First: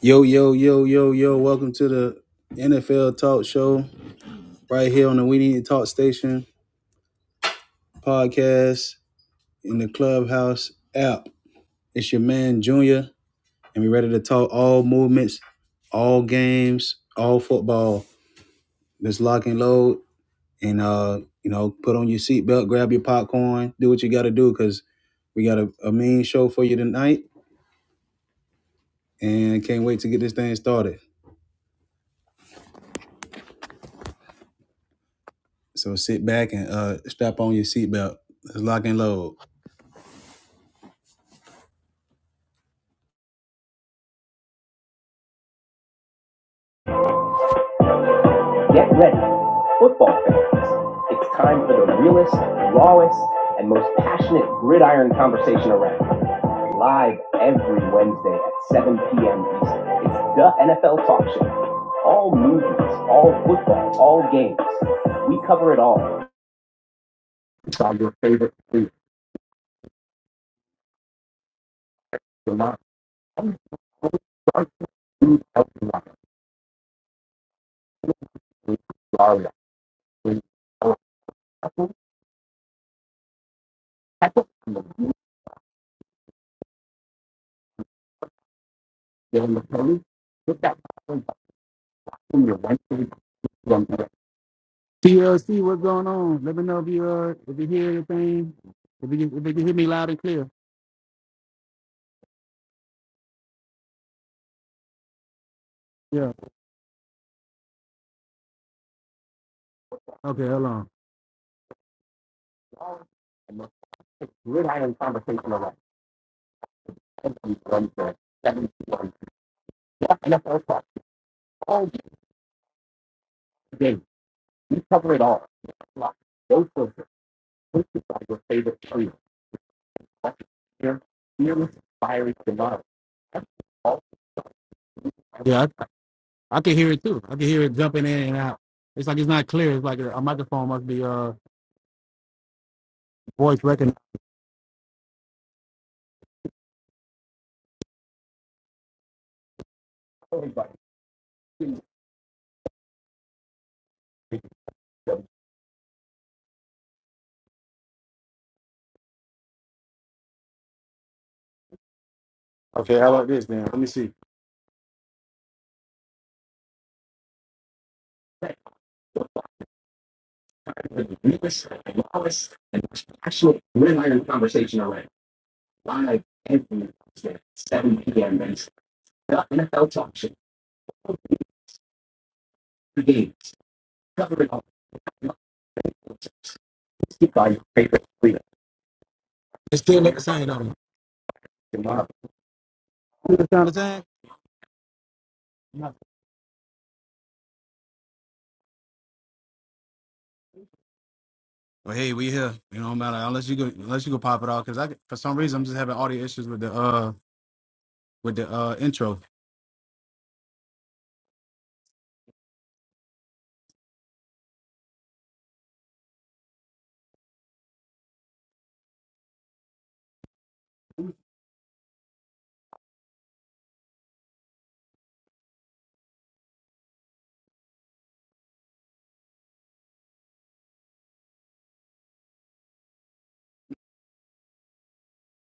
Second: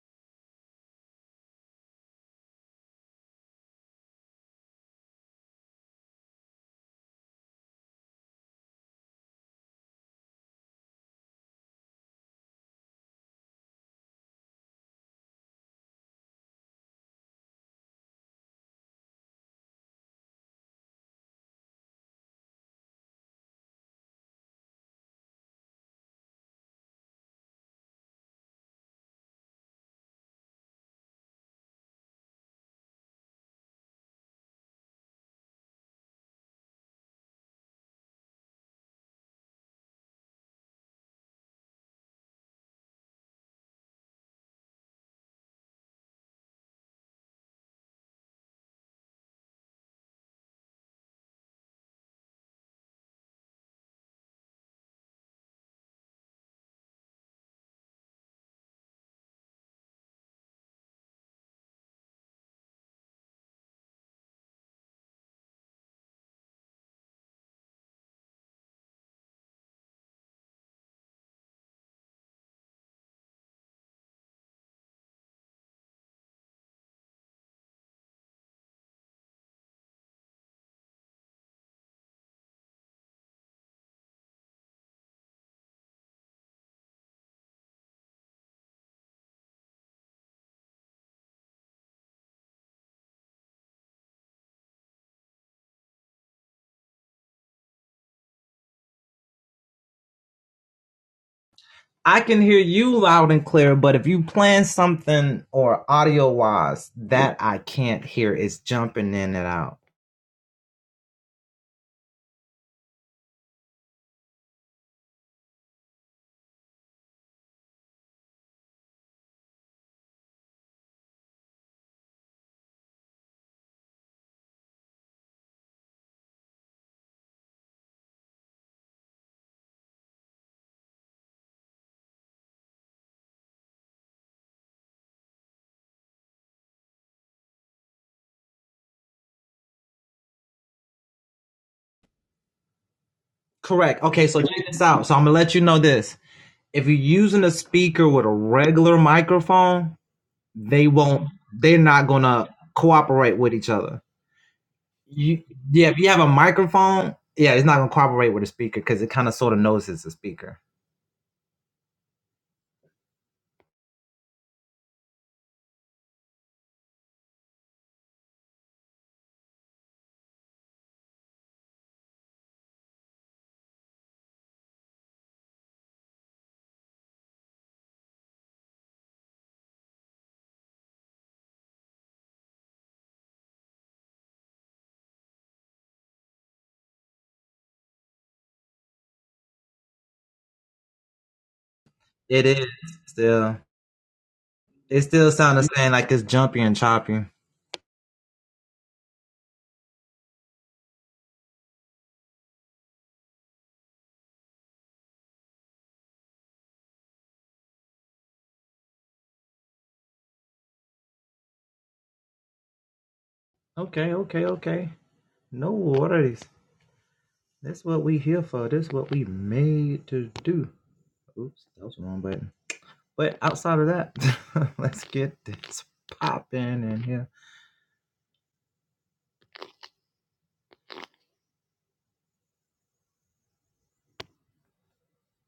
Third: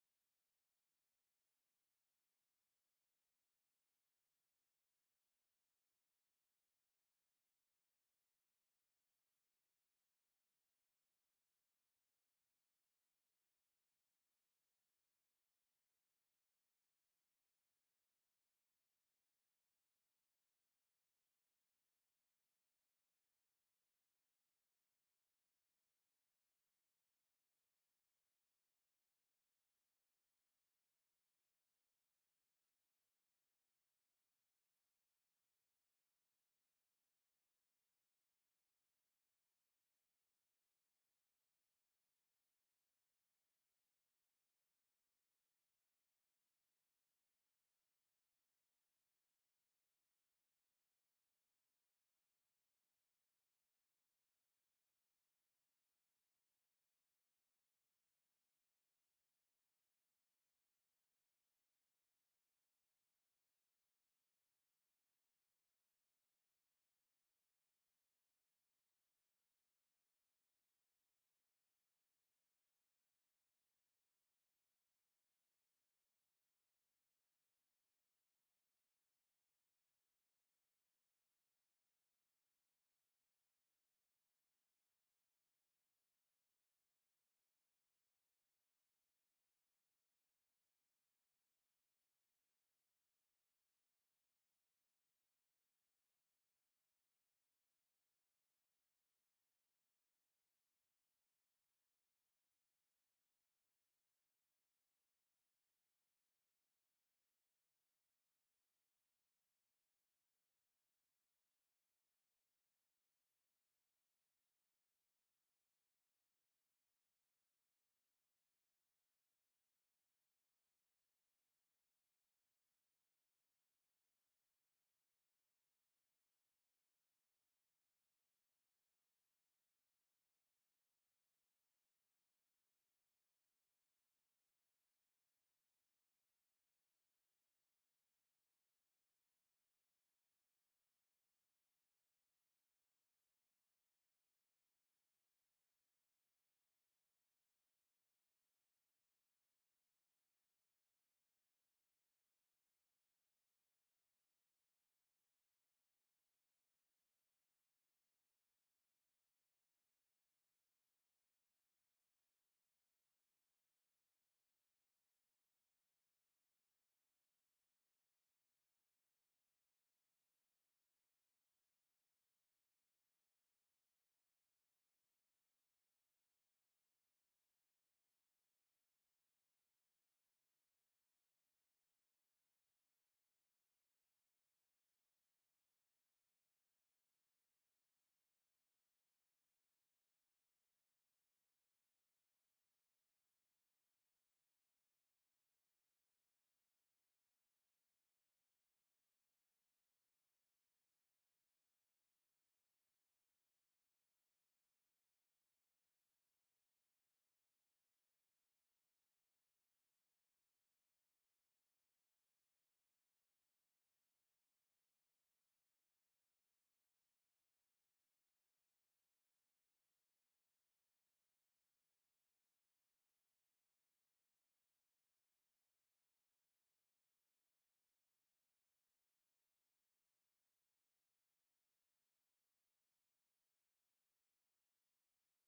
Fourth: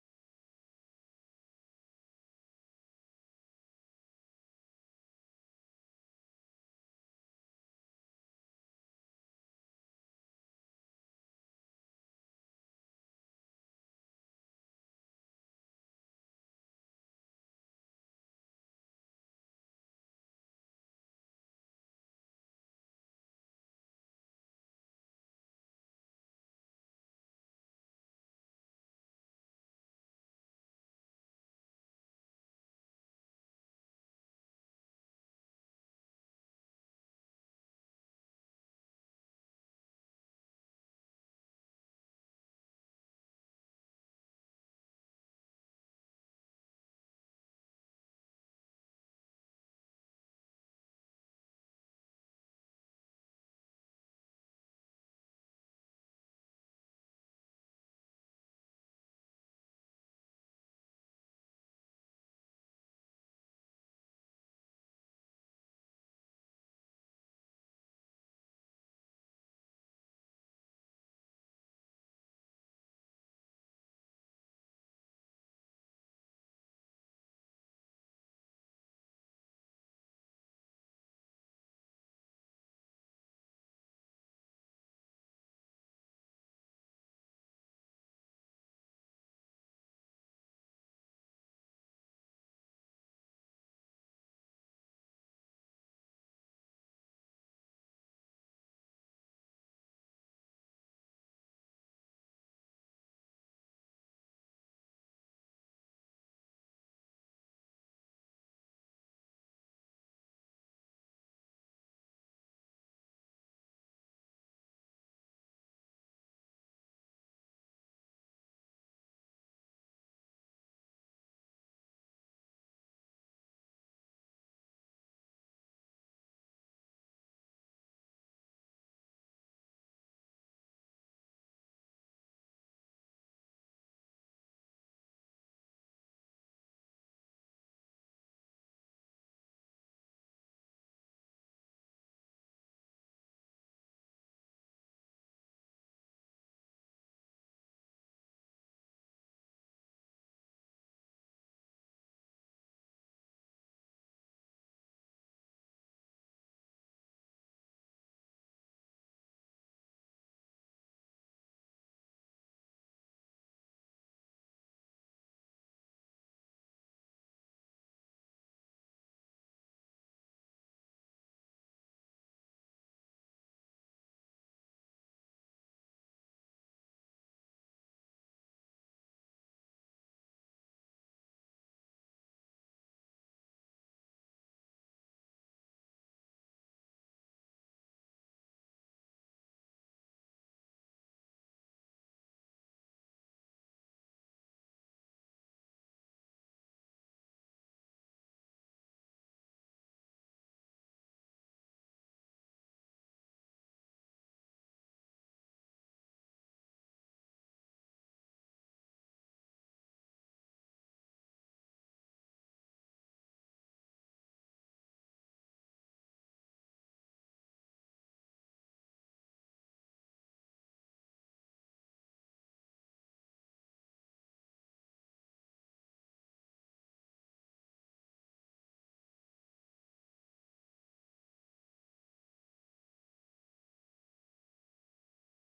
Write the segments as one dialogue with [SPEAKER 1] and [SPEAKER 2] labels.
[SPEAKER 1] Yo, yo, yo, yo, yo. Welcome to the NFL Talk Show right here on the We Need to Talk Station podcast in the Clubhouse app. It's your man, Junior, and we're ready to talk all movements, all games, all football. Let's lock and load and, uh, you know, put on your seatbelt, grab your popcorn, do what you got to do because we got a, a mean show for you tonight and can't wait to get this thing started. So sit back and uh, strap on your seatbelt. Let's lock and load. Get ready, football fans. It's time for the realest, rawest, and most passionate gridiron conversation around. Live every Wednesday at 7 p.m. Eastern. It's the NFL Talk Show. All movies, all football, all games. We cover it all. It's on your favorite food. You're not- sorry, food, i that TLC, what's going on? Let me know if you uh if you hear anything. If you if you can hear me loud and clear. Yeah. Okay, hold on. We're having conversation around. seventy-one, seventy-one. Yeah, and that's our talk. All day. We cover it all. Like, Those are the places are your favorite trio. Like, Fear, fearless, fiery, demonic. That's all- Yeah, I, I can hear it too. I can hear it jumping in and out. It's like it's not clear. It's like a, a microphone must be uh voice recognized. Okay, how about this then? Let me see. Actually, we're in a conversation already. Live every Wednesday, 7 p.m. and the NFL talk show. The game. Cover it all. By your favorite leader. It's still like the same, though. Tomorrow. It's not the same. No. Well, hey, we here. You know, not matter unless you go unless you go pop it off because I for some reason I'm just having audio issues with the uh with the uh intro.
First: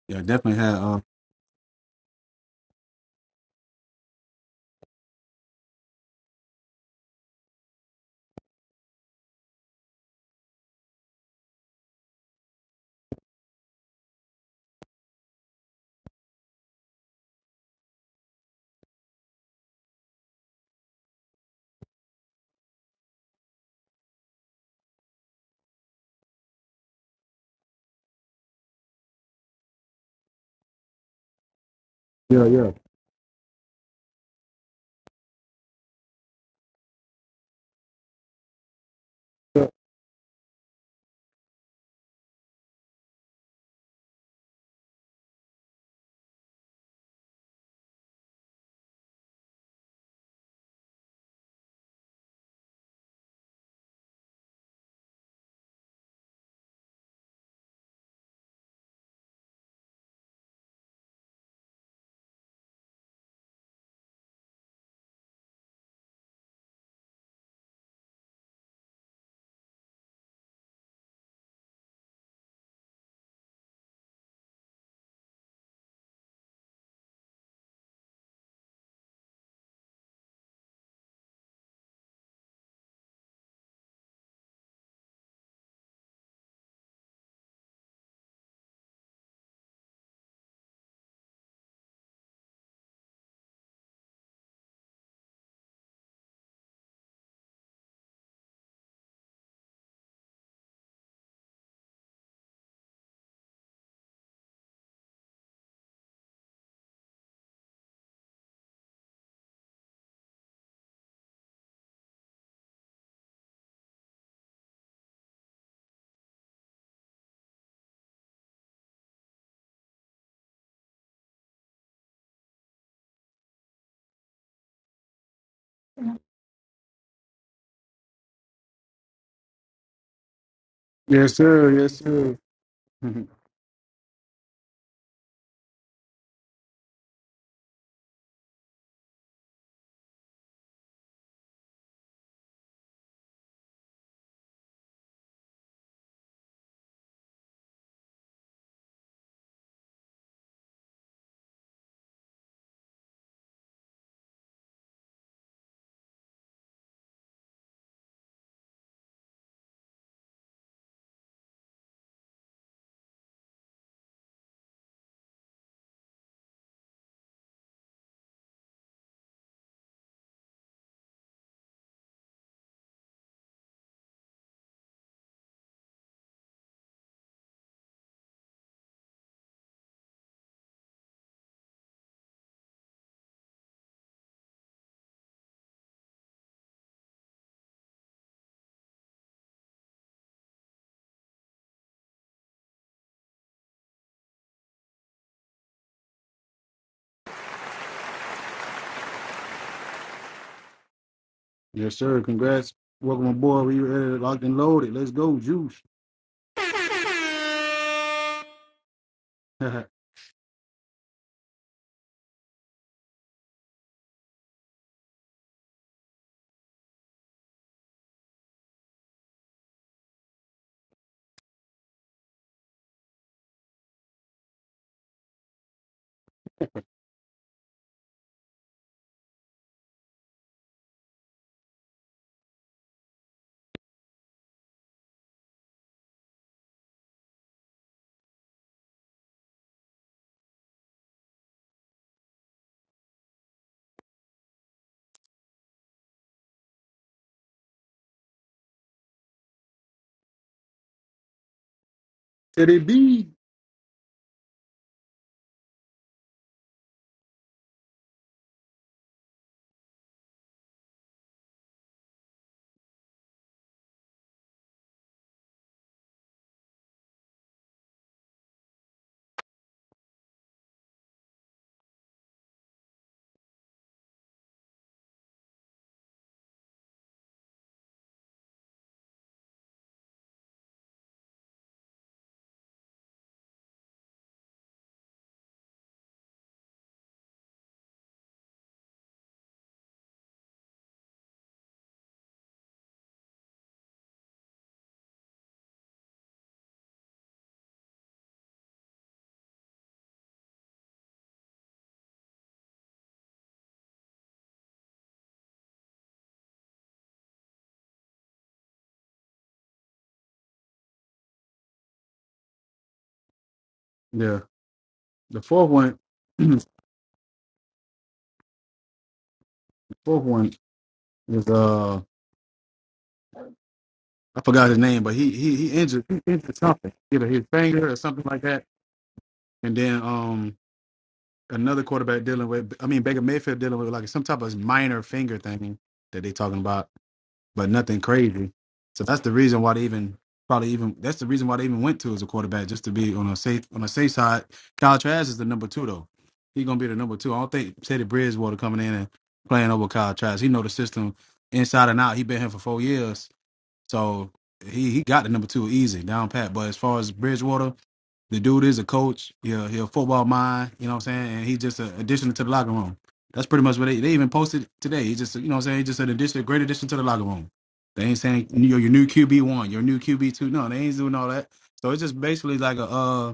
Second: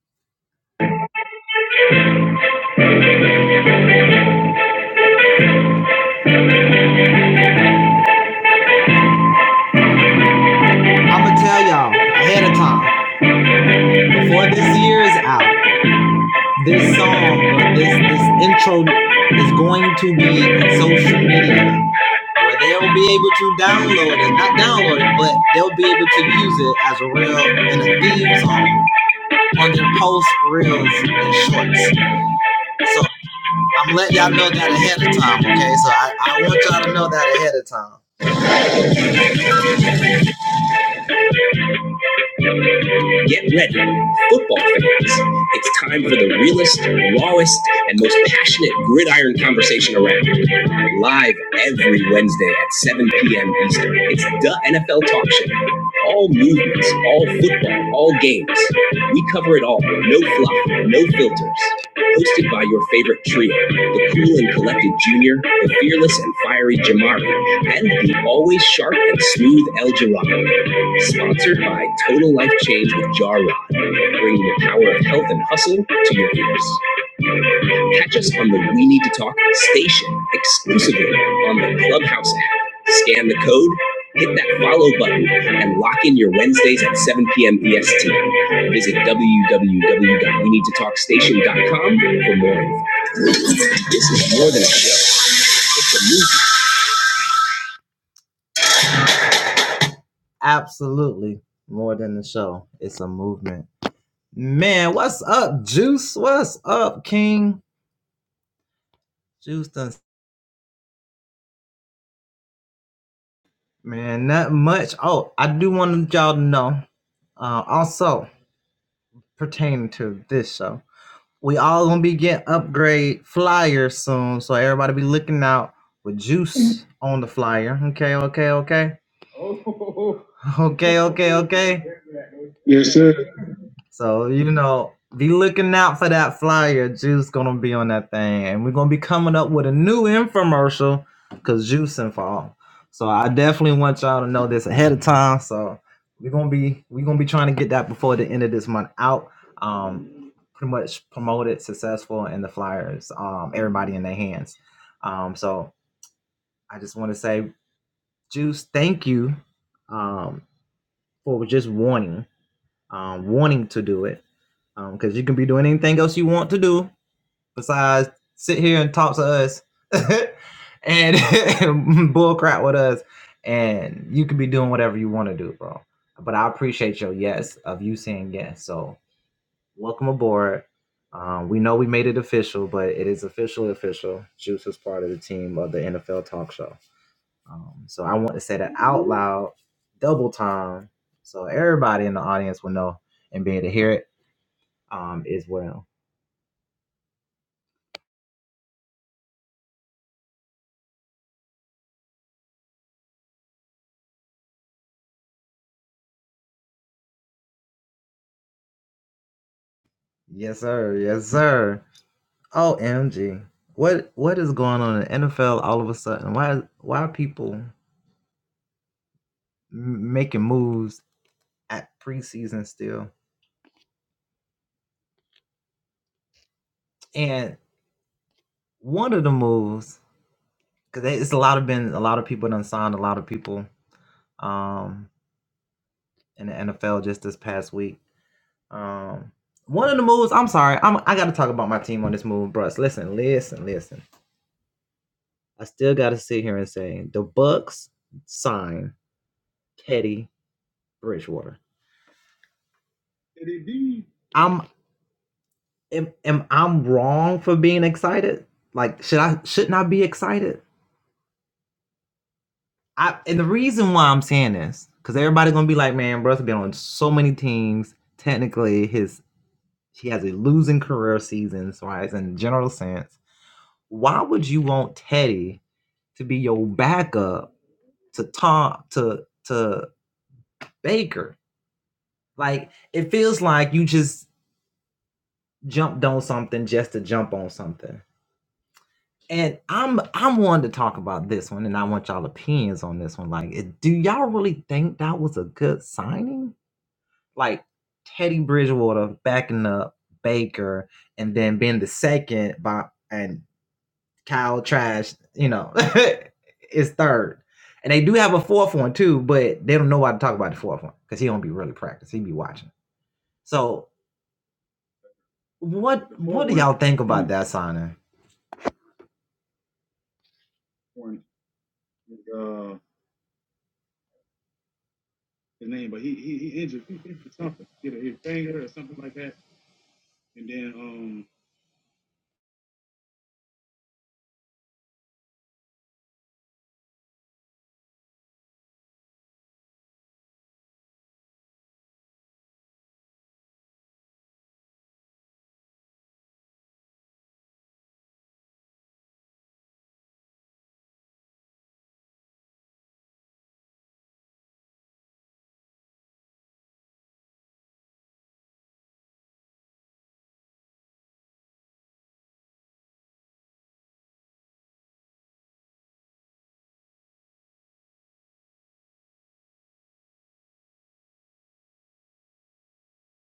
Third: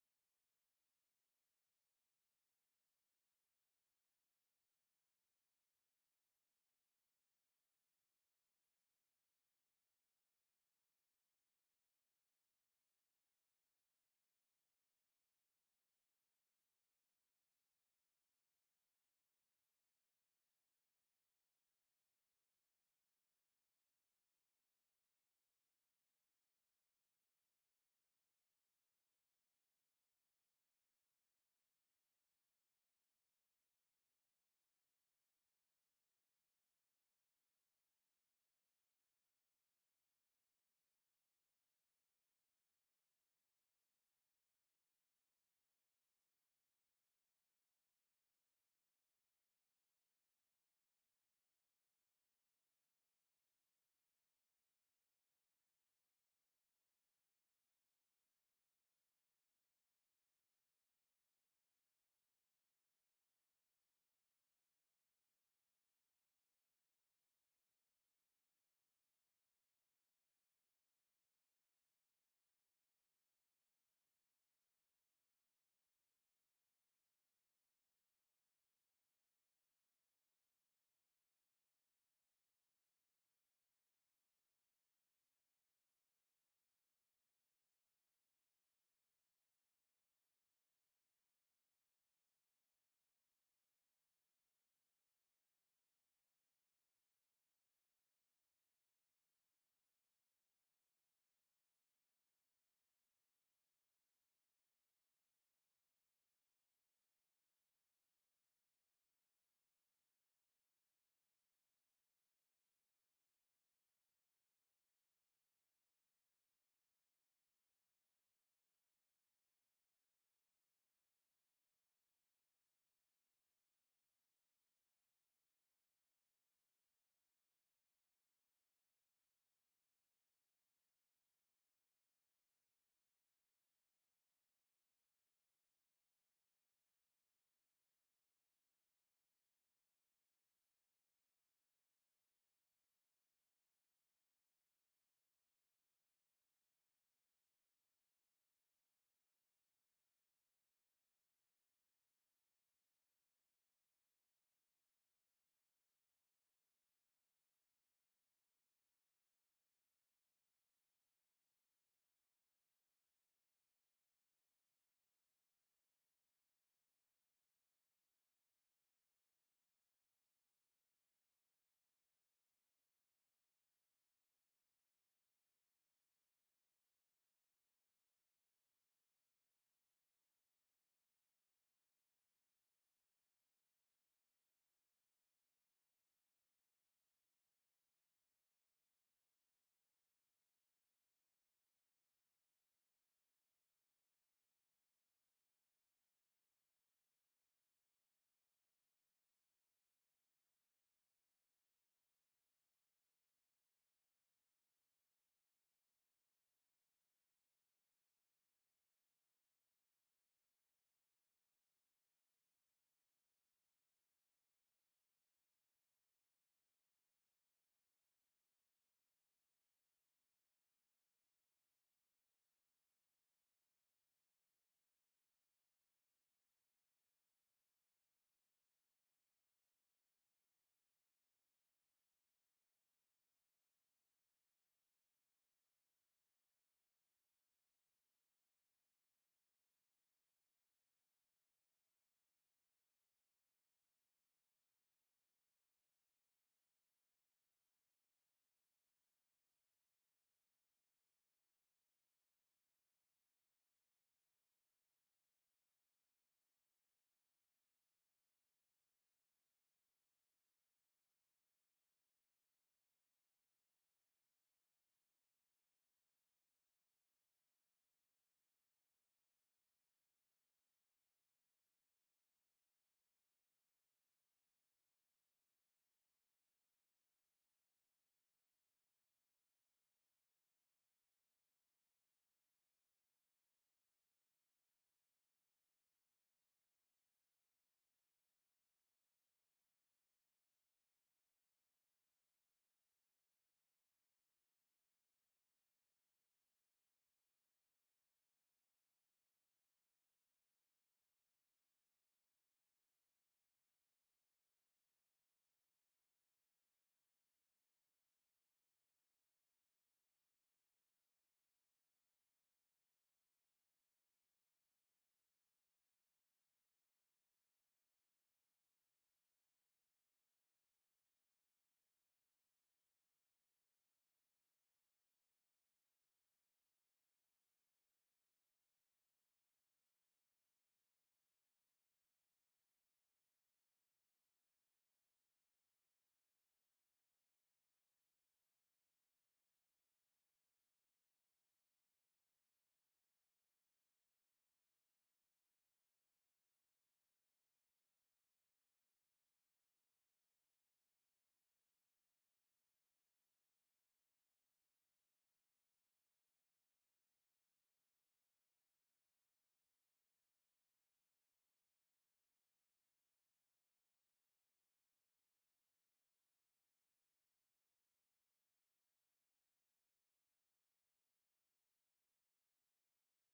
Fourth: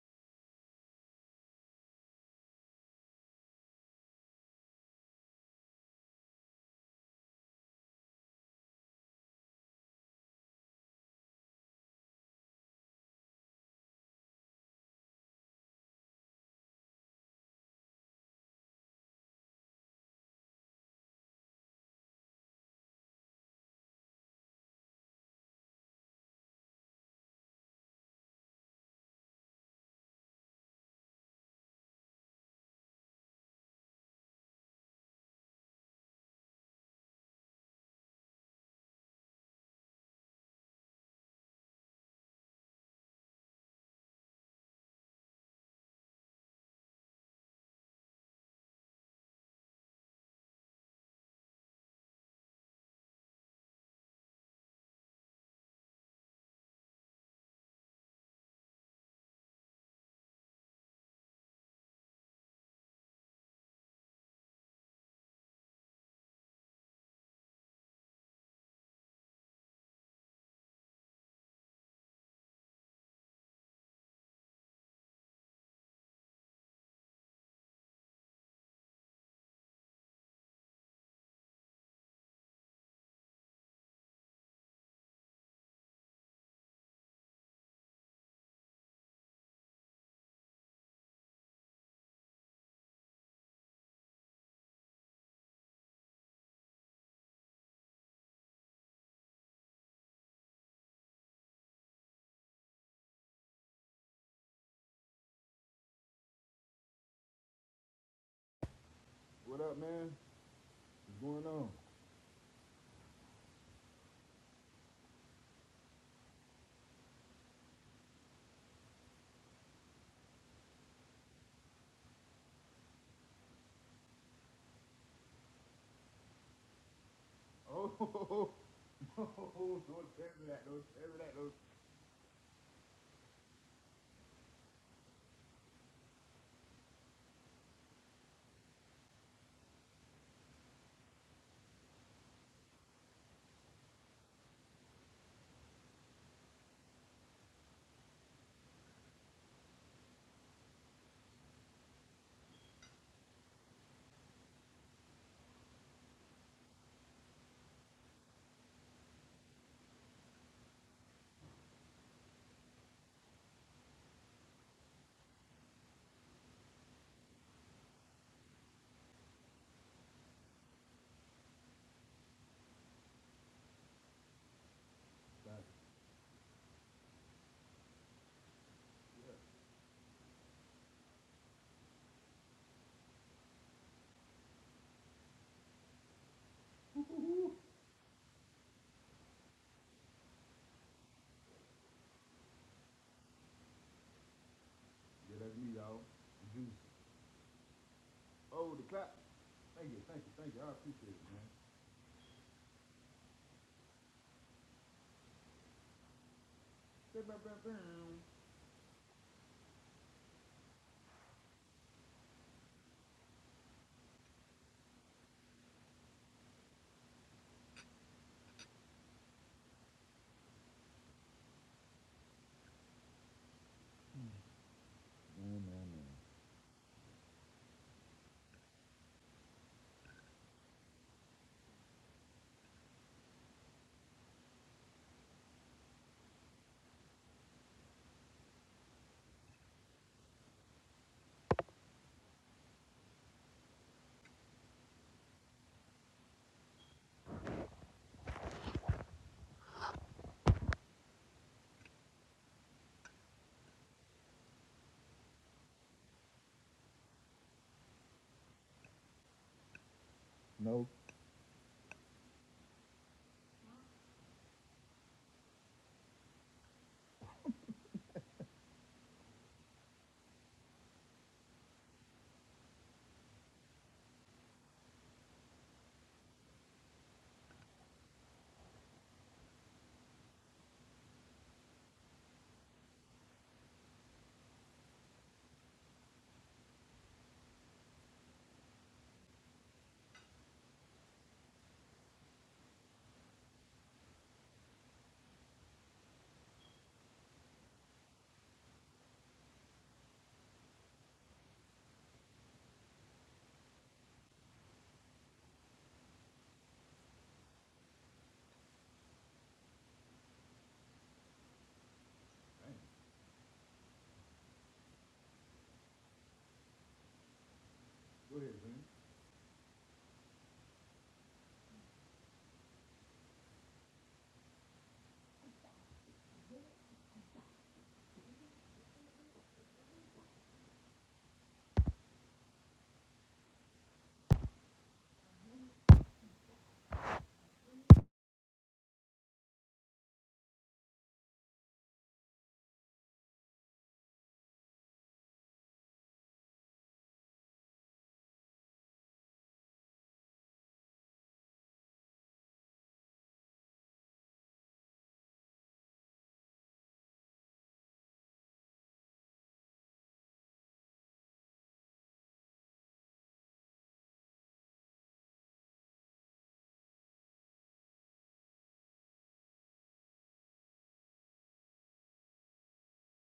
[SPEAKER 1] Yeah, definitely had uh yeah yeah.
[SPEAKER 2] Get ready, football fans. It's time for the realest, rawest, and most passionate gridiron conversation around. Live every Wednesday at 7 p.m. Eastern. It's the NFL Talk Show. All movements, all football, all games. We cover it all. No fluff, no filters. Hosted by your favorite trio, the cool and collected Junior, the fearless and fiery Jamari, and the always sharp and smooth El Jirado. Sponsored by Total Life Change with Jarrod, bringing the power of health and hustle to your ears. Catch us on the We Need to Talk station exclusively on the Clubhouse app. Scan the code, hit that follow button, and lock in your Wednesdays at 7 p.m. EST. Visit www.weneedtotalkstation.com for more info. This is more than a show, it's a
[SPEAKER 3] What up, man? What's going on? Oh, no, don't tell me that. Don't tell me that.
[SPEAKER 1] Yes,
[SPEAKER 3] Don't.
[SPEAKER 1] sir. Yes, sir.
[SPEAKER 3] Stop it. Yeah. Woo-hoo-hoo. yeah, that's me, y'all. The juice. Oh, the clap. Thank you, thank you, thank you. I appreciate it, man.
[SPEAKER 1] yes, sir. Congrats. Welcome aboard. We are locked and loaded. Let's go, juice.
[SPEAKER 3] Bam, bam, bam, bam.
[SPEAKER 1] Said
[SPEAKER 3] Man, man, man.
[SPEAKER 1] it be?
[SPEAKER 3] No. Dang.
[SPEAKER 1] Yeah. The fourth one, the
[SPEAKER 3] Go ahead, man.
[SPEAKER 1] fourth one was uh I forgot his name, but he he he injured he injured something. Either his finger or something like that. And then um another quarterback dealing with I mean Baker Mayfield dealing with like some type of minor finger thing that they talking about. but nothing crazy. So that's the reason why they even probably even that's the reason why they even went to as a quarterback just to be on a safe on a safe side. Kyle Trask is the number two though. He's gonna be the number two. I don't think Teddy Bridgewater coming in and playing over Kyle Trask. He know the system inside and out. He been here for four years, so he he got the number two easy down pat. But as far as Bridgewater. The dude is a coach. Yeah, he a football mind. You know what I'm saying? And he's just an addition to the locker room. That's pretty much what they, they even posted today. He's just, you know what I'm saying? He's just an addition, a great addition to the locker room. They ain't saying you're your new QB one, your new QB two. No, they ain't doing all that. So it's just basically like a, uh,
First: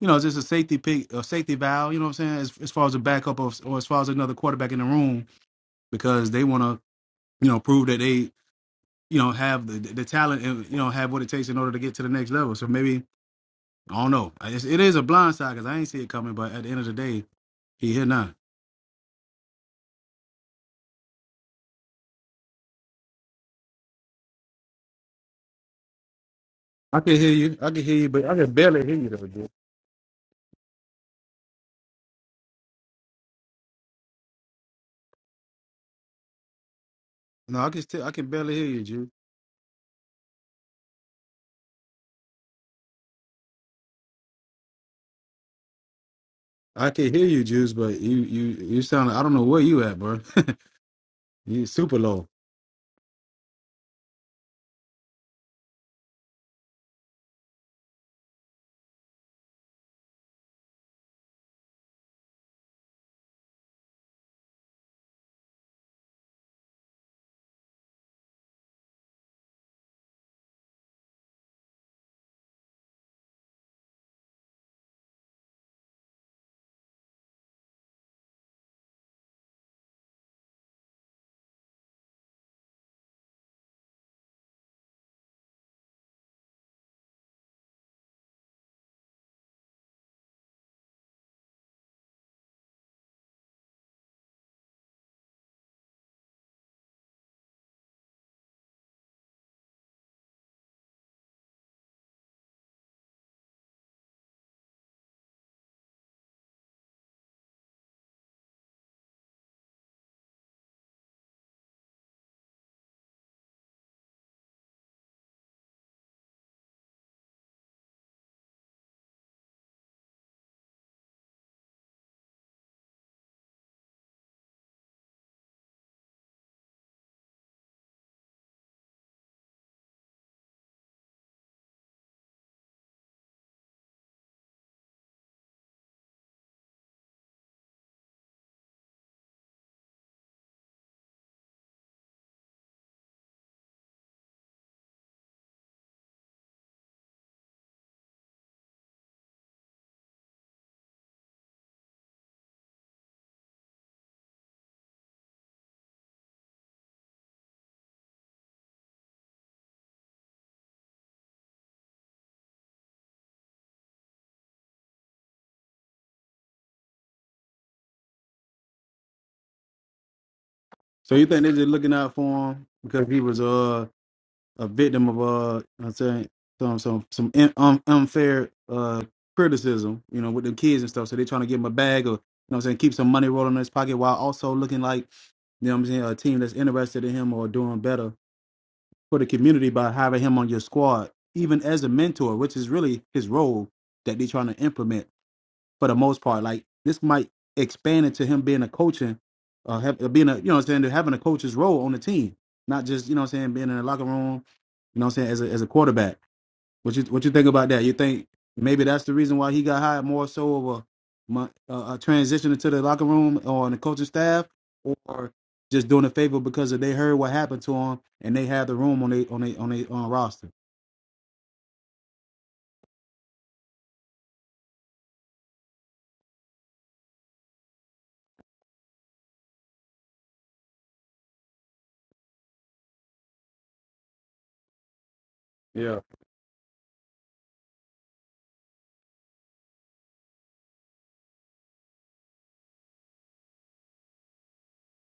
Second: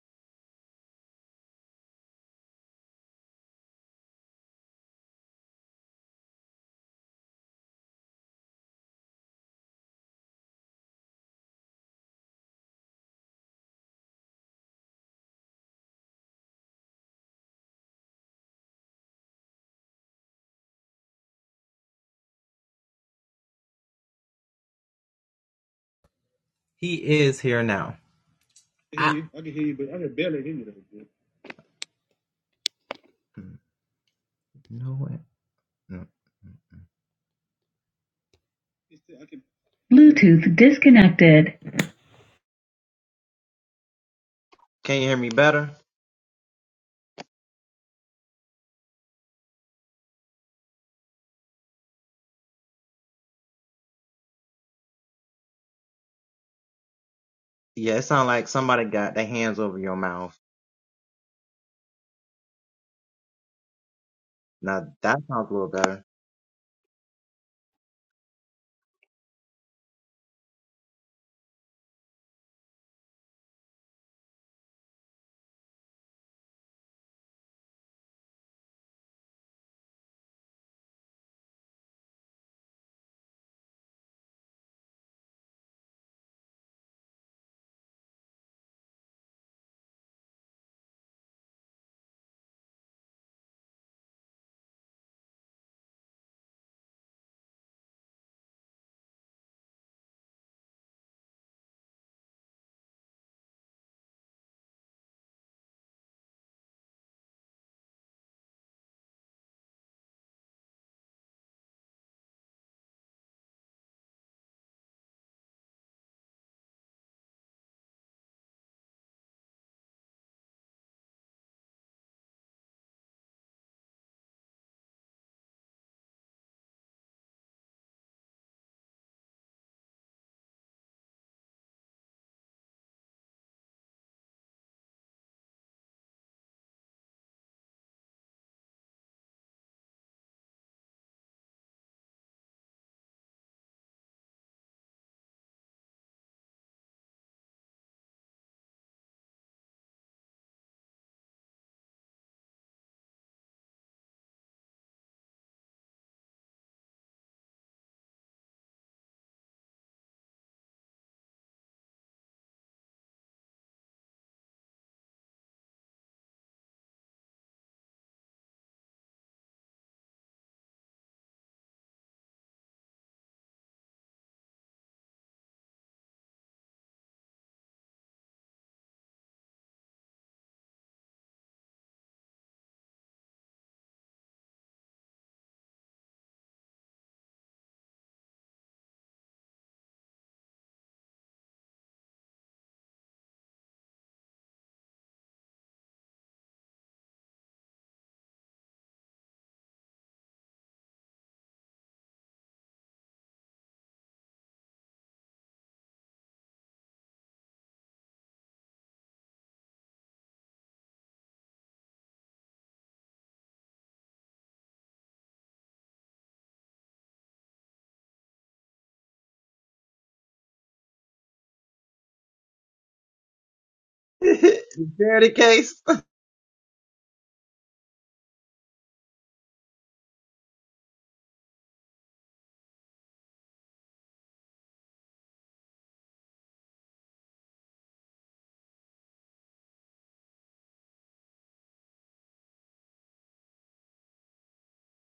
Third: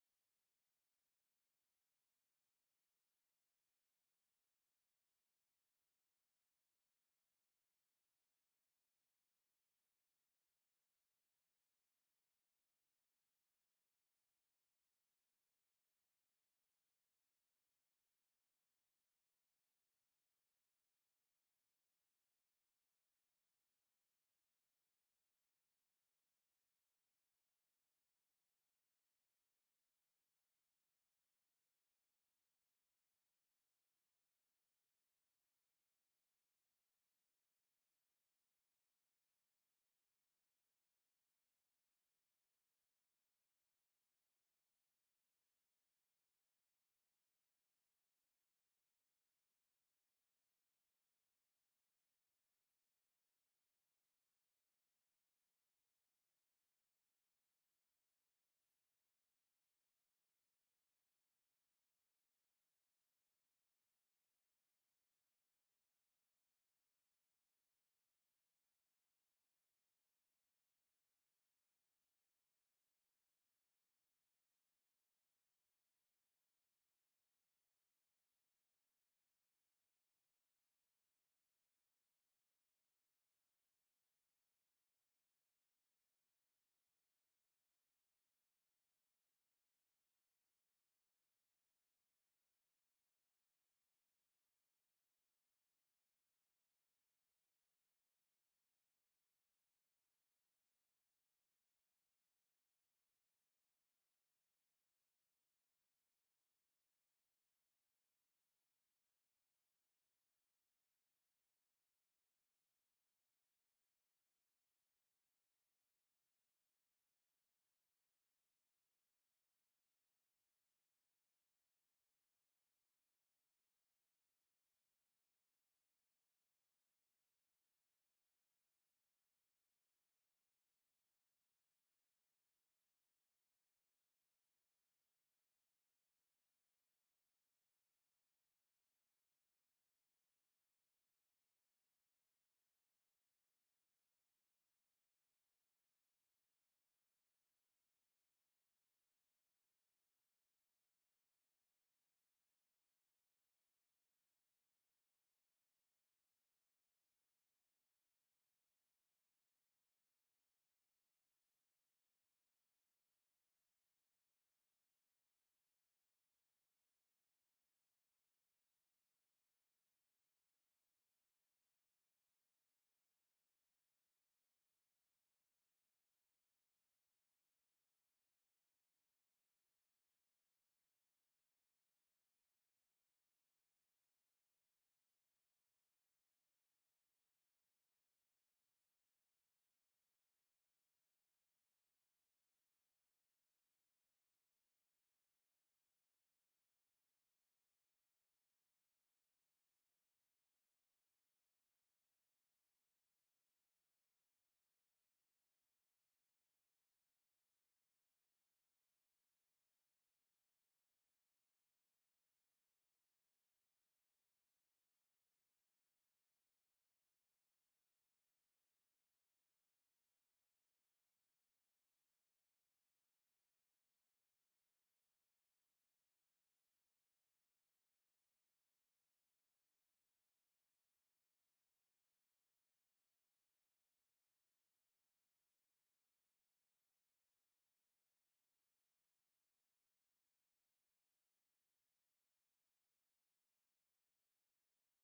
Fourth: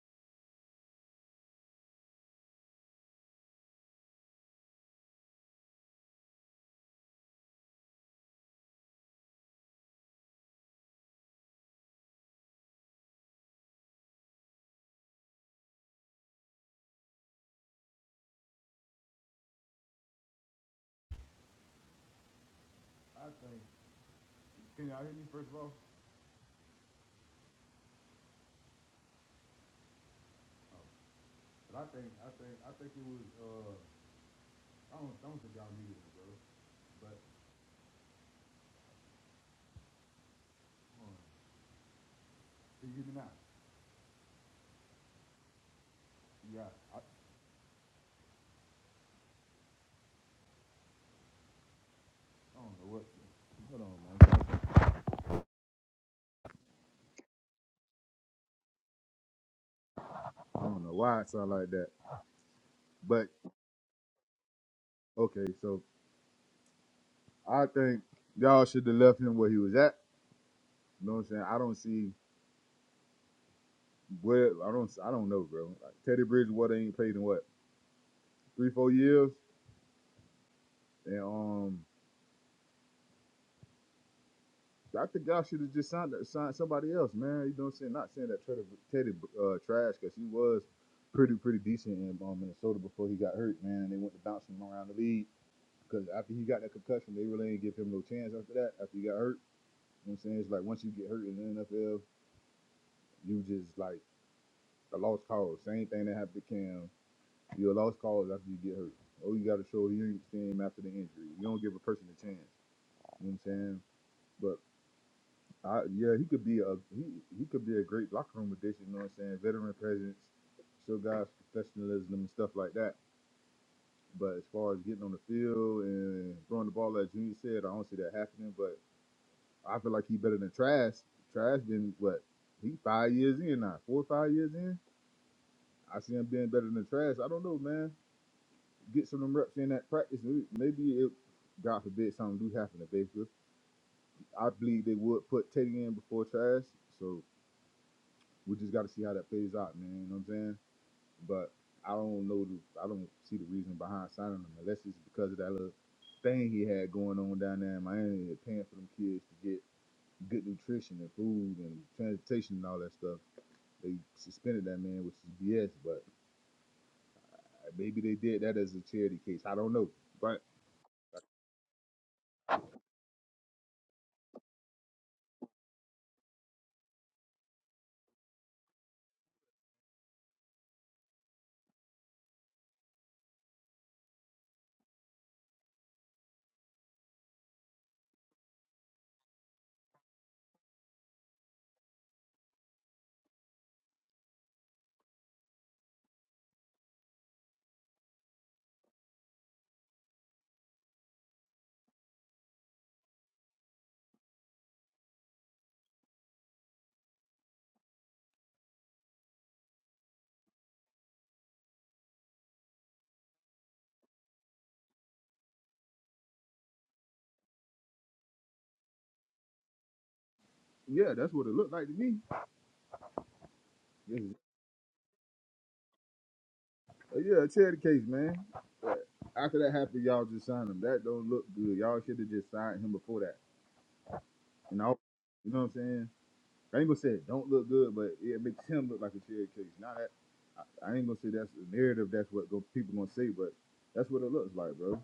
[SPEAKER 1] you know, it's just a safety pick, a safety valve. You know what I'm saying? As, as far as a backup of, or as far as another quarterback in the room, because they want to, you know, prove that they, you know, have the the talent and you know have what it takes in order to get to the next level. So maybe I don't know. It's, it is a blind side because I ain't see it coming. But at the end of the day, he here now.
[SPEAKER 3] I think. Can y'all hear me first of all?
[SPEAKER 1] I can hear you. I can hear you, but I can barely hear you though, Juice.
[SPEAKER 3] Oh. But I think, I think, I think it was. Uh, I don't, I don't think y'all needed it, bro. But
[SPEAKER 1] No, I can still. I can barely hear you, Juice.
[SPEAKER 2] movie. Bluetooth disconnected.
[SPEAKER 3] can you hear me now? Yeah.
[SPEAKER 1] I
[SPEAKER 3] I,
[SPEAKER 1] can
[SPEAKER 3] I
[SPEAKER 1] hear you, Juice, but you you you sound. I don't know where you at, bro. you super low.
[SPEAKER 3] don't know what. Hold on, man. I don't know why it sound like that. But okay, so I think y'all should have left him where he was at. You know what I'm saying? I don't see where I don't I don't know, bro. Like Teddy Bridgewater ain't played in what three four years, and um. I think y'all should have just signed, signed somebody else, man. You know what I'm saying? Not saying that Teddy, Teddy uh, trash, because he was pretty, pretty decent in um, Minnesota before he got hurt, man. They went to bounce him around the league because after he got that concussion, they really didn't give him no chance after that. After he got hurt, you know what I'm saying? It's like once you get hurt in the NFL, You just like a lost cause. Same thing that happened to Cam. You're a lost cause after you get hurt. Oh, you got to show you team after the injury. You don't give a person a chance. You know what I'm saying? But I, yeah, he could be a he, he could be a great locker room addition. You know what I'm saying? Veteran presence, show guys professionalism and stuff like that. But as far as getting on the field and throwing the ball, like Junior said, I don't see that happening. But I feel like he better than Trash. Trash been what? He five years in now, four or five years in. I see him being better than trash. I don't know, man. Get some of them reps in that practice. Maybe it, God forbid, something do happen to Baker. I believe they would put Teddy in before trash. So we just got to see how that plays out, man. You know what I'm saying? But I don't know. The, I don't see the reason behind signing him unless it's because of that little thing he had going on down there in Miami, paying for them kids to get good nutrition and food and transportation and all that stuff. They suspended that man, which is BS. But maybe they did that as a charity case. I don't know. but.
[SPEAKER 1] So you think they just looking out for him because he was uh a victim of uh I'm saying some some some in, um, unfair uh criticism, you know, with the kids and stuff. So they're trying to give him a bag or you know what I'm saying, keep some money rolling in his pocket while also looking like, you know what I'm saying, a team that's interested in him or doing better for the community by having him on your squad, even as a mentor, which is really his role that they're trying to implement for the most part. Like this might expand into him being a coaching, uh, have, uh, being a you know what I'm saying, to having a coach's role on the team, not just you know what I'm saying being in the locker room. You know what I'm saying as a as a quarterback. What you what you think about that? You think maybe that's the reason why he got hired more so of a mon- a, a transition into the locker room or on the coaching staff, or just doing a favor because they heard what happened to him and they had the room on they on they on their on roster.
[SPEAKER 3] Yeah, that's what it looked like to me. Yes. Uh, Yeah, tell the case, man. After that happened, y'all just signed him. That don't look good. Y'all should have just signed him before that. And all, you know what I'm
[SPEAKER 1] Yeah,
[SPEAKER 3] saying? I ain't gonna say it don't look good, but it makes him look like a cherry case. Now that I ain't gonna say that's the narrative. That's what go, people gonna say, but that's what it looks like, bro.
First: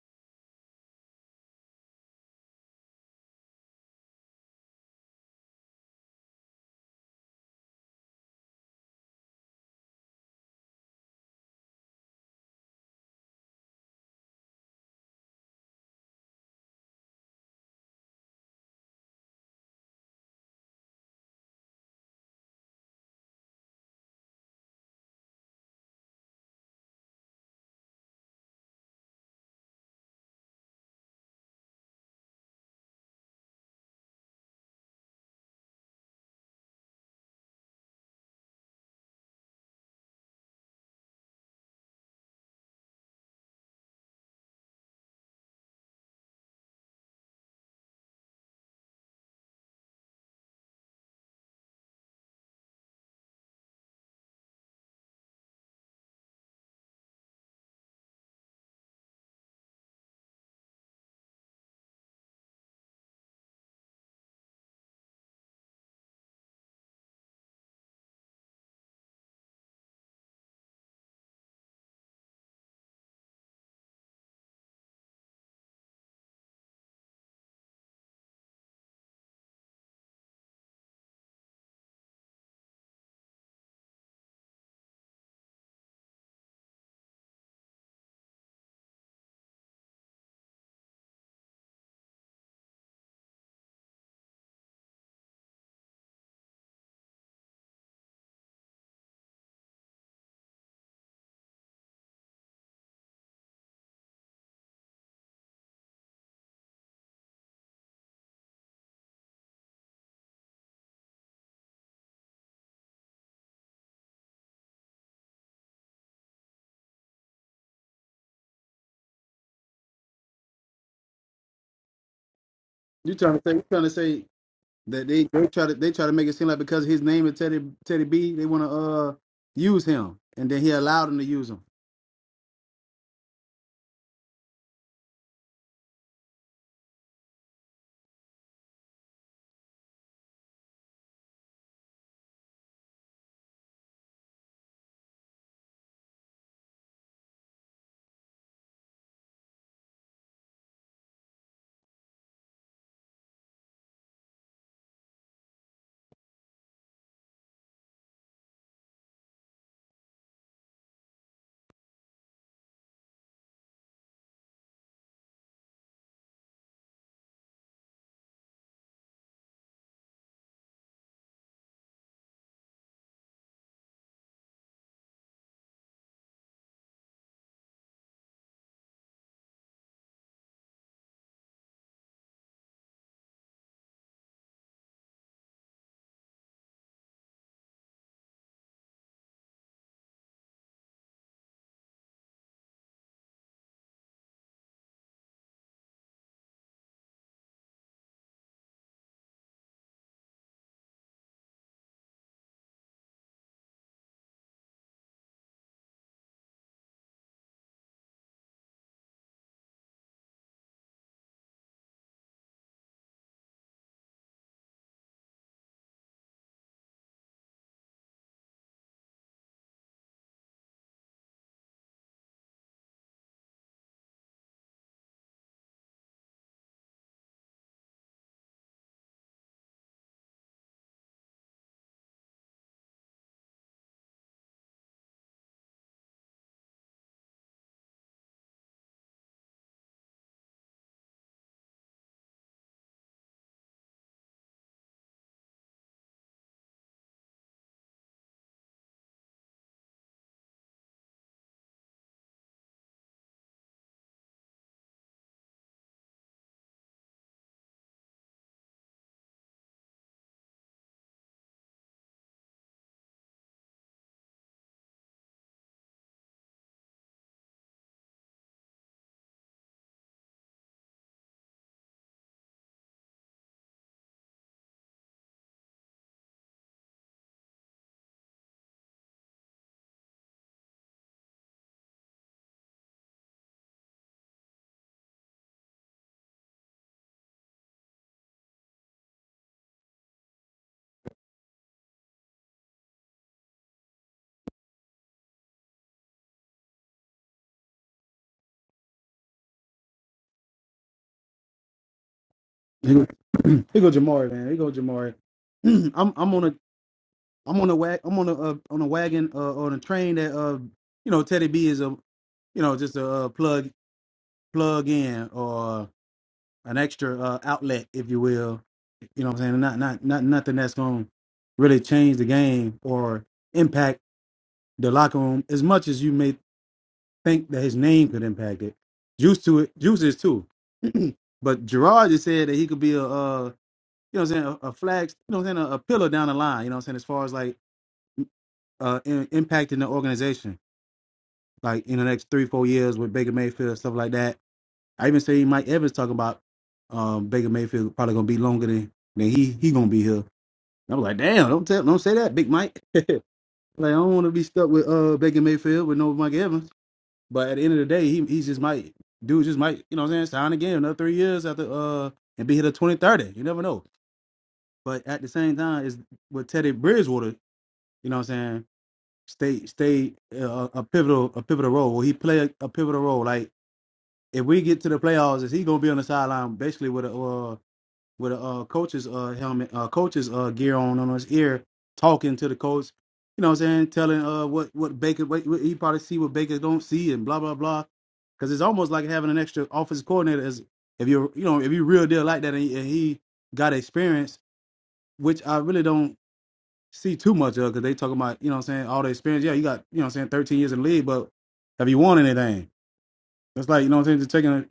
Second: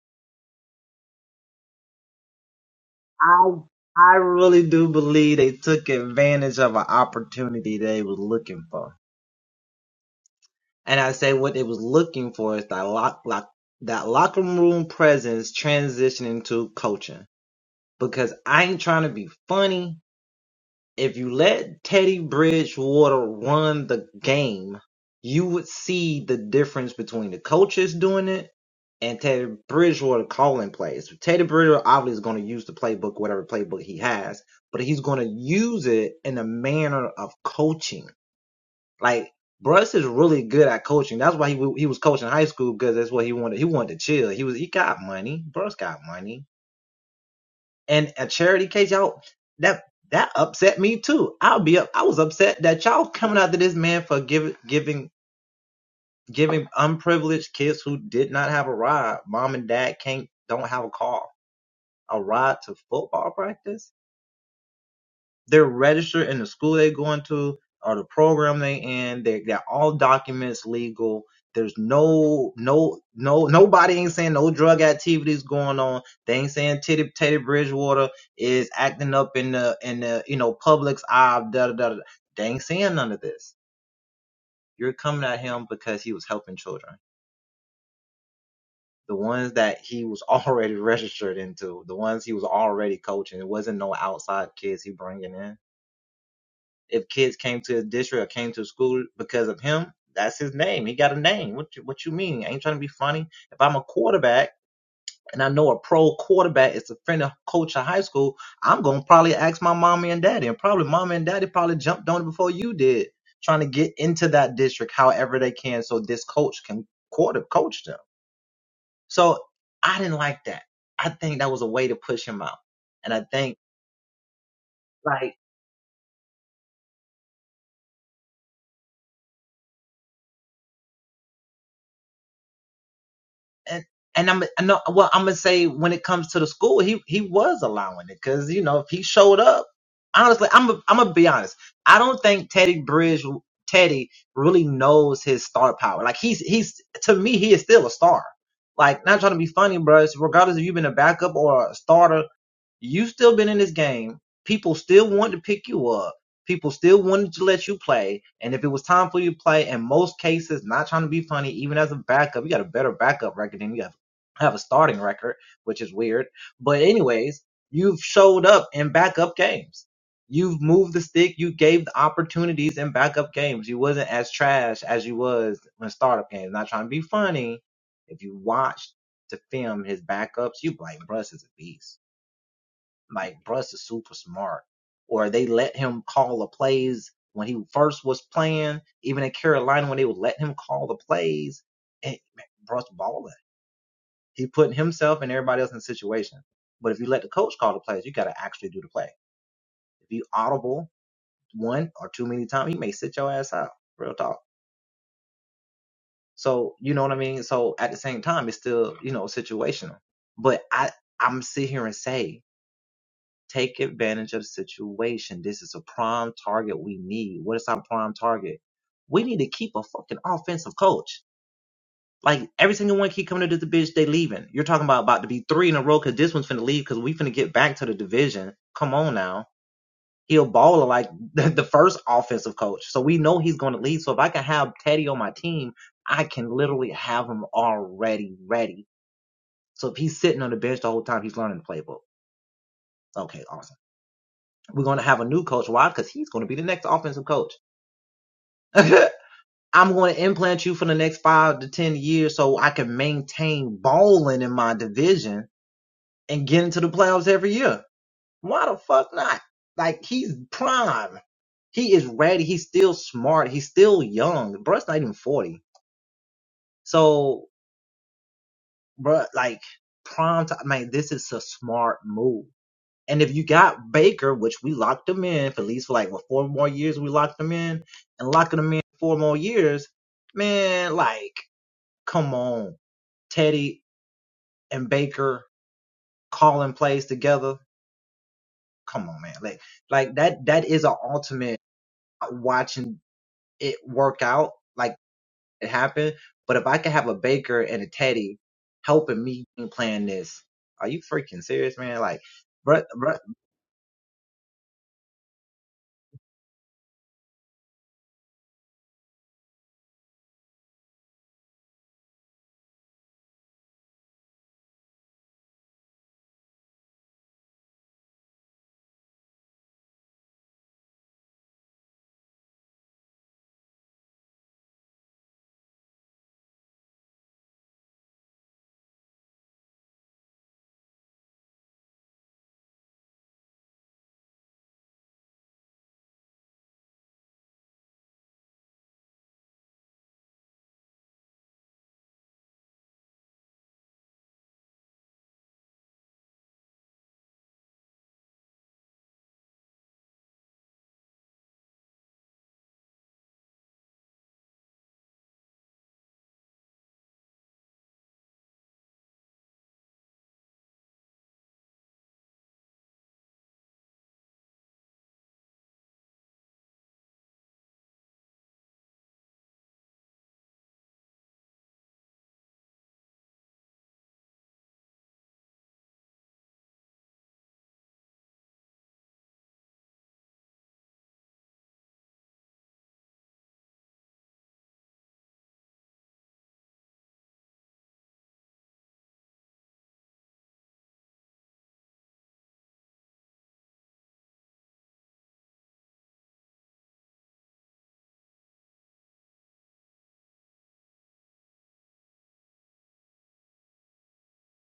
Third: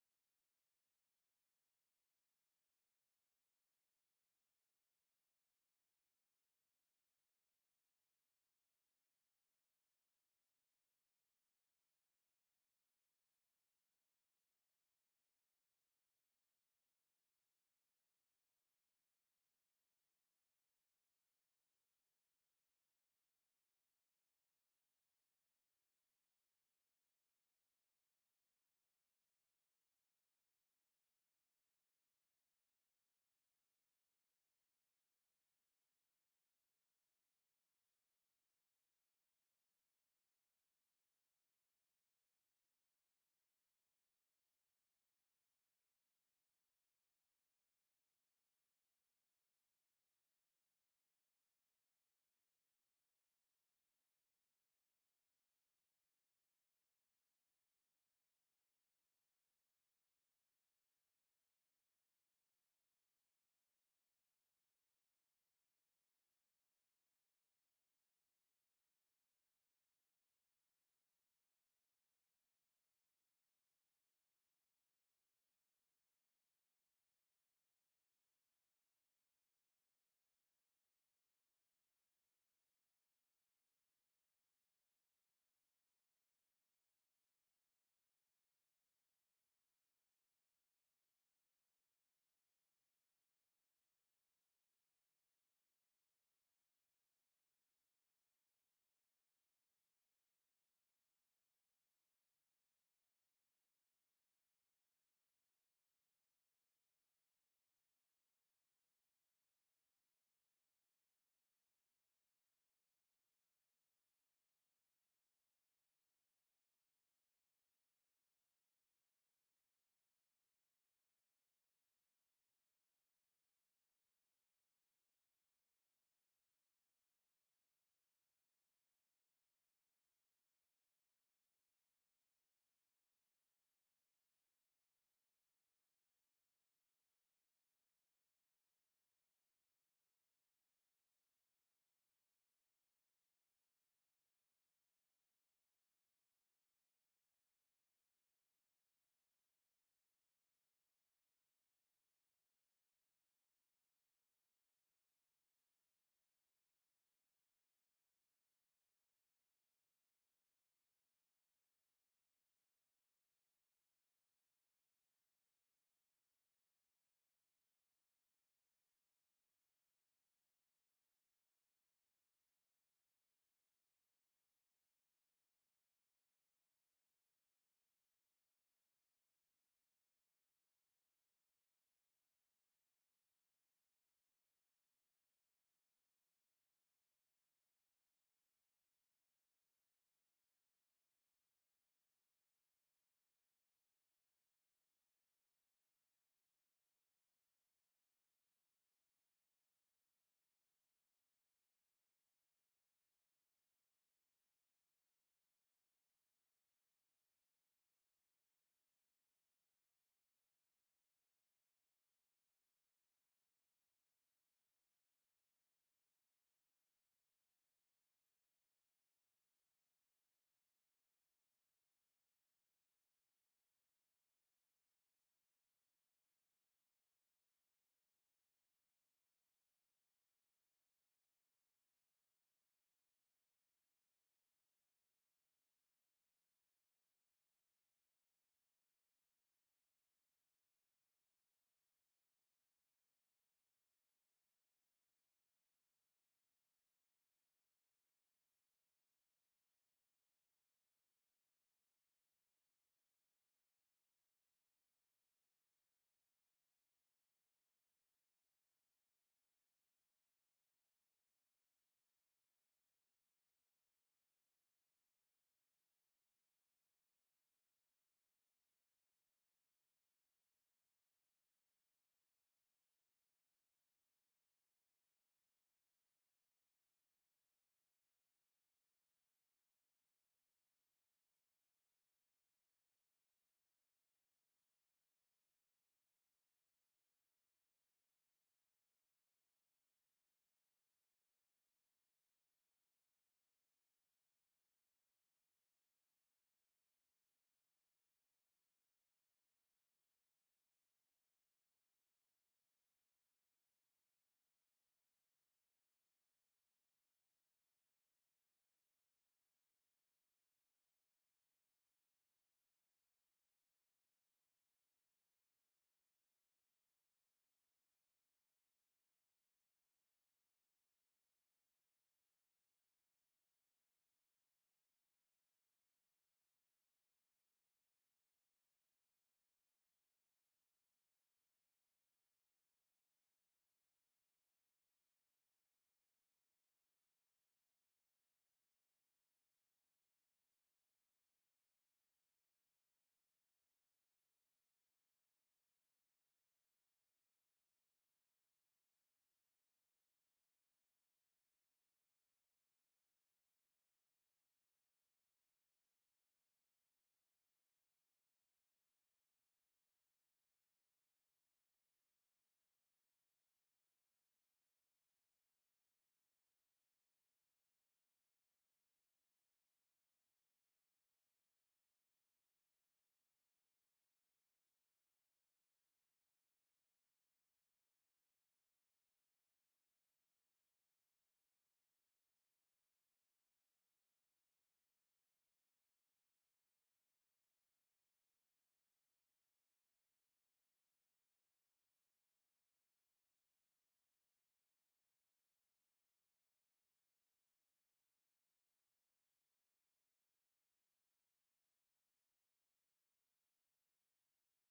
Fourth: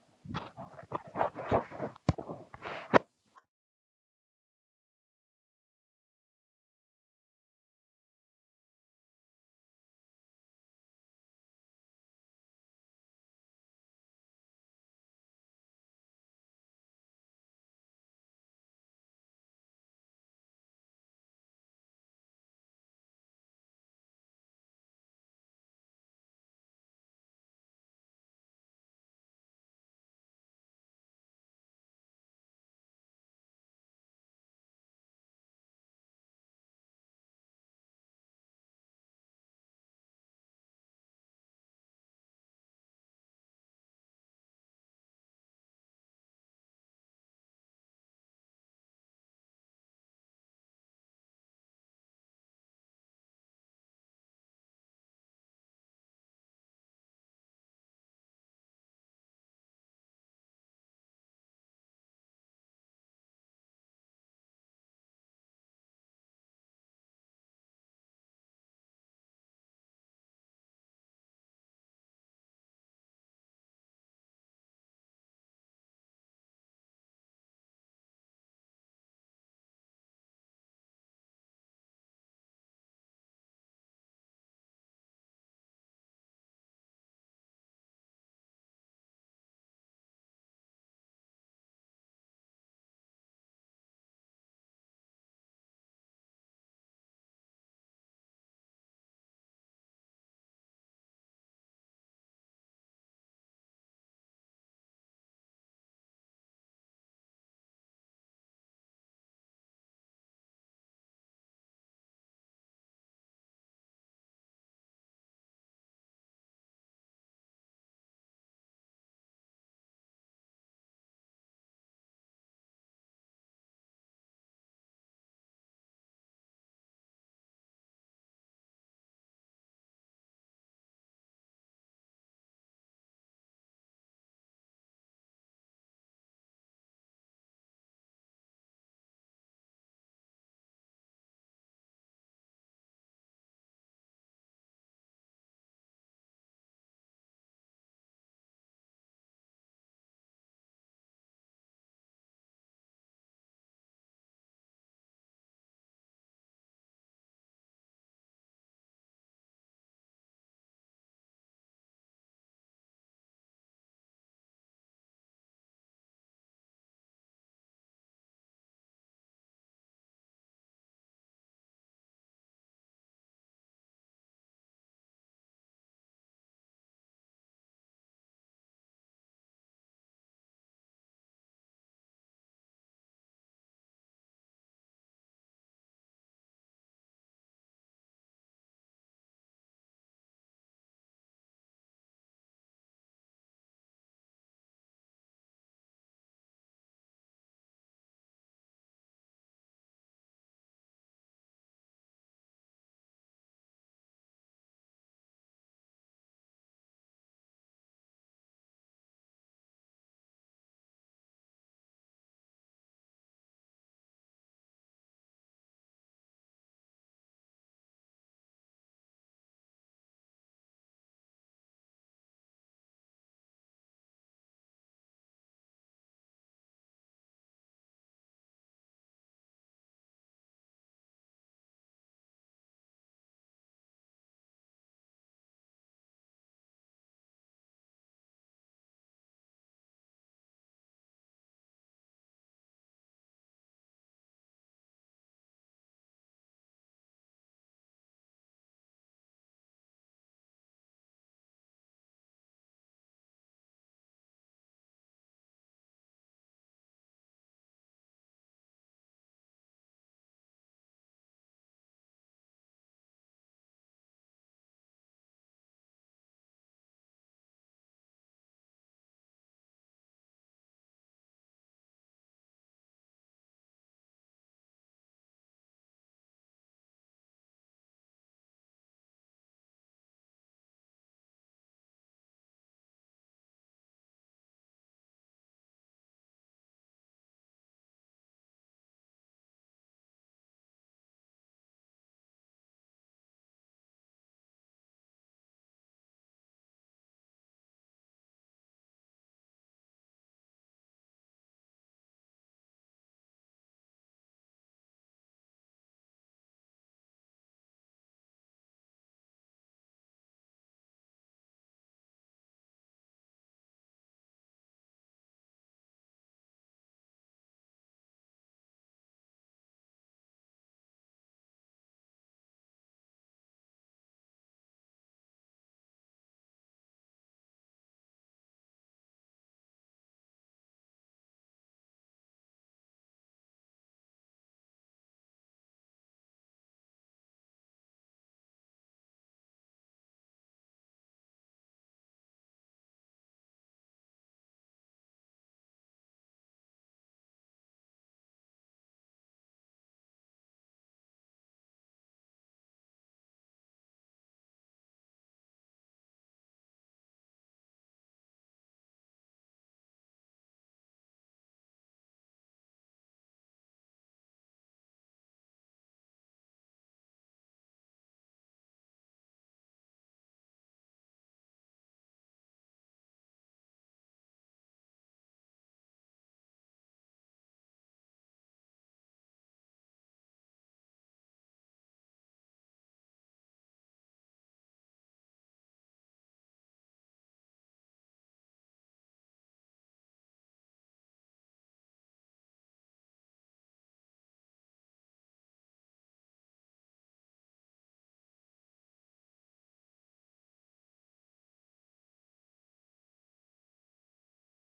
[SPEAKER 1] you trying to say you trying to say That they, they try to they try to make it seem like because his name is Teddy Teddy B, they want to uh use him, and then he allowed them to use him. Here go, here go Jamari, man. Here go Jamari. I'm I'm on a I'm on a wag I'm on a uh, on a wagon uh, on a train that uh you know Teddy B is a you know just a uh, plug plug in or an extra uh, outlet, if you will. You know what I'm saying? Not not not nothing that's going to really change the game or impact the locker room as much as you may think that his name could impact it. Juice to it, Juice is too. but Gerard just said that he could be a, uh, you know, what I'm saying a, a flag, you know, what I'm saying a, a pillar down the line. You know, what I'm saying as far as like uh, in, impacting the organization, like in the next three, four years with Baker Mayfield stuff like that. I even say Mike Evans talking about um, Baker Mayfield probably gonna be longer than than he he gonna be here. I was like, damn, don't tell, don't say that, Big Mike. Like I don't want to be stuck with uh, Baker Mayfield with no Mike Evans. But at the end of the day, he he just might dude just might, you know what I'm saying, sign again another three years after uh and be here till twenty thirty. You never know. But at the same time, is with Teddy Bridgewater, you know what I'm saying, stay stay uh, a pivotal a pivotal role. Will he play a, a pivotal role? Like if we get to the playoffs, is he gonna be on the sideline basically with a uh, with a uh, coach's uh, helmet, uh, coach's uh, gear on on his ear, talking to the coach. You know what I'm saying? Telling uh what what Baker what, what he probably see what Baker don't see and blah blah blah. Because it's almost like having an extra offensive coordinator. As if you're you know if you real deal like that and, he, and he got experience, which I really don't see too much of because they talking about you know what I'm saying all the experience. Yeah, you got you know what I'm saying 13 years in the league, but have you won anything? It's like you know what I'm saying. Just taking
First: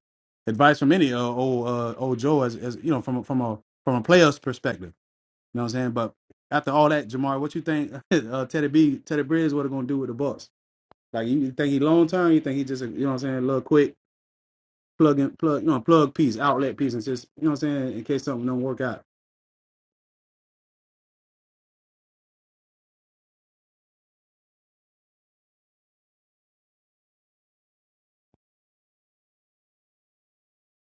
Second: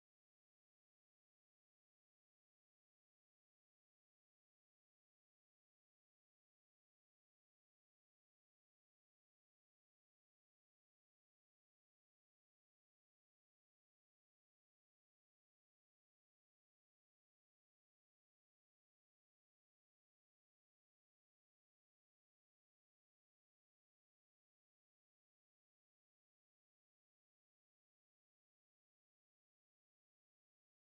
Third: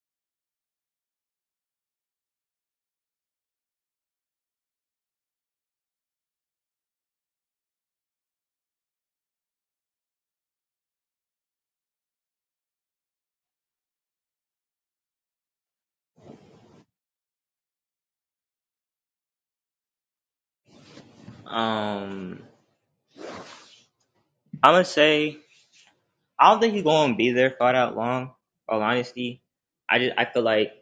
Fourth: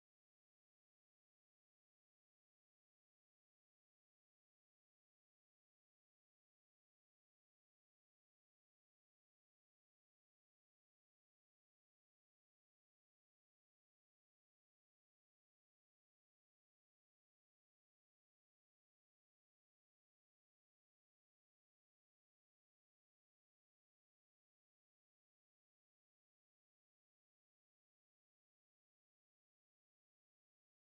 [SPEAKER 1] advice from any uh, old uh, old Joe as as you know from a- from a from a player's perspective. You know what I'm saying? But after all that, Jamar, what you think uh, Teddy B, Teddy Bridge, what are gonna do with the Bucks? Like you you think he long term? You think he just a, you know what I'm saying? A little quick plug in, plug you know plug piece, outlet piece, and just you know what I'm saying in case something don't work out.
[SPEAKER 4] Um, I'm gonna say I don't think he's gonna be there for that long. All honesty, I just I feel like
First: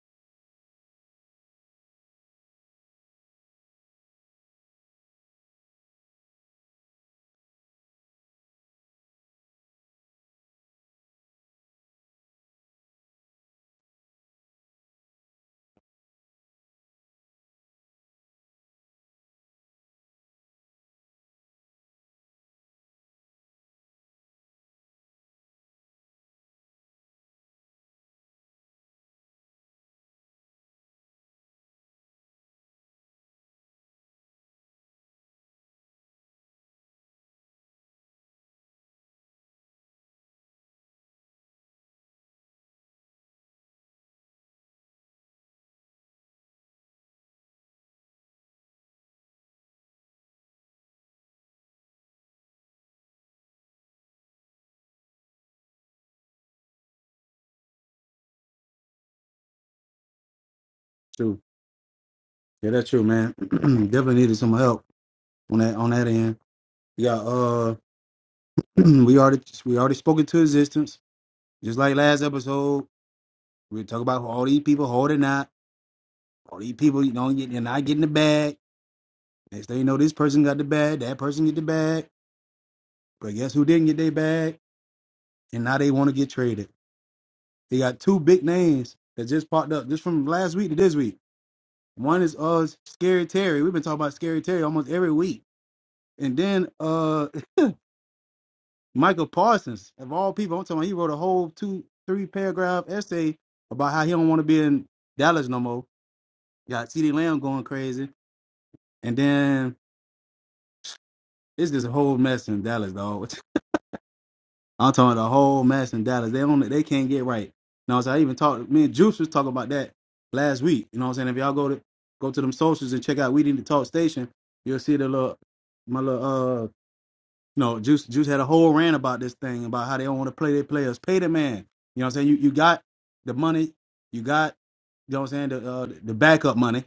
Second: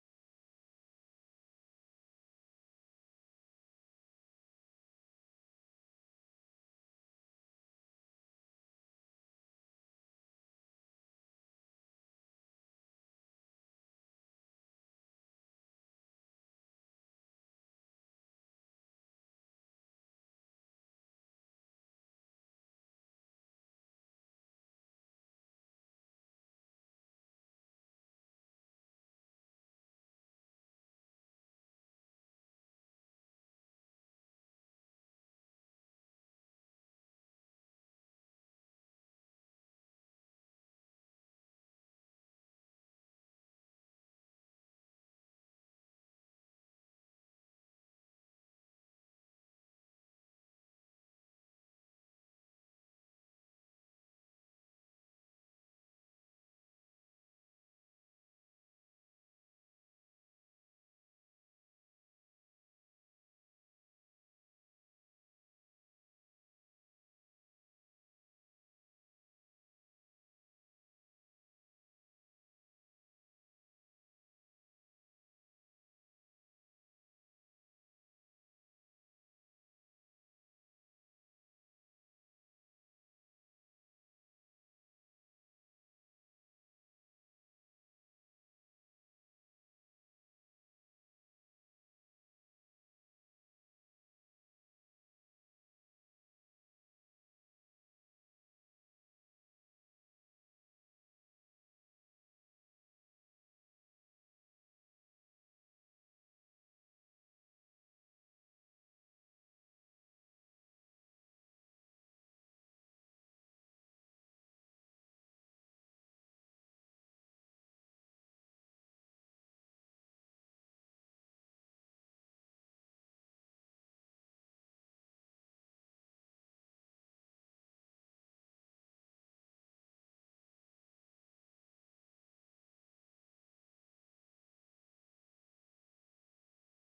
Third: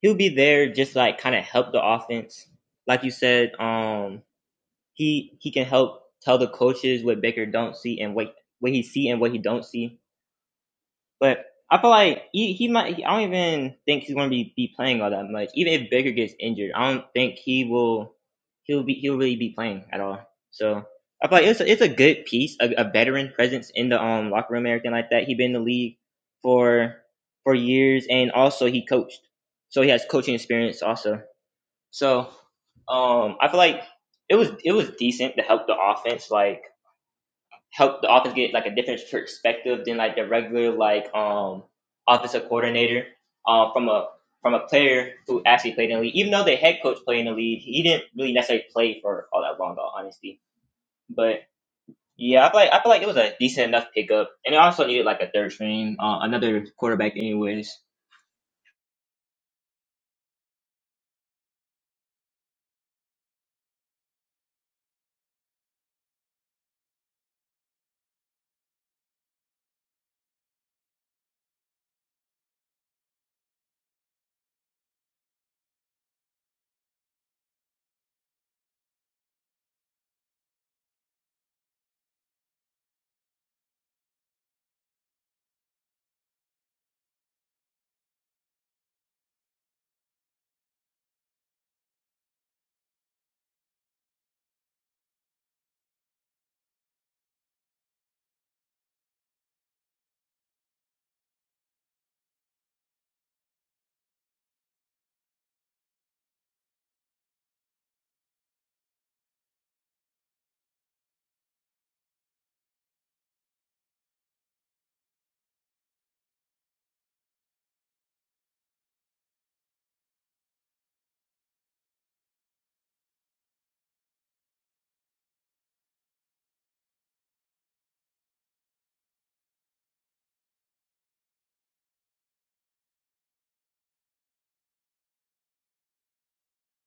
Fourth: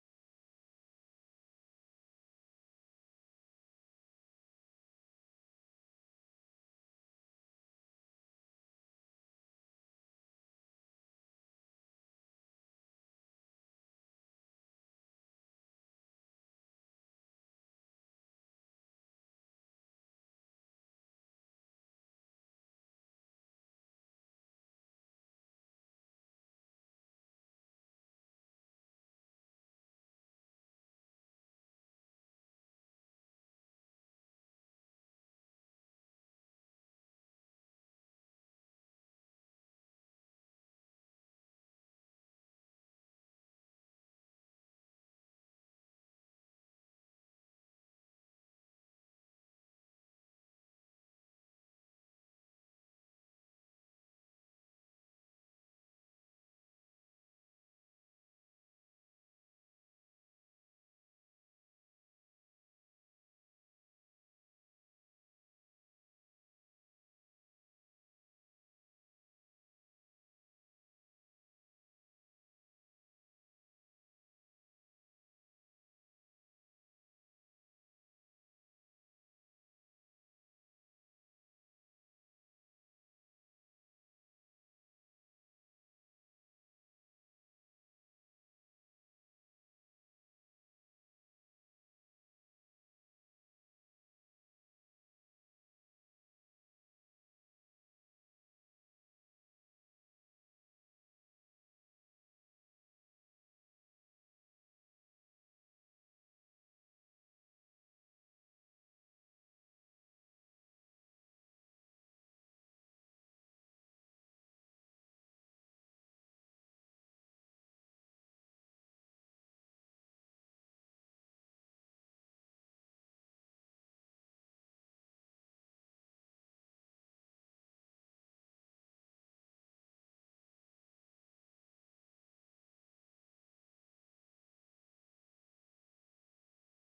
[SPEAKER 4] he'll be there just like kind of help the offense. Like you said, um, he he can help tell the coaches what Baker don't see and what what he see and what he don't see. But I feel like he, he might. I don't even think he's going to be, be playing all that much. Even if Baker gets injured, I don't think he will. He'll be. He'll really be playing at all. So I feel like it's a, it's a good piece, a, a veteran presence in the um locker room, and everything like that. He's been in the league for for years, and also he coached, so he has coaching experience also. So um, I feel like it was it was decent to help the offense. Like help the offense get like a different perspective than like the regular like um offensive coordinator um from a from a player who actually played in the league. Even though the head coach played in the league, he didn't really necessarily play for all that long though, honesty. But yeah, I feel like I feel like it was a decent enough pickup. And it also needed like a third string, uh, another quarterback anyways.
[SPEAKER 1] True. Yeah, that's true, man. Definitely needed some help on that on that end. Yeah. Uh, we already we already spoken to existence, just like last episode. We talk about all these people holding out. All these people, you know, they're not getting the bag. Next thing you know, this person got the bag, that person get the bag But guess who didn't get their bag? And now they want to get traded. They got two big names that just popped up just from last week to this week. One is uh Scary Terry. We've been talking about Scary Terry almost every week. And then uh Michael Parsons, of all people, I'm talking about he wrote a whole two, three paragraph essay about how he don't want to be in Dallas no more. got C D Lamb going crazy. And then it's just a whole mess in Dallas, dog. I'm talking about the whole mess in Dallas. They only they can't get right. You know what I'm saying? I even talked me and Juice was talking about that last week. You know what I'm saying? If y'all go to go to them socials and check out We Need to Talk Station, you'll see the little my little uh you know, Juice Juice had a whole rant about this thing about how they don't want to play their players. Pay the man. You know what I'm saying? You you got the money, you got you know what I'm saying, the uh, the backup money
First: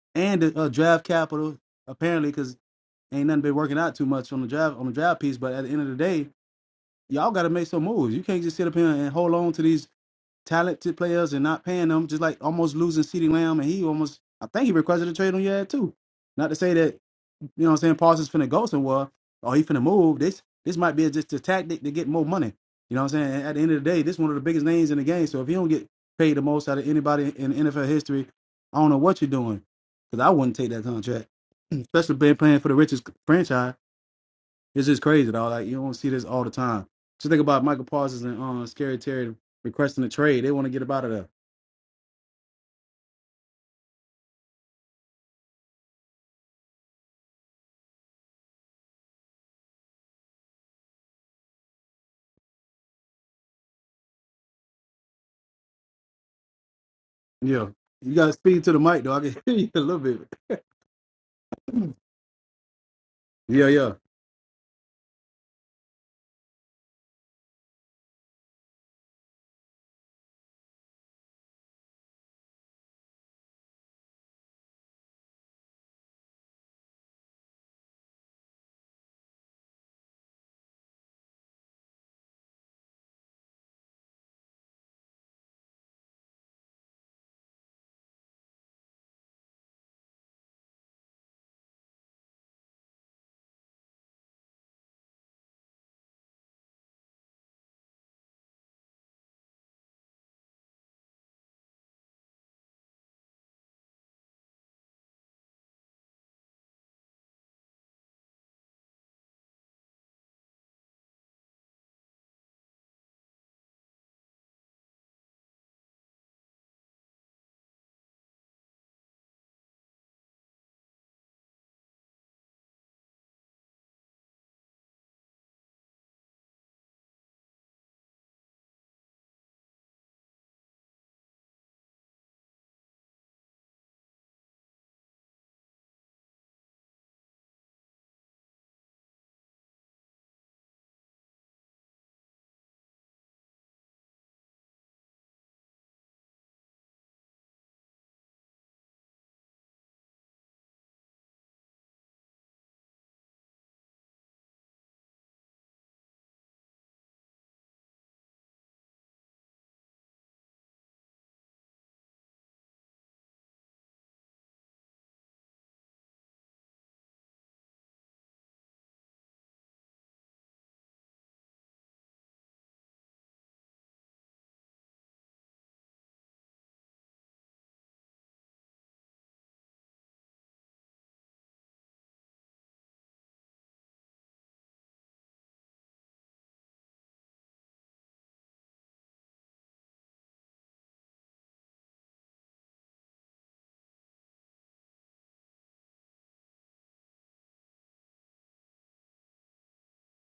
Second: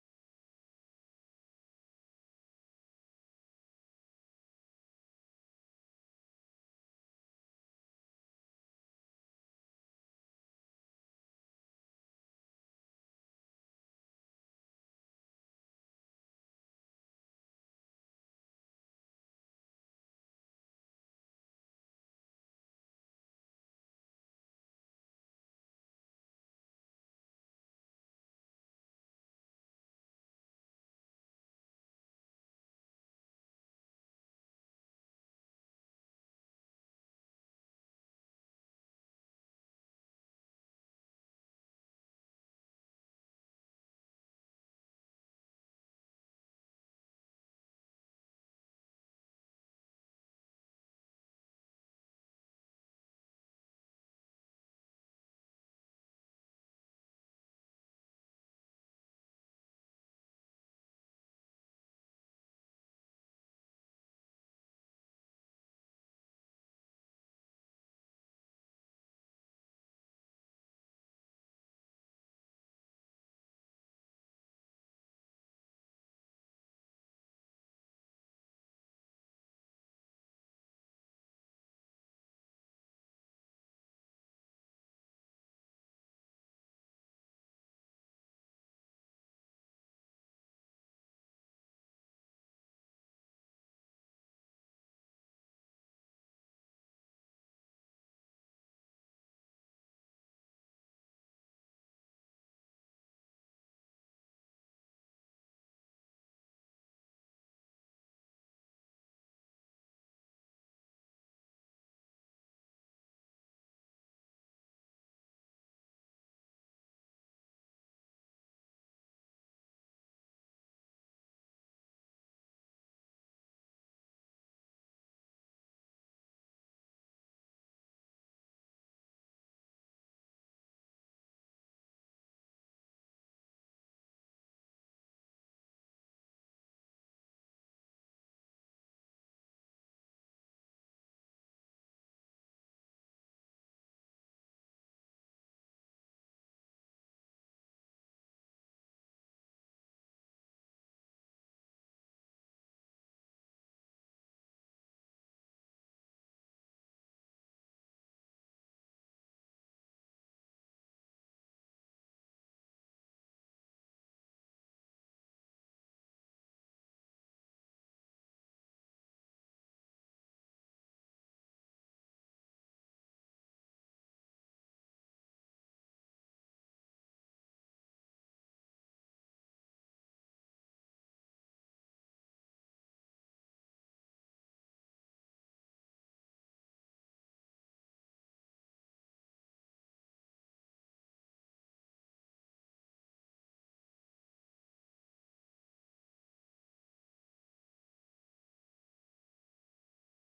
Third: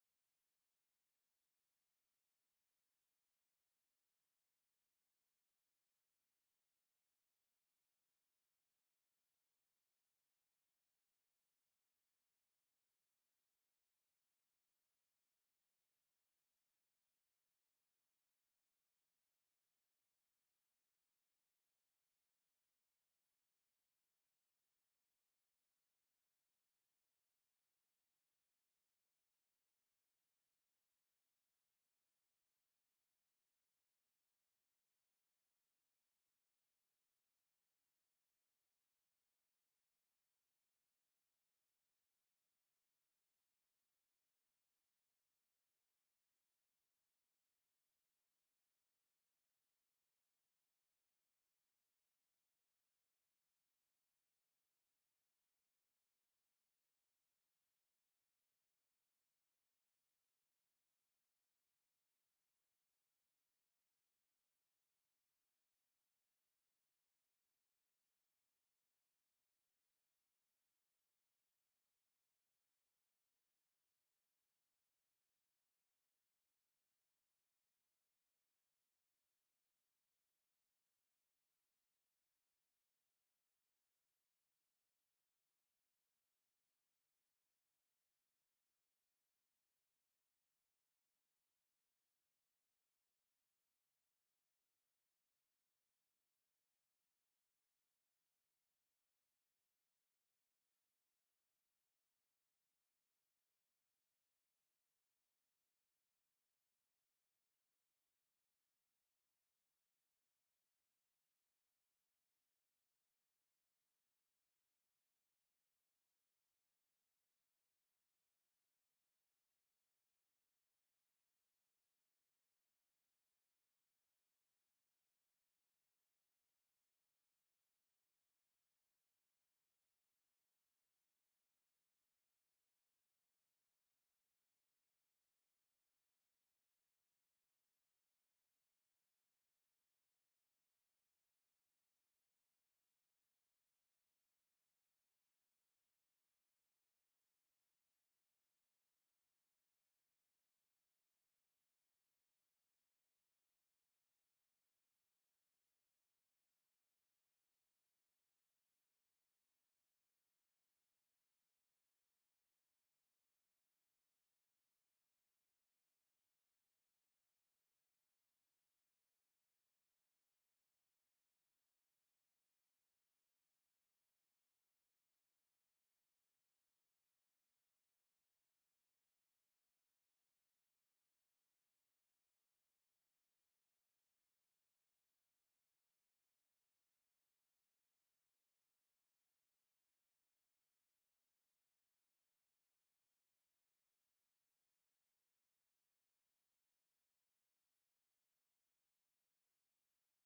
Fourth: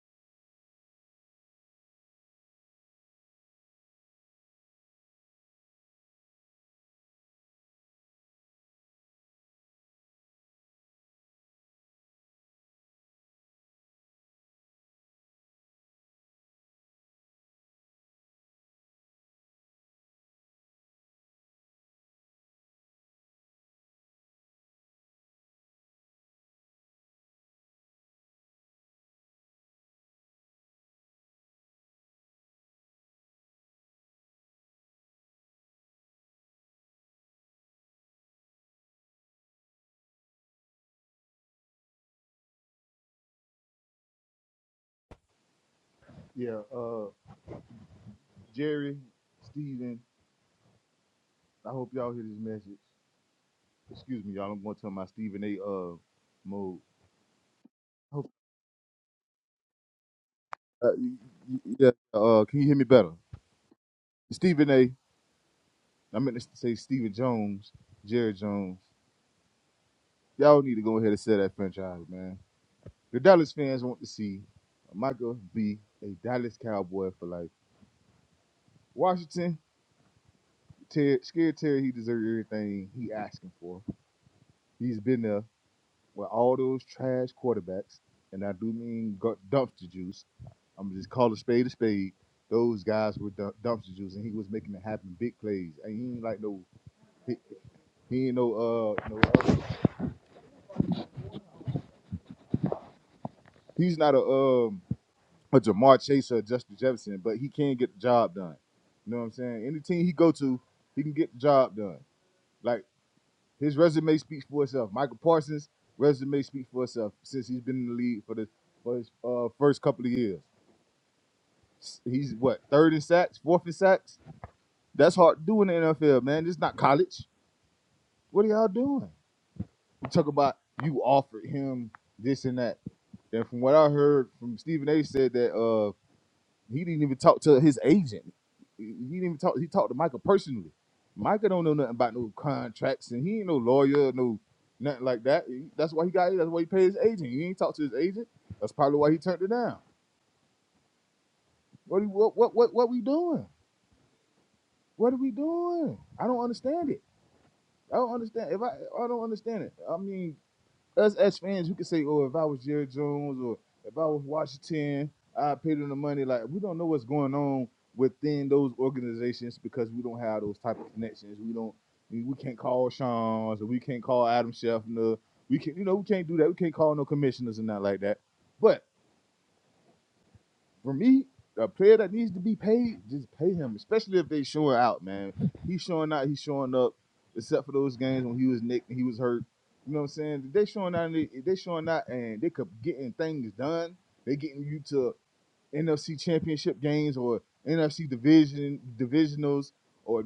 [SPEAKER 1] and the uh, draft capital apparently because ain't nothing been working out too much on the draft on the draft piece. But at the end of the day, y'all got to make some moves. You can't just sit up here and hold on to these talented players and not paying them. Just like almost losing CeeDee Lamb, and he almost, I think he requested a trade on your head too. Not to say that you know what I'm saying Parsons finna go somewhere or he finna move. This this might be just a tactic to get more money. You know what I'm saying? At the end of the day, this one of the biggest names in the game. So if you don't get paid the most out of anybody in NFL history, I don't know what you're doing. Because I wouldn't take that contract, especially being playing for the richest franchise. It's just crazy, though. Like you don't see this all the time. Just think about Michael Parsons and um, Scary Terry requesting a trade. They want to get up out of there.
[SPEAKER 3] Yeah, uh, Jerry, Steven, I hope y'all hear this message. Excuse me, y'all. I'm going to tell my Stephen A. Uh, mode.
[SPEAKER 1] Yeah, you got
[SPEAKER 3] Hope,
[SPEAKER 1] to speak to the mic, though. I can hear you a little bit.
[SPEAKER 3] uh, y- y- yeah. Uh, can you hear me better,
[SPEAKER 1] Yeah, yeah.
[SPEAKER 3] Stephen A? I meant to say Stephen Jones, Jerry Jones. Y'all need to go ahead and sell that franchise, man. The Dallas fans want to see Michael be a Dallas Cowboy for life. Washington, Ter- scared Terry, he deserves everything he asking for. He's been there with all those trash quarterbacks, and I do mean gu- dumpster juice. I'm just call a spade a spade. Those guys were dump- dumpster juice, and he was making it happen, big plays. And he ain't like no, he, he ain't no uh, no. He's not a um a Jamar Chase or a Justin Jefferson, but he can get the job done. You know what I'm saying? Any team he go to, he can get the job done. Like his resume speaks for itself. Michael Parsons' resume speaks for itself since he's been in the league for the for his uh, first couple of years. He's what third in sacks, fourth in sacks. That's hard to do in the NFL, man. It's not college. What are y'all doing? You talk about you offered him this and that. And from what I heard from Stephen A. said that uh. He didn't even talk to his agent. He didn't even talk. He talked to Michael personally. Michael don't know nothing about no contracts, and he ain't no lawyer, no nothing like that. He- That's why he got. That's why he paid his agent. He ain't talked to his agent. That's probably why he turned it down. What do you- what what what what we doing? What are we doing? I don't understand it. I don't understand. If I I don't understand it. I mean, us as fans, we can say, "Oh, if I was Jerry Jones or if I was Washington, I paid them the money." Like we don't know what's going on within those organizations because we don't have those type of connections. We don't. We we can't call Sean's or we can't call Adam Scheffner. We can, not you know, we can't do that. We can't call no commissioners and not like that. But for me, a player that needs to be paid, just pay him. Especially if they showing out, man. He's showing out. He's showing up. Except for those games when he was nicked and he was hurt. You know what I'm saying? They showing out. And they, they showing out, and they could getting things done. They getting you to NFC Championship games or NFC division divisionals or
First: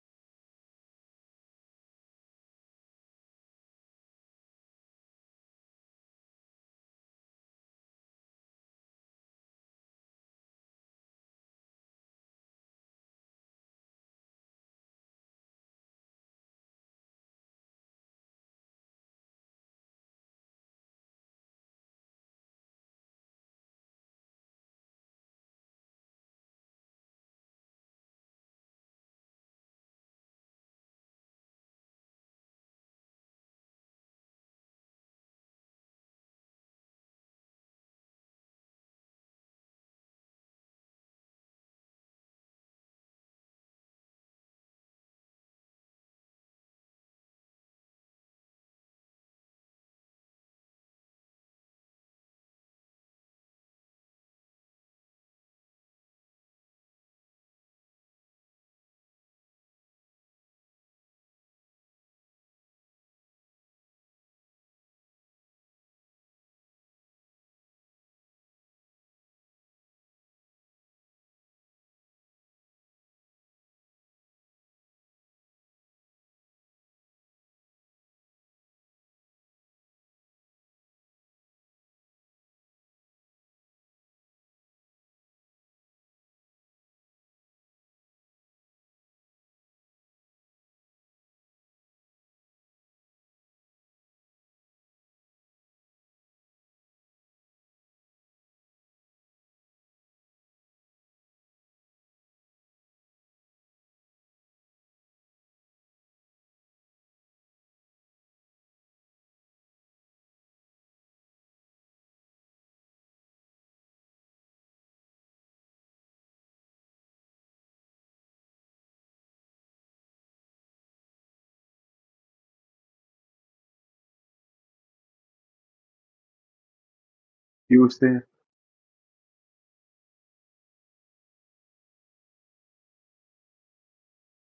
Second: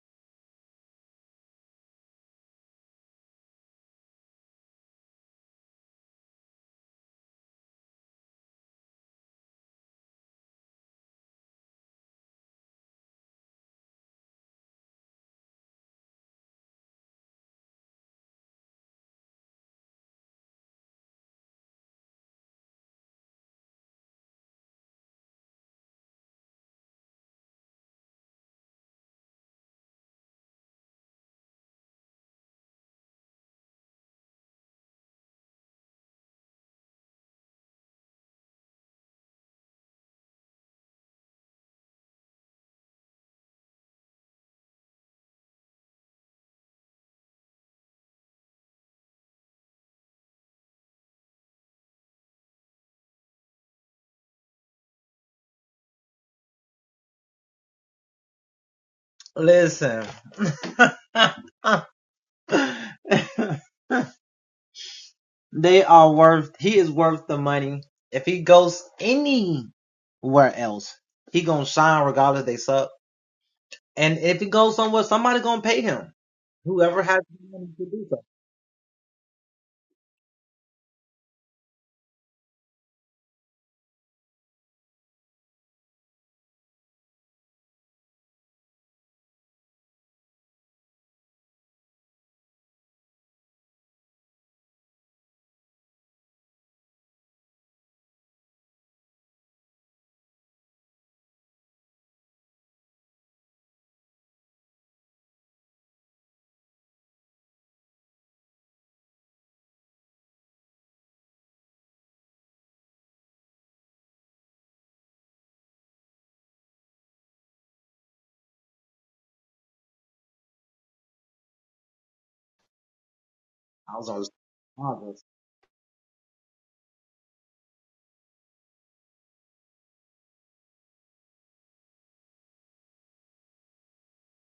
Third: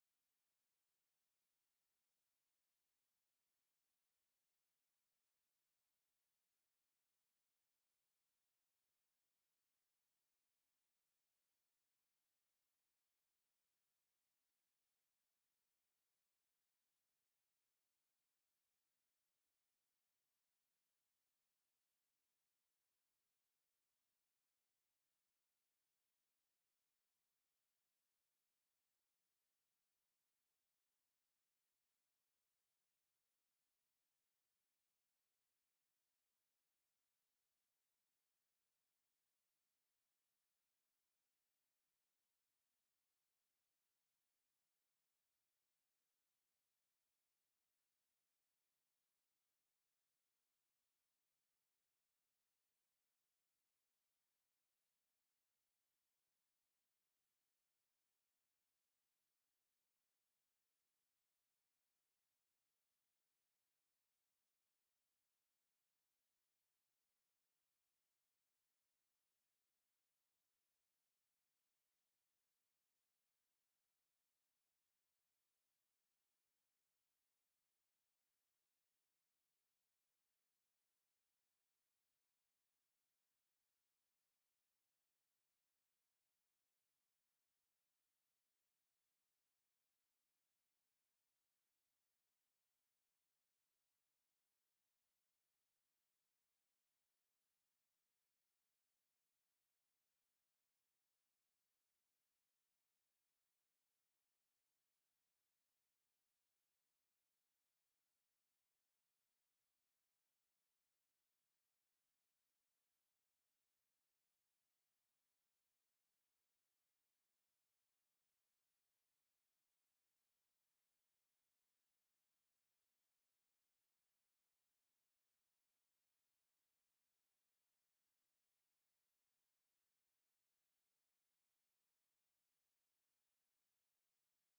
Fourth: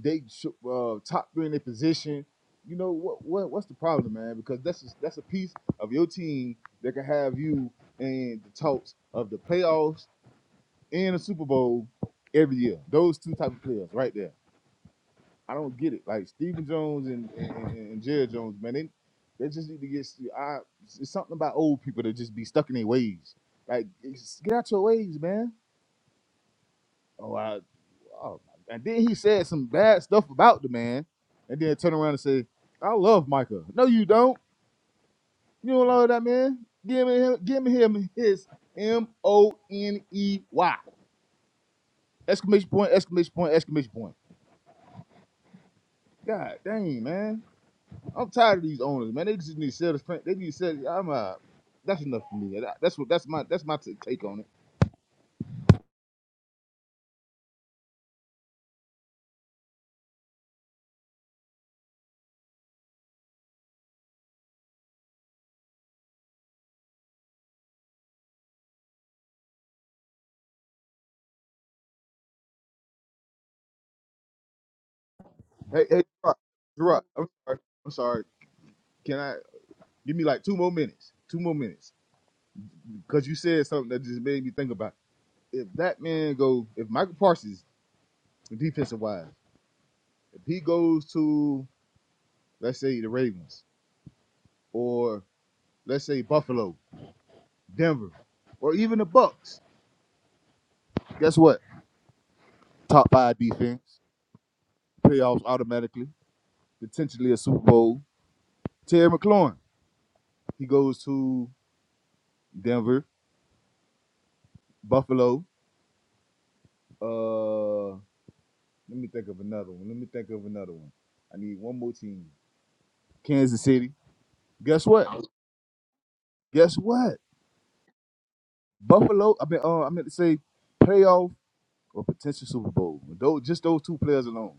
[SPEAKER 3] they uh, top three in their position. You know what? What what's the problem, man? Because that's just, that's a piece of your team that can have you in the talks of the playoffs and a Super Bowl every year. Those two type of players right there. I don't get it. Like Stephen Jones and and, and, and Jones, man, they they just need to get. I, it's something about old people that just be stuck in their ways. Like it's- get out your ways, man. Oh, I, oh my. And then he said some bad stuff about the man, and then turn around and say, "I love Micah." No, you don't. You don't love that man. Give me him. Give me him his M O N E Y exclamation point exclamation point exclamation point. God dang, man. I'm tired of these owners, man. They just need to sell this print. They need to sell. I'm uh, that's enough for me. That- That's what. That's my. That's my t- take on it. Hey, hey, Gerard, Gerard, I'm sorry. I'm sorry. Can I give me like two more minutes? Two more minutes, because you said something that just made me think about. it. If that man go, if Michael Parsons, defensive wise, if he goes to, let's say the Ravens, or let's say Buffalo, Denver, or even the Bucks, guess what? Top five defense, playoffs automatically. potentially a Super Bowl. Terry McLaurin, he goes to Denver, Buffalo. Uh, let me think of another one. Let me think of another one. I need one more team. Kansas City. Guess what? Guess what?
[SPEAKER 1] Houston.
[SPEAKER 3] Buffalo. I mean, uh, I meant to say playoff or potential Super Bowl. Those, just those two players alone.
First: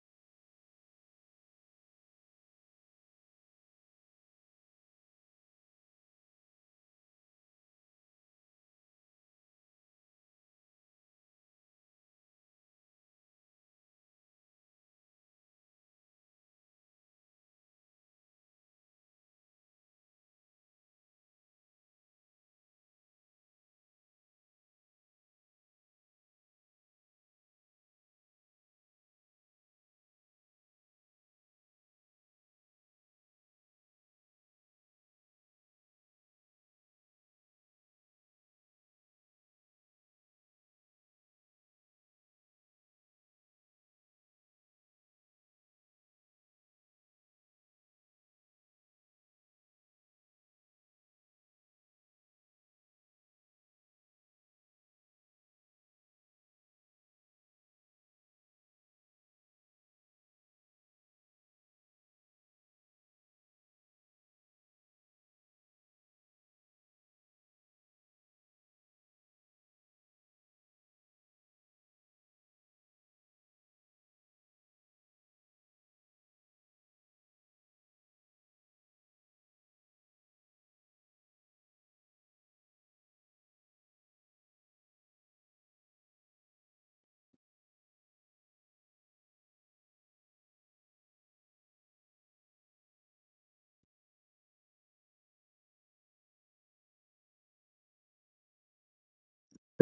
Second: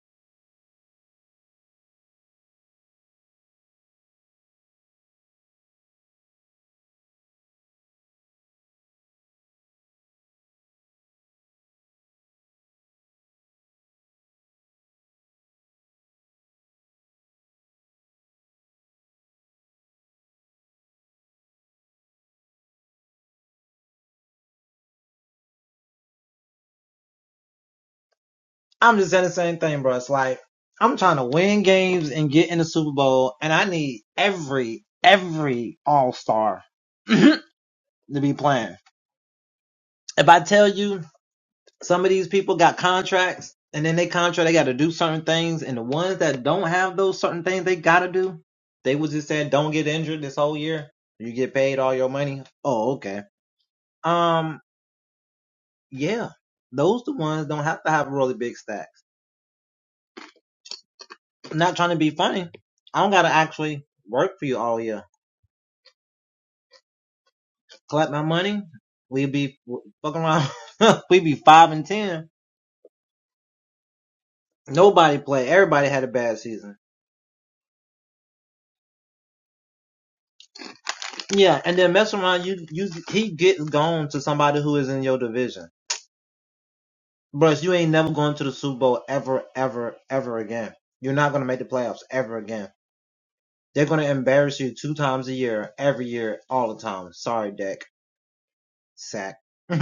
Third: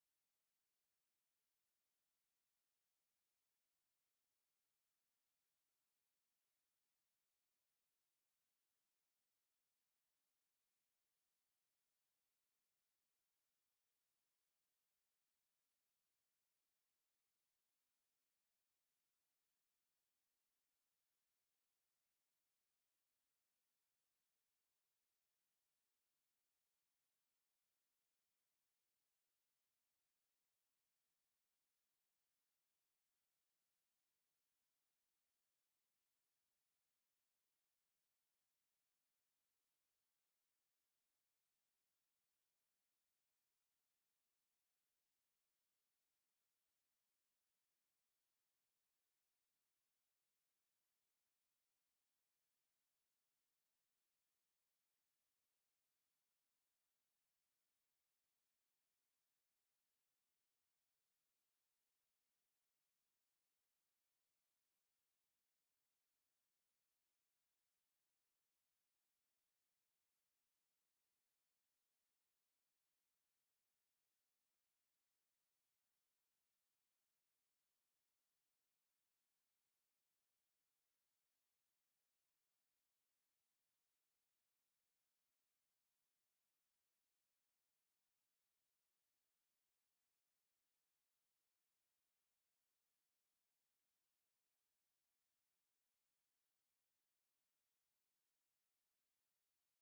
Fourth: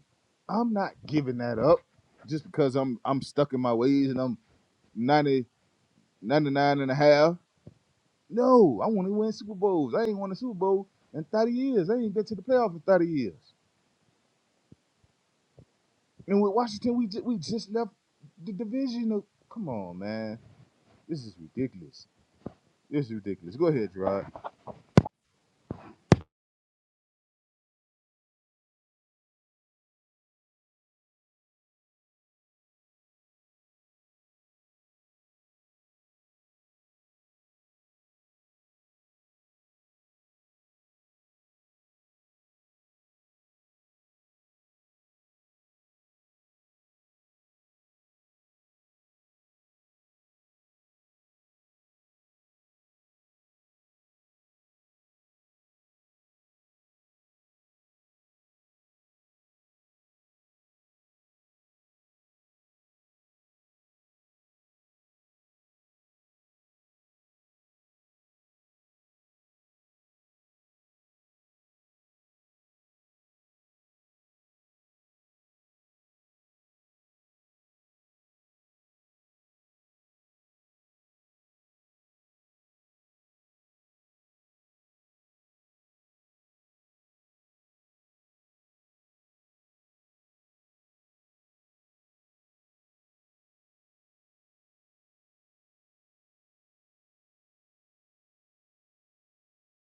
[SPEAKER 3] I'm not giving that up just because I'm I'm stuck in my ways and I'm ninety, ninety-nine and a half. No, I want to win Super Bowls. I ain't won a Super Bowl in 30 years. I ain't been to the playoff in 30 years. And with Washington, we just, we just left the division. Of, come on, man. This is ridiculous. This is ridiculous. Go ahead, Gerard.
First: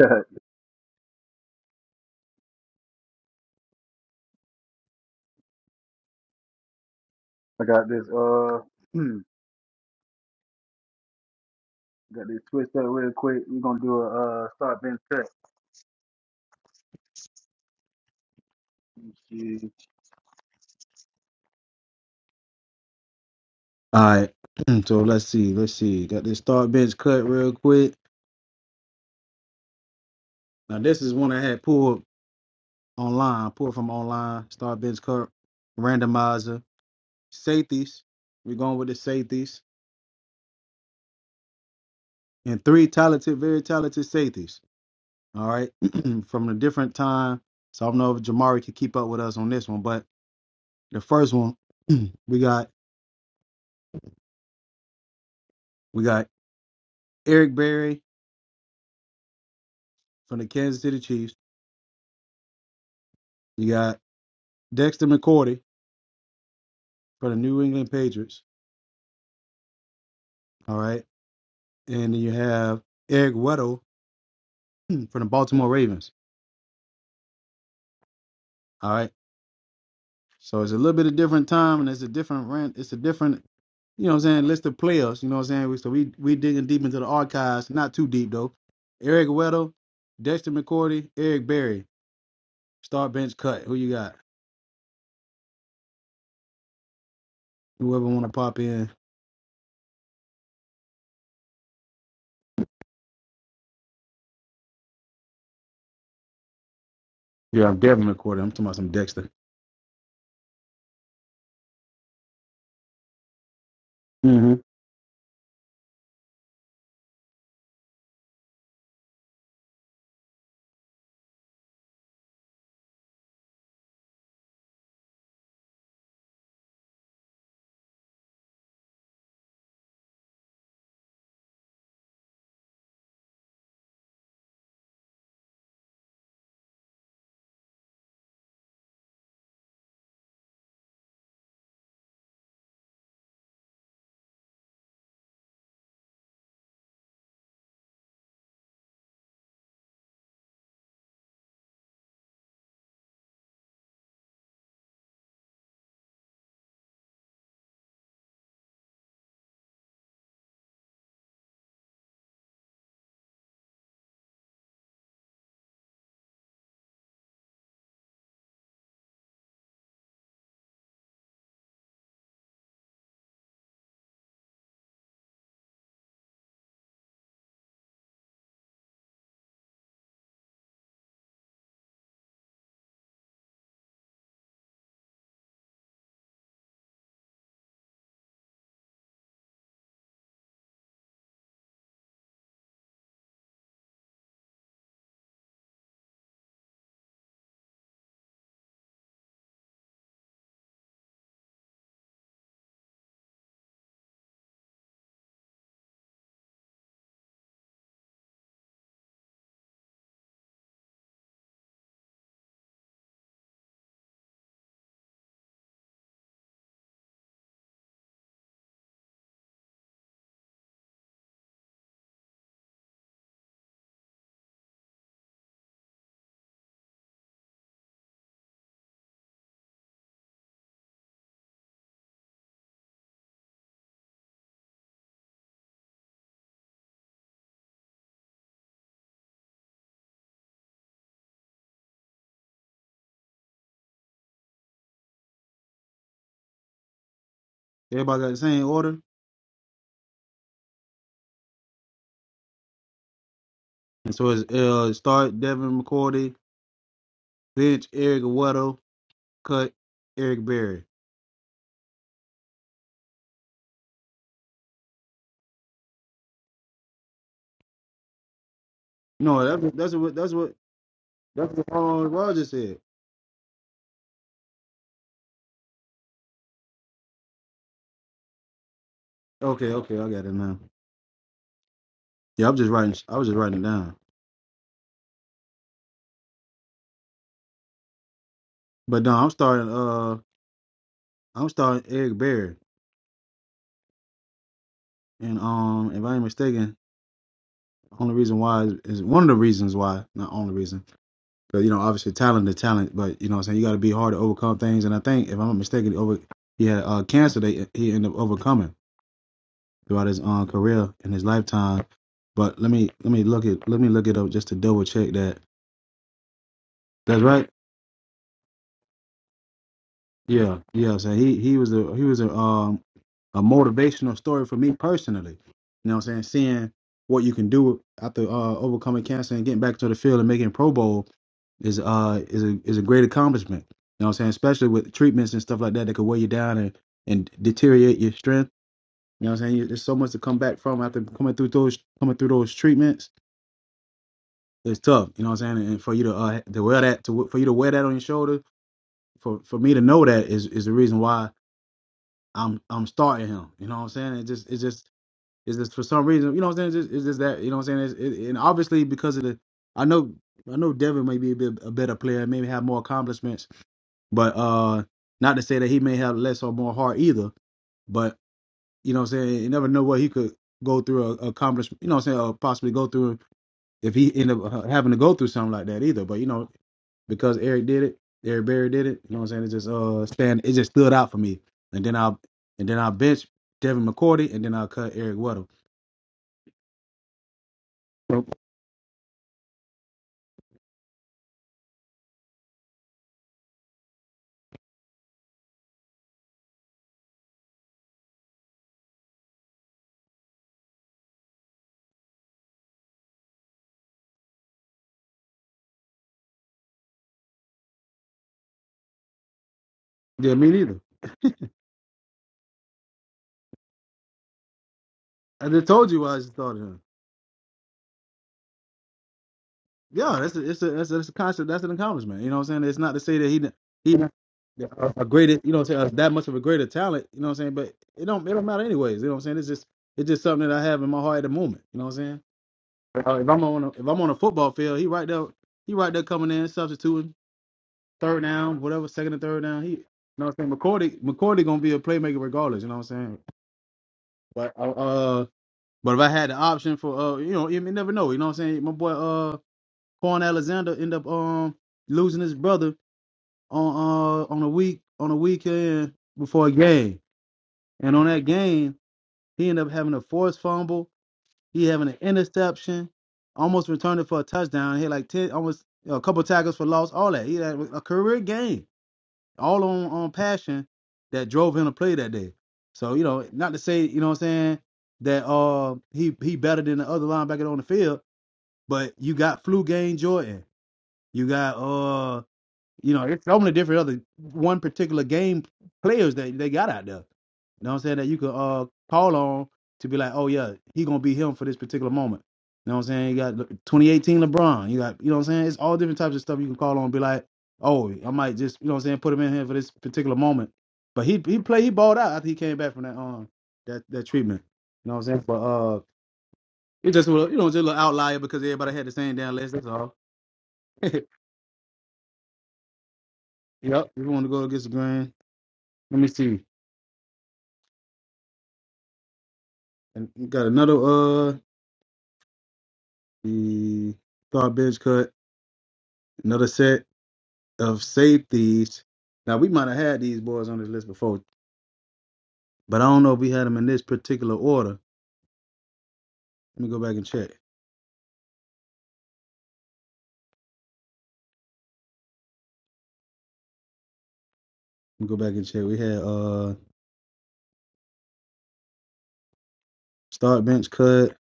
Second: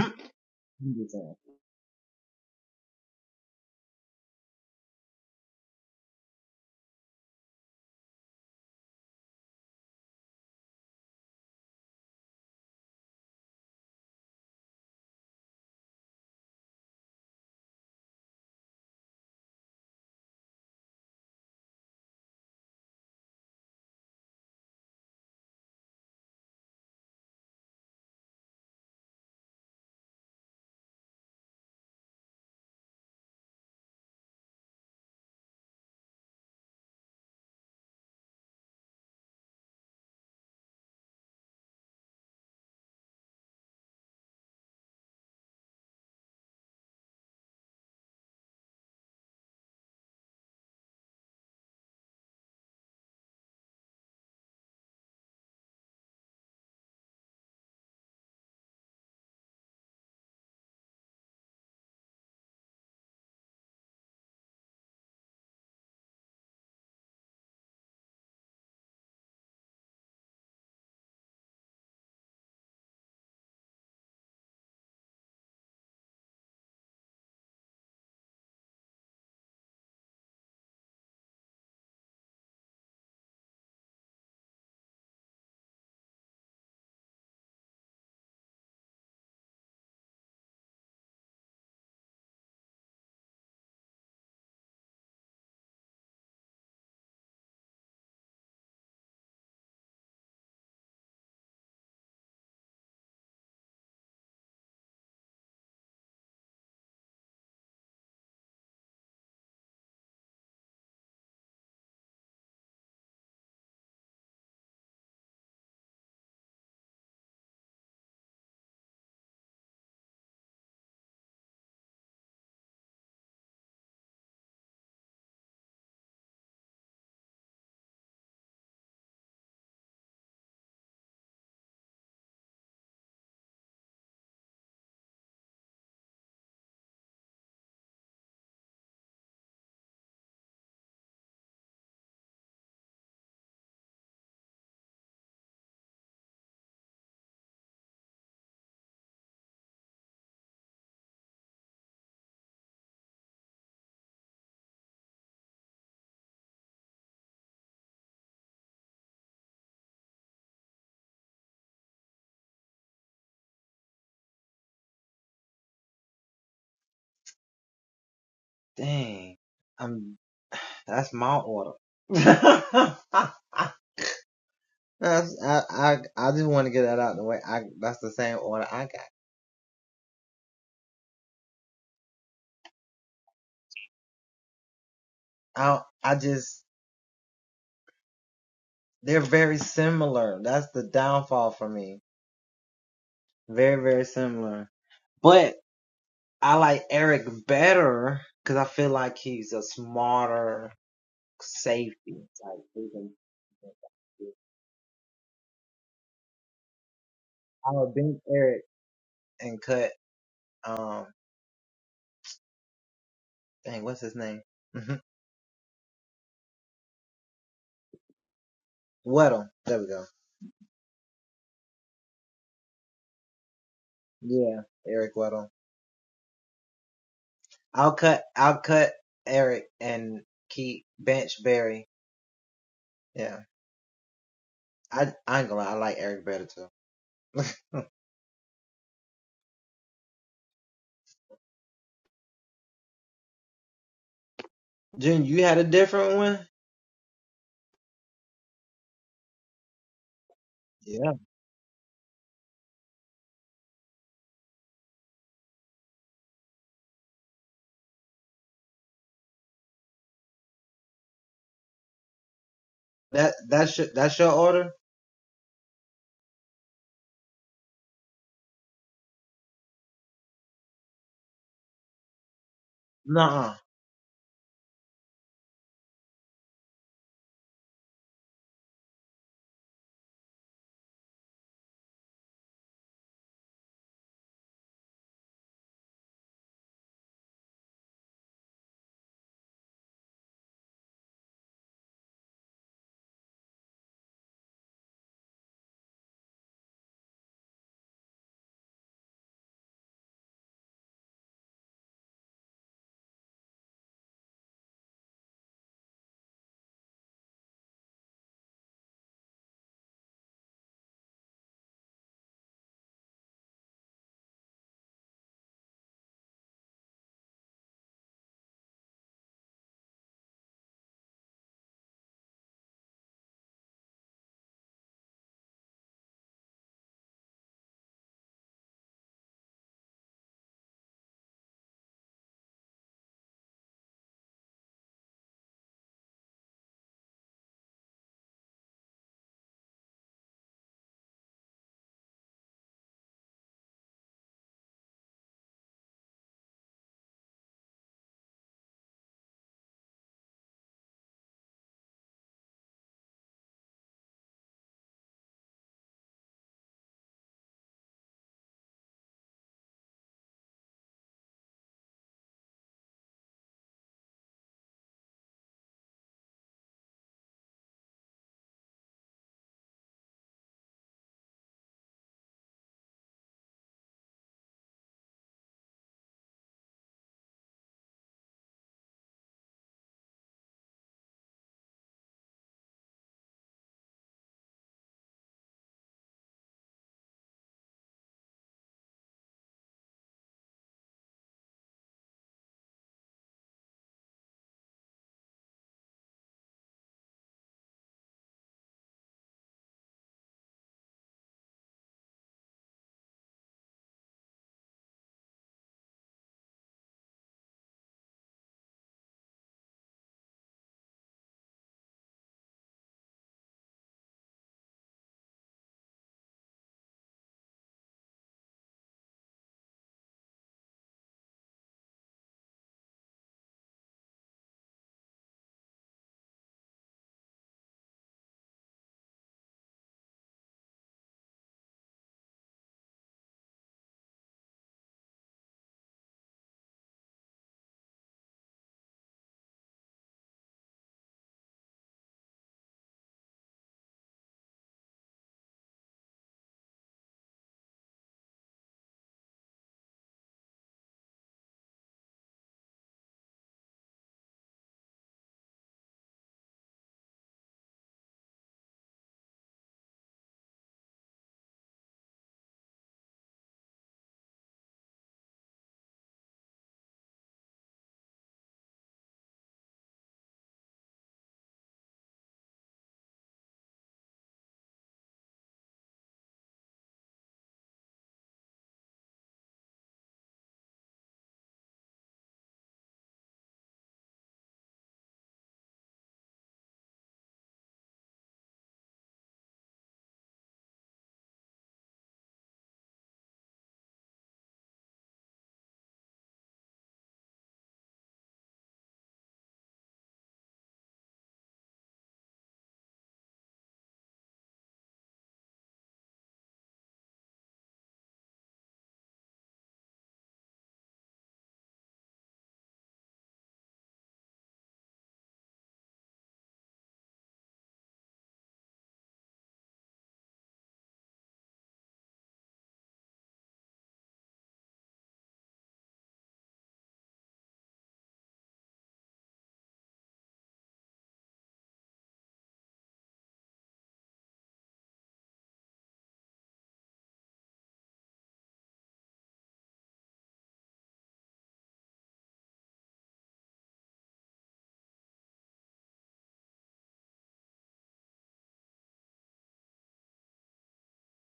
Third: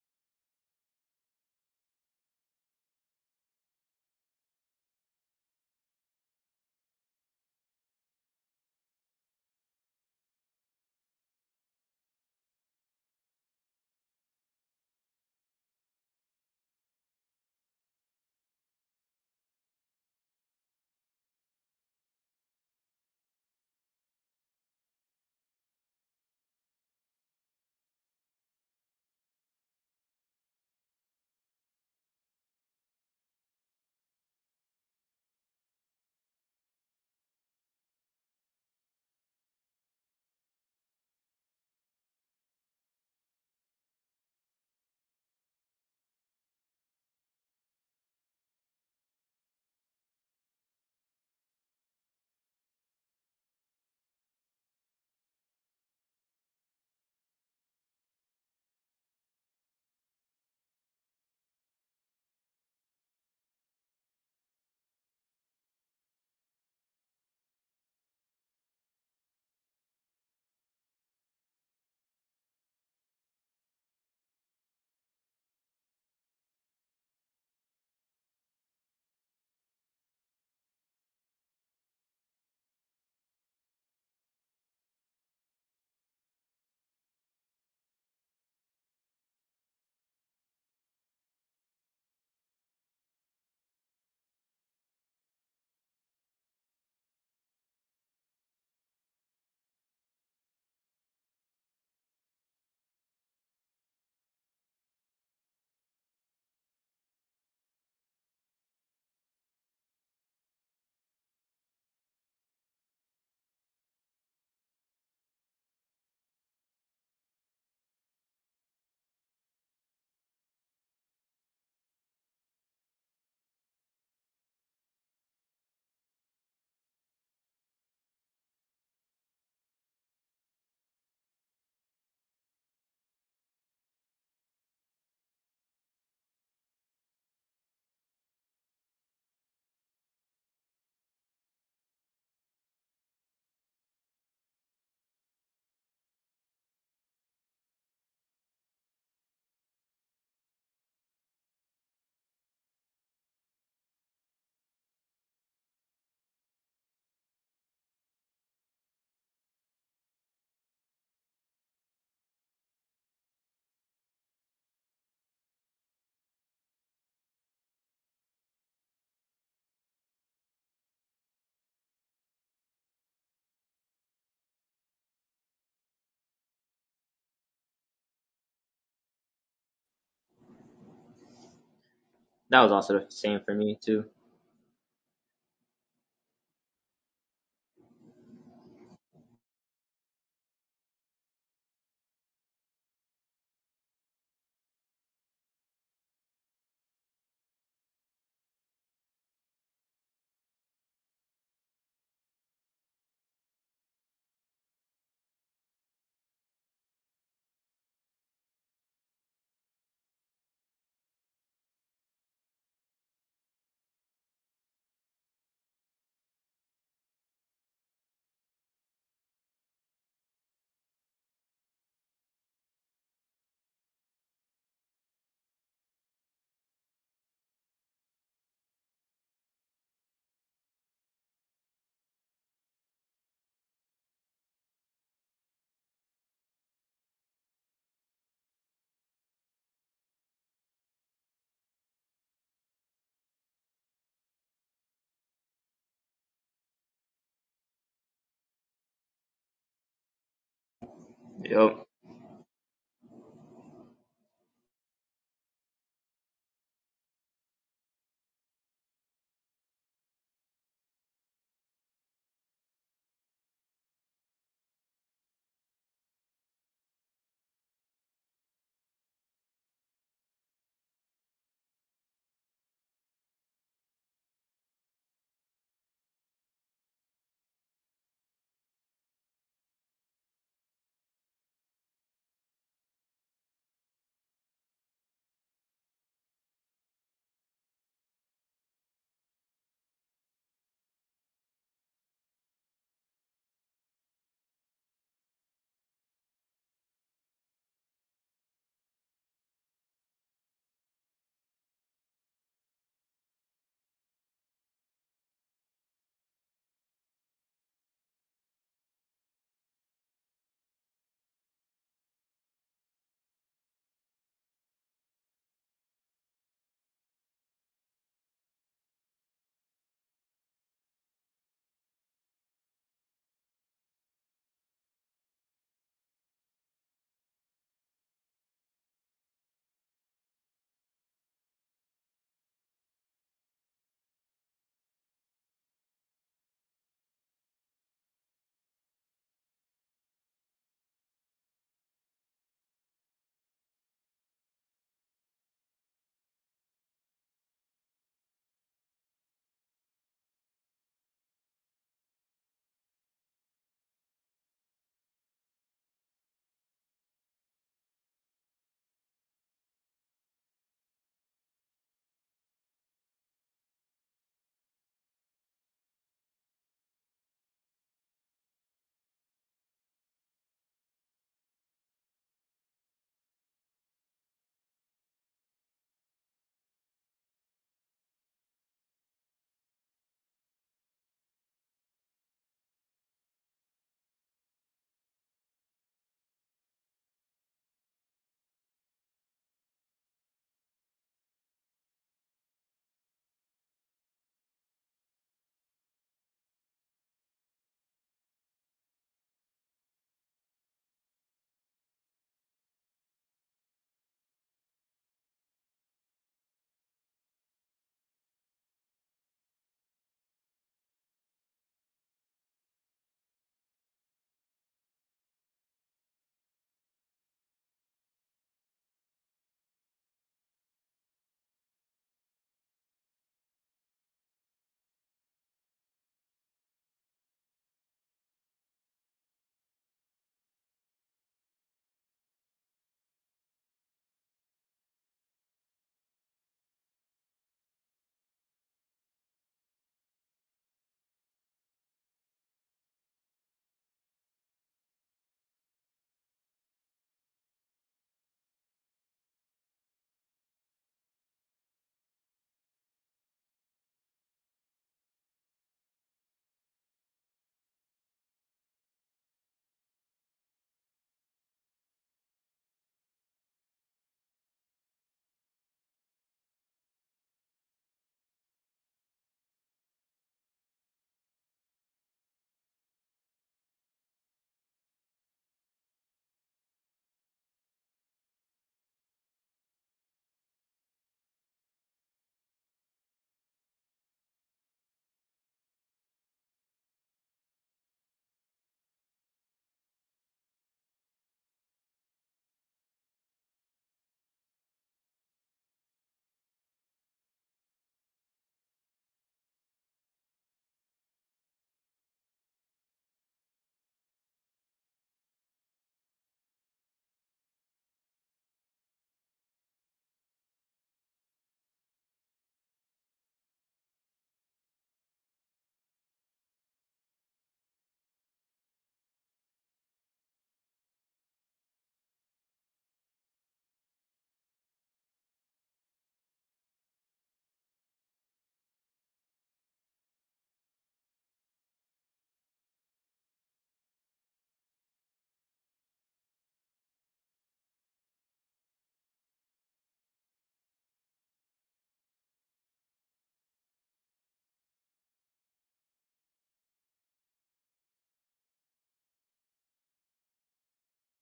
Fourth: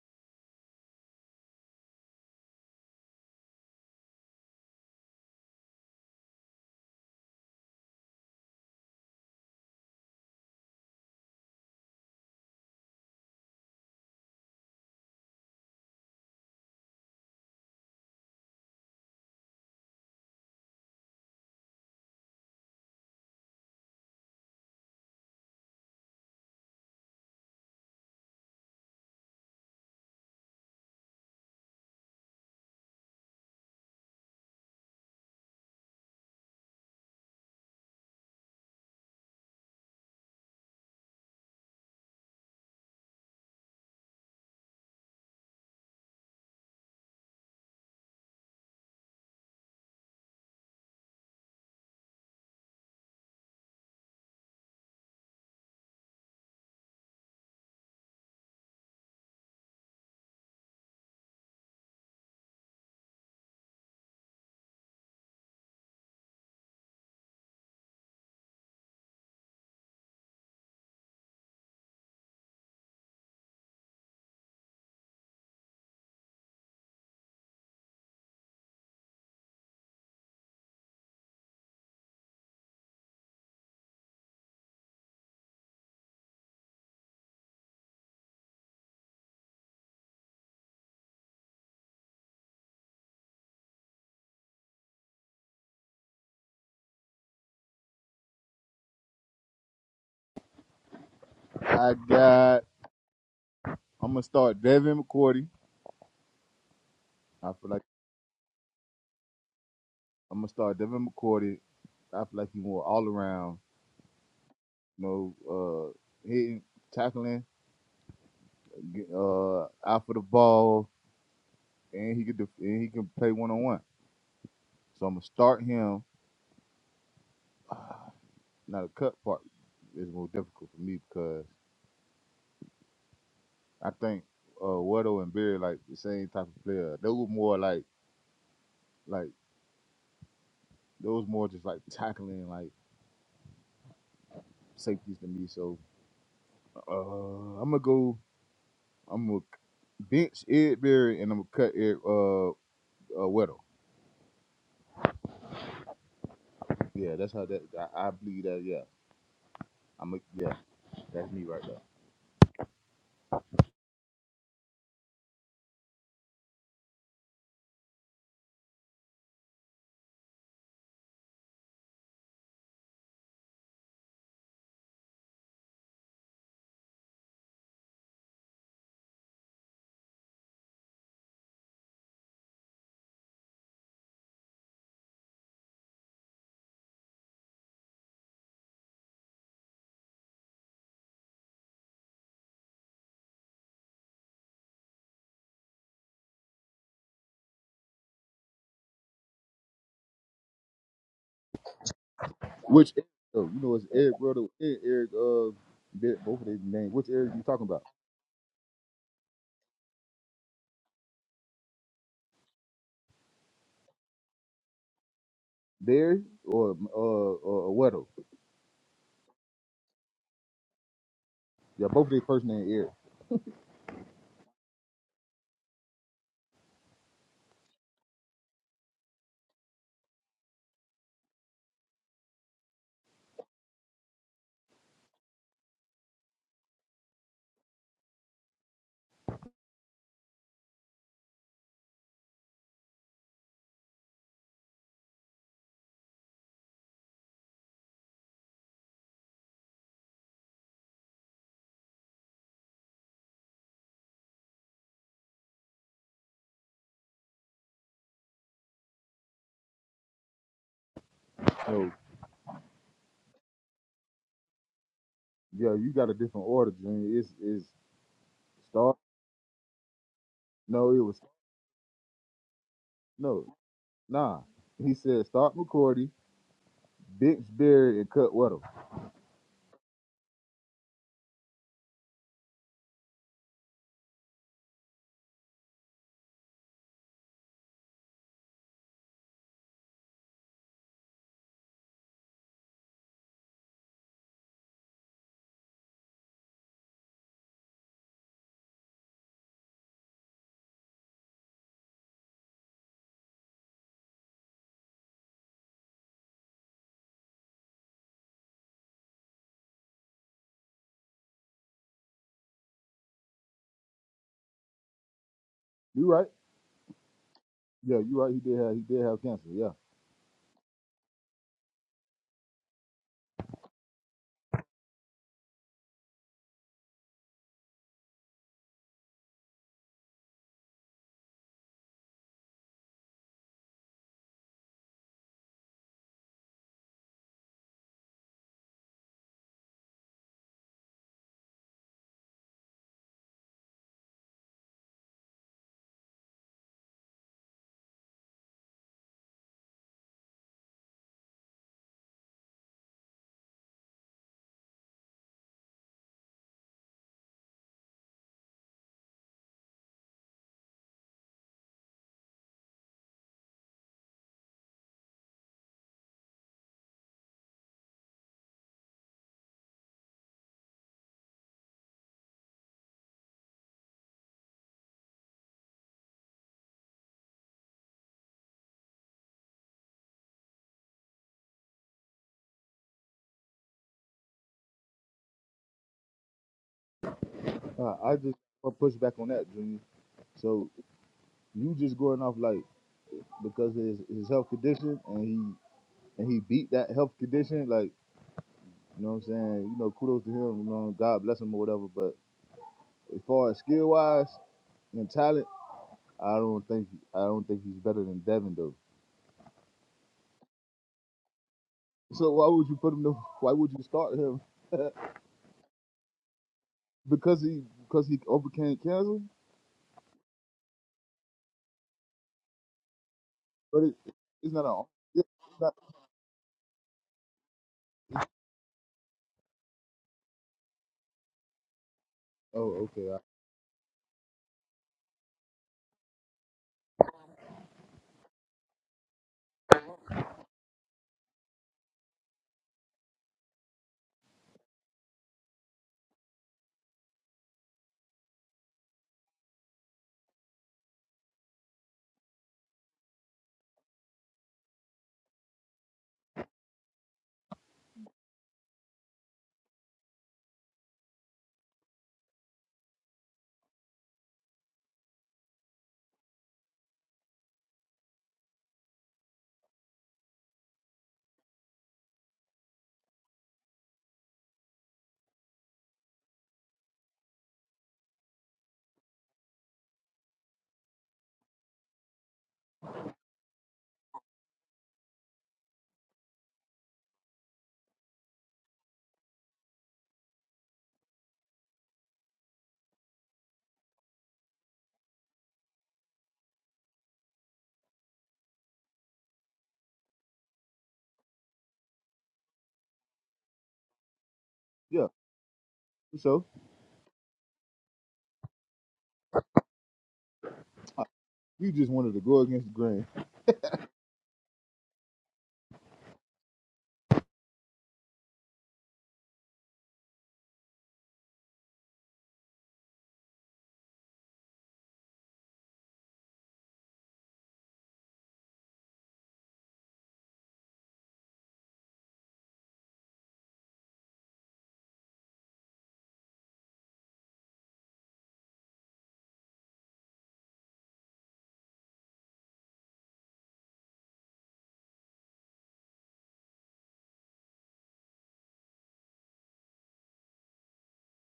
[SPEAKER 1] I got this uh hmm, got this twist up real quick. We're gonna do a uh start bench cut. Yeah. All right. So let's see. Let's see. Got this start bench cut real quick. Now this is one I had pulled online. Pulled from online. Start bench cut randomizer. safeties. We're going with the safeties and three talented, very talented safeties. All right, from a different time. So I don't know if Jamari can keep up with us on this one, but the first one we got we got Eric Berry from the Kansas City Chiefs. You got Dexter McCourty from the New England Patriots. All right, and then you have Eric Weddle from the Baltimore Ravens. All right. So it's a little bit of different time and it's a different rent. It's a different, you know what I'm saying, list of players. You know what I'm saying? We, so we we digging deep into the archives. Not too deep though. Eric Weddle, Dexter McCourty, Eric Berry. Start bench cut. Who you got? Whoever wanna pop in.
[SPEAKER 3] I got. I'm gonna start Devin McCourty. I
[SPEAKER 1] Yeah,
[SPEAKER 3] feel
[SPEAKER 1] I'm
[SPEAKER 3] like
[SPEAKER 1] Devin McCourty. I'm talking about some Dexter.
[SPEAKER 3] I'm gonna start Devin McCourty. I feel like he's more all around.
[SPEAKER 1] hmm
[SPEAKER 3] You know, uh, hitting, tackling, uh, out for the ball, and he could def- and he can play one on one. So I'm gonna start him. Now the cut part is more difficult for me because I think uh Weddle and Beard like the same type of player. They were more like like those more just like tackling like safeties to me. So uh I'm gonna go. I'm gonna bench Ed Berry and I'm gonna cut Ed uh, uh Weddle. Yeah, that's how that I, I believe that. Yeah, I'm a, yeah, that's me right there.
[SPEAKER 4] That was also the same for me too.
[SPEAKER 3] Which oh, you know it's Eric Weddle and Eric uh Ber- both of their names. Which Eric you talking about? Berry or uh or Weddle? Yeah, both their first name Eric.
[SPEAKER 1] Everybody got the same order.
[SPEAKER 4] Yep.
[SPEAKER 1] And so it's uh start Devin McCourty, bench Eric Weddle, cut Eric Berry.
[SPEAKER 3] No, yeah, you got a different order, Junior. It's it's start.
[SPEAKER 1] No, that's that's what that's what
[SPEAKER 3] No, it was
[SPEAKER 1] that's what Aaron Rodgers said.
[SPEAKER 3] no, nah. He said start McCordy, Bix Berry, and Cut Weddle.
[SPEAKER 1] Okay, okay, I got it now. Yeah, I'm just writing. I was just writing it down. But no, I'm starting. Uh, I'm starting Eric Berry, and um, if I ain't mistaken, only reason why is, is one of the reasons why, not only reason, because you know, obviously talent is talent, but you know, what I'm saying you got to be hard to overcome things. And I think, if I'm not mistaken, he over he had uh cancer that he ended up overcoming throughout his um career and his lifetime. But let me let me look it let me look it up just to double check that.
[SPEAKER 3] You right?
[SPEAKER 1] That's right.
[SPEAKER 3] Yeah, you right. He did have he did have cancer. Yeah,
[SPEAKER 1] Yeah, yeah. So he he was a he was a um a motivational story for me personally. You know what I'm saying? Seeing what you can do after uh overcoming cancer and getting back to the field and making Pro Bowl is uh is a is a great accomplishment. You know what I'm saying? Especially with treatments and stuff like that that could weigh you down and, and deteriorate your strength. You know what I'm saying? There's so much to come back from after coming through those coming through those treatments. It's tough, you know what I'm saying? And for you to uh to wear that to for you to wear that on your shoulder, for for me to know that is is the reason why I'm I'm starting him. You know what I'm saying? It just it's just it's just for some reason. You know what I'm saying? It's just, it's just that you know what I'm saying. It's, it, and obviously because of the, I know I know Devin may be a, bit, a better player, maybe have more accomplishments, but uh, not to say that he may have less or more heart either. But you know what I'm saying? You never know what he could go through or accomplish. You know what I'm saying? Or possibly go through if he end up uh, having to go through something like that either. But you know because Eric did it, Eric Berry did it. You know what I'm saying? It just uh stand it just stood out for me. And then I'll and then I'll bench Devin McCourty and then I'll cut Eric Weddle.
[SPEAKER 3] uh, I
[SPEAKER 1] So,
[SPEAKER 3] just want to push back on that, Junior. So you just going off like because of his his health condition and he and he beat that health condition. Like you know what I'm saying? You know, kudos to him. You know, God bless him or whatever. But as far as skill wise. and talent. I don't think I don't think he's better than Devin though.
[SPEAKER 1] yeah, me neither.
[SPEAKER 3] So why would you put him? To, why would you start him?
[SPEAKER 1] I just told you why I just thought of him.
[SPEAKER 3] because he because he overcame cancer.
[SPEAKER 1] Yeah, that's a, it's a that's a, that's a concept, that's an accomplishment. You know what I'm saying? It's not to say that he didn't-
[SPEAKER 3] But
[SPEAKER 1] he
[SPEAKER 3] it,
[SPEAKER 1] did
[SPEAKER 3] it's not a.
[SPEAKER 1] a a
[SPEAKER 3] yeah,
[SPEAKER 1] greater you know
[SPEAKER 3] It's
[SPEAKER 1] what
[SPEAKER 3] not,
[SPEAKER 1] I'm saying, that much of a greater talent, you know what I'm saying? But it
[SPEAKER 3] it's,
[SPEAKER 1] don't it don't matter anyways. You know what I'm saying? It's just it's just something that I have in my heart at the moment. You know what I'm saying?
[SPEAKER 3] oh, okay.
[SPEAKER 1] Uh,
[SPEAKER 3] I-
[SPEAKER 1] if I'm on a, if I'm on a football field, he right there he right there coming in substituting. third down, whatever, second and third down. He, you know what I'm saying? McCordy, McCordy gonna be a playmaker regardless. You know what I'm saying? But uh, uh, but if I had the option for uh, you know, you never know. You know what I'm saying? My boy uh, Quan Alexander end up um losing his brother on uh on a week on a weekend before a game, and on that game he ended up having a forced fumble. He having an interception, almost returned it for a touchdown. He had like ten, almost a couple tackles for loss, all that. He had a career game. all on on passion that drove him to play that day. So you know, not to say you know what I'm saying that uh he he better than the other linebacker on the field, but you got flu game Jordan, you got uh. You know, it's so many different other one particular game players that they got out there. You know what I'm saying? That you could uh call on to be like, oh yeah, he gonna be him for this particular moment. You know what I'm saying? You got 2018 LeBron. You got you know what I'm saying? It's all different types of stuff you can call on and be like, oh, I might just you know what I'm saying, put him in here for this particular moment. But he he played he balled out after he came back from that um that that treatment. You know what
[SPEAKER 3] yeah.
[SPEAKER 1] I'm saying? But uh
[SPEAKER 3] So
[SPEAKER 1] it just a little- you know just a little outlier because everybody had the same damn list. That's all.
[SPEAKER 3] I-
[SPEAKER 1] yep.
[SPEAKER 3] you just wanted to go against the grain.
[SPEAKER 1] If you want to go against the grain, let me see. And you got another uh the garbage cut, another set of safeties. Now we might have had these boys on this list before, but I don't know if we had them in this particular order. Let me go back and check. Let me go back and check. We had uh start bench cut.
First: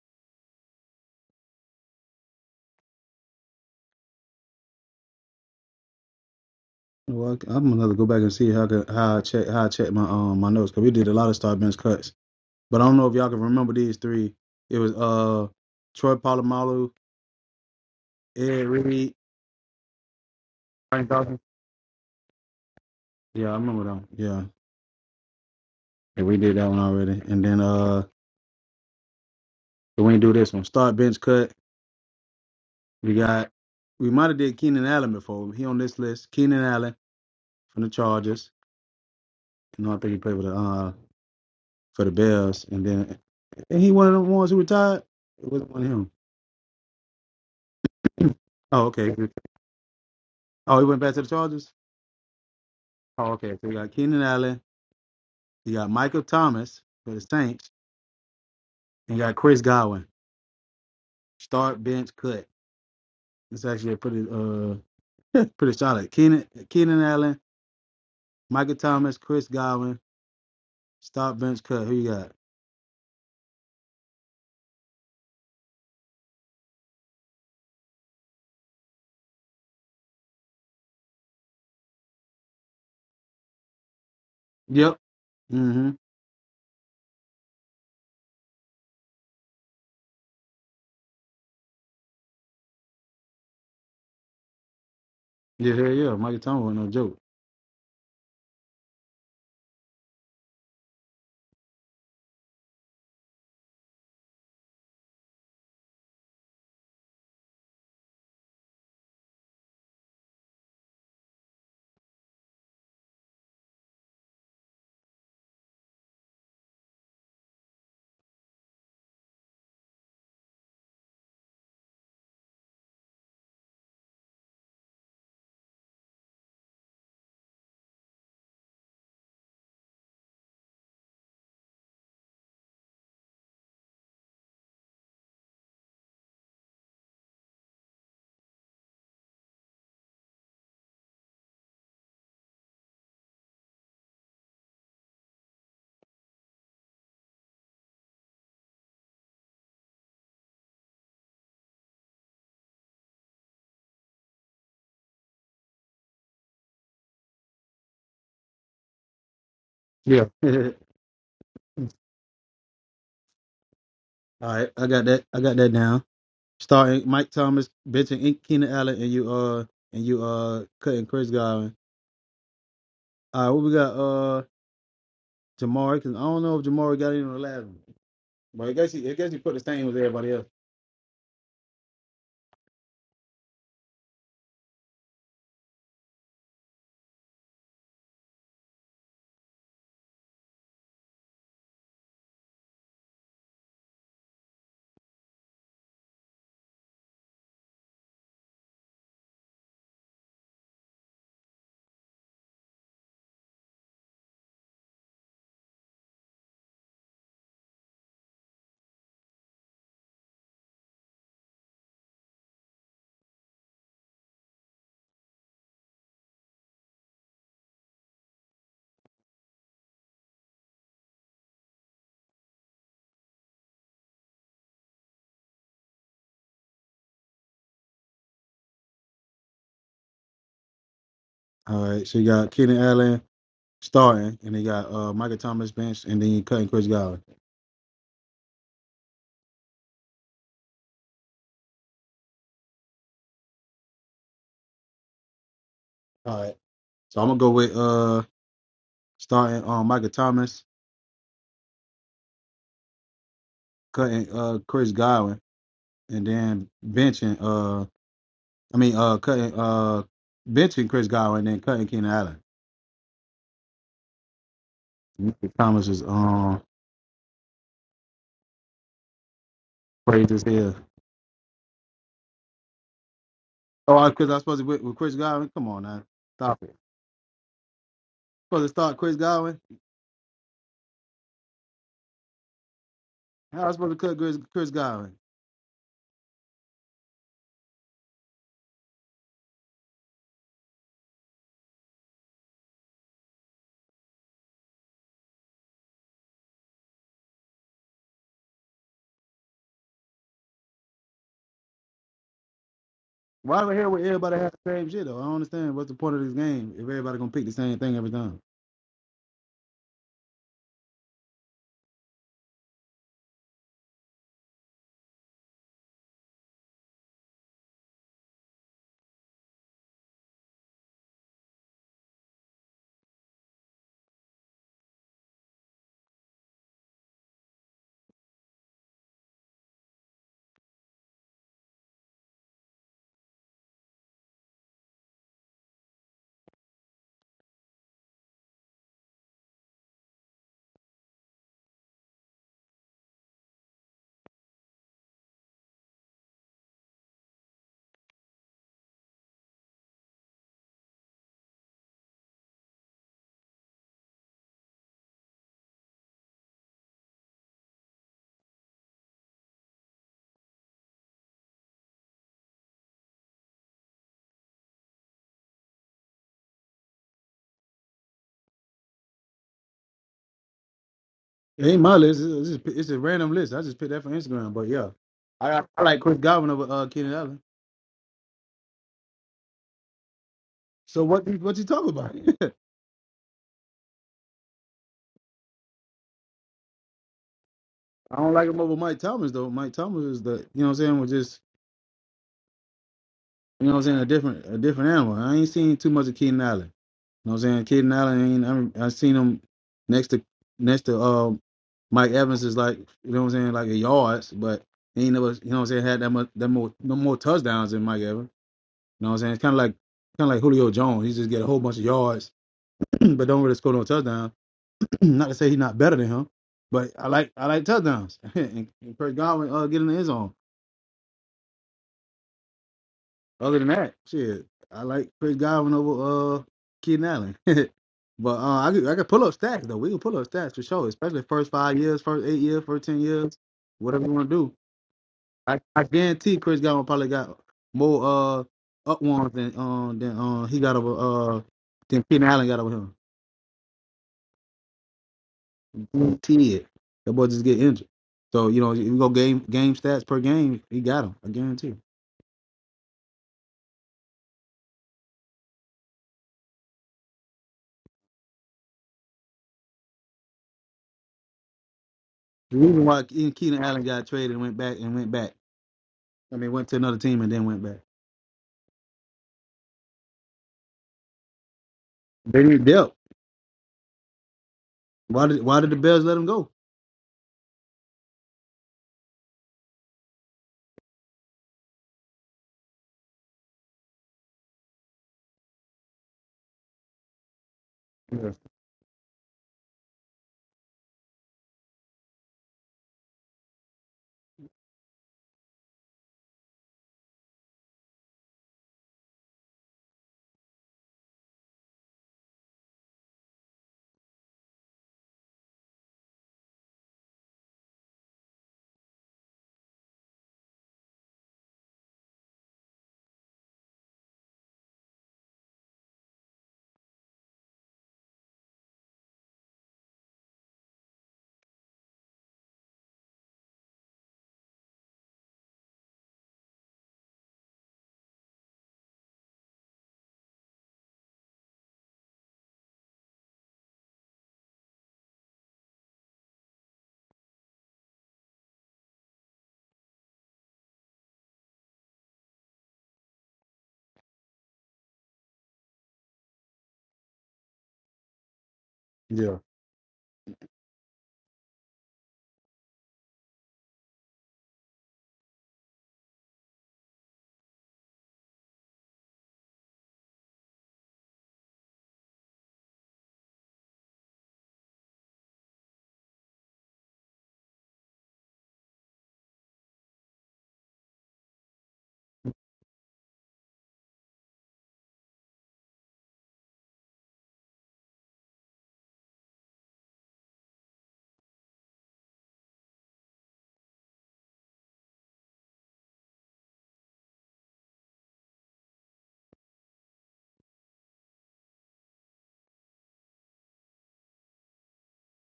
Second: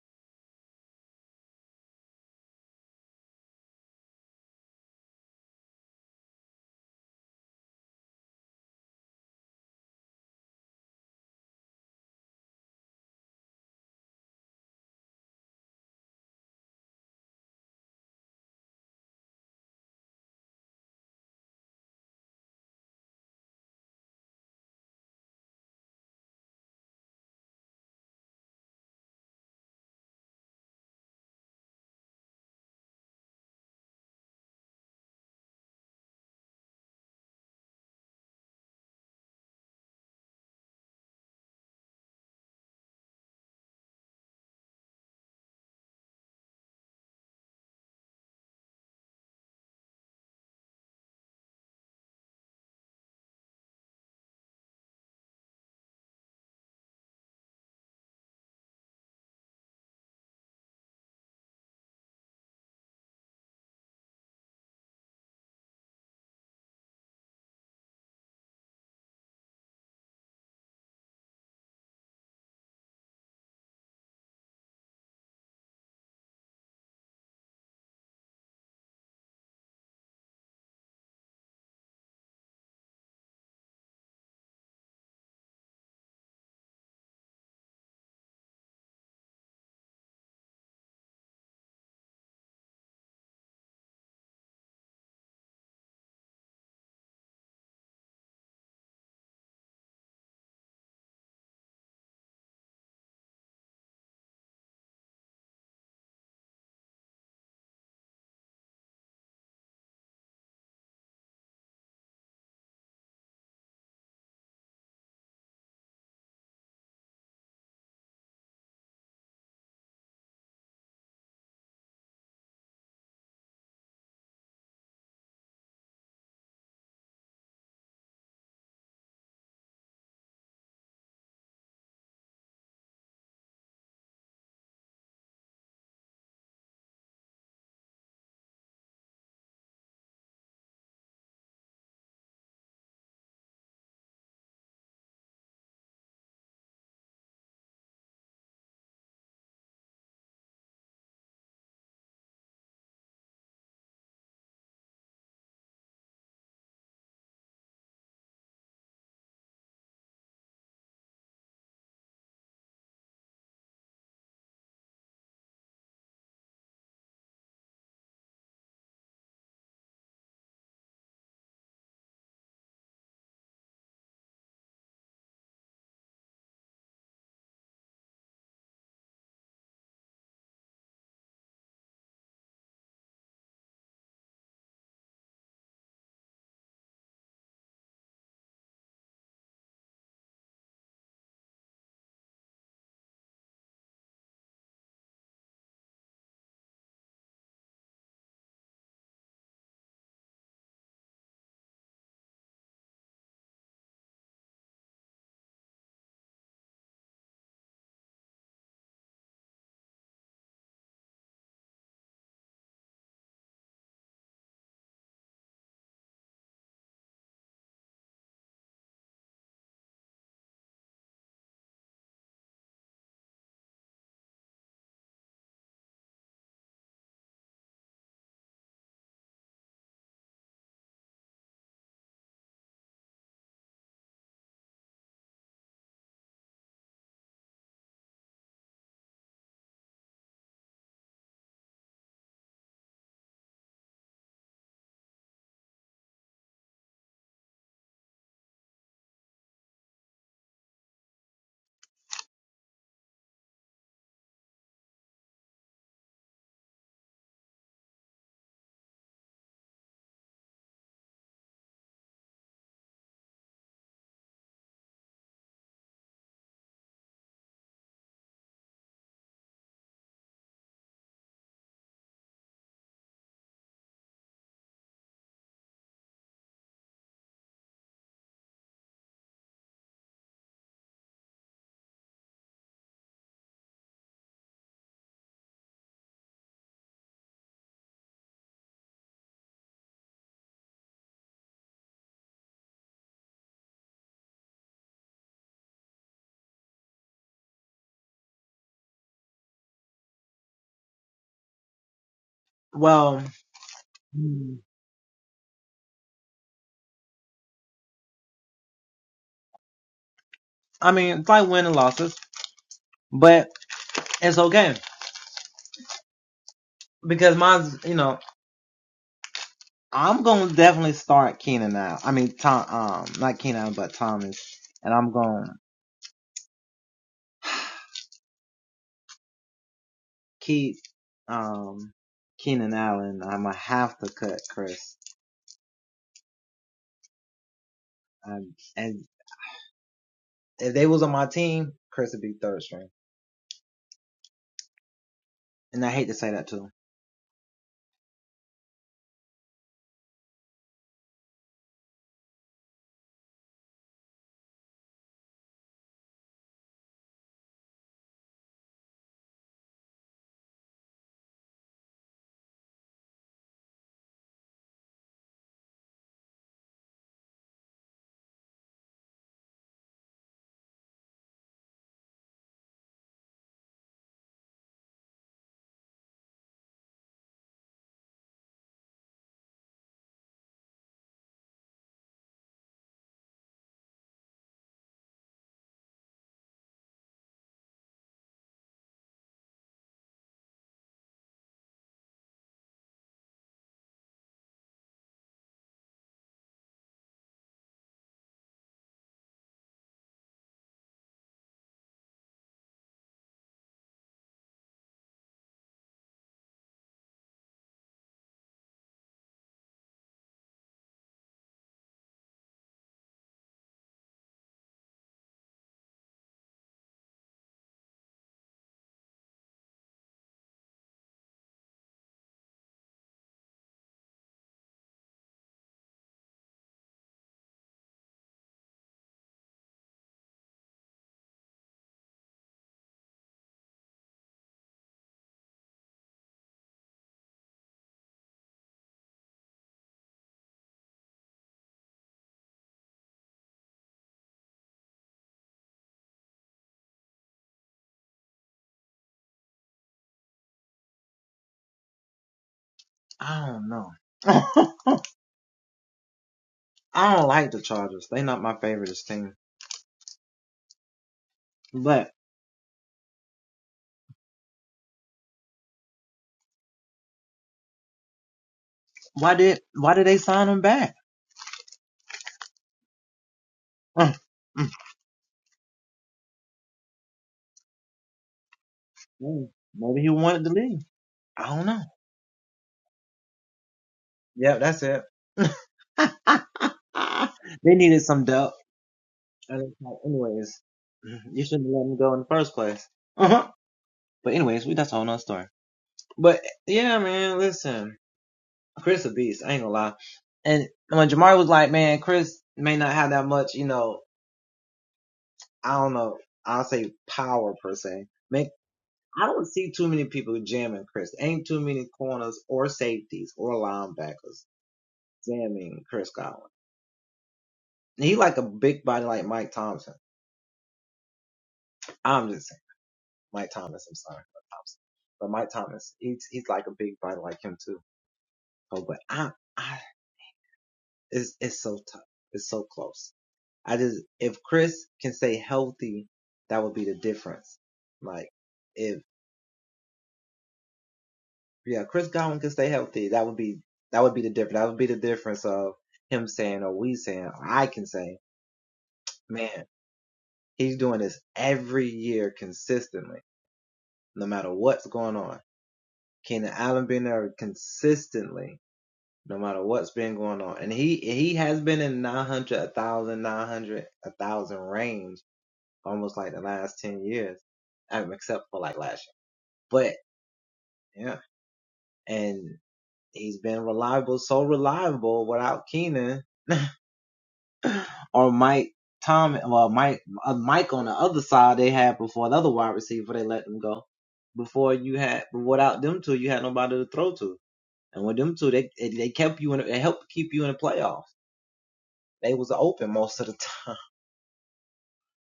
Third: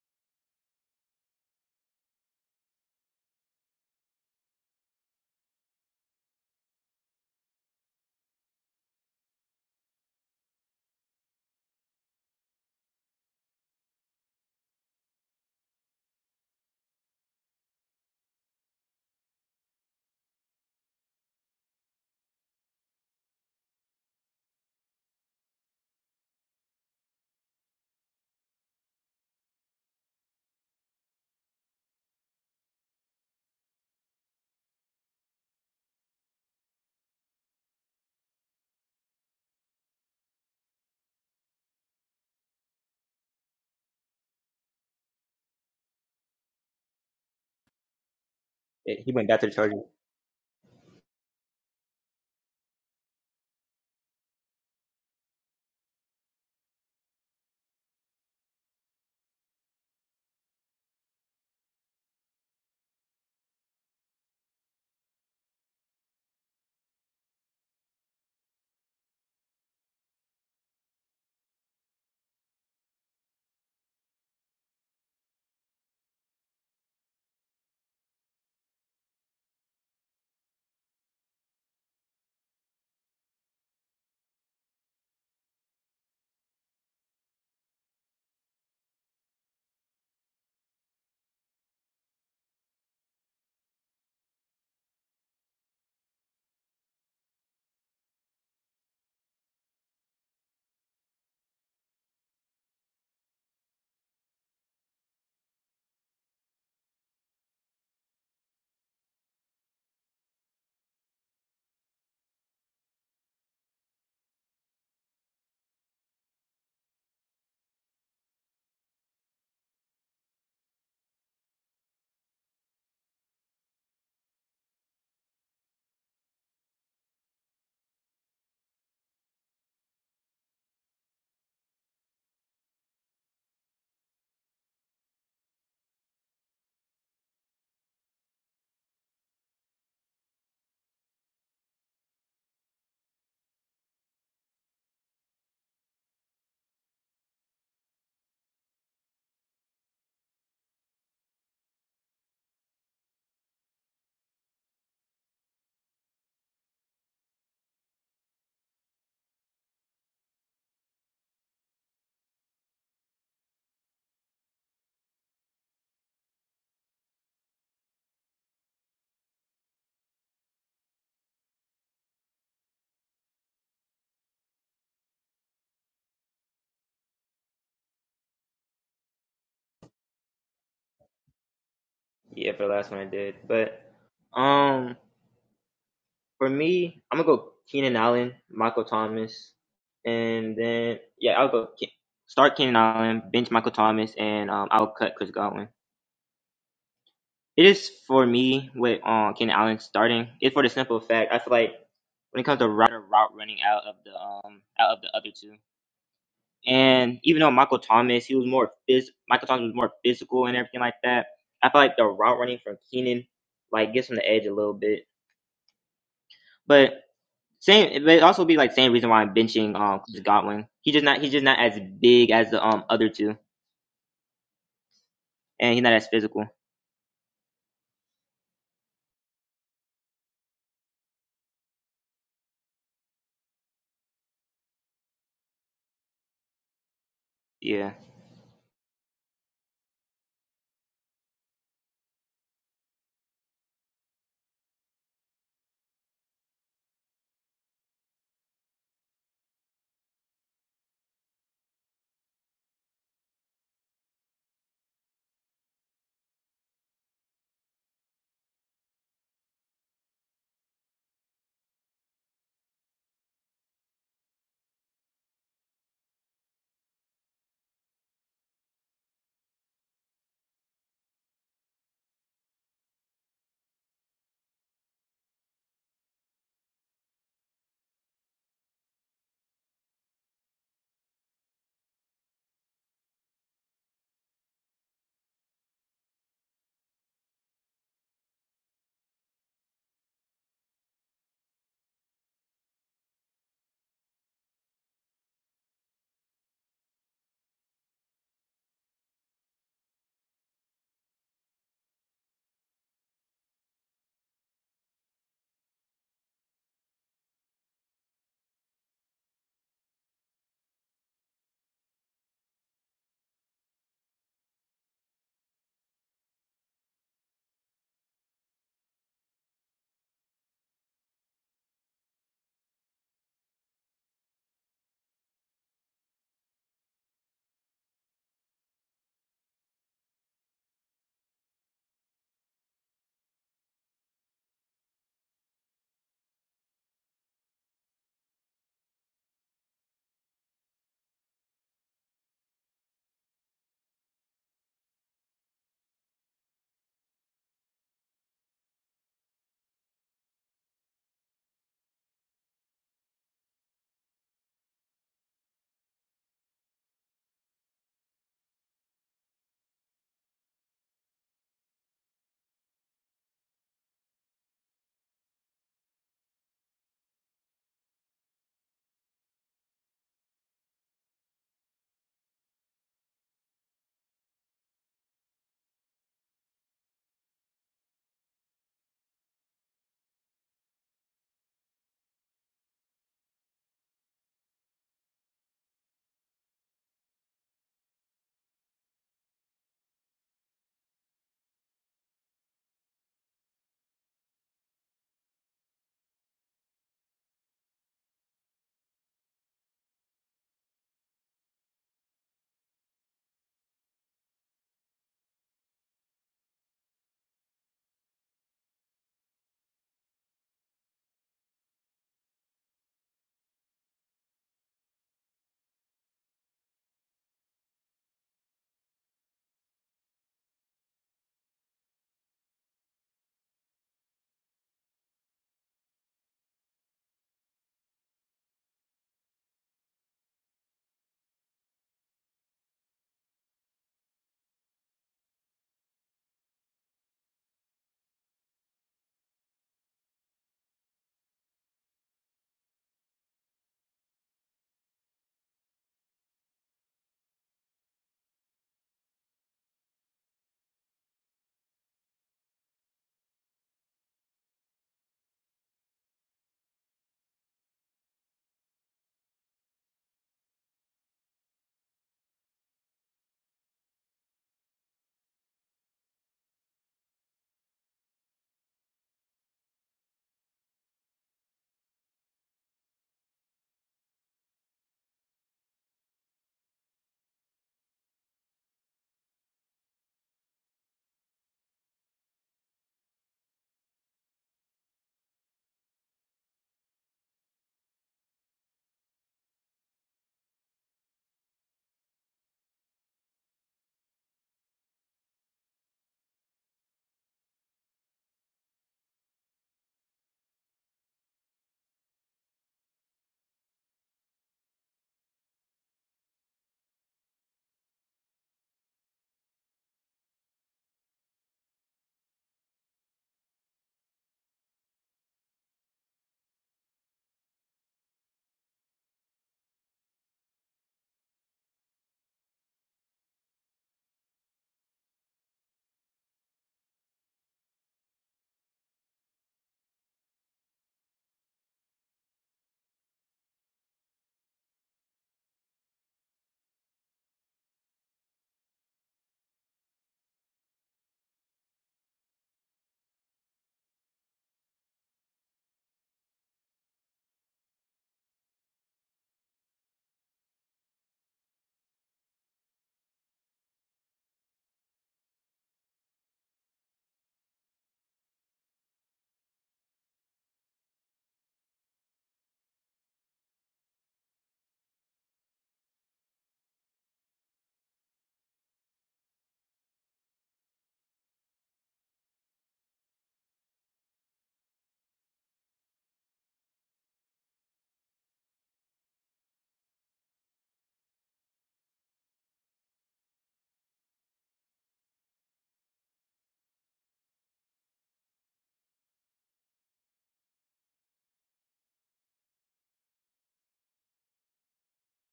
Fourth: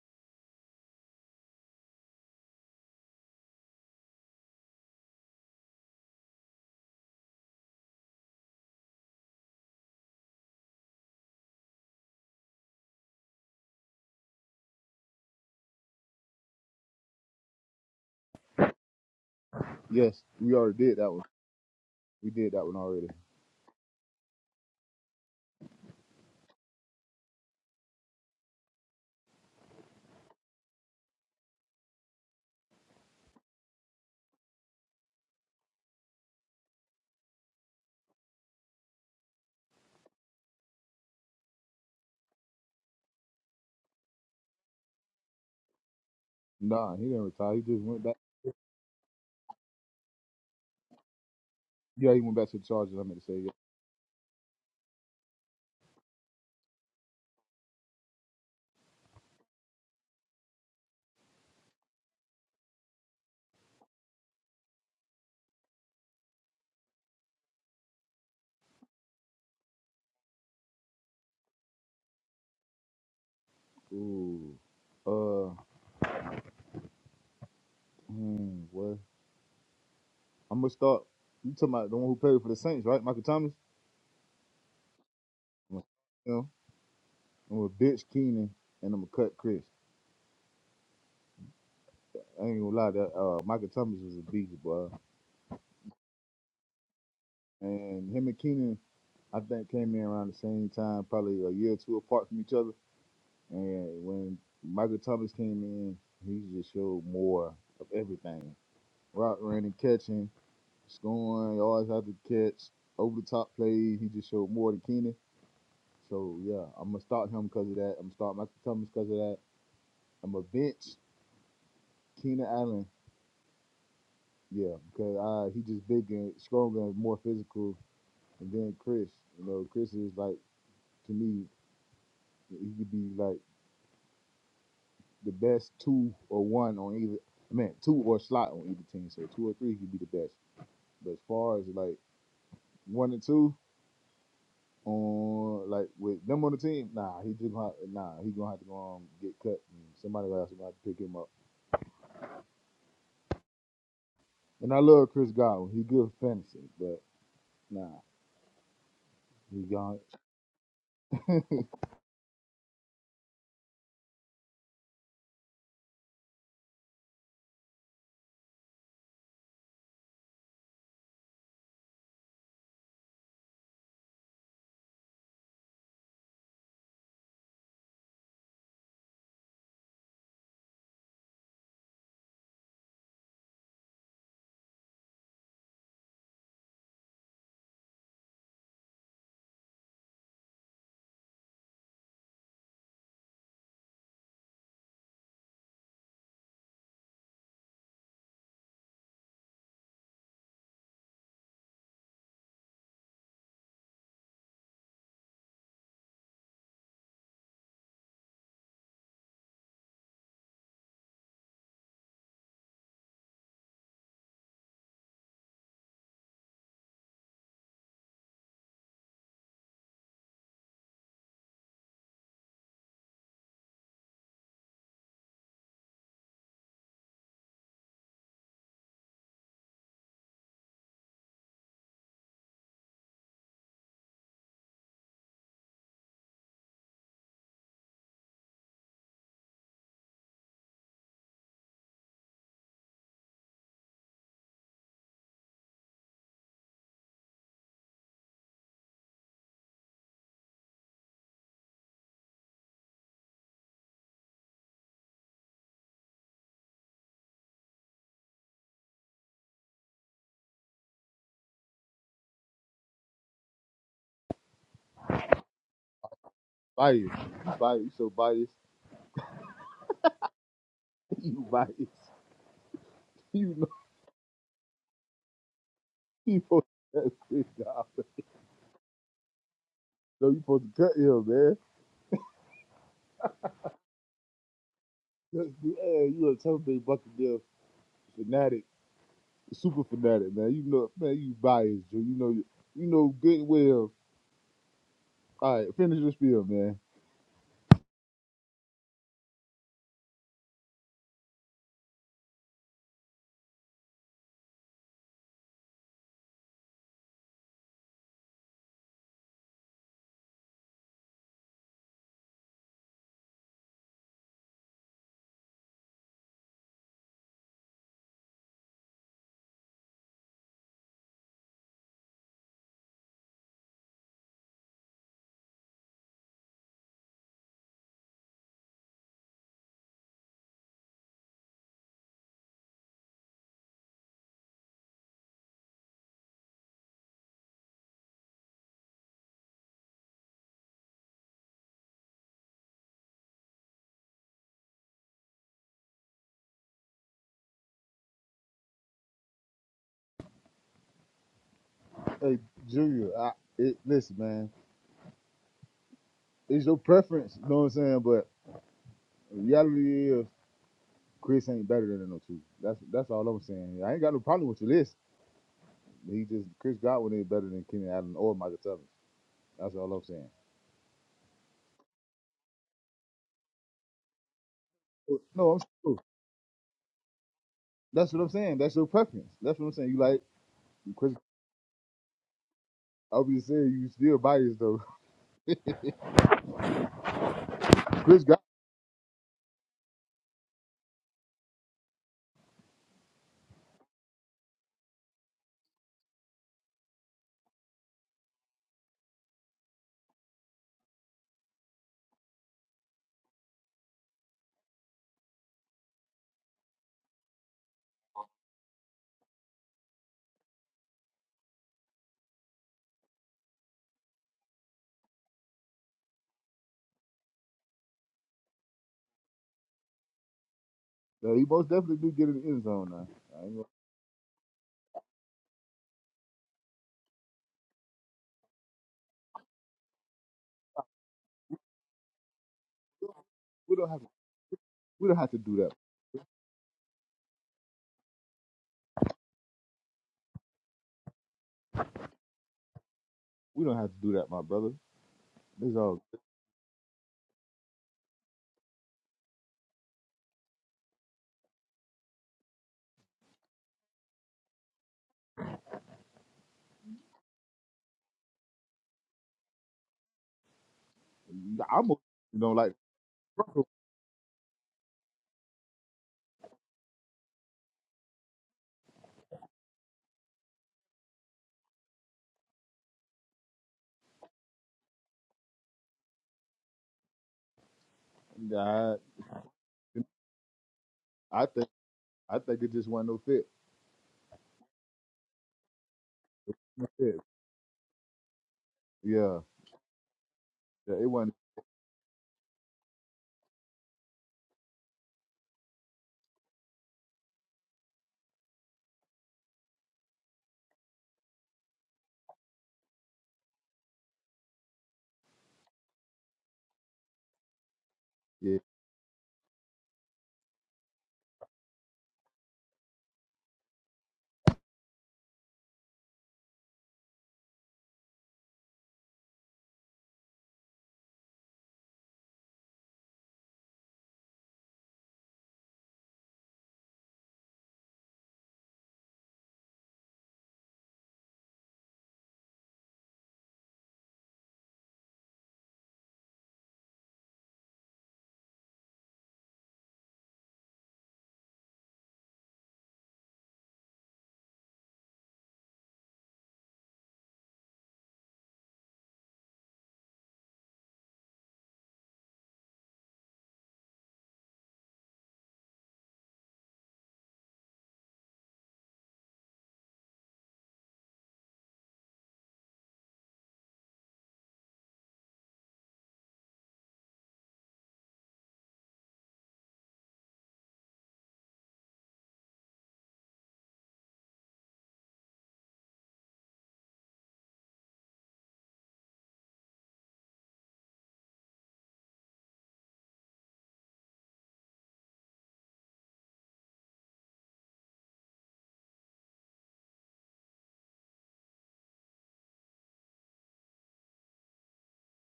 [SPEAKER 1] Well, I- I'm gonna go back and see how I could, how I check how I check my um my notes because we did a lot of start bench cuts. But I don't know if y'all can remember these three. It was uh Troy Polamalu, Ed Reed,
[SPEAKER 3] Yes, we already did
[SPEAKER 1] Frank
[SPEAKER 3] that one.
[SPEAKER 1] Dawson.
[SPEAKER 3] We did that one already.
[SPEAKER 1] Yeah, I remember them. Yeah. And we did that one already. And then uh we did do this one. Start bench cut. We got we might have did Keenan Allen before. He on this list. Keenan Allen from the Chargers. You know, I think he played for the uh for the Bears. And then and he one of the ones who retired. It wasn't one of him.
[SPEAKER 3] Nah, he didn't retire. He just went back.
[SPEAKER 1] Oh,
[SPEAKER 4] He
[SPEAKER 1] okay.
[SPEAKER 4] went back to the Chargers.
[SPEAKER 1] Oh, he went back to the Chargers?
[SPEAKER 3] Yeah, he went back to the Chargers. I meant to
[SPEAKER 1] Oh,
[SPEAKER 3] say.
[SPEAKER 1] okay.
[SPEAKER 3] Yeah.
[SPEAKER 1] So we got Keenan Allen, you got Michael Thomas for the Saints, and you got Chris Godwin. Start bench cut. It's actually a pretty uh pretty solid. Keenan Keenan Allen. Micah Thomas, Chris Godwin, stop bench cut. Who you got?
[SPEAKER 3] Ooh. Uh. Hmm, what? I'm gonna start. You talking about the one who played for the Saints, right? Michael Thomas.
[SPEAKER 1] Yep. Mm-hmm.
[SPEAKER 3] You know, I'm gonna ditch Keenan and I'm gonna cut Chris. I ain't gonna lie, that uh, Michael Thomas was a beast, boy.
[SPEAKER 1] Yeah, yeah, yeah. Micah Thomas was no joke.
[SPEAKER 3] And him and Keenan, I think, came in around the same time, probably a year or two apart from each other. And when Michael Thomas came in, he just showed more of everything: route running, catching, scoring, yards after catch, over the top plays. He just showed more than Keenan. So yeah, I'm gonna start him because of that. I'm gonna start Michael Thomas because of that. I'm gonna bench Keenan Allen Yeah, because uh, he just big and stronger and more physical than Chris. You know, Chris is like to me, he could be like the best two or one on either. I mean, two or slot on either team. So two or three, he'd be the best. But as far as like one and two on like with them on the team, nah, he just gonna, nah, he gonna have to go um, get cut. And somebody else gonna have to pick him up. And I love Chris Godwin. He good for fantasy, but nah, he gone
[SPEAKER 1] Yeah. All right, I got that. I got that down. Starting Mike Thomas, benching in- Keenan Allen, and you uh and you uh cutting Chris Godwin. All right, what we got? Uh, Jamari. Cause I don't know if Jamari got in on the last one, but I guess he I guess he put the same with everybody else.
[SPEAKER 4] Yeah, for the last one I did. But um For me, I'm gonna go Keenan Allen, Michael Thomas, and then yeah, I'll go Ke- start Keenan Allen, bench Michael Thomas, and um, I'll cut Chris Godwin. It is for me with um, Keenan Allen starting. It's for the simple fact I feel like when it comes to rider route running out of the um out of the other two, and even though Michael Thomas he was more phys- Michael Thomas was more physical and everything like that, I feel like the route running from Keenan like gives him the edge a little bit. but Same, but it also be like same reason why I'm benching um Godwin. He just not he's just not as big as the um other two, and he's not as physical.
[SPEAKER 1] All right, so you got Keenan Allen, starting, and they got uh Micah Thomas bench, and then you cutting Chris Godwin.
[SPEAKER 4] Yeah.
[SPEAKER 1] All right, so I'm gonna go with uh starting um Micah Thomas, cutting uh Chris Godwin, and then benching uh I mean uh cutting uh benching Chris Godwin, and then cutting Keenan Allen. Micah Thomas is um
[SPEAKER 3] biased. You biased. You so biased.
[SPEAKER 1] crazy as hell.
[SPEAKER 3] you biased. You know.
[SPEAKER 1] Oh, I, Chris, I supposed to with, with Chris Godwin? Come on now,
[SPEAKER 3] He
[SPEAKER 1] stop
[SPEAKER 3] supposed
[SPEAKER 1] it.
[SPEAKER 3] to cut Chris off.
[SPEAKER 1] Supposed to start Chris Godwin?
[SPEAKER 3] No, you supposed to cut him, man.
[SPEAKER 1] How I supposed to cut Chris, Chris Godwin?
[SPEAKER 3] Hey, you a Tampa Bay Buccaneers fanatic, super fanatic, man. You know, man, you biased, Drew. You know, you know good well. All right, finish your spiel, man.
[SPEAKER 1] Why am I here where everybody has the same shit though? I don't understand what's the point of this game if everybody gonna pick the same thing every time.
[SPEAKER 3] Hey, Junior, I, it, listen, man. It's your preference, you know what I'm saying? But reality is, Chris ain't better than no two. That's that's all I'm saying. I ain't got no problem with your list. He just Chris Godwin ain't better than Kenny Allen or Michael Thomas. That's all I'm saying.
[SPEAKER 1] It ain't my list. It's, it's, just- it's a random list. I just picked that from Instagram. But yeah, I
[SPEAKER 3] No, I'm
[SPEAKER 1] got, I
[SPEAKER 3] sure.
[SPEAKER 1] like Chris Godwin over uh, Keenan Allen.
[SPEAKER 3] That's what I'm saying. That's your preference. That's what I'm saying. You like
[SPEAKER 1] So
[SPEAKER 3] Chris.
[SPEAKER 1] what you- what you talking about?
[SPEAKER 3] Obviously, you still biased though.
[SPEAKER 1] I
[SPEAKER 3] Chris
[SPEAKER 1] don't
[SPEAKER 3] got
[SPEAKER 1] like him over Mike Thomas though. Mike Thomas is the you know what I'm saying was just you know what I'm saying a different a different animal. I ain't seen too much of Keenan Allen. You know what I'm saying Keenan Allen ain't I mean, I seen him next to next to um Mike Evans is like you know what I'm saying like a yards, but he ain't never you know what I'm saying had that much that more no more touchdowns than Mike Evans. You know what I'm saying it's kind of like kind of like Julio Jones. He just get a whole bunch of yards but don't really score no touchdown. not to say he's not better than him, but I like I like touchdowns. and, and Chris Godwin uh, get in the end zone.
[SPEAKER 3] though. He most definitely do get in the end zone now. I ain't
[SPEAKER 1] Other
[SPEAKER 3] gonna-
[SPEAKER 1] than that, shit, I like Chris Godwin over uh Keaton Allen. but uh, I could, I could pull up stats though. We can pull up stats for sure, especially first five years, first eight years, first ten years,
[SPEAKER 3] we don't have
[SPEAKER 1] whatever
[SPEAKER 3] to.
[SPEAKER 1] you want to do.
[SPEAKER 3] We don't have to do
[SPEAKER 1] I,
[SPEAKER 3] that.
[SPEAKER 1] I guarantee Chris Godwin probably got more uh up ones than um than uh, he got over uh than Keaton Allen got over him.
[SPEAKER 3] We don't have to do that, my brother. This all.
[SPEAKER 1] Guaranteed. That boy just get injured. So, you know, if you go game game stats per game, he got him. I guarantee. you.
[SPEAKER 3] I'm. a- You know,
[SPEAKER 1] The
[SPEAKER 3] like
[SPEAKER 1] reason why Ke- Keenan Allen got traded and went back and went back. I mean, went to another team and then went back. They need depth. Why did why did the Bears let him go?
[SPEAKER 3] I, I think. I think it just wasn't no fit. Yeah, yeah. yeah, It wasn't. Yeah.
[SPEAKER 1] Yeah.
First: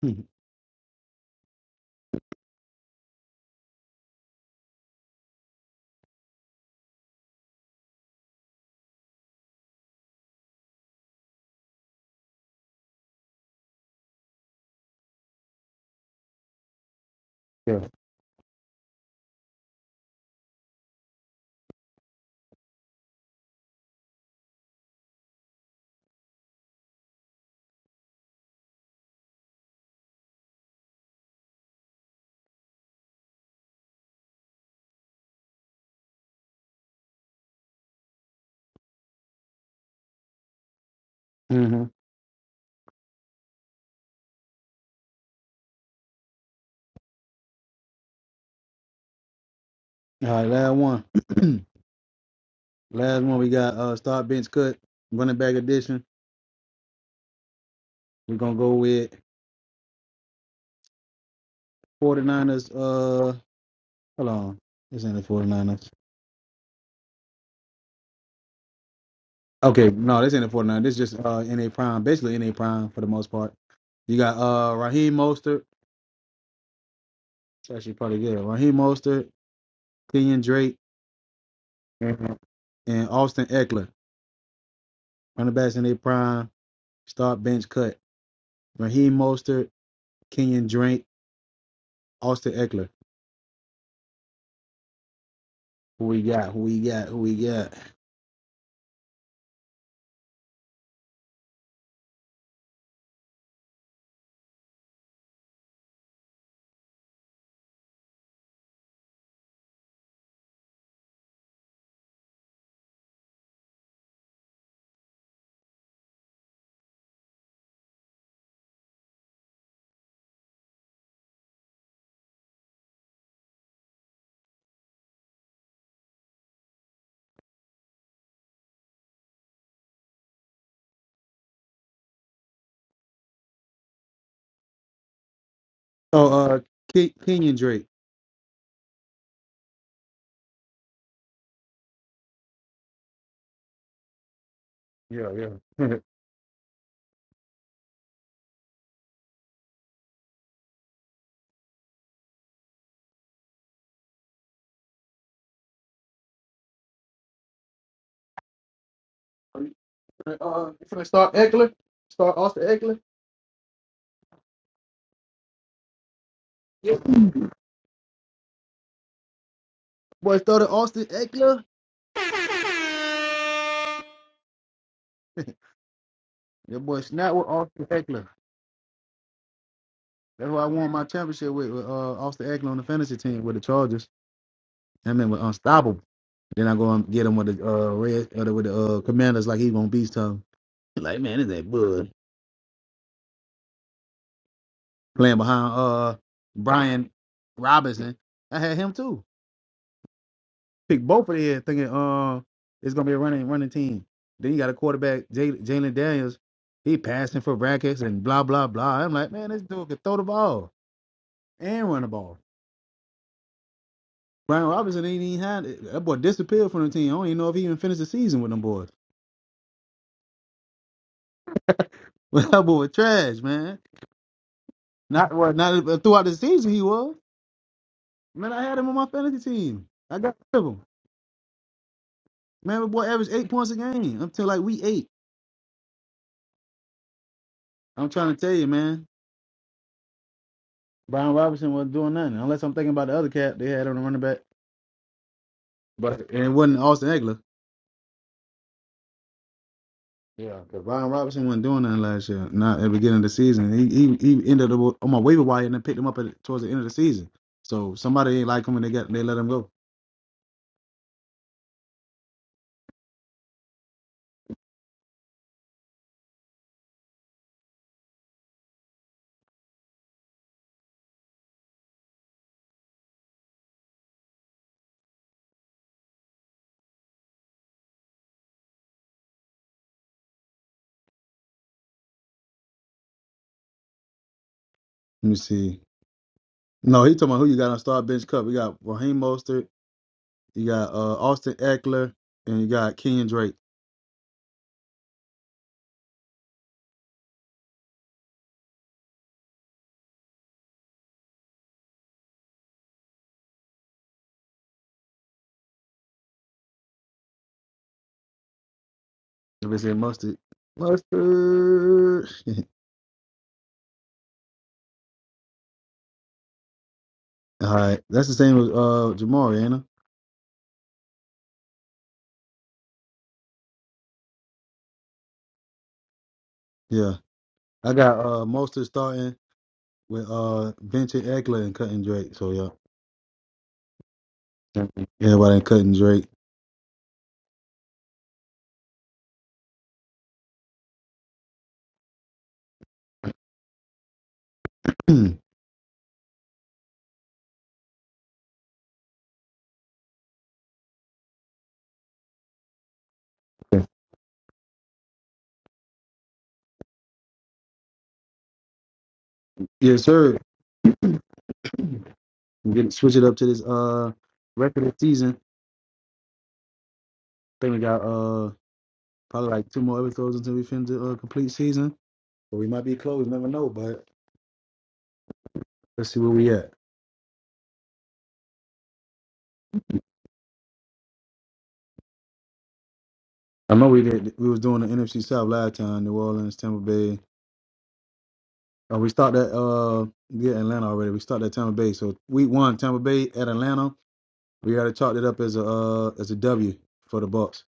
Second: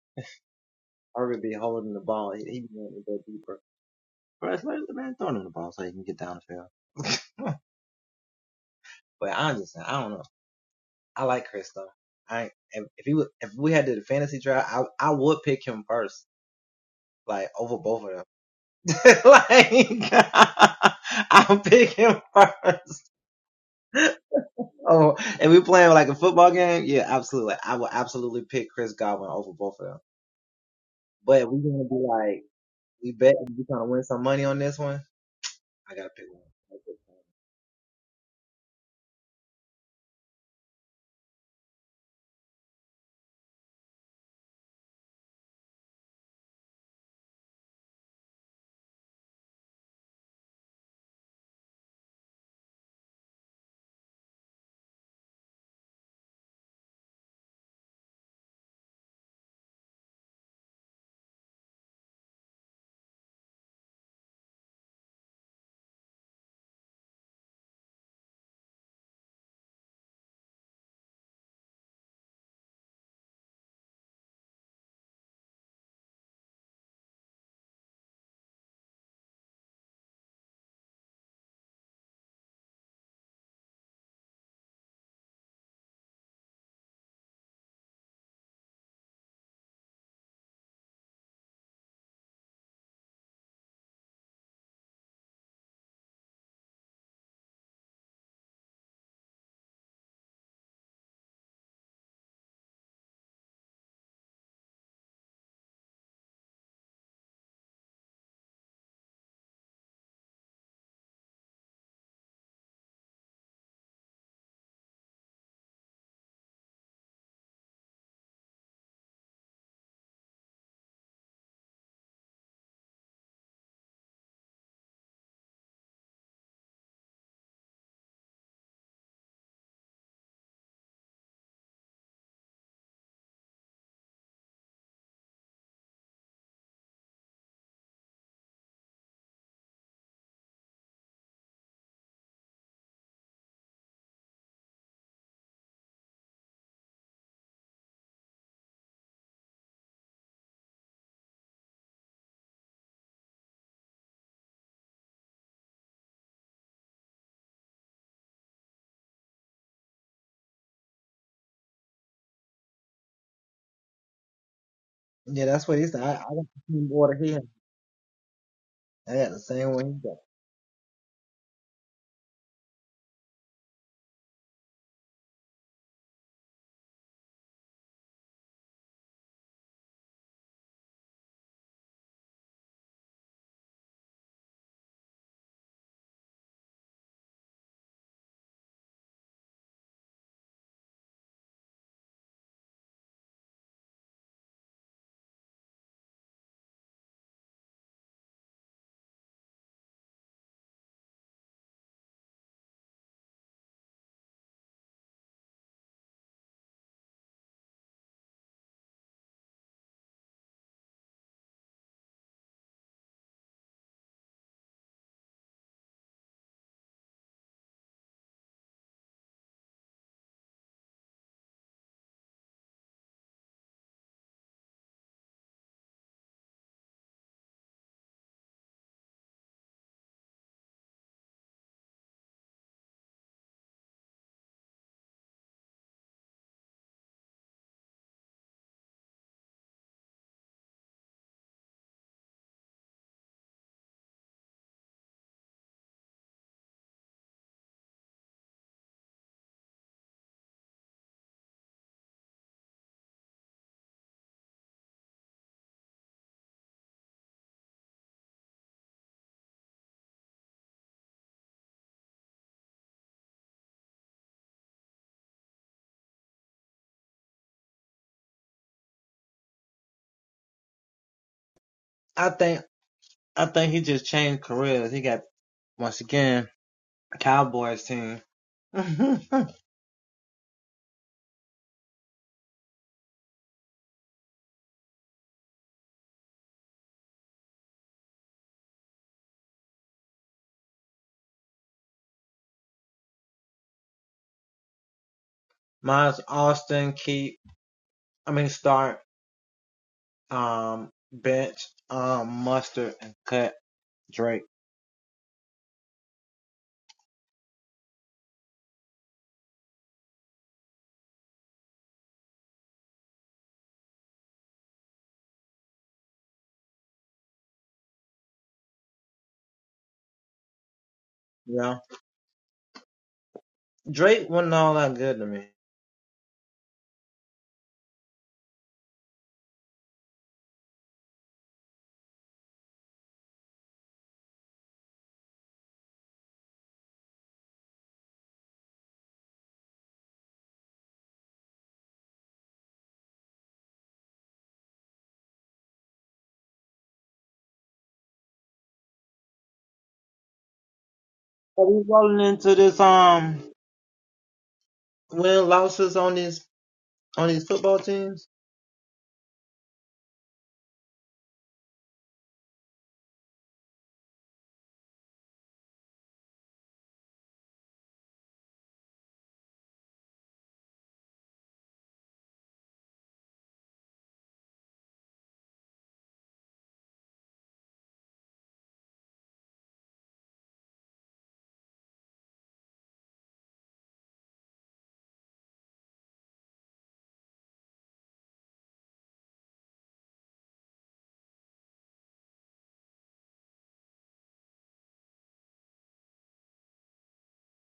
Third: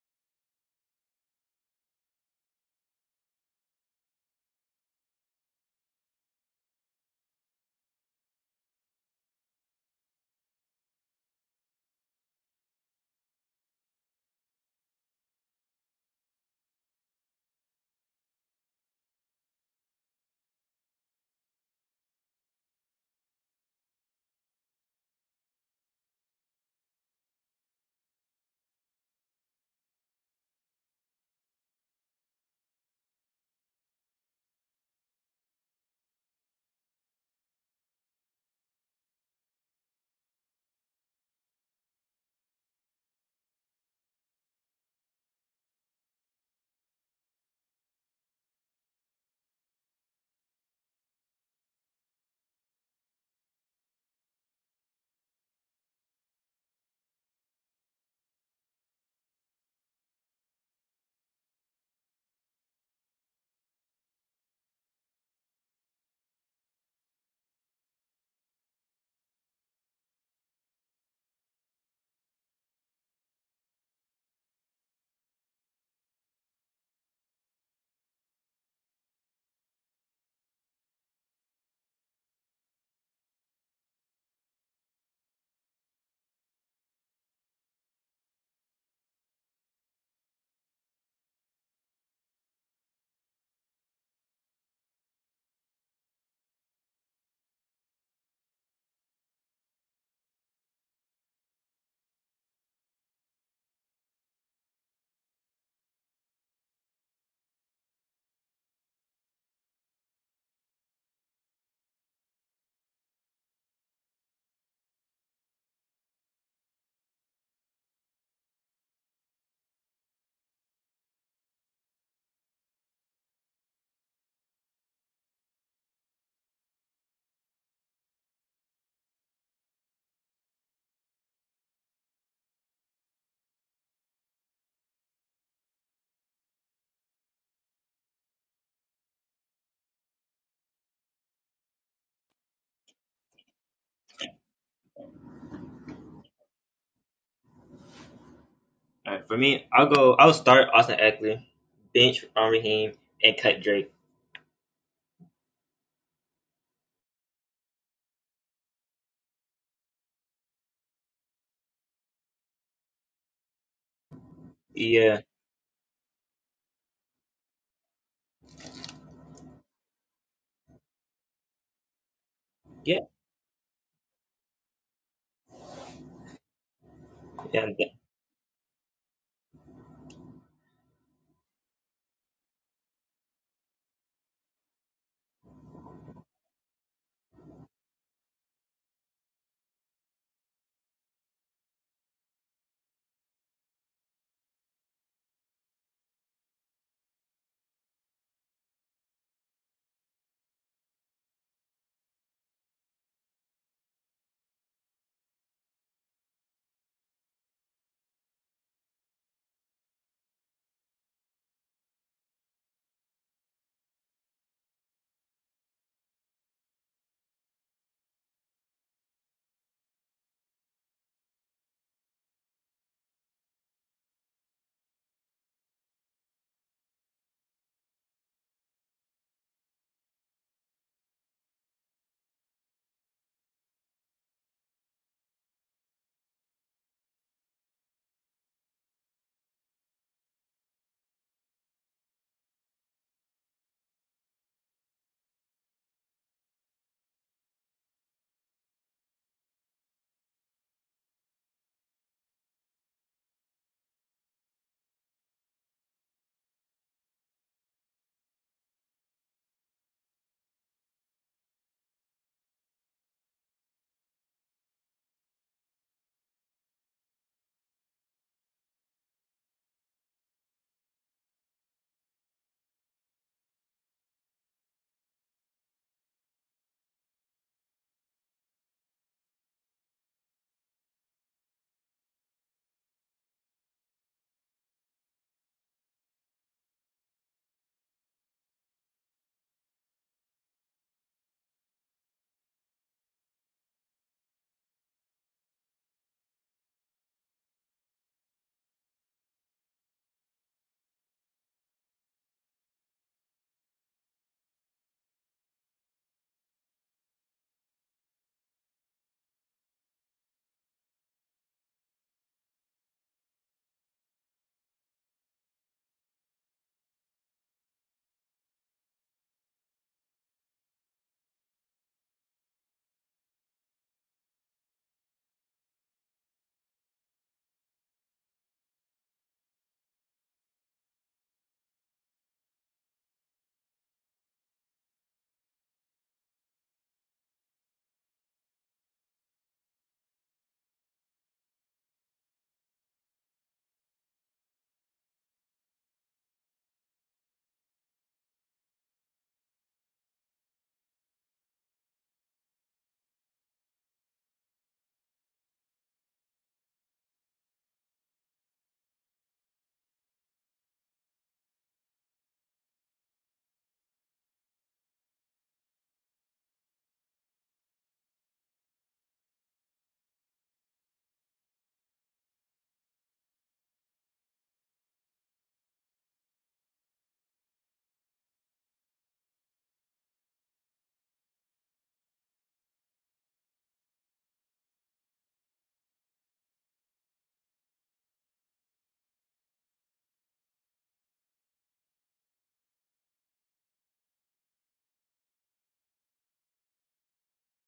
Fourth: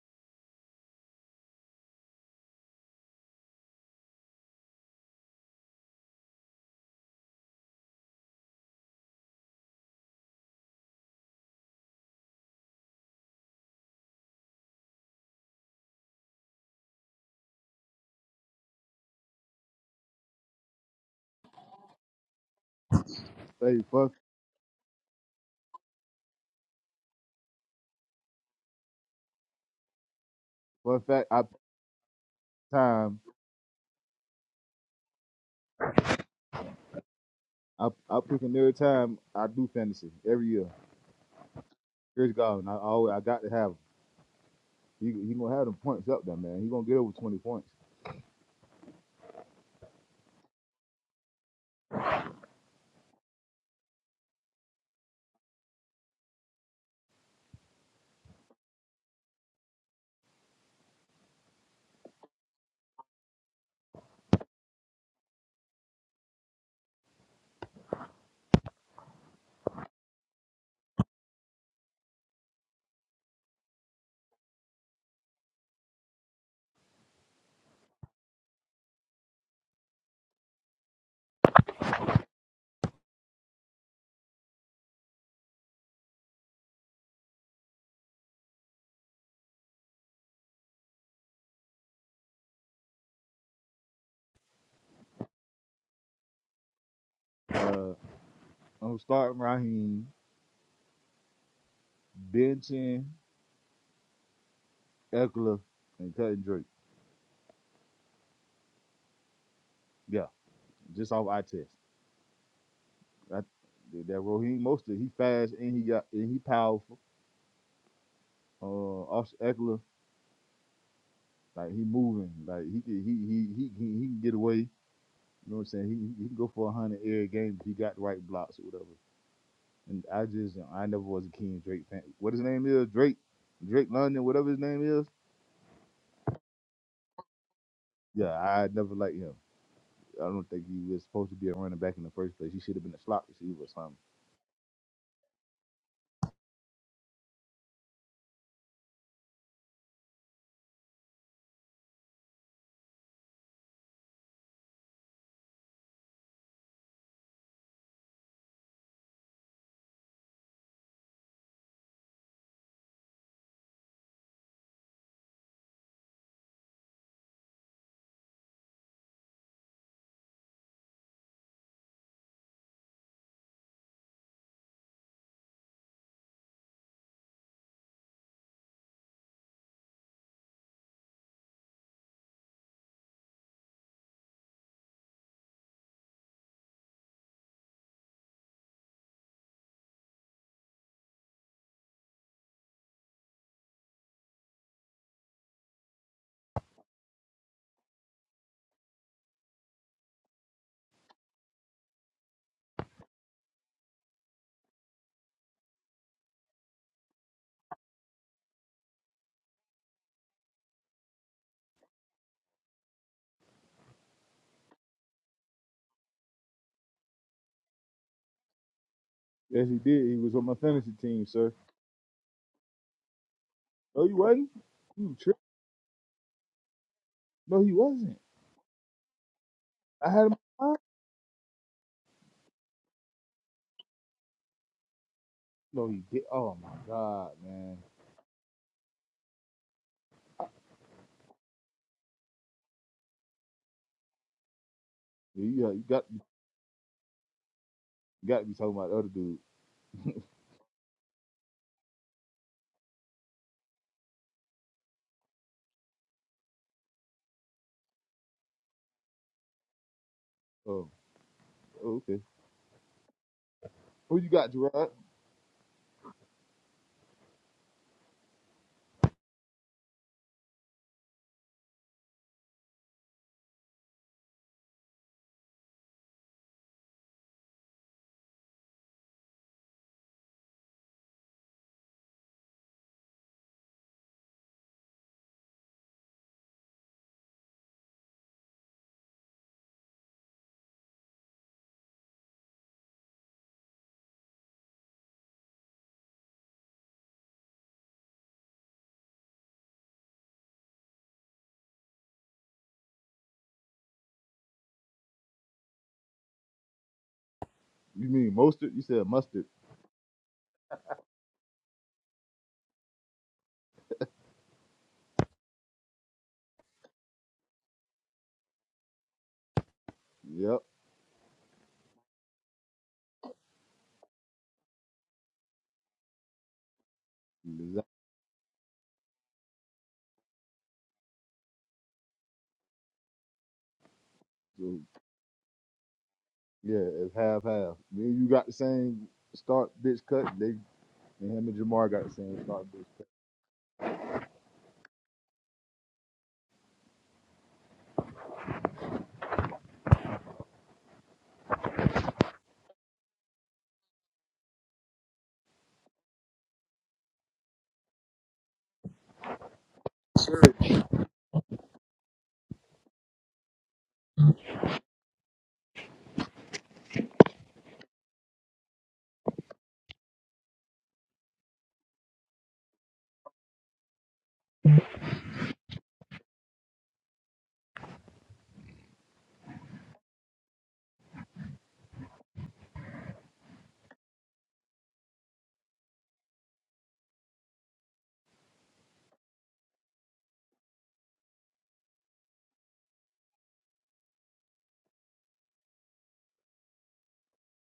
[SPEAKER 1] Mhm. Yeah.
[SPEAKER 3] Hey, fun, fun fact. I time. I I pick him every time. I do fantasy every year.
[SPEAKER 1] hmm
[SPEAKER 3] Chris Godwin. I always. I got to have. Him. He he gonna have them points up there, man. He gonna get over twenty points.
[SPEAKER 1] All right, last one. last one we got uh start bench cut, running back edition. We're gonna go with 49ers. Uh, hold on. This ain't the 49ers. Okay, no, this ain't the 49ers. This is just uh, NA Prime. Basically, NA Prime for the most part. You got uh, Raheem Mostert. It's actually probably good. Raheem Mostert, Kenyon Drake, Mhm. and Austin Eckler. Running backs in their prime. Start bench cut. Raheem Mostert, Kenyon Drake, Austin Eckler. Who we got? Who we got? Who we got?
[SPEAKER 3] Uh, I'm starting Raheem, benching Eckler, and cutting Drake. Yeah, just off eye test. That that that Raheem Mostert, he fast and he got and he powerful. Uh, Eckler, like he moving, like he can he he he he can get away. You know what I'm saying? He he can go for a hundred every game if he got the right blocks or whatever. And I just you know, I never was a King Drake fan. What his name is Drake, Drake London, whatever his name is.
[SPEAKER 1] Oh, uh, Ke- Kenyon Drake.
[SPEAKER 3] Yeah, I never liked him. I don't think he was supposed to be a running back in the first place. He should have been a slot receiver or something.
[SPEAKER 1] Yeah, yeah.
[SPEAKER 4] All right, for me, I'll go. I'll start Austin Eckler, bench on Raheem, and cut Drake.
[SPEAKER 1] Are you gonna, uh, you finna start Eckler? Start Austin Eckler?
[SPEAKER 4] Yeah,
[SPEAKER 1] Yeah. Boy started Austin Eckler.
[SPEAKER 4] yeah,
[SPEAKER 1] That boy snap with
[SPEAKER 4] yeah.
[SPEAKER 1] Austin
[SPEAKER 4] yeah.
[SPEAKER 1] Eckler. That's who I won my championship with, with uh, Austin Eckler on the fantasy team with the Chargers. That man was unstoppable. Then I go and get him with the uh, red uh, with the uh, Commanders like he gonna beast him. Like man, this ain't good. Playing behind uh Brian Robinson, I had him too. Pick both of them thinking uh it's gonna be a running running team. Then you got a quarterback Jay- Jalen Daniels. He passing for brackets and blah blah blah. I'm like man, this dude can throw the ball and run the ball. Brian Robinson ain't even had it. That boy disappeared from the team. I don't even know if he even finished the season with them boys.
[SPEAKER 3] Yes, he did. He was on my fantasy team, sir.
[SPEAKER 1] But that boy trash, man.
[SPEAKER 3] No, he wasn't. You
[SPEAKER 1] Not
[SPEAKER 3] tripped.
[SPEAKER 1] well, not throughout the season he was.
[SPEAKER 3] No, he wasn't.
[SPEAKER 1] Man, I had him on my fantasy team.
[SPEAKER 3] I
[SPEAKER 1] I
[SPEAKER 3] had him.
[SPEAKER 1] got rid of him. Man, my boy averaged eight points a game until like week eight.
[SPEAKER 3] No, he did. Oh my God, man.
[SPEAKER 1] I'm trying to tell you, man. Brian Robinson wasn't doing nothing unless I'm thinking about the other cat they had on the running back,
[SPEAKER 3] Yeah, you got you got,
[SPEAKER 1] but and it wasn't Austin Eckler.
[SPEAKER 3] you got to be talking about the other dude.
[SPEAKER 1] Yeah, because Ryan Robinson wasn't doing nothing last year. Not at the beginning of the season. He he, he ended up on my waiver wire and then picked him up at, towards the end of the season. So somebody ain't like him and they got they let him go.
[SPEAKER 3] Oh, oh, okay. Who you got, Gerard?
[SPEAKER 1] Let me see. No, he talking about who you got on star bench cup. We got Raheem Mostert, you got uh, Austin Eckler, and you got Kenyon Drake.
[SPEAKER 3] You mean mustard? You said mustard.
[SPEAKER 1] If it's in Mustard, Mustard. All right, that's the same with uh Jamari, ain't it?
[SPEAKER 3] Yep.
[SPEAKER 1] Yeah,
[SPEAKER 3] Exactly.
[SPEAKER 1] I got uh Mostert starting with uh Vincent Eckler and cutting Drake. So yeah, everybody ain't cutting Drake.
[SPEAKER 3] Yeah, it's half half. Then you got the same start bitch cut. They and him and Jamar got the same start bitch
[SPEAKER 1] yes,
[SPEAKER 3] cut.
[SPEAKER 1] sir.
[SPEAKER 3] Sure.
[SPEAKER 1] We get switch it up to this uh record season. I think we got uh probably like two more episodes until we finish the uh, complete season. But we might be close, never know. But let's see where we at. I know we did. We was doing the NFC South last time, New Orleans, Tampa Bay. Uh, we start that uh yeah Atlanta already. We start at Tampa Bay. So week one, Tampa Bay at Atlanta. We already chalked it up as a uh, as a W for the Bucks.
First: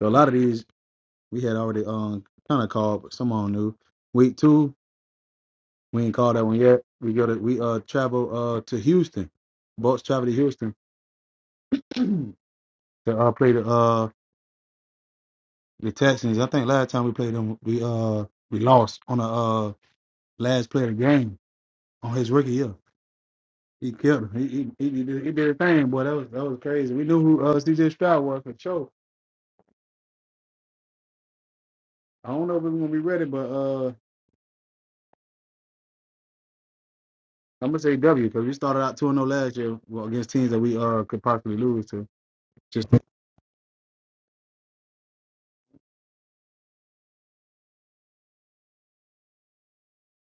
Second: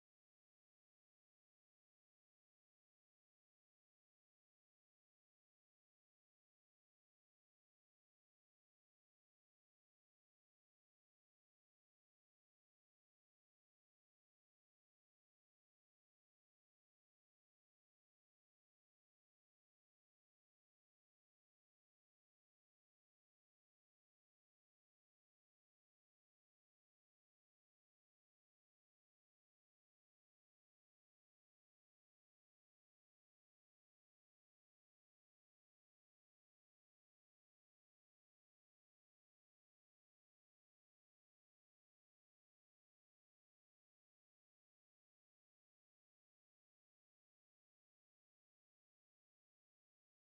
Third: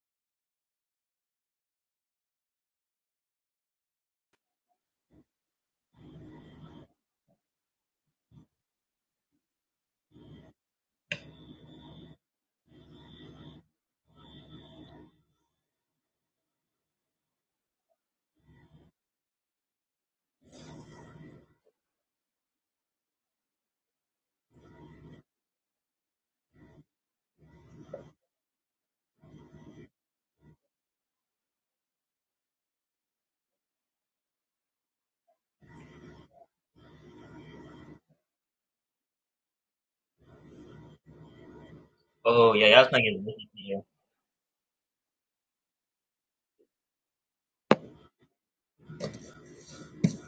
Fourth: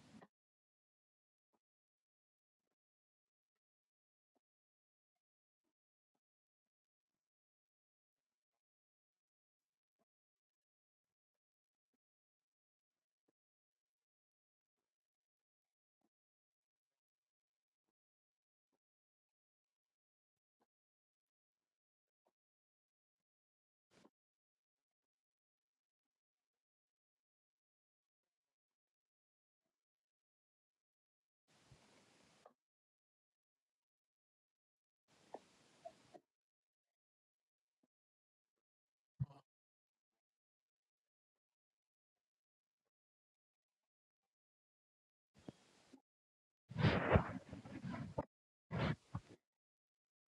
[SPEAKER 1] So a lot of these we had already um kind of called, but some on new. Week two, we ain't called that one yet. We go to we uh travel uh to Houston. Bucks travel to Houston to uh play the uh the Texans. I think last time we played them, we uh we lost on a uh last play of the game on his rookie year. He killed him. He he, he, did, he did a thing, boy. That was that was crazy. We knew who uh, CJ Stroud was for sure. I don't know if we are gonna be ready, but uh. I'm gonna say W because we started out 2 and 0 last year well, against teams that we uh could possibly lose to.
[SPEAKER 4] Oh yeah, that
[SPEAKER 1] Just
[SPEAKER 4] was playing against Michigan.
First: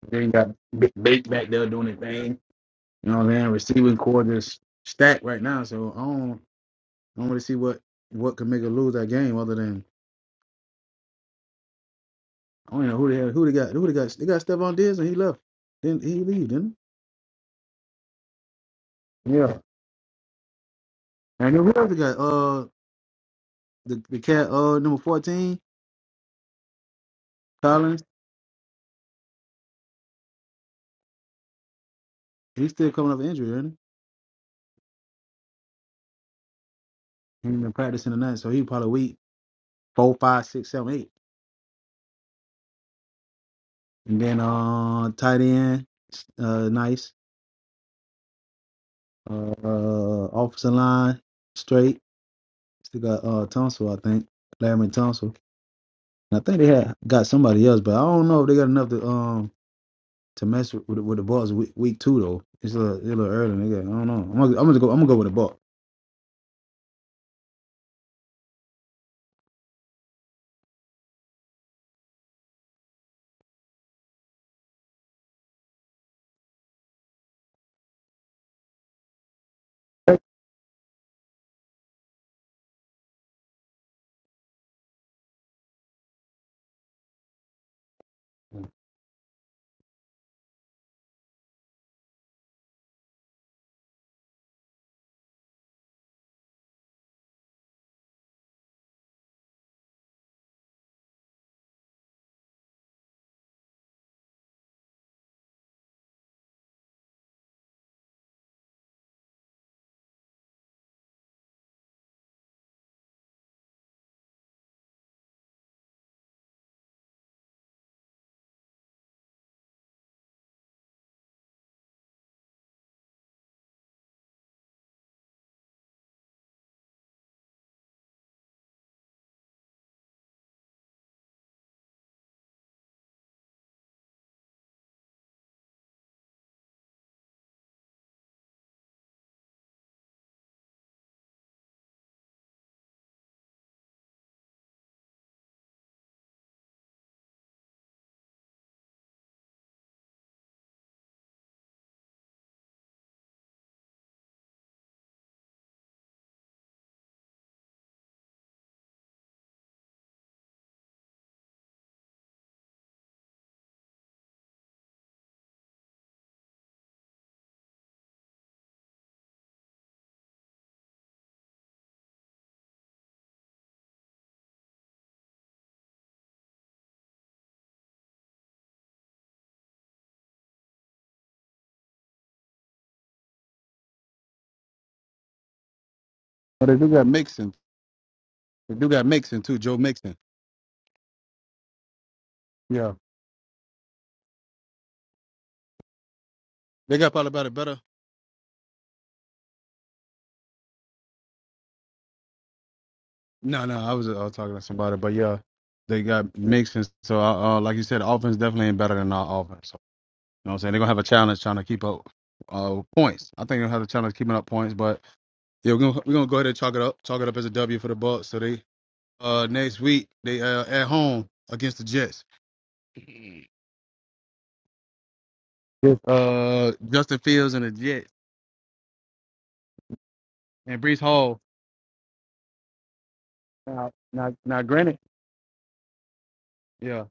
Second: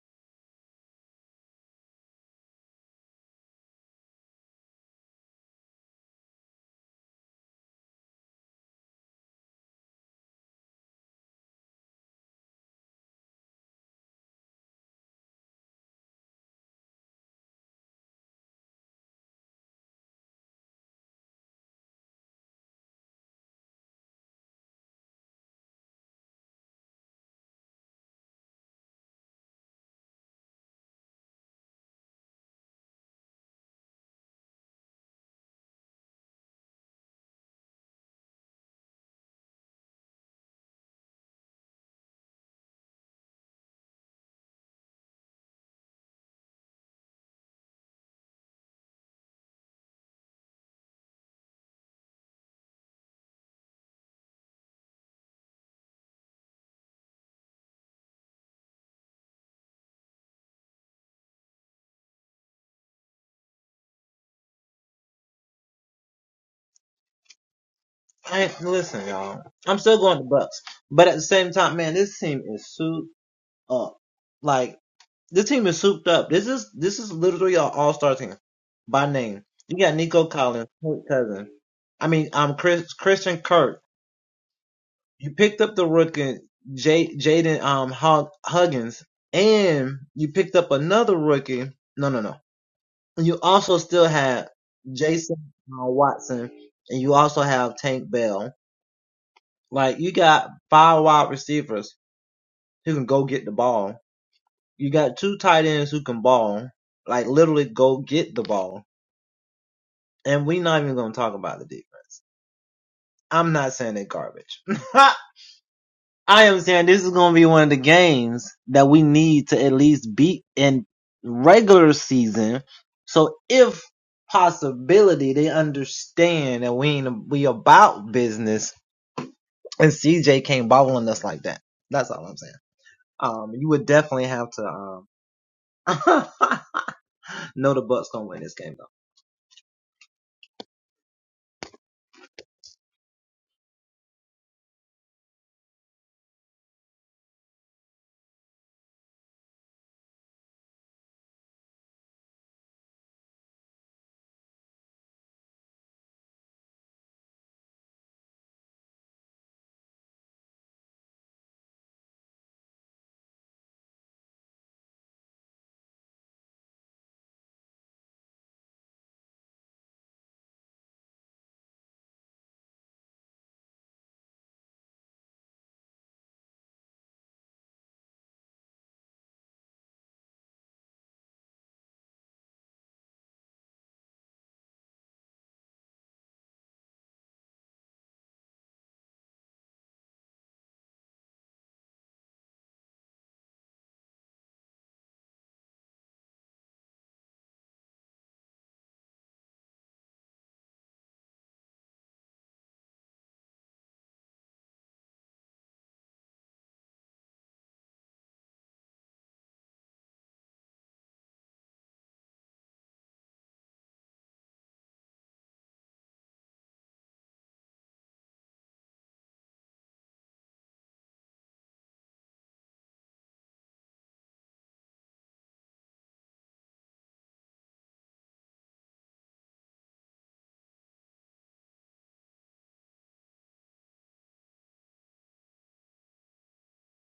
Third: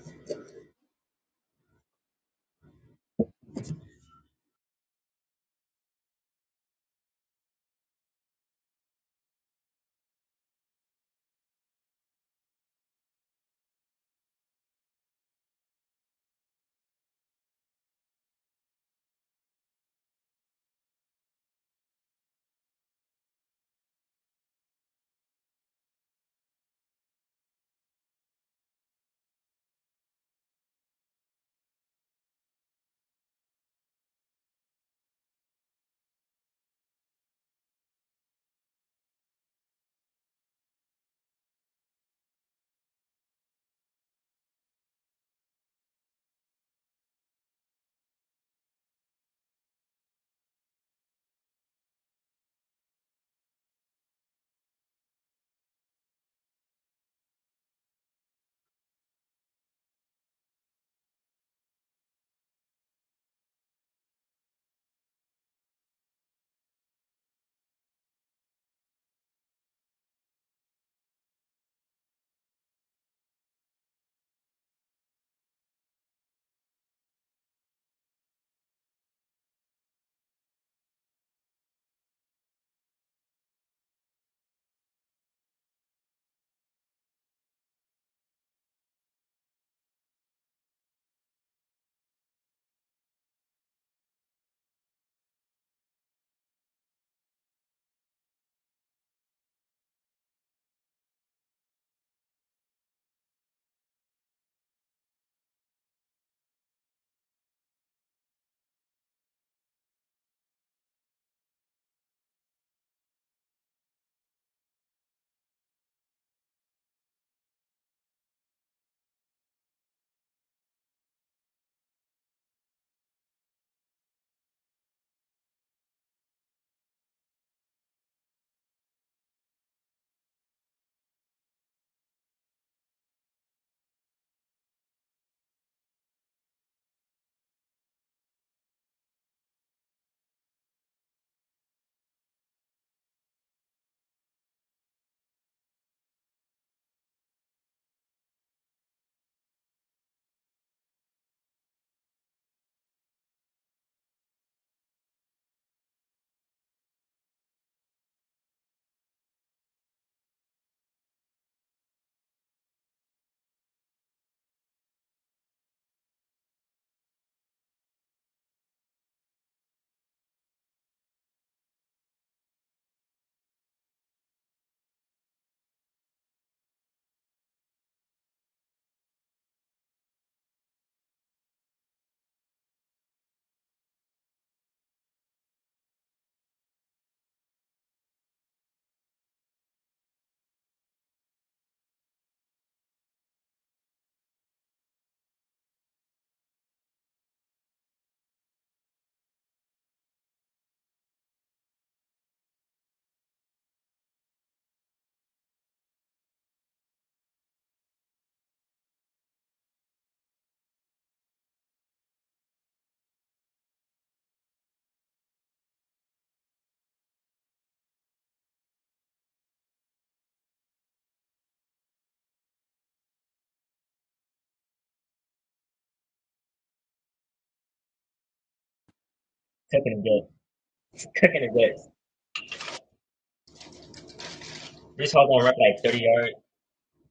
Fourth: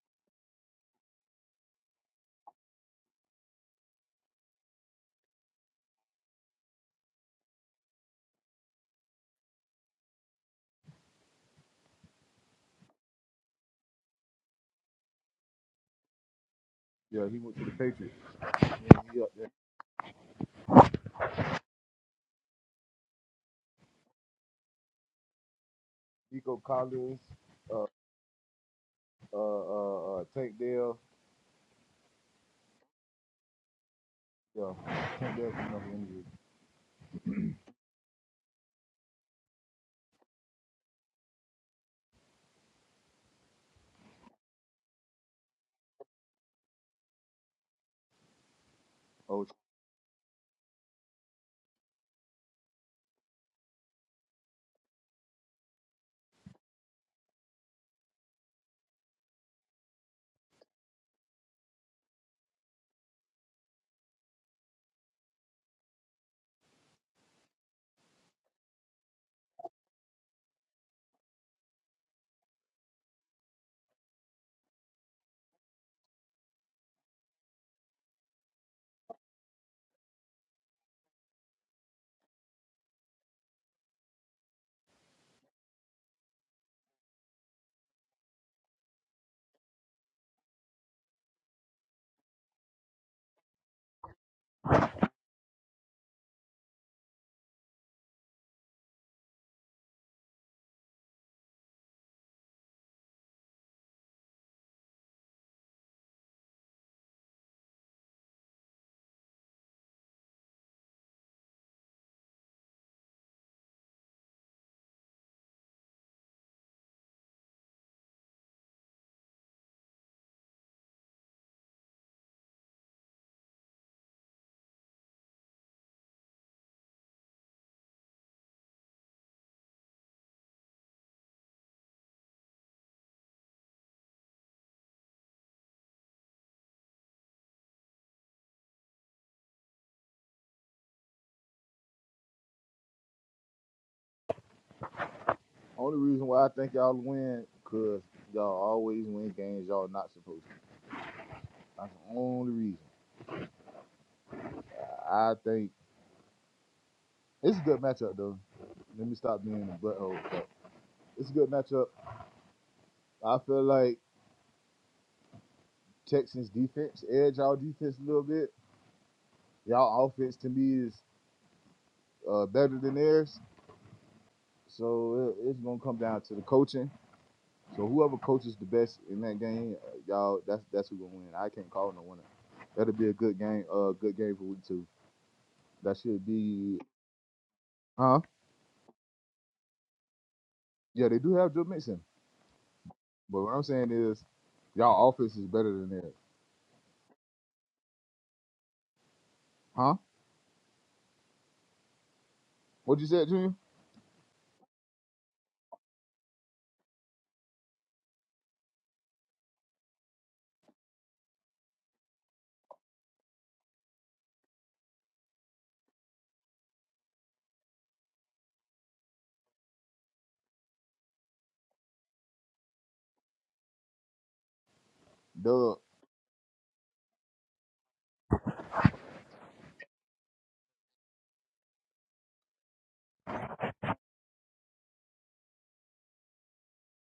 [SPEAKER 1] they ain't got big back there doing their thing. You know what I'm saying? Receiving core just stacked right now. So I don't I don't really see what what could make us lose that game other than I don't even know who they had, who they got who they got they got Stephon Diggs and he left. Then he leave, didn't
[SPEAKER 3] Yeah, he went to the Patriots. And he up
[SPEAKER 1] he?
[SPEAKER 3] there.
[SPEAKER 1] Yeah. And then who else they got? Uh the, the cat uh number fourteen,
[SPEAKER 3] Nico Collins, uh,
[SPEAKER 1] Collins,
[SPEAKER 3] uh, uh, uh, Tank Dell.
[SPEAKER 1] he's still coming up with injury, isn't
[SPEAKER 3] Yeah, Tank Dell coming up injured.
[SPEAKER 1] he? He's been practicing tonight, so he probably week four, five, six, seven, eight. And then uh tight end, uh nice.
[SPEAKER 3] Oh,
[SPEAKER 1] Uh, uh offensive line, straight. Still got uh Tunsil, I think. Larry Tunsil. And I think they had got somebody else, but I don't know if they got enough to um to mess with with, the Bucks week, week two though. It's a little, it's a little early. They got, I don't know. I'm gonna, I'm gonna go. I'm gonna go with the Bucks.
[SPEAKER 3] only reason why I think y'all win, cause y'all always win games y'all not supposed to. That's the only reason. I, I think it's a good matchup though. Let me stop being a butthole. But it's a good matchup. I feel like Texans defense edge y'all defense a little bit. Y'all offense to me is uh, better than theirs. So it, it's gonna come down to the coaching So whoever coaches the best in that game, uh, y'all, that's that's who gonna win. I can't call no winner. That'll be a good game. Uh, good game for week two. That should
[SPEAKER 1] But they
[SPEAKER 3] be,
[SPEAKER 1] do got Mixon.
[SPEAKER 3] huh?
[SPEAKER 1] They do got Mixon too, Joe Mixon.
[SPEAKER 3] Yeah, they do have Joe Mixon,
[SPEAKER 1] Yeah.
[SPEAKER 3] but what I'm saying is, y'all offense is better than theirs,
[SPEAKER 1] They got probably about it better.
[SPEAKER 3] huh? What you said, Junior?
[SPEAKER 1] No, no, I was, uh, I was talking to somebody, but yeah, they got Mixon. So, uh, uh, like you said, the offense definitely ain't better than our offense. so You know what I'm saying? They're gonna have a challenge trying to keep up uh, points. I think they'll have a challenge keeping up points, but yeah, we're gonna we're gonna go ahead and chalk it up, chalk it up as a W for the Bucks. So they uh next week they uh at home against the Jets.
[SPEAKER 3] Doug,
[SPEAKER 1] Yes. Uh Justin Fields and the Jets and Brees Hall. Now now now
[SPEAKER 4] Yeah.
[SPEAKER 1] granted,
[SPEAKER 4] Brees Hall gonna run like thirty yards.
[SPEAKER 1] yeah.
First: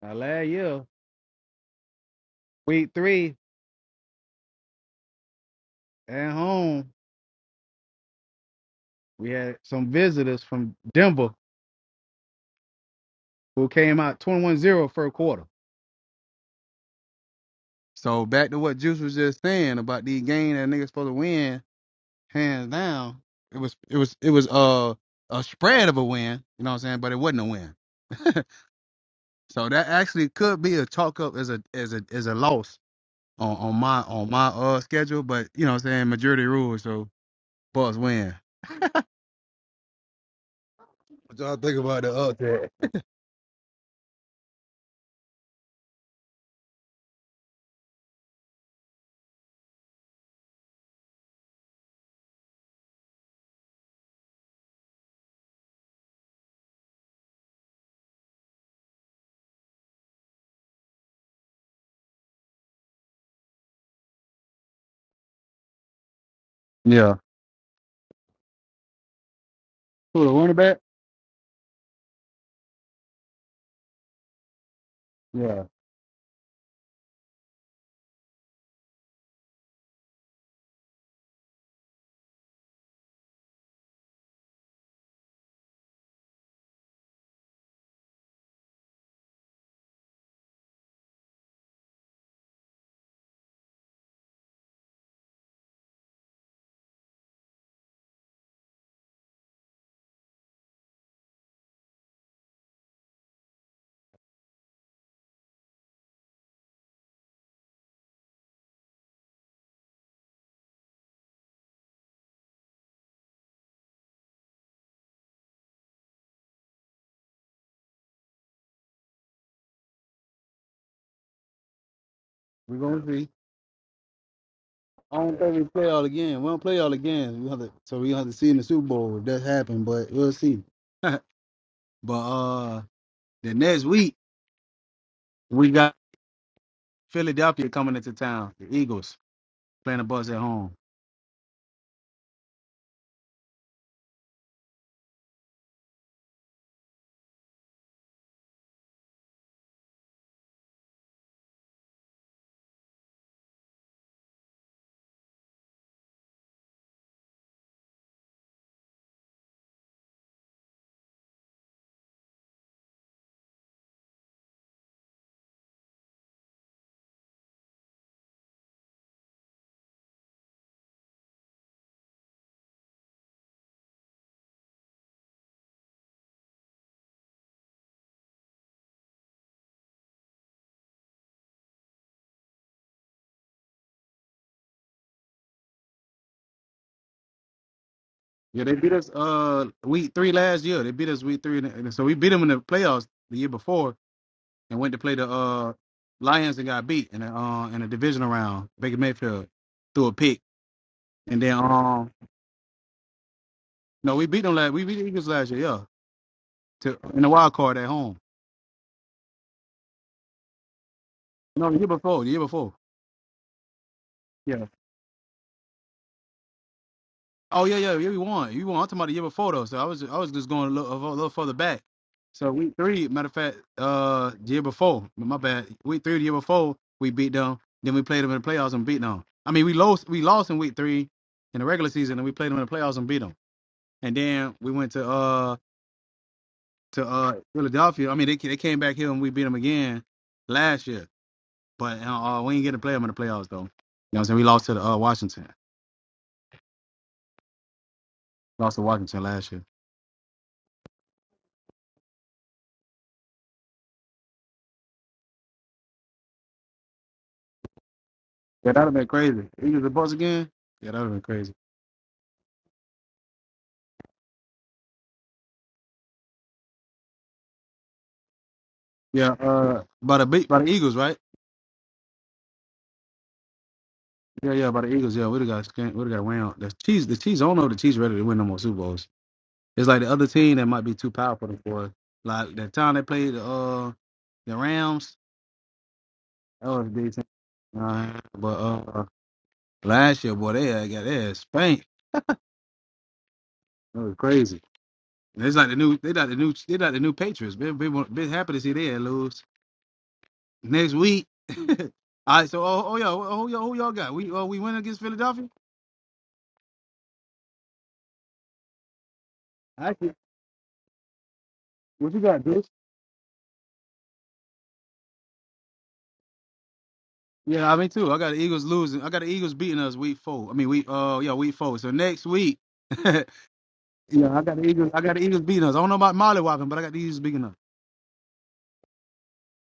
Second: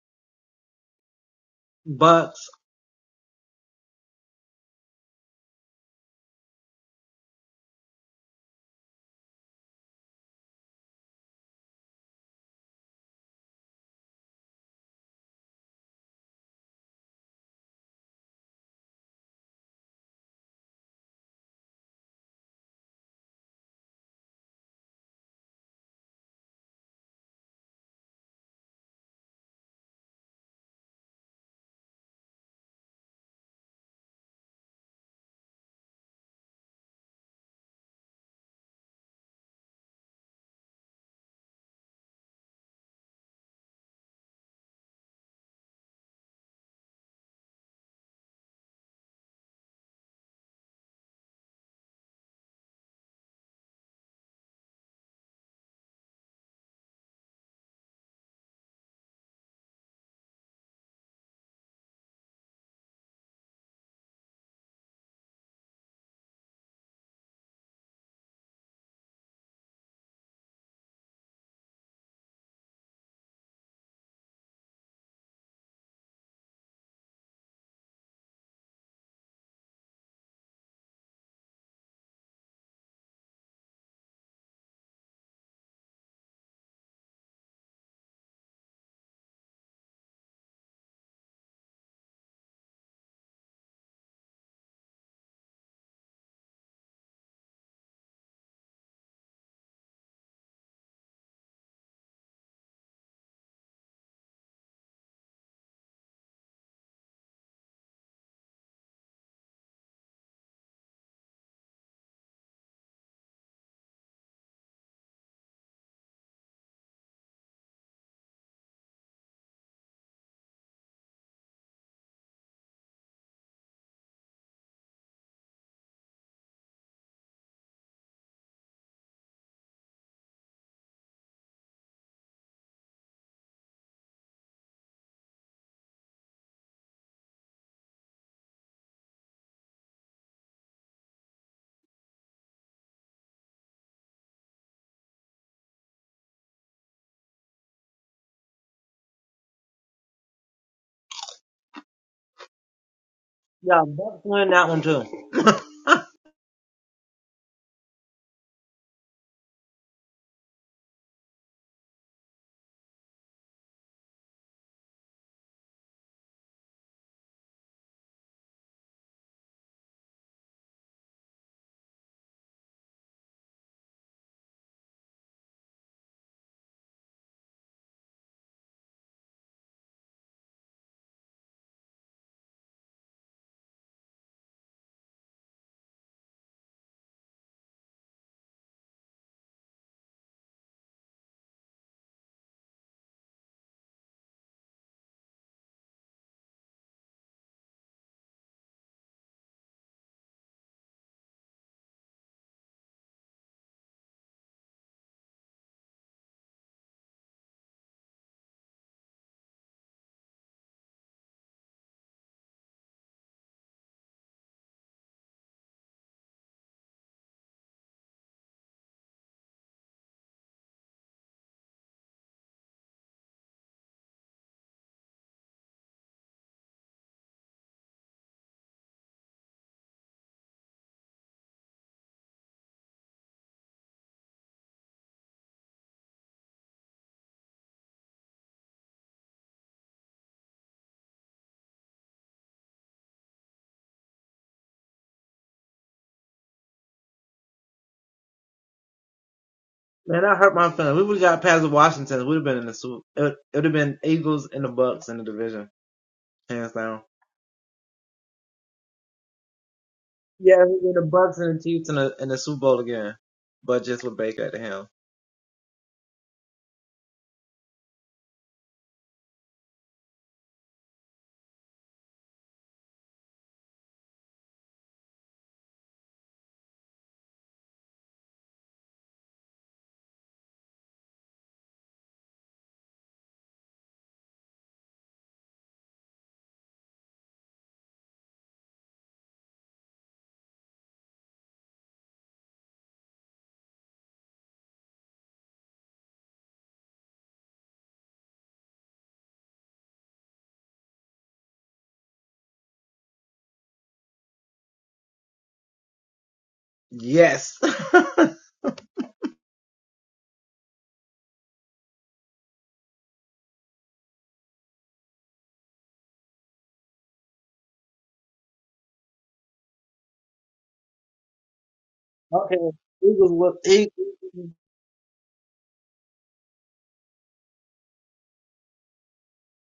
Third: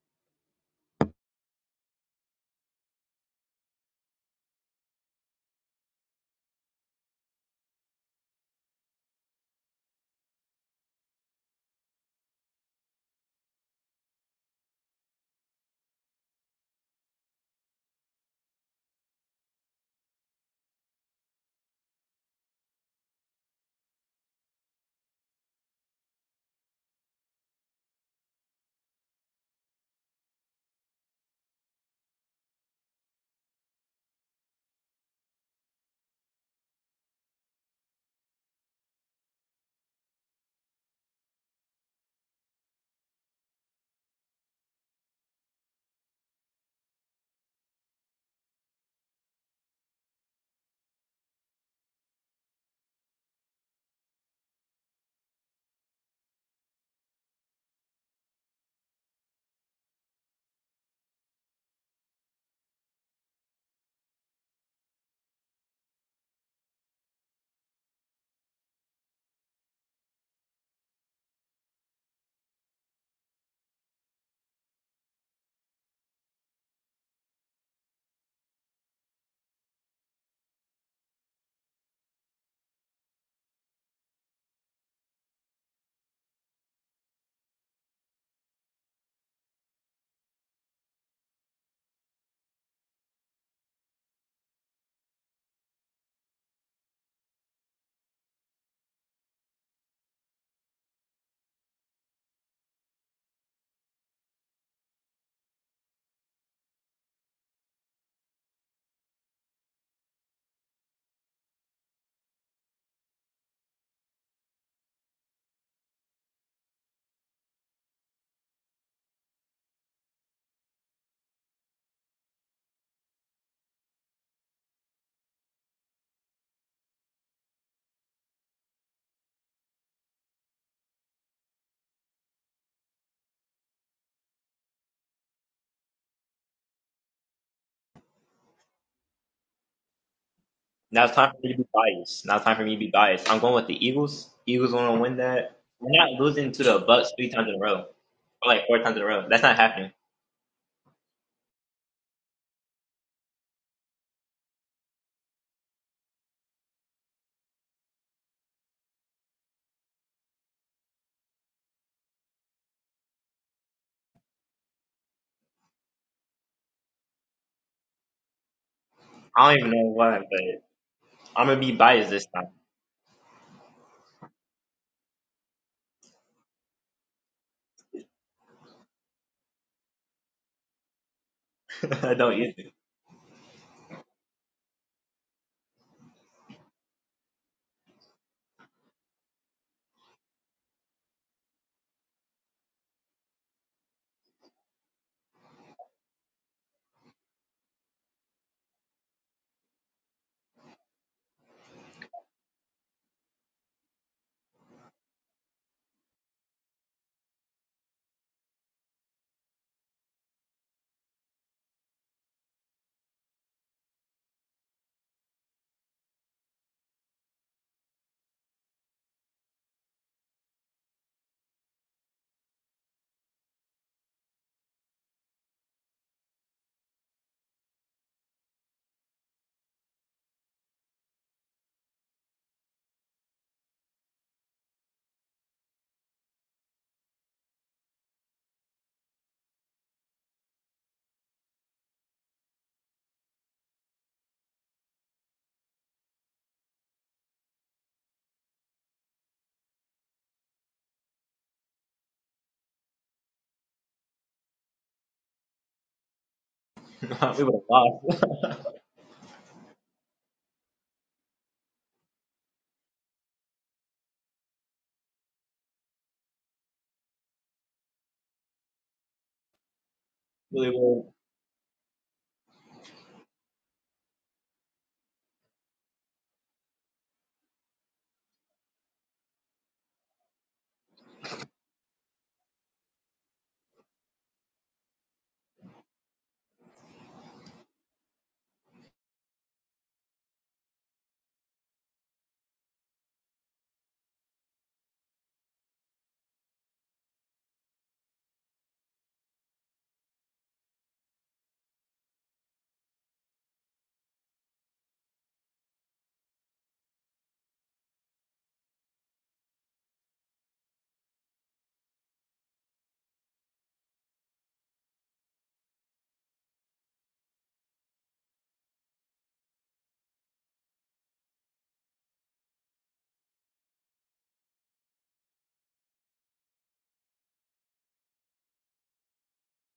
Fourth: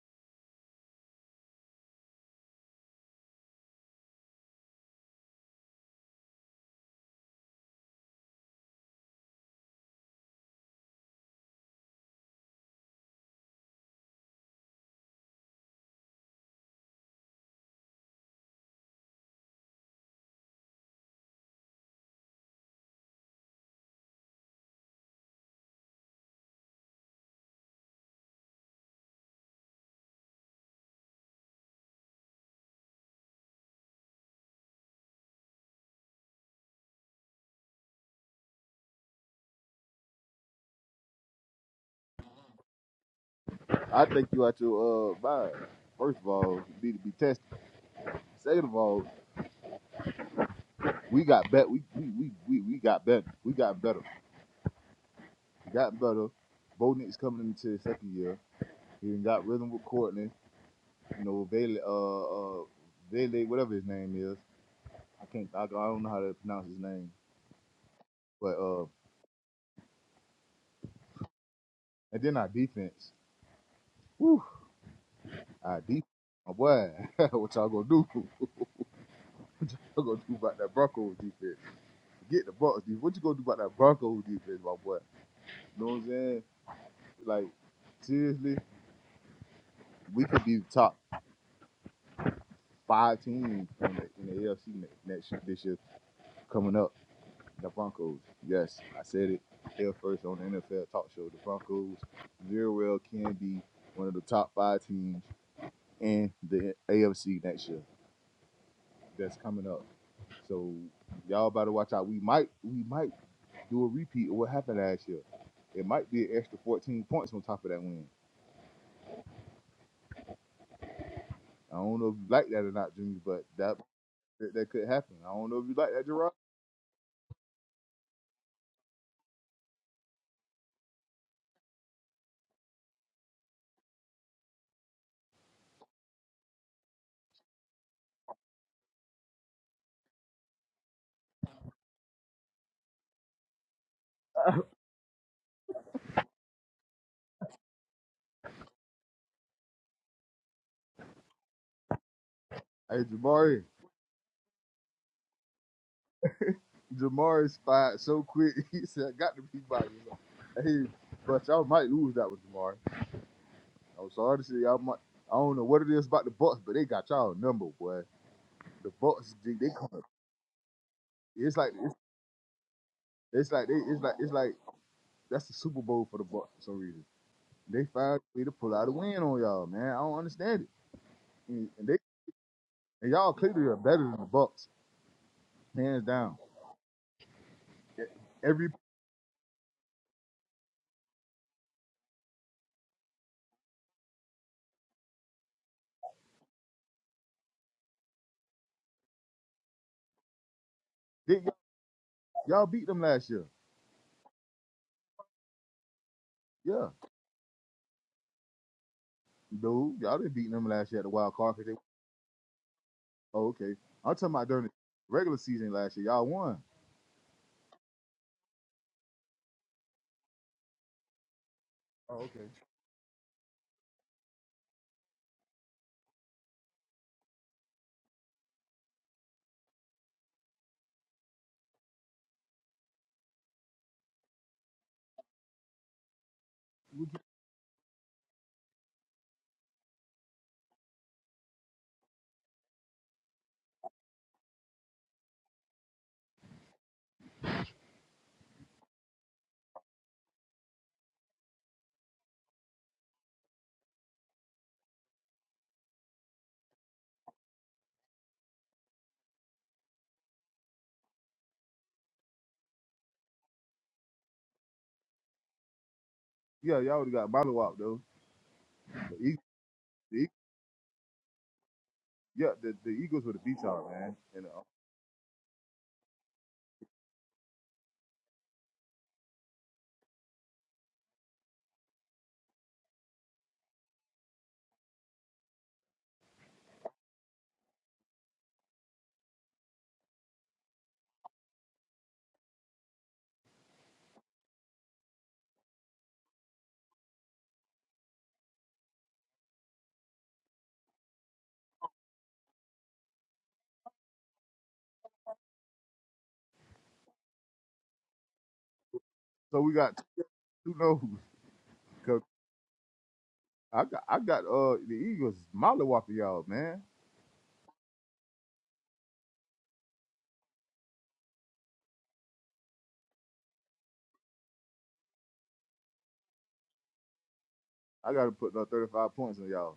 [SPEAKER 1] Now last year, week three at home, we had some visitors from Denver who came out 21-0 first quarter. So back to what Juice was just saying about the game that niggas supposed to win hands down. It was it was it was uh a spread of a win, you know what I'm saying? But it wasn't a win. so that actually could be a talk up as a as a as a loss on, on my on my uh schedule, but you know what I'm saying, majority rules, so Bucks win. What y'all think about the upset?
[SPEAKER 3] I think you out your uh vibe. First of all, you need to be tested. Second of all, we got better. We we we we, we got better. We got better. We got better. Bo Nick's coming into his second year. He done got rhythm with Courtney. you know, Vele, uh, uh, Vele, whatever his name is. I can't, I, I don't know how to pronounce his name.
[SPEAKER 1] Yeah.
[SPEAKER 3] But, uh,
[SPEAKER 1] Who the running back?
[SPEAKER 3] and then our defense. Woo,
[SPEAKER 1] Yeah.
[SPEAKER 3] our defense. My boy, what y'all gonna do? What y'all gonna do about that Broncos defense? Get the Broncos defense. What you gonna do about that Broncos defense, my boy? You know what I'm saying? Like, seriously, we could be top five teams in the, in the AFC ne- next next year- this year coming up. The Broncos. Yes, I said it here first on the NFL talk show. The Broncos very well can be one of the top five teams in the AFC next year. That's coming up. So y'all better watch out. We might we might do a repeat of what happened last year. It might be an extra 14 points on top of that win. I don't know if you like that or
[SPEAKER 1] We're
[SPEAKER 3] not,
[SPEAKER 1] Yeah. gonna
[SPEAKER 3] Jimmy,
[SPEAKER 1] see.
[SPEAKER 3] but that that could happen.
[SPEAKER 1] I
[SPEAKER 3] I
[SPEAKER 1] don't
[SPEAKER 3] don't
[SPEAKER 1] think
[SPEAKER 3] know
[SPEAKER 1] we
[SPEAKER 3] if you
[SPEAKER 1] play
[SPEAKER 3] like that,
[SPEAKER 1] all
[SPEAKER 3] Gerard.
[SPEAKER 1] again. We don't play all again. We have to, so we have to see in the Super Bowl if that happened, but we'll see. but uh the next week we got Philadelphia coming into town. The Eagles playing the Bucks at home.
[SPEAKER 4] Now it's time for me to be biased. Now it's time for me to be biased. I'm going with the Eagles. Eagles gonna win that. We're not losing to the Bucks three times in a row, or like four times in a row. That's not happening.
[SPEAKER 3] Hey, Jabari. Jamari spied so quick. He said, I got to be by you. Like, Hey, but y'all might lose that with Jamari. I'm sorry to say y'all might. I don't know what it is about the Bucks, but they got y'all number, boy. The Bucks,
[SPEAKER 4] I
[SPEAKER 3] they,
[SPEAKER 4] don't even
[SPEAKER 3] they
[SPEAKER 4] know
[SPEAKER 3] come.
[SPEAKER 4] why, but. I'm
[SPEAKER 3] It's
[SPEAKER 4] gonna
[SPEAKER 3] like
[SPEAKER 4] be
[SPEAKER 3] it's,
[SPEAKER 4] biased this time.
[SPEAKER 3] it's like they, it's like it's like that's the Super Bowl for the Bucks for some reason. They found a way to pull out a win on y'all, man. I don't understand it. And, and they
[SPEAKER 4] I don't you think?
[SPEAKER 3] and y'all clearly are better than the Bucks, hands down.
[SPEAKER 1] Yeah,
[SPEAKER 3] Every
[SPEAKER 1] they beat us uh week three last year. They beat us week three, and and so we beat them in the playoffs the year before, and went to play the uh Lions and got beat in a uh, in a divisional round. Baker Mayfield threw a pick,
[SPEAKER 3] they,
[SPEAKER 1] and then um
[SPEAKER 3] y'all beat them last year.
[SPEAKER 1] no, we beat them last. We beat the Eagles last year, yeah,
[SPEAKER 3] Yeah,
[SPEAKER 1] to in the wild card at home.
[SPEAKER 3] dude, y'all didn't beat them last year at the Wild Card 'cause
[SPEAKER 1] No, the year before, the year before.
[SPEAKER 3] Oh, okay. I'm talking about
[SPEAKER 1] Yeah.
[SPEAKER 3] during the regular season last year. Y'all won.
[SPEAKER 1] Oh yeah, yeah, yeah. We won. You won. I'm talking about the year before though. So I was, I was just going a little, a little further back.
[SPEAKER 3] Oh, okay.
[SPEAKER 1] So week three, matter of fact, uh, the year before. My bad. Week three, the year before, we beat them. Then we played them in the playoffs and beat them. I mean, we lost. We lost in week three in the regular season, and we played them in the playoffs and beat them. And then we went to uh to uh Philadelphia. I mean, they they came back here and we beat them again last year. But uh, we ain't get to play them in the playoffs though. You know what I'm saying? We lost to the, uh, Washington. Lost to Washington last year. Yeah, that'd have been crazy. Eagles and Bucks again? Yeah, that'd have been crazy.
[SPEAKER 3] Yeah, y'all would have got bottle up though. The
[SPEAKER 1] Yeah,
[SPEAKER 3] Eagles,
[SPEAKER 1] uh
[SPEAKER 3] the,
[SPEAKER 1] by the
[SPEAKER 3] Eag-
[SPEAKER 1] beat by
[SPEAKER 4] really
[SPEAKER 1] the Eagles,
[SPEAKER 4] will.
[SPEAKER 1] right?
[SPEAKER 3] yeah, the, the Eagles would have beat y'all, man. And
[SPEAKER 1] Yeah,
[SPEAKER 3] uh,
[SPEAKER 1] yeah, by the Eagles, yeah. We'd have got scan- we'd have got round. The Chiefs the Chiefs I don't know if the Chiefs ready to win no more Super Bowls. It's like the other team that might be too powerful for us. Like that time they played the uh the Rams, that was a decent. Uh, but uh last year, boy, they had got their ass spanked. That was crazy. And it's like the new they got the new they got the new Patriots. Been been, been happy to see they lose. Next week. All right. So, oh, oh yeah, oh, yeah, who y'all got? We oh, we win against Philadelphia.
[SPEAKER 3] so we got
[SPEAKER 1] Actually,
[SPEAKER 3] two, two no's
[SPEAKER 1] what you
[SPEAKER 3] because
[SPEAKER 1] got, bitch?
[SPEAKER 3] I got I got uh the Eagles molly whopping y'all, man.
[SPEAKER 1] Yeah, I mean too. I got the Eagles losing. I got the Eagles beating us week four. I mean, we uh, yeah, week four. So next week. yeah, I got the Eagles. I got the Eagles beating us. I don't know about Molly Whopping, but I got the Eagles beating us.
[SPEAKER 3] I got to put uh, 35 points on y'all.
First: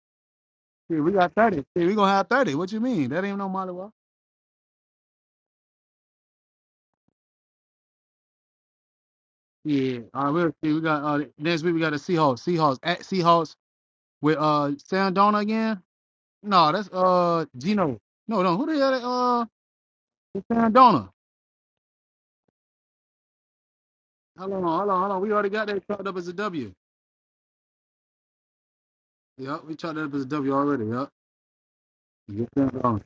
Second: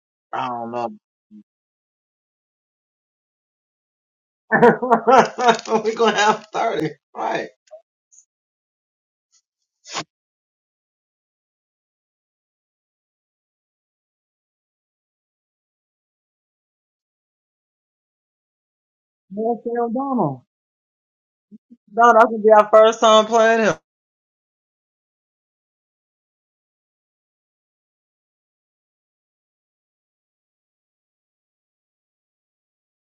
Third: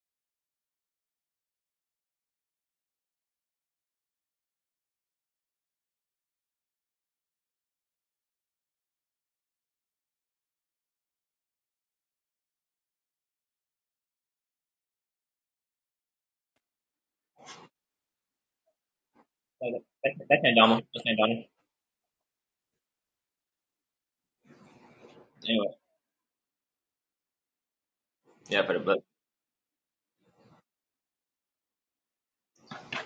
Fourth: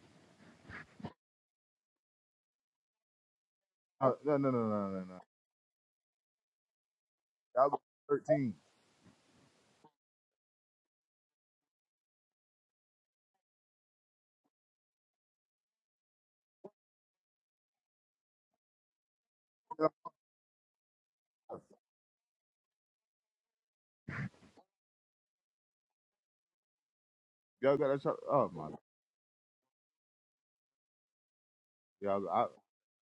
[SPEAKER 1] Yeah, we got thirty. Yeah, we gonna have thirty. What you mean? That ain't no Molly Whopping.
[SPEAKER 3] Uh, no, no, no, no, no, no. no. Y'all got 13.
[SPEAKER 1] Yeah. All right. We'll see. We got uh, next week. We got the Seahawks. Seahawks at Seahawks with uh Sam Donald again. No, that's uh Gino. No, no. Who the hell? that, Uh,
[SPEAKER 3] Y'all
[SPEAKER 4] That's
[SPEAKER 1] Sam
[SPEAKER 4] Andama.
[SPEAKER 1] Donald.
[SPEAKER 4] That's Andama.
[SPEAKER 1] Hold on, hold on, hold on. We already got
[SPEAKER 4] Anyway,
[SPEAKER 1] that chalked up as a W.
[SPEAKER 3] y'all got that shot. Oh
[SPEAKER 4] yeah,
[SPEAKER 3] my.
[SPEAKER 4] for the Bucks.
[SPEAKER 1] Yep, we chalked that up as a W already. Yep.
[SPEAKER 3] Y'all,
[SPEAKER 1] Get
[SPEAKER 3] I
[SPEAKER 1] that wrong.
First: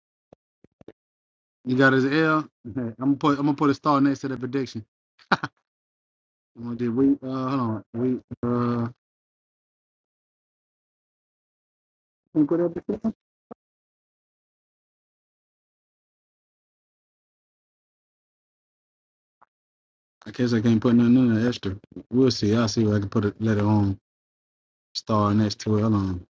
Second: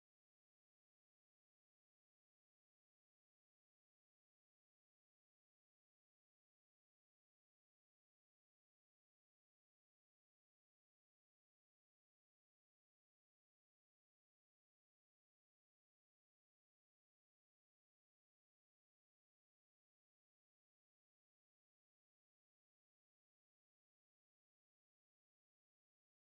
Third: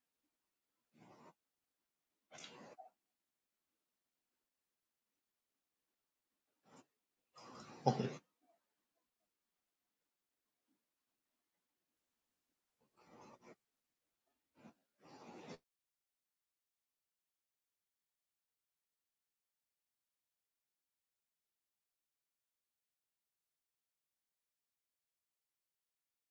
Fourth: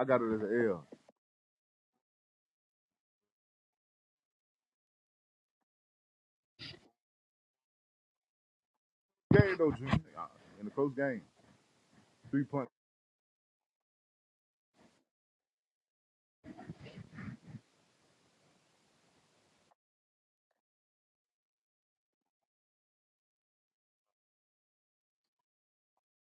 [SPEAKER 3] I got it as an L.
[SPEAKER 1] You got his L. Okay, I'm gonna put I'm gonna put a star next to the prediction. I'm gonna do we uh hold on. We uh can
[SPEAKER 3] Game though, Junior. Uh, In a close game, three
[SPEAKER 1] we put
[SPEAKER 3] point
[SPEAKER 1] that before? I guess I can't put nothing in there extra. We'll see. I'll see if I can put it let it on star next to it. Hold on.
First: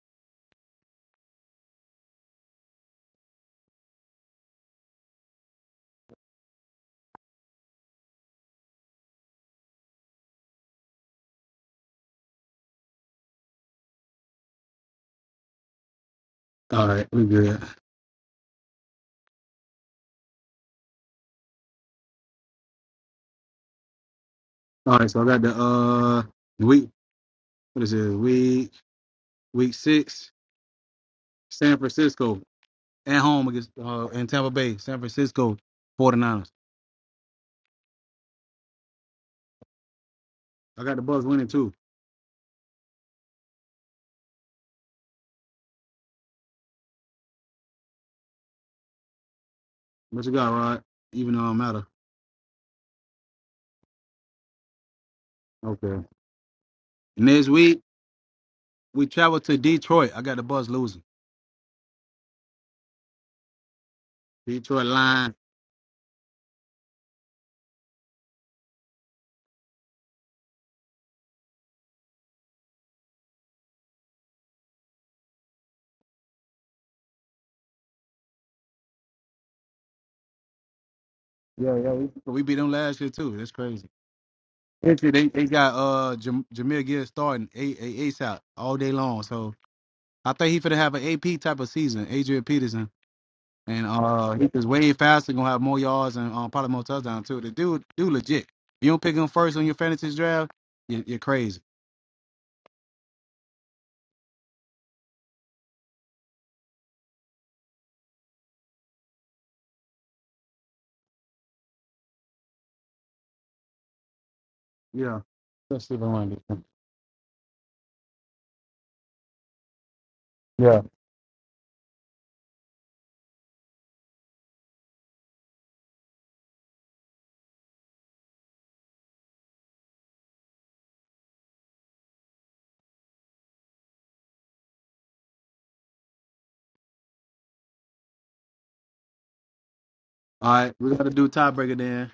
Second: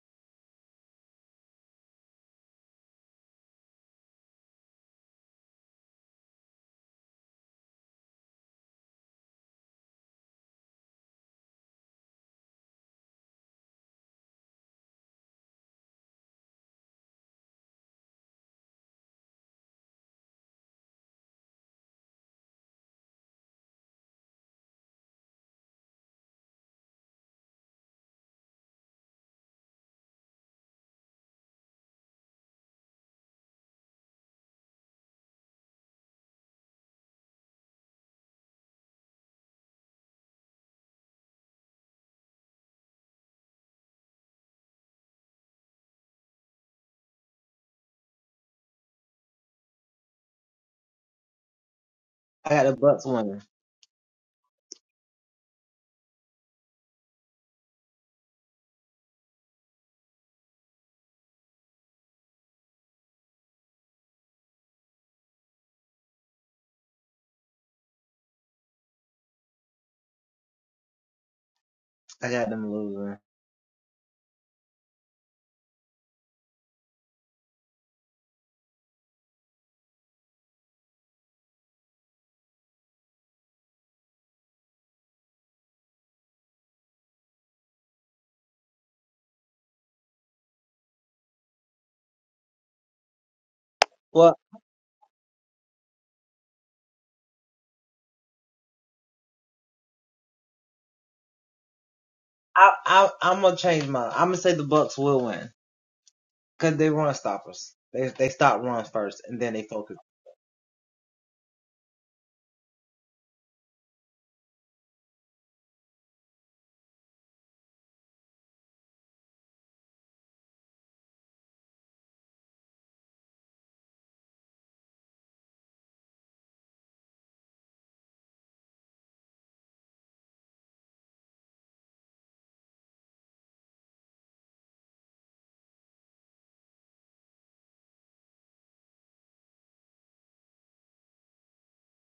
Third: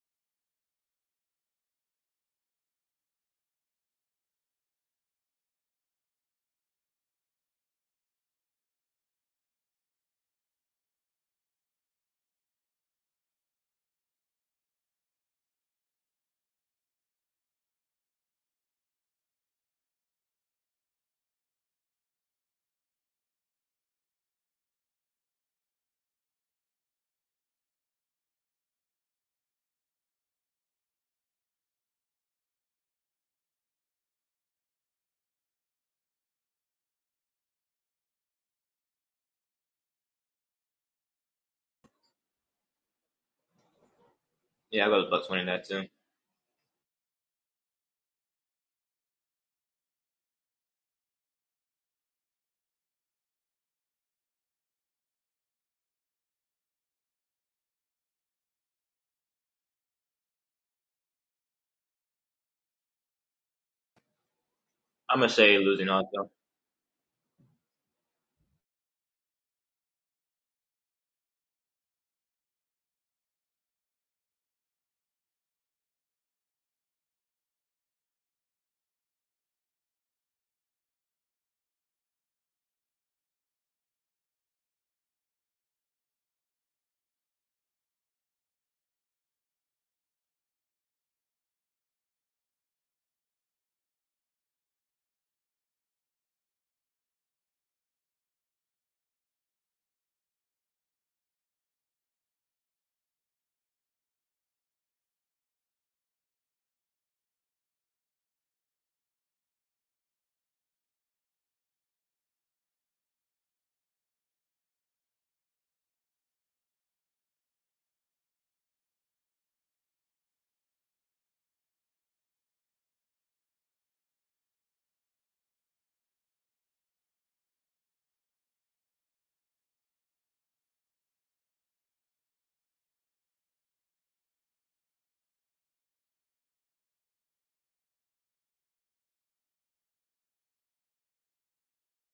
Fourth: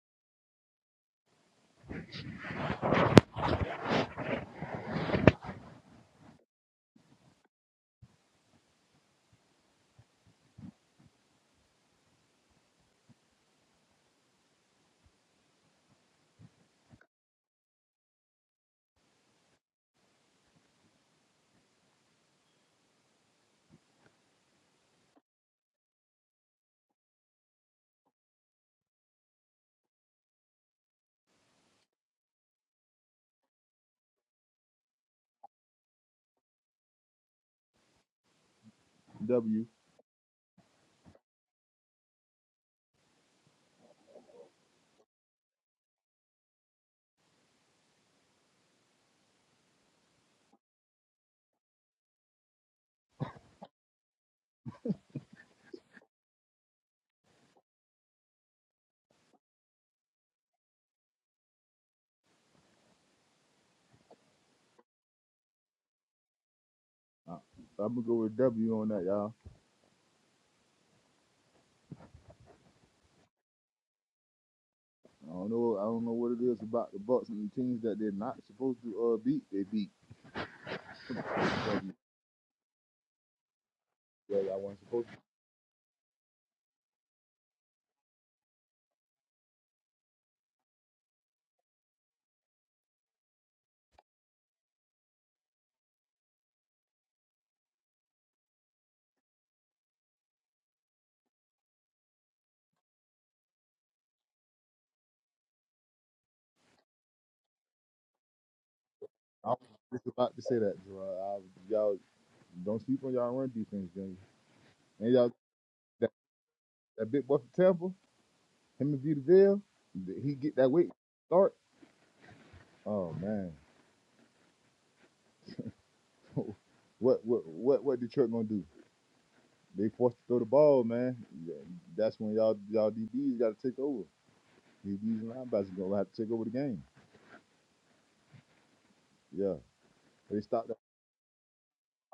[SPEAKER 1] All right, we good. All right, so I got the uh week what is it? Week week six, San Francisco at home against uh in Tampa Bay, San Francisco 49ers.
[SPEAKER 3] W.
[SPEAKER 1] I got the Bucks winning too.
[SPEAKER 4] Yeah,
[SPEAKER 1] What you got, Rod? Even though I don't matter. Okay. Next week we travel to Detroit. I got the Buzz losing. Detroit
[SPEAKER 4] I'm gonna
[SPEAKER 1] line.
[SPEAKER 4] say losing also.
[SPEAKER 3] Uh, I'm gonna go with W on that, y'all. I don't know. I don't know what it is about the Bucks and the teams that they're not supposed to uh, beat. They beat.
[SPEAKER 1] Yeah, yeah. We, we beat them last year too. That's crazy.
[SPEAKER 3] Yeah, y'all weren't
[SPEAKER 1] This
[SPEAKER 3] supposed
[SPEAKER 1] year
[SPEAKER 3] to.
[SPEAKER 1] They, they got uh Jam- Jameer Gibbs starting a- a- ASAP all day long. So I think he's gonna have an AP type of season. Adrian Peterson and uh he is way faster. Gonna have more yards and uh probably more touchdowns too. The dude, dude, legit. If you don't pick him first on your fantasy draft, you, you're crazy.
[SPEAKER 3] I was just about to say that, Gerard. I, y'all don't sleep on y'all run defense, Junior. And
[SPEAKER 1] Yeah.
[SPEAKER 3] y'all
[SPEAKER 1] Let's see if I
[SPEAKER 3] that,
[SPEAKER 1] want to do. something.
[SPEAKER 3] that big boy from Tampa, him and Vita Vale, he get that
[SPEAKER 1] Yeah.
[SPEAKER 3] weight start. Oh man, what what what what Detroit gonna do? They forced to throw the ball, man. Yeah, That's when y'all y'all DBs got to take over. DBs and linebackers gonna have to take over the game. Yeah, they
[SPEAKER 1] All
[SPEAKER 3] stopped
[SPEAKER 1] right,
[SPEAKER 3] that
[SPEAKER 1] we gotta do tiebreaker then.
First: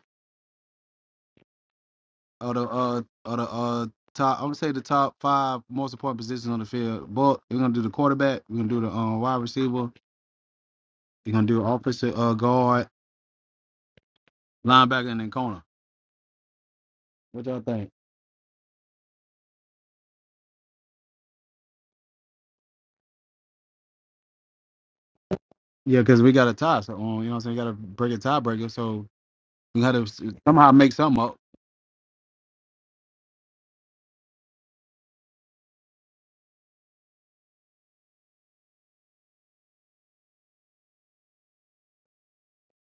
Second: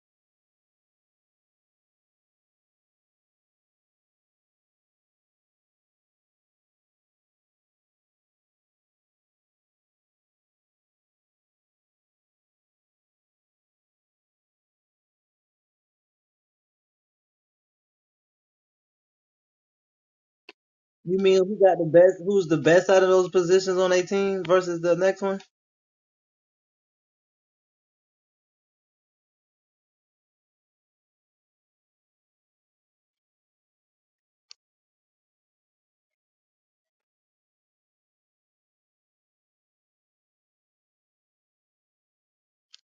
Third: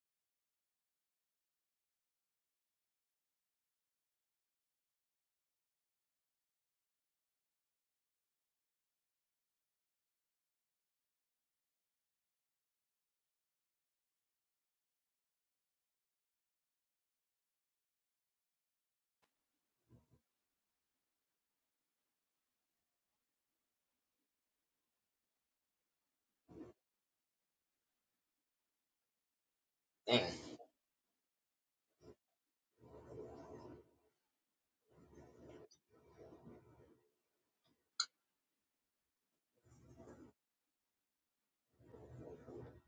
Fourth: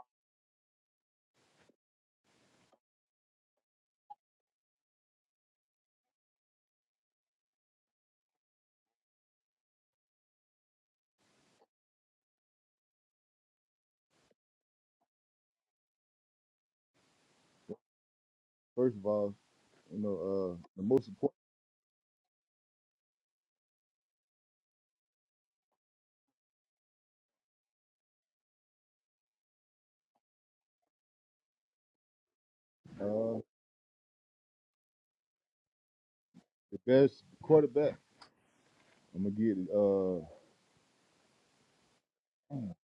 [SPEAKER 1] of the uh of the uh top. I'm gonna say the top five most important positions on the field. But we're gonna do the quarterback. We're gonna do the um wide receiver. We're gonna do offensive uh guard, linebacker, and then corner. What y'all think?
[SPEAKER 3] first of all. You know, uh, the most important,
[SPEAKER 1] Yeah, because we got a tie. So um, you know what I'm saying. We got to break a tiebreaker. So we got to somehow make something up.
[SPEAKER 3] uh, the best quarterback. I'm gonna get uh, I'm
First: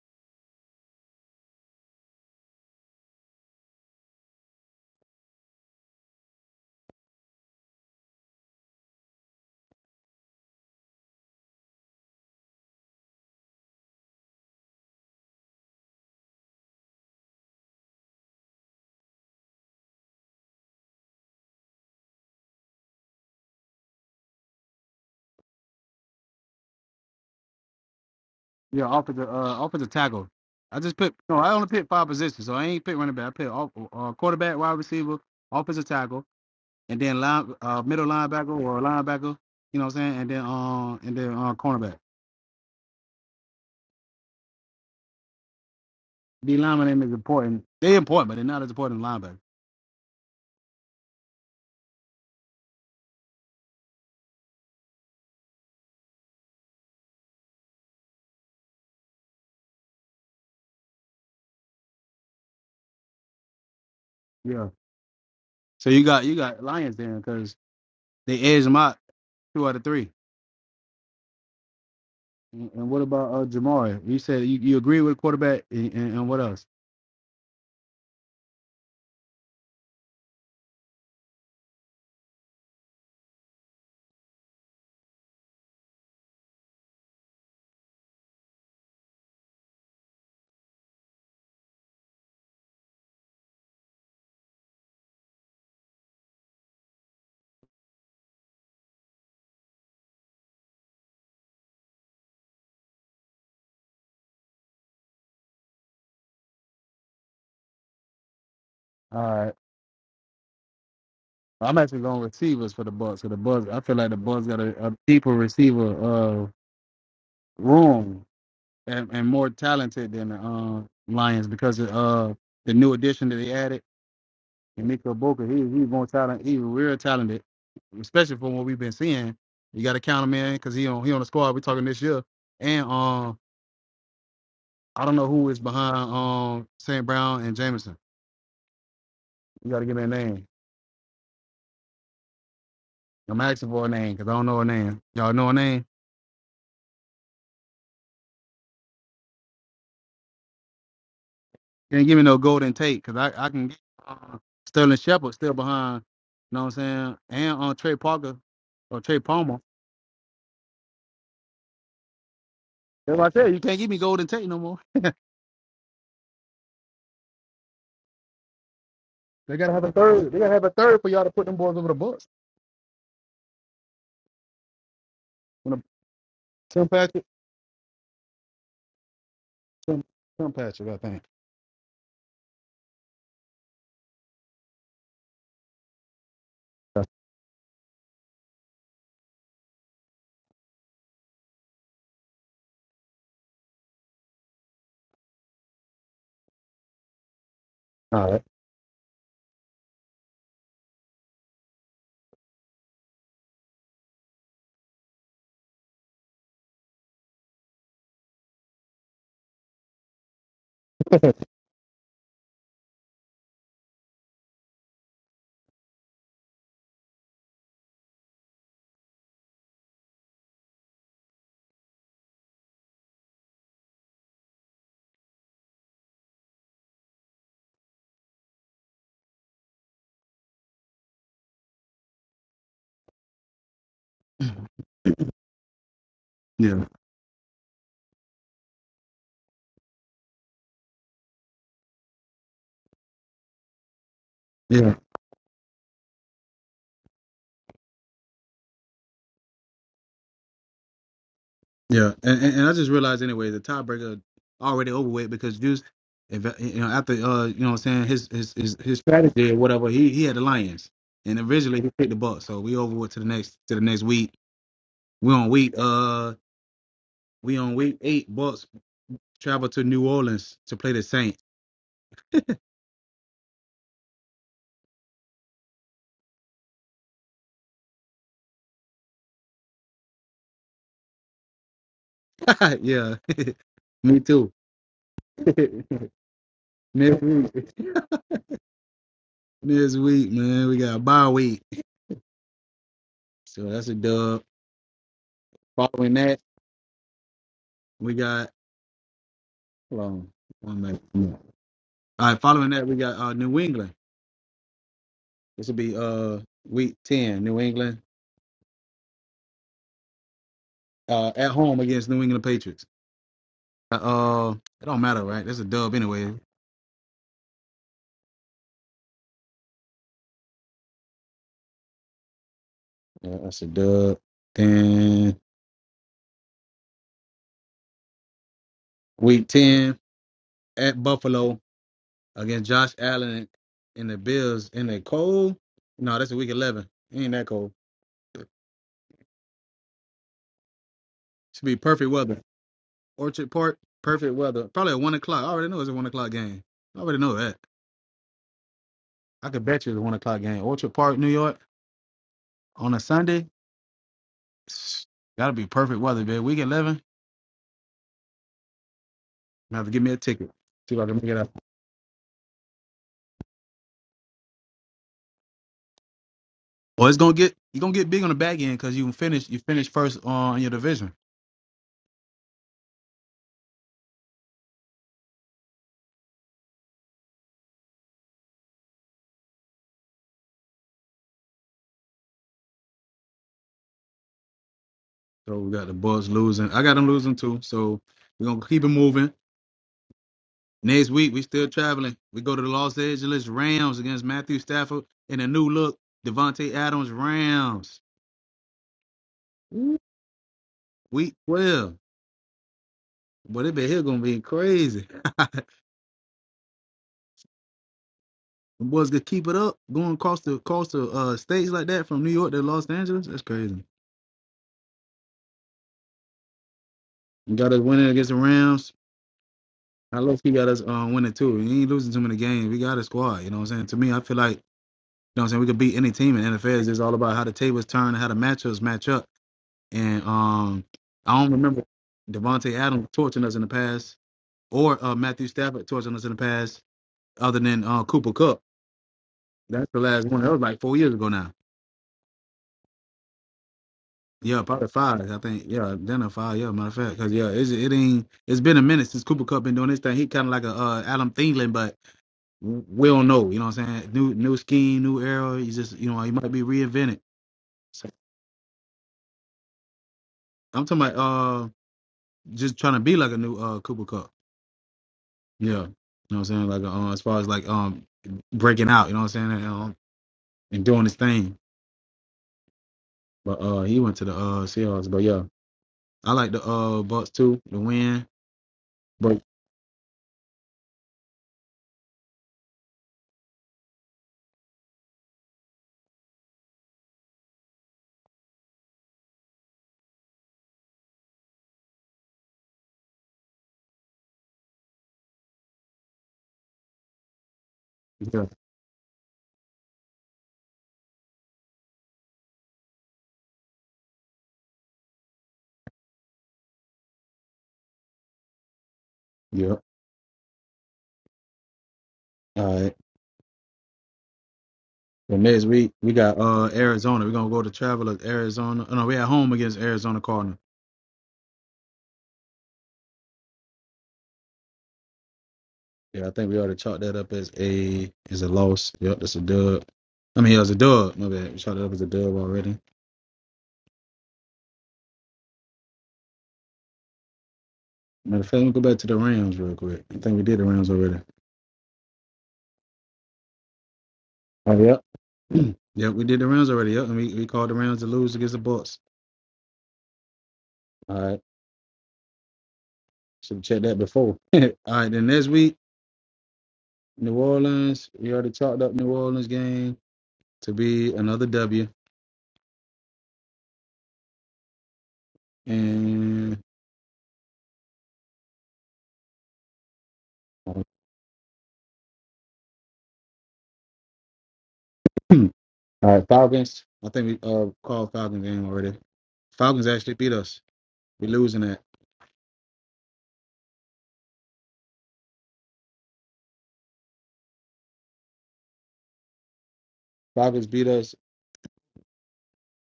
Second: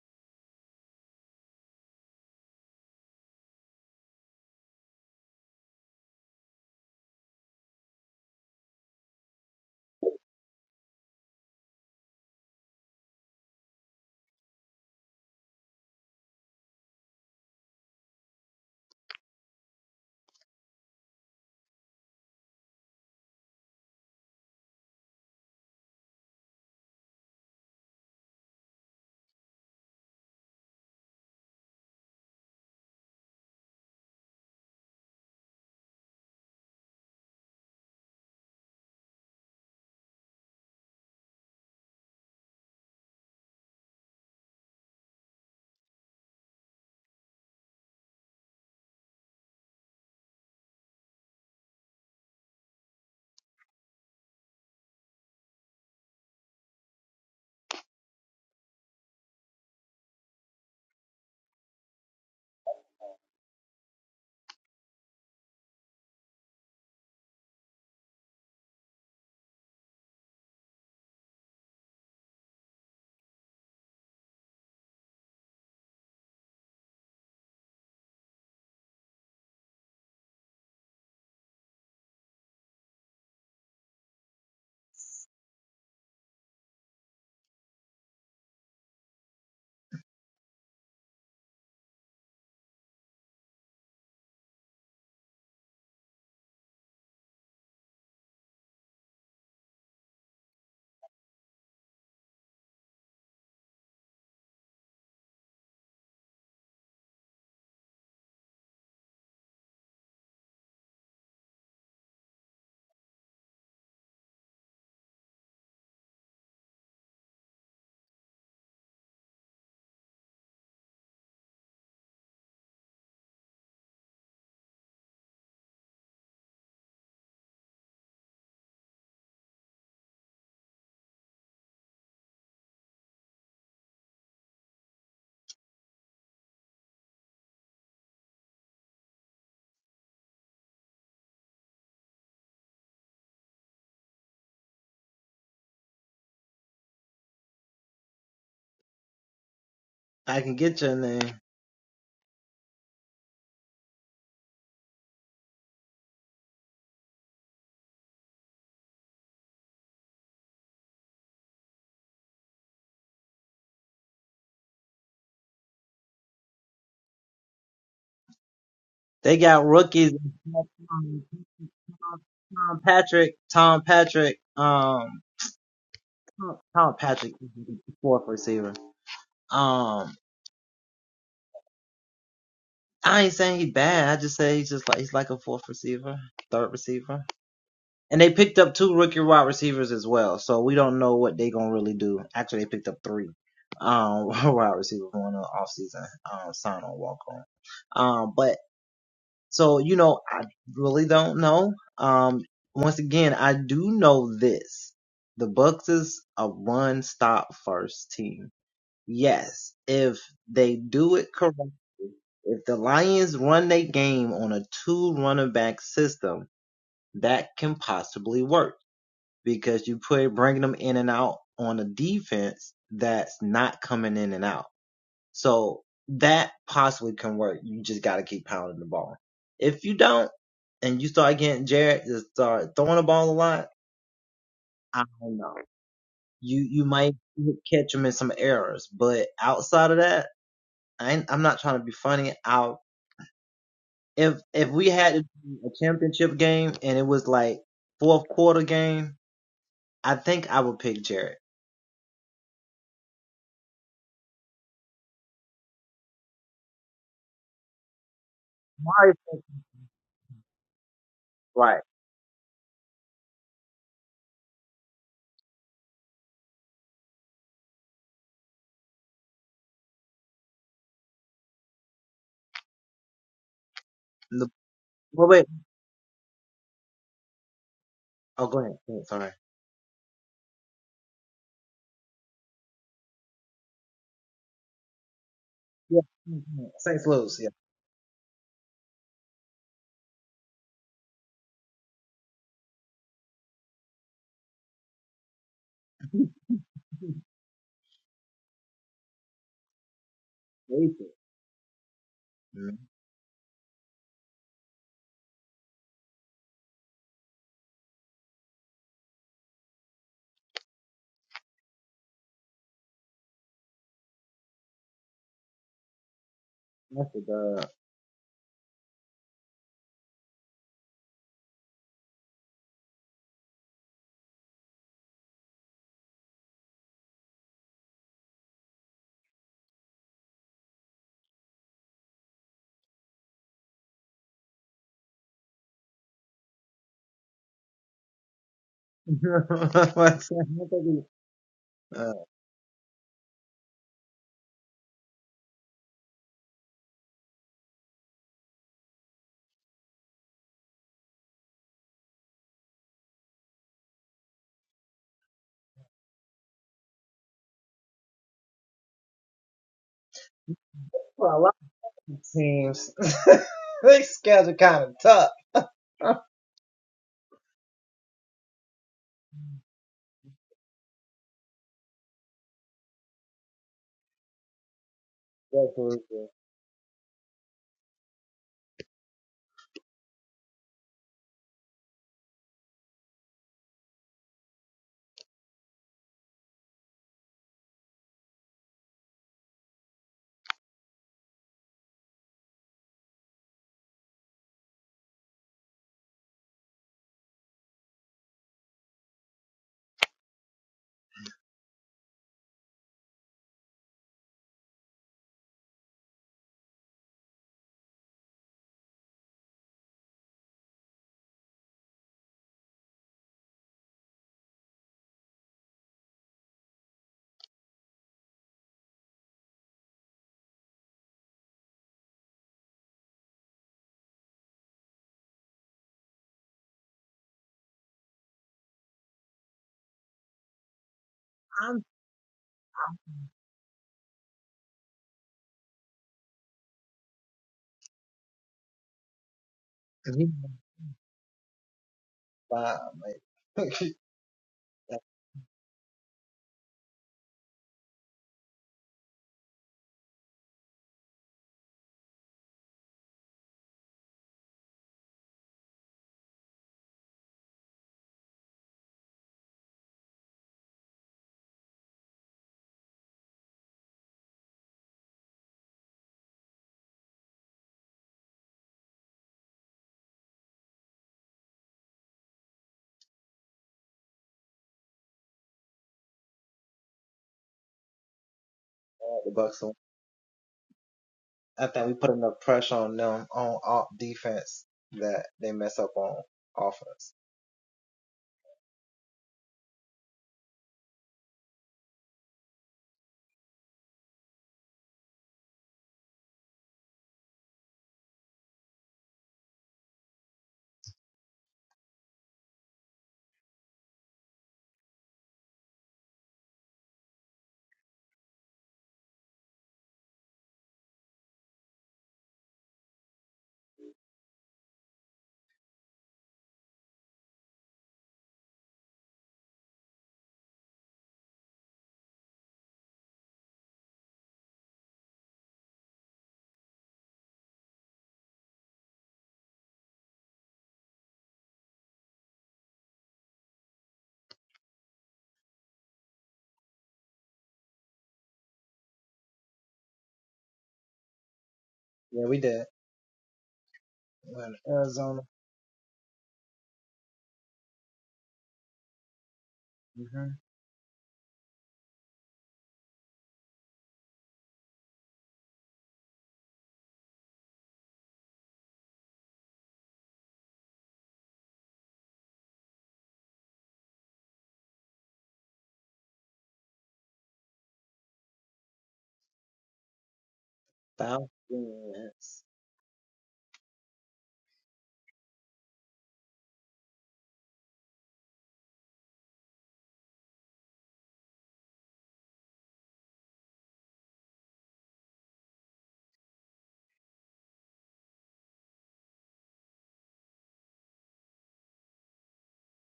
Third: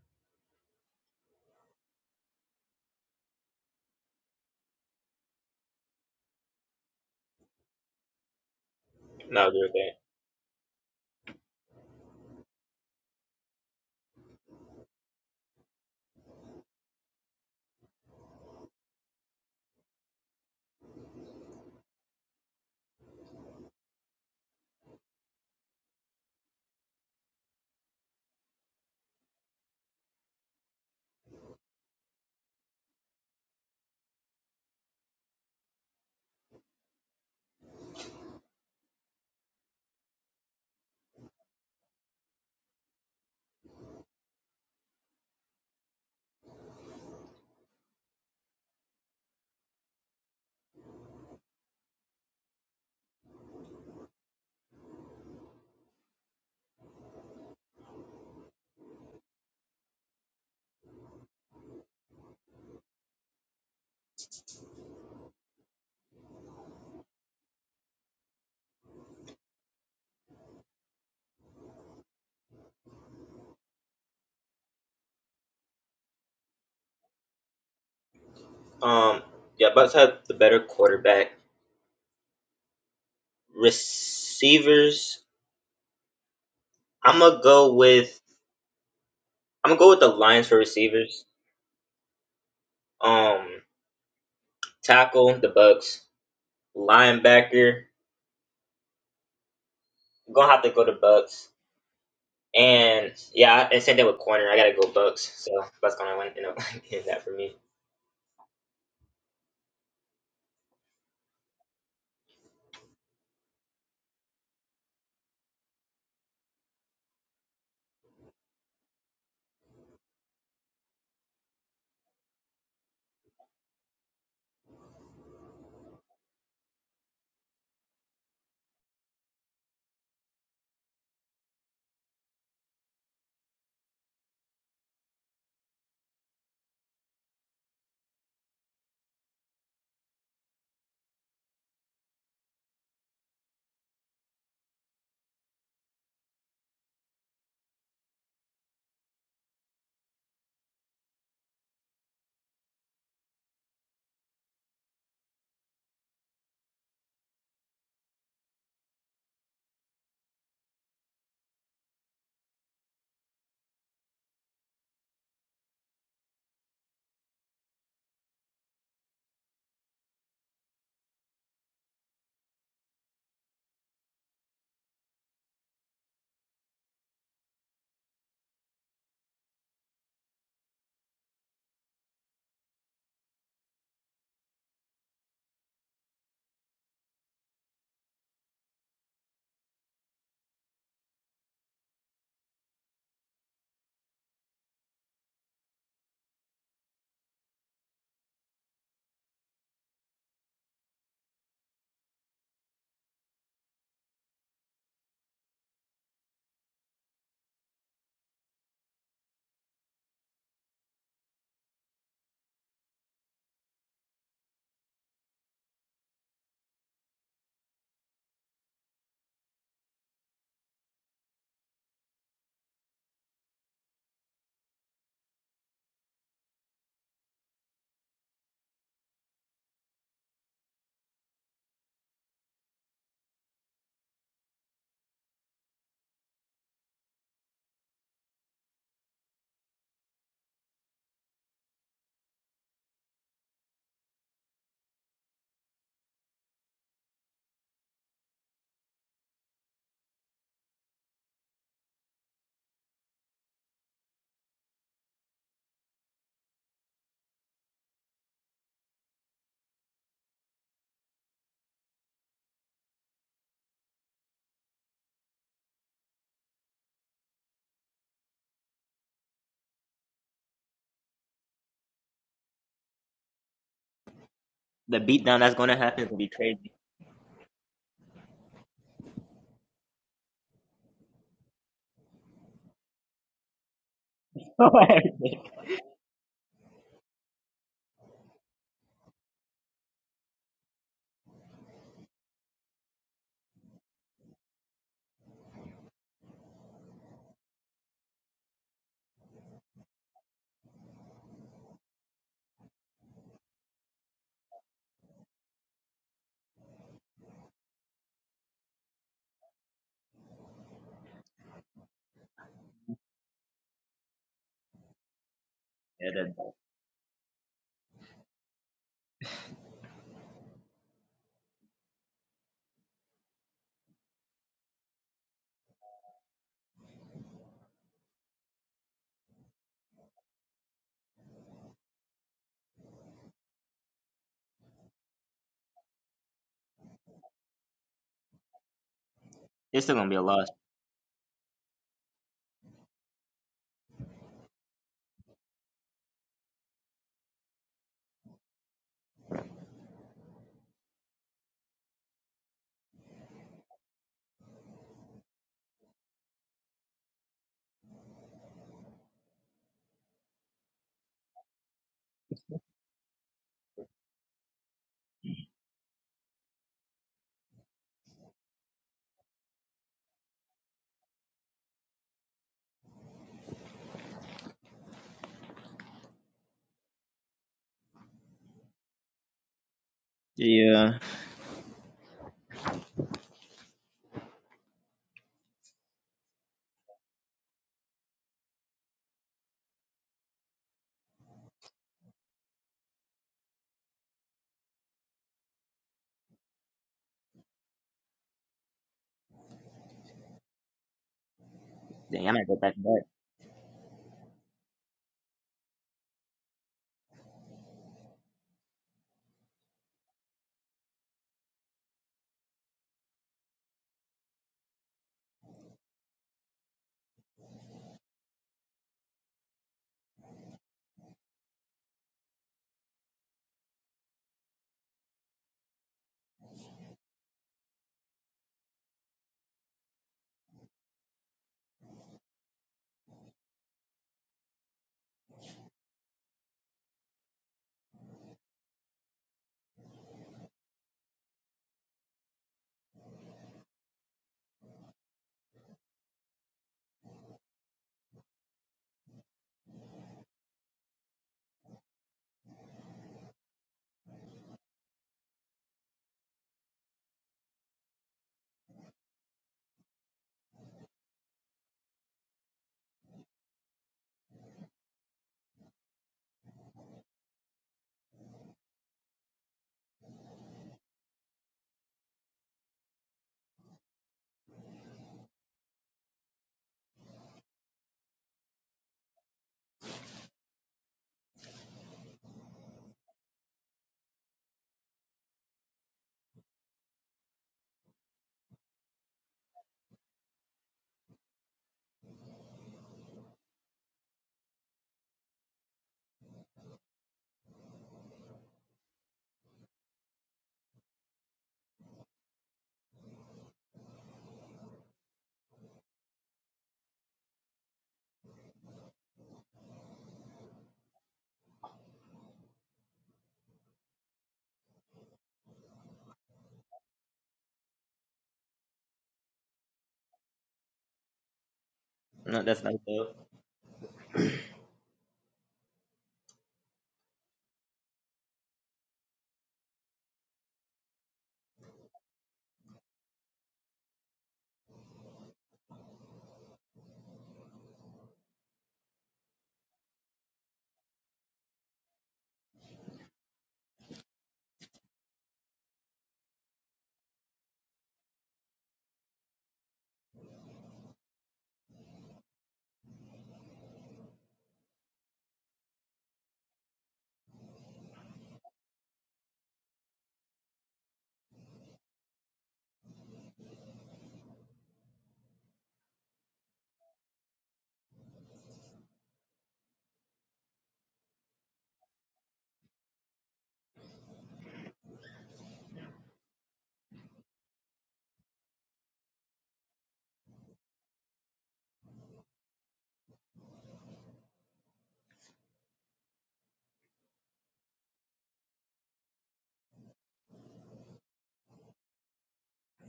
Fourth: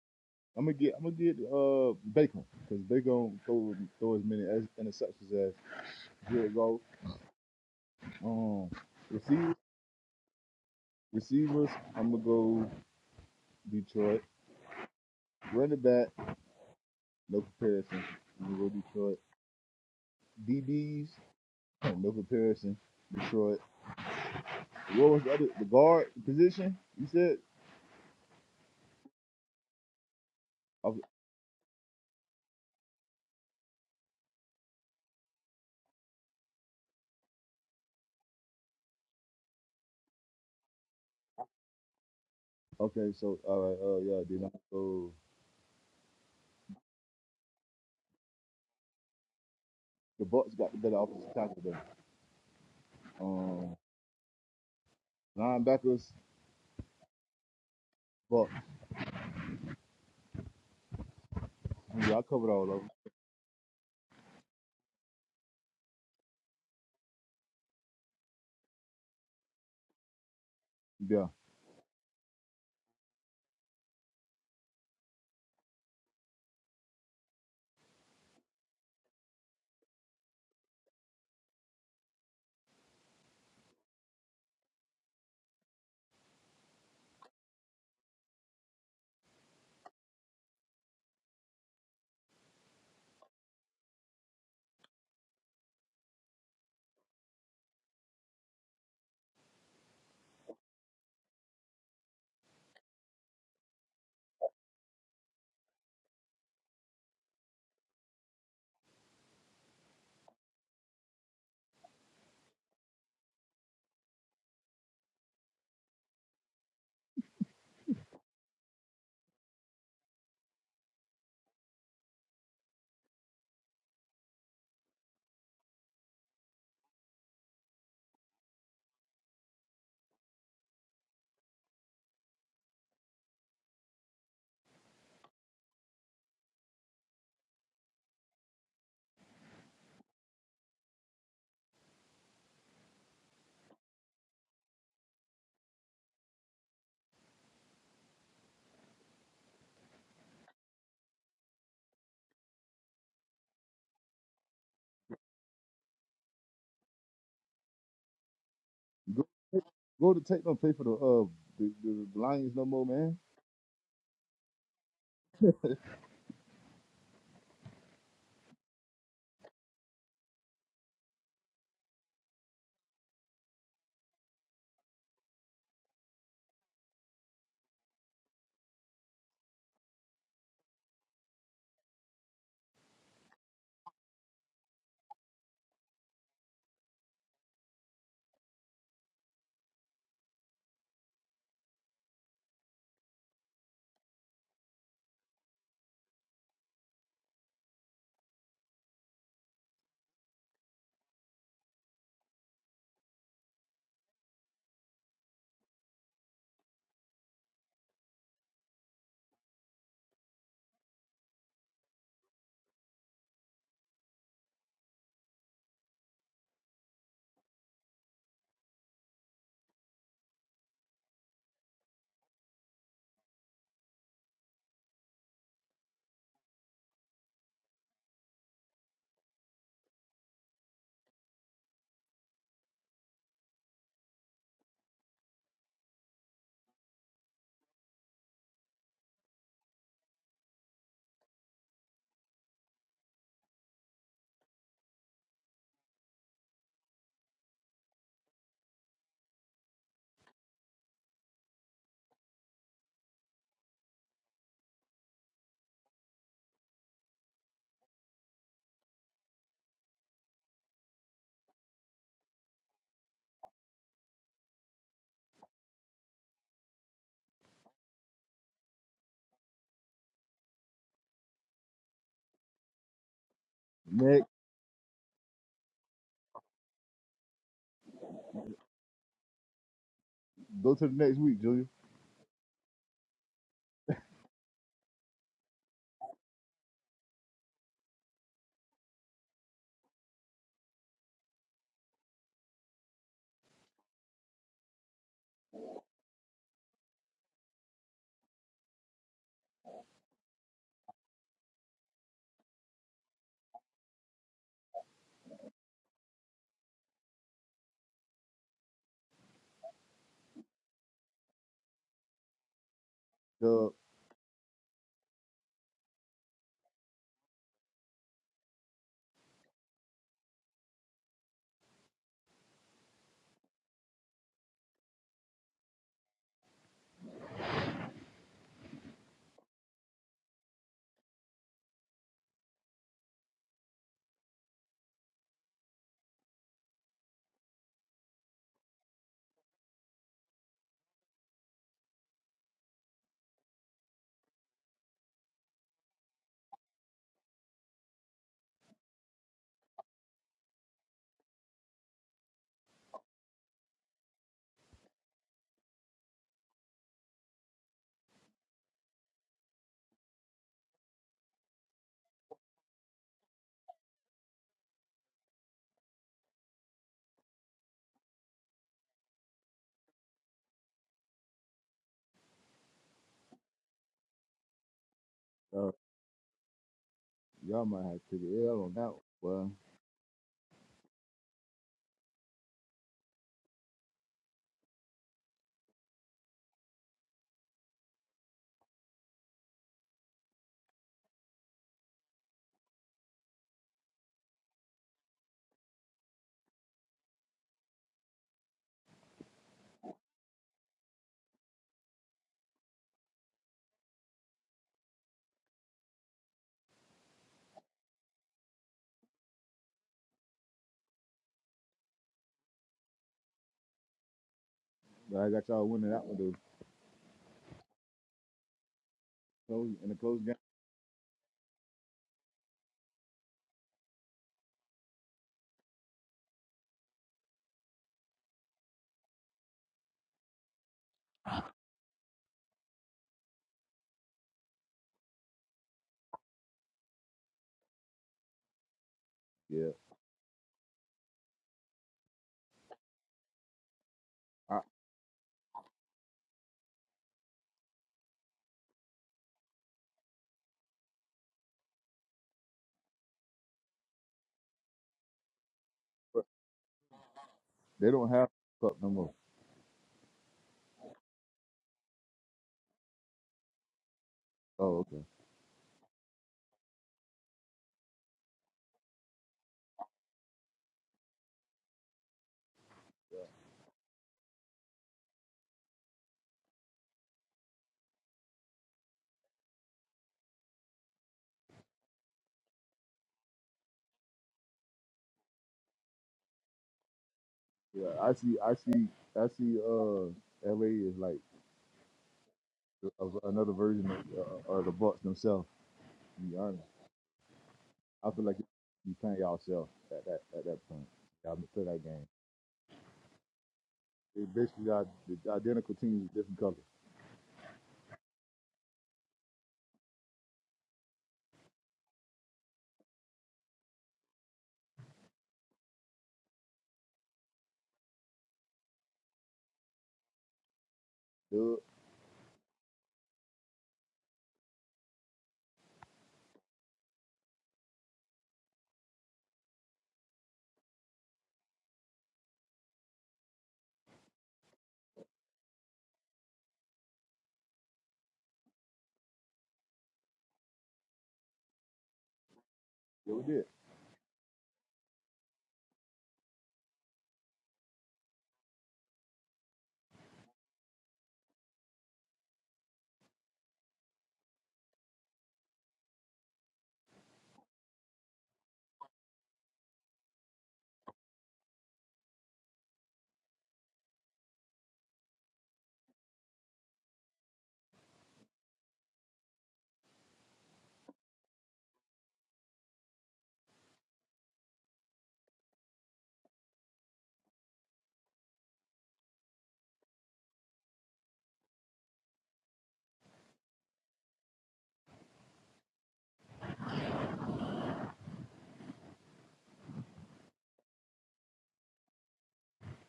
[SPEAKER 3] gonna get I'm gonna get uh Bacon because Bacon throw throw as many as, interceptions as Jared Goff. Um,
[SPEAKER 4] No, they're
[SPEAKER 3] receivers,
[SPEAKER 4] okay.
[SPEAKER 3] receivers. I'm gonna go Detroit. Running back, no comparison. I'm gonna go Detroit. DBs, no comparison. Detroit. What was the other the guard position? You said
[SPEAKER 1] Yeah, offensive uh offensive tackle. I just
[SPEAKER 3] okay.
[SPEAKER 1] picked. No, I only picked five positions. So I ain't pick running back. I picked off, uh, quarterback, wide receiver, offensive tackle. and then line, uh, middle linebacker or linebacker, you know what I'm saying? And then uh, and then uh, cornerback.
[SPEAKER 3] okay so all right. Uh, yeah. Then I go.
[SPEAKER 1] D lineman is important. They important, but they're not as important as linebacker.
[SPEAKER 3] The Bucks got the better offensive tackle. though. um, linebackers, but yeah, I covered all of them.
[SPEAKER 1] Yeah. So you got you got Lions there because they edge them out two out of three.
[SPEAKER 3] Yeah,
[SPEAKER 1] And, and what about uh, Jamari? You said you, you agree with quarterback and, and, and what else?
[SPEAKER 4] Um, yeah, Bucks have the better quarterback. Receivers, I'm gonna go with. I'm gonna go with the Lions for receivers. Um, tackle the Bucks. Linebacker, I'm gonna have to go to Bucks. And yeah, and same thing with corner. I gotta go Bucks. So Bucks gonna win. You know, that for me.
[SPEAKER 1] All right. I'm actually going receivers for the Bucks. For the Bucks, I feel like the Bucks got a, a deeper receiver uh, room and, and more talented than the uh, Lions because of uh, the new addition that they added. Emeka Boca, he he's more talented, he real talented, especially from what we've been seeing. You got to count him in because he on he on the squad. We're talking this year, and um, I don't know who is behind um St. Brown and Jameson. You got to give me a name. I'm asking for a name because I don't know a name. Y'all know a name? You ain't give me no Golden Tate because I I can get uh, Sterling Shepard still behind. You know what I'm saying? And on uh, Trey Parker or Trey Palmer.
[SPEAKER 3] go, go to take them pay for the uh the, the Lions no more, man.
[SPEAKER 1] That's what I said. You can't give me Golden Tate no more. They gotta have a third. They gotta have a third for y'all to put them boys over the bus. When the Tim Patrick Some, some patches, I think. That's All right. Yeah, yeah, yeah. And, and and I just realized anyway, the tiebreaker already over with because Juice, if you know, after uh, you know, what I'm saying his his his, his strategy or whatever, he he had the Lions, and originally he picked the Bucks. So we over with to the next to the next week. We on week uh, we on week eight. Bucks travel to New Orleans to play the Saints.
[SPEAKER 3] Next,
[SPEAKER 4] The beatdown that's gonna happen is gonna be crazy.
[SPEAKER 3] go to the next week, Junior.
[SPEAKER 1] yeah, me too. next week, next week, man, we got a bye week, so that's a dub. Following that. We got hold on one minute. All right, following that we got uh New England. This will be uh week ten, New England. Uh at home against New England Patriots.
[SPEAKER 3] The
[SPEAKER 1] Uh, uh it don't matter, right? That's a dub
[SPEAKER 4] Yeah,
[SPEAKER 1] anyway.
[SPEAKER 4] that,
[SPEAKER 1] Yeah, that's a dub. Then week ten at Buffalo against Josh Allen and the Bills in the cold. No, that's a week eleven. It ain't that cold.
[SPEAKER 4] it's still gonna be a loss.
[SPEAKER 1] Should be perfect weather. Orchard Park, perfect weather. Probably at one o'clock. I already know it's a one o'clock game. I already know that. I could bet you the one o'clock game. Orchard Park, New York, on a Sunday. Gotta be perfect weather, baby. Week eleven. I have to give me a ticket. See if I can make it up. Well, it's gonna get you gonna get big on the back end because you can finish you finish first on your division.
[SPEAKER 3] uh, y'all might have to take an L on that one. Well,
[SPEAKER 4] Yeah.
[SPEAKER 1] So we got the Bulls losing. I got them losing too. So we're gonna keep it moving. Next week we still traveling. We go to the Los Angeles Rams against Matthew Stafford and a new look Devontae Adams Rams. Ooh, Week twelve.
[SPEAKER 4] Dang, I might go back to that.
[SPEAKER 1] But it be here gonna be crazy. The boys could keep it up going across the across the uh, states like that from New York to Los Angeles. That's crazy.
[SPEAKER 3] I got y'all winning that one though.
[SPEAKER 1] We got us winning against the Rams.
[SPEAKER 3] So, in the
[SPEAKER 1] I
[SPEAKER 3] close game,
[SPEAKER 1] love he got us uh, winning too. He ain't losing too many games. We got a squad. You know what I'm saying? To me, I feel like you know what I'm saying. We could beat any team in NFL. It's just all about how the tables turn and how the matchups match up. And um, I don't remember Devonte Adams torching us in the past or uh, Matthew Stafford torching us in the past, other than uh, Cooper Cup.
[SPEAKER 3] yeah.
[SPEAKER 1] That's the last one. That was like four years ago now.
[SPEAKER 3] I,
[SPEAKER 1] Yeah, probably five. I think. Yeah, dinner five. Yeah, matter of fact, because yeah, it's, it ain't. It's been a minute since Cooper Cup been doing this thing. He kind of like a uh, Adam Thielen, but w- we don't know. You know what I'm saying? New new scheme, new era. He's just you know
[SPEAKER 3] but
[SPEAKER 1] he might be reinvented.
[SPEAKER 3] they don't
[SPEAKER 1] So
[SPEAKER 3] have cup no more.
[SPEAKER 1] I'm talking about uh just trying to be like a new uh Cooper Cup.
[SPEAKER 3] Oh, okay.
[SPEAKER 1] Yeah, you know what I'm saying? Like uh, as far as like um breaking out. You know what I'm saying? And, um, and doing his thing. But uh he went to the uh Seahawks. But yeah, I like the uh Bucks too. The win. But
[SPEAKER 3] Yeah, I see. I see. I see. Uh, LA is like a, another version of, uh, of the Bucks themselves. I feel like
[SPEAKER 1] yeah,
[SPEAKER 3] you playing yourself at that at that point. Y'all been play that game. They basically got the identical teams, with different colors.
[SPEAKER 1] yeah. And next week we got uh Arizona. We're gonna go to Travelers, Arizona. Oh, no, we're at home against Arizona Cardinal.
[SPEAKER 3] Dude,
[SPEAKER 4] No, that's not good.
[SPEAKER 1] Yeah, I think we ought to chalk that up as a as a loss. Yep, that's a dub. I mean, it was a dub. My bad. We chalked it up as a dub already. Matter of fact, let me go back to the Rams real quick. I think we did the Rams already.
[SPEAKER 3] yeah, we did.
[SPEAKER 1] Oh, yep. yep, we did the Rams already. Yep, and we, we called the Rams to lose against the Bucks. All right, should have checked that before. All right, then next week, New Orleans. We already chalked up New Orleans game to be another W. And All right, Falcons. I think we uh called Falcons game already. Falcons actually beat us. We're losing that. Falcons beat us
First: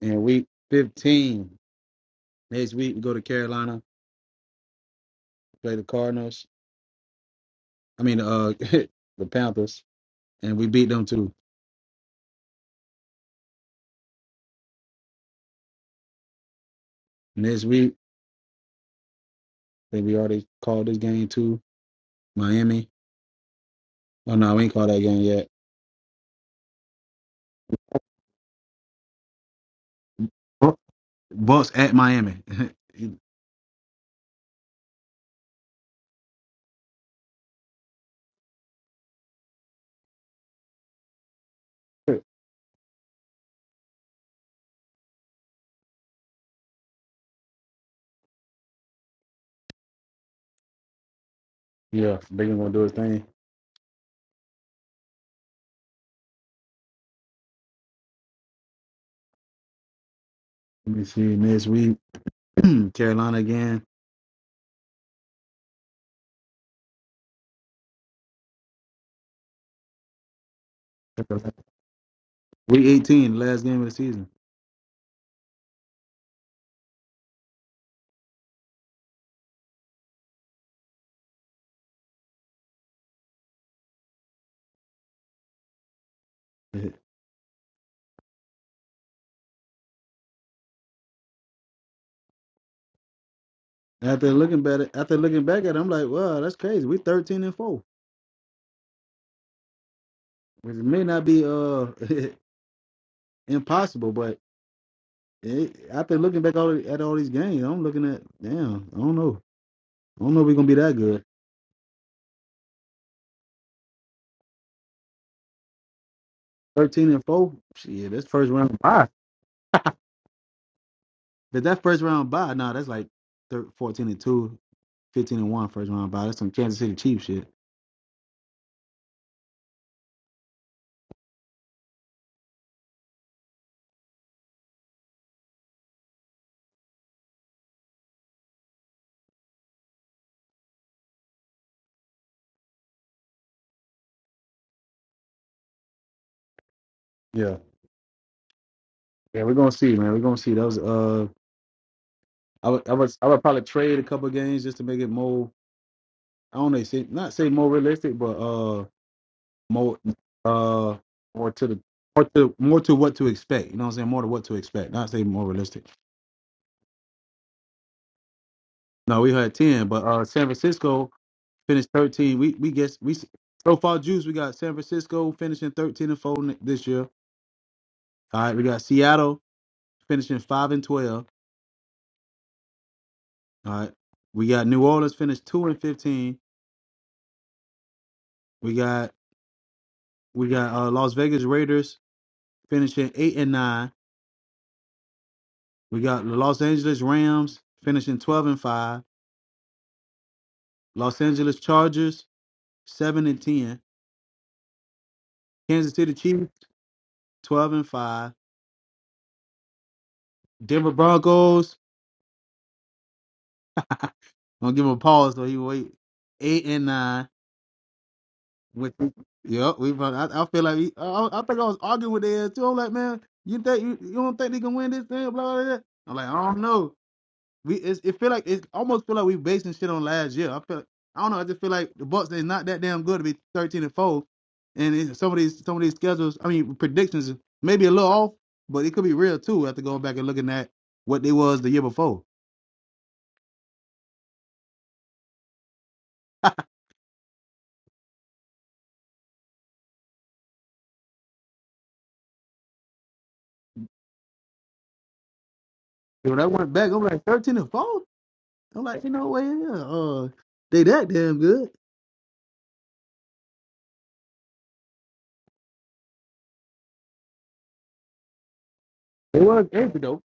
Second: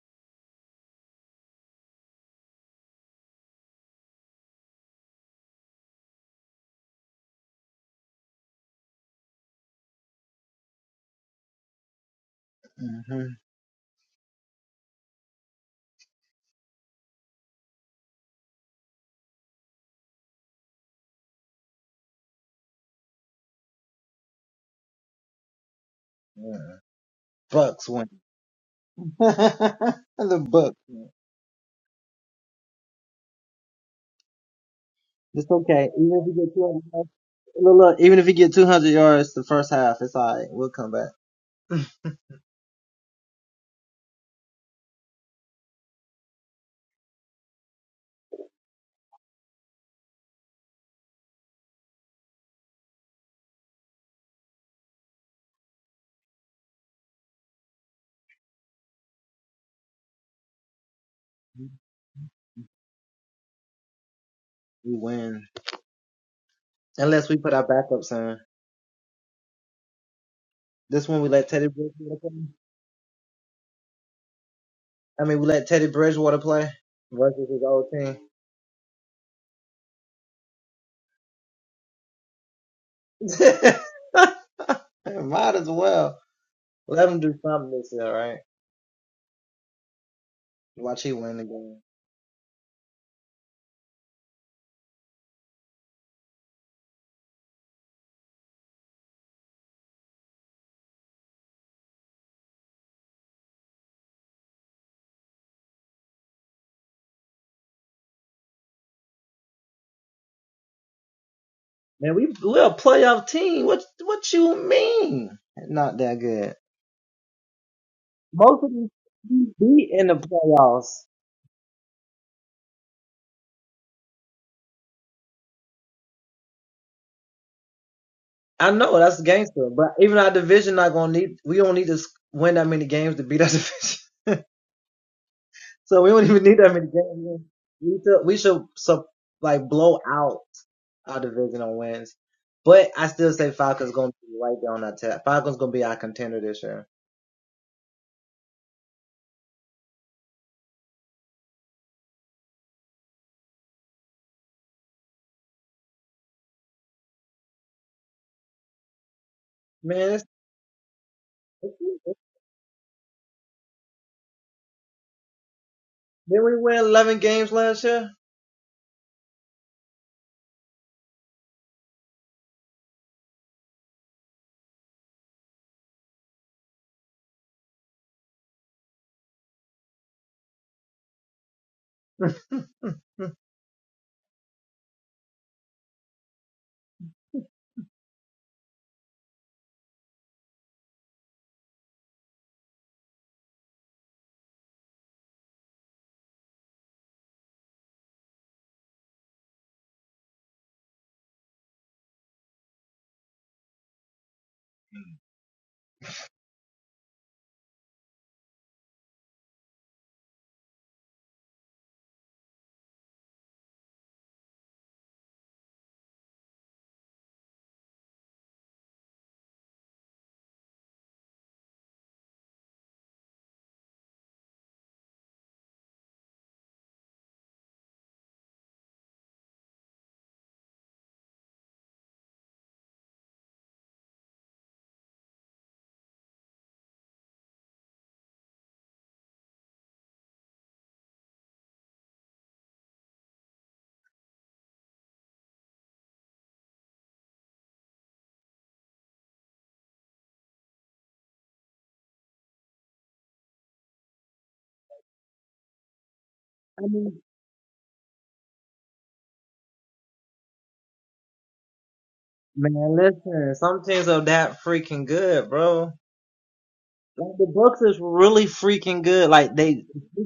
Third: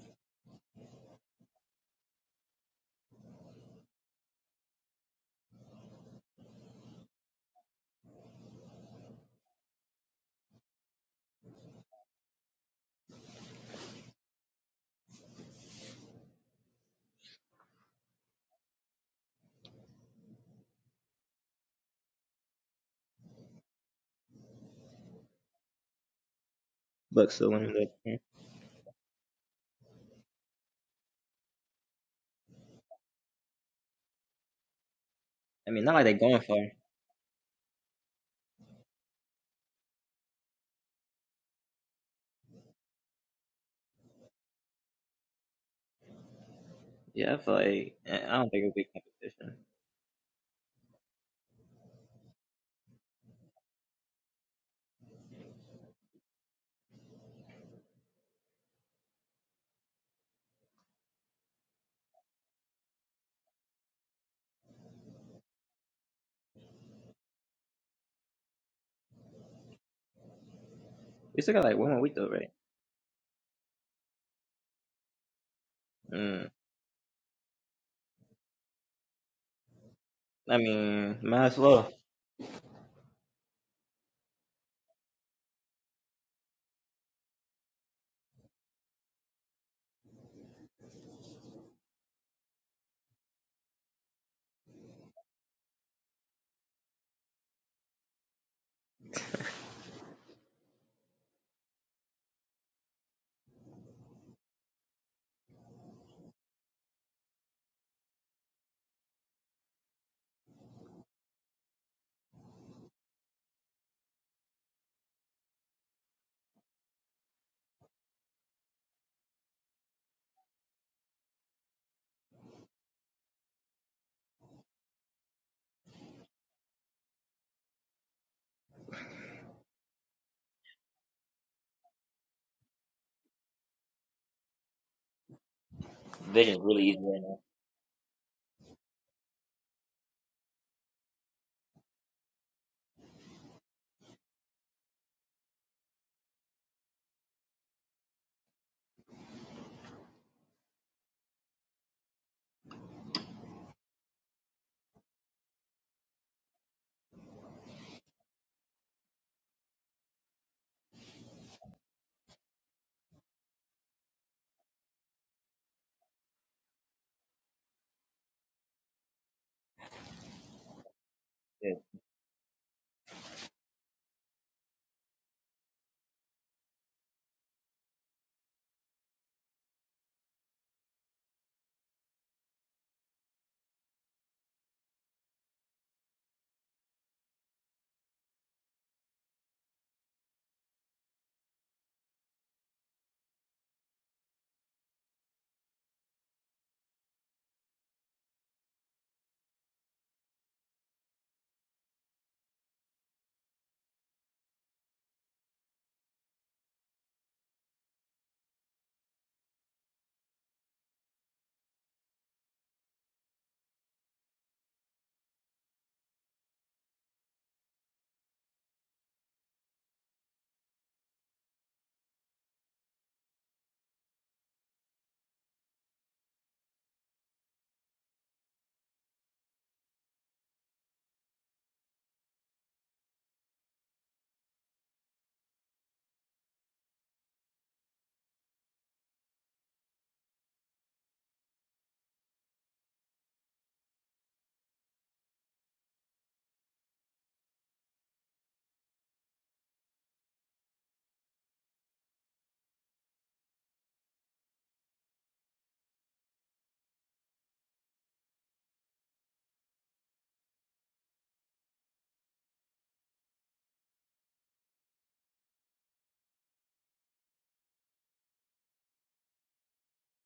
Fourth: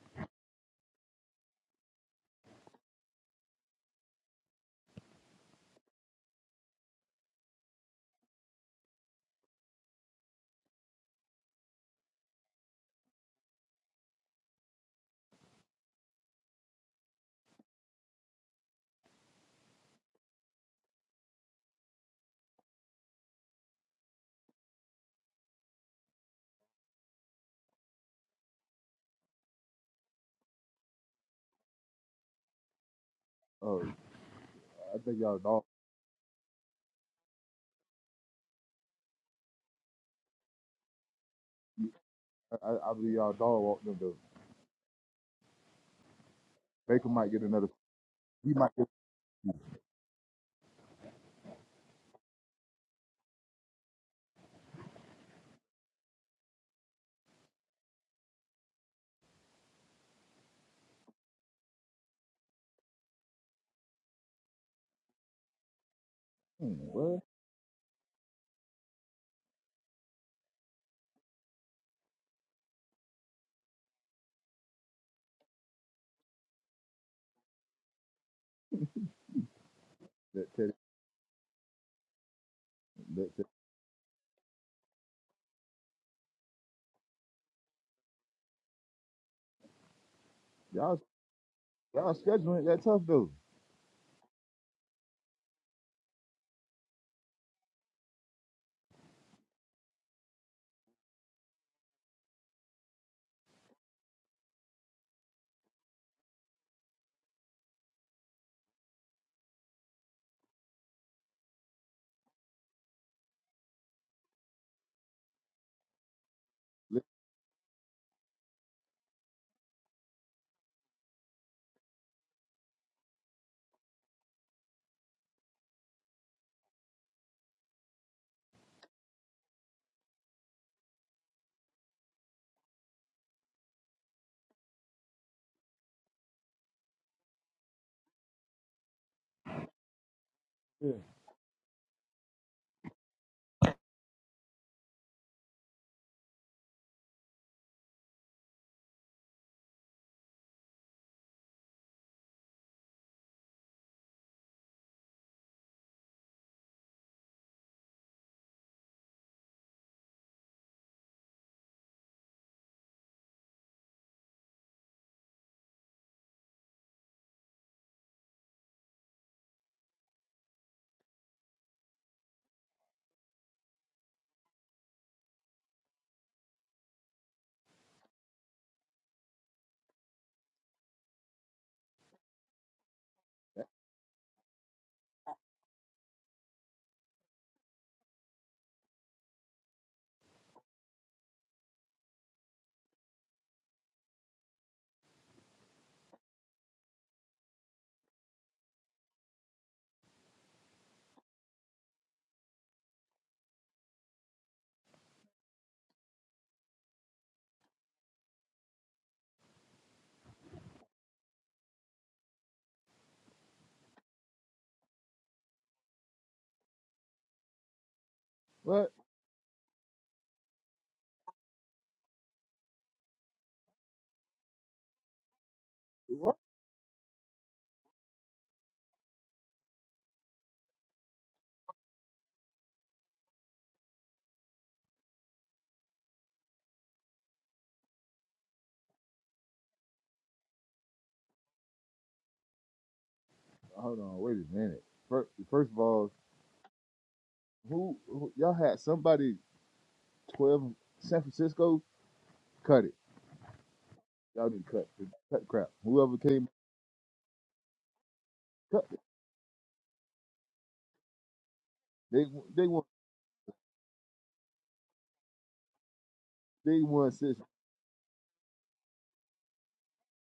[SPEAKER 1] in week 15. Next week we go to Carolina, play the Cardinals. I mean uh the Panthers, and we beat them too. Next week, I think we already called this game too. Miami. Oh no, we ain't called that game yet.
[SPEAKER 4] Bucks still winning that. game.
[SPEAKER 1] Bu- Bucks at Miami.
[SPEAKER 3] Oh, I think y'all dog.
[SPEAKER 4] I mean, not like they're going far.
[SPEAKER 3] I, I believe y'all dog walked them to Baker might
[SPEAKER 4] Yeah, I
[SPEAKER 3] get
[SPEAKER 4] feel
[SPEAKER 3] another.
[SPEAKER 4] like eh, I don't
[SPEAKER 3] He
[SPEAKER 4] think it'll
[SPEAKER 3] might
[SPEAKER 4] be
[SPEAKER 3] get.
[SPEAKER 4] competition.
[SPEAKER 1] yeah, Baker gonna do his thing. Let me see next week. Carolina again.
[SPEAKER 3] Hmm, what?
[SPEAKER 4] We still got like one more week though, right?
[SPEAKER 1] Week 18, last game of the season.
[SPEAKER 4] Mm.
[SPEAKER 3] That,
[SPEAKER 4] I
[SPEAKER 3] that,
[SPEAKER 4] mean, might as well.
[SPEAKER 3] that, that, y'all y'all scheduling that tough though.
[SPEAKER 1] After looking back at after looking back at it, I'm like, wow, that's crazy. We 13 and four, which may not be uh impossible, but it, after looking back all, at all these games, I'm looking at damn. I don't know. I don't know if we're gonna be that good. 13 and four. Shit, that's first round bye. But that first round bye, nah, that's like thir 14 and two, fifteen and one first round bye. That's some Kansas City Chiefs shit.
[SPEAKER 4] Vision's really easy right now.
[SPEAKER 3] yeah.
[SPEAKER 1] Yeah, yeah, we're gonna see, man. We're gonna see. those. uh, I would I would I would probably trade a couple games just to make it more. I don't know, say, not say more realistic, but uh. more uh more to the more to more to what to expect. You know what I'm saying? More to what to expect. Not say more realistic. No, we had ten, but uh San Francisco
[SPEAKER 4] Yeah.
[SPEAKER 1] finished thirteen. We we guess we so far juice. We got San Francisco finishing thirteen and four ne- this year. All right, we got Seattle finishing five and twelve. All right, we got New Orleans finished two and fifteen. We got we got uh, Las Vegas Raiders finishing eight and nine. We got the Los Angeles Rams finishing twelve and five. Los Angeles Chargers seven and ten. Kansas City Chiefs, twelve and five. Denver Broncos. I'm gonna give him a pause so he will wait. Eight and nine.
[SPEAKER 3] What?
[SPEAKER 1] With yep, we. I, I feel like we, I, I think I was arguing with the too. I'm like, man, you think you, you don't think they can win this thing? Blah blah. blah. I'm like, I
[SPEAKER 3] What?
[SPEAKER 1] don't know. we it's, it feel like it almost feel like we basing shit on last year. I feel like, I don't know. I just feel like the Bucks they not that damn good to be thirteen and four, and it's, some of these some of these schedules. I mean predictions maybe a little off, but it could be real too. After going back and looking at what they was the year before.
[SPEAKER 3] Hold on, wait a minute. First, first of all, who, who y'all had somebody twelve San Francisco cut it. Y'all need to cut cut crap. Whoever
[SPEAKER 1] And when I
[SPEAKER 3] came.
[SPEAKER 1] went back, I'm like thirteen and four. I'm like, you know what? Yeah, uh, they that damn good.
[SPEAKER 3] They they won they won six.
[SPEAKER 1] They was angry though.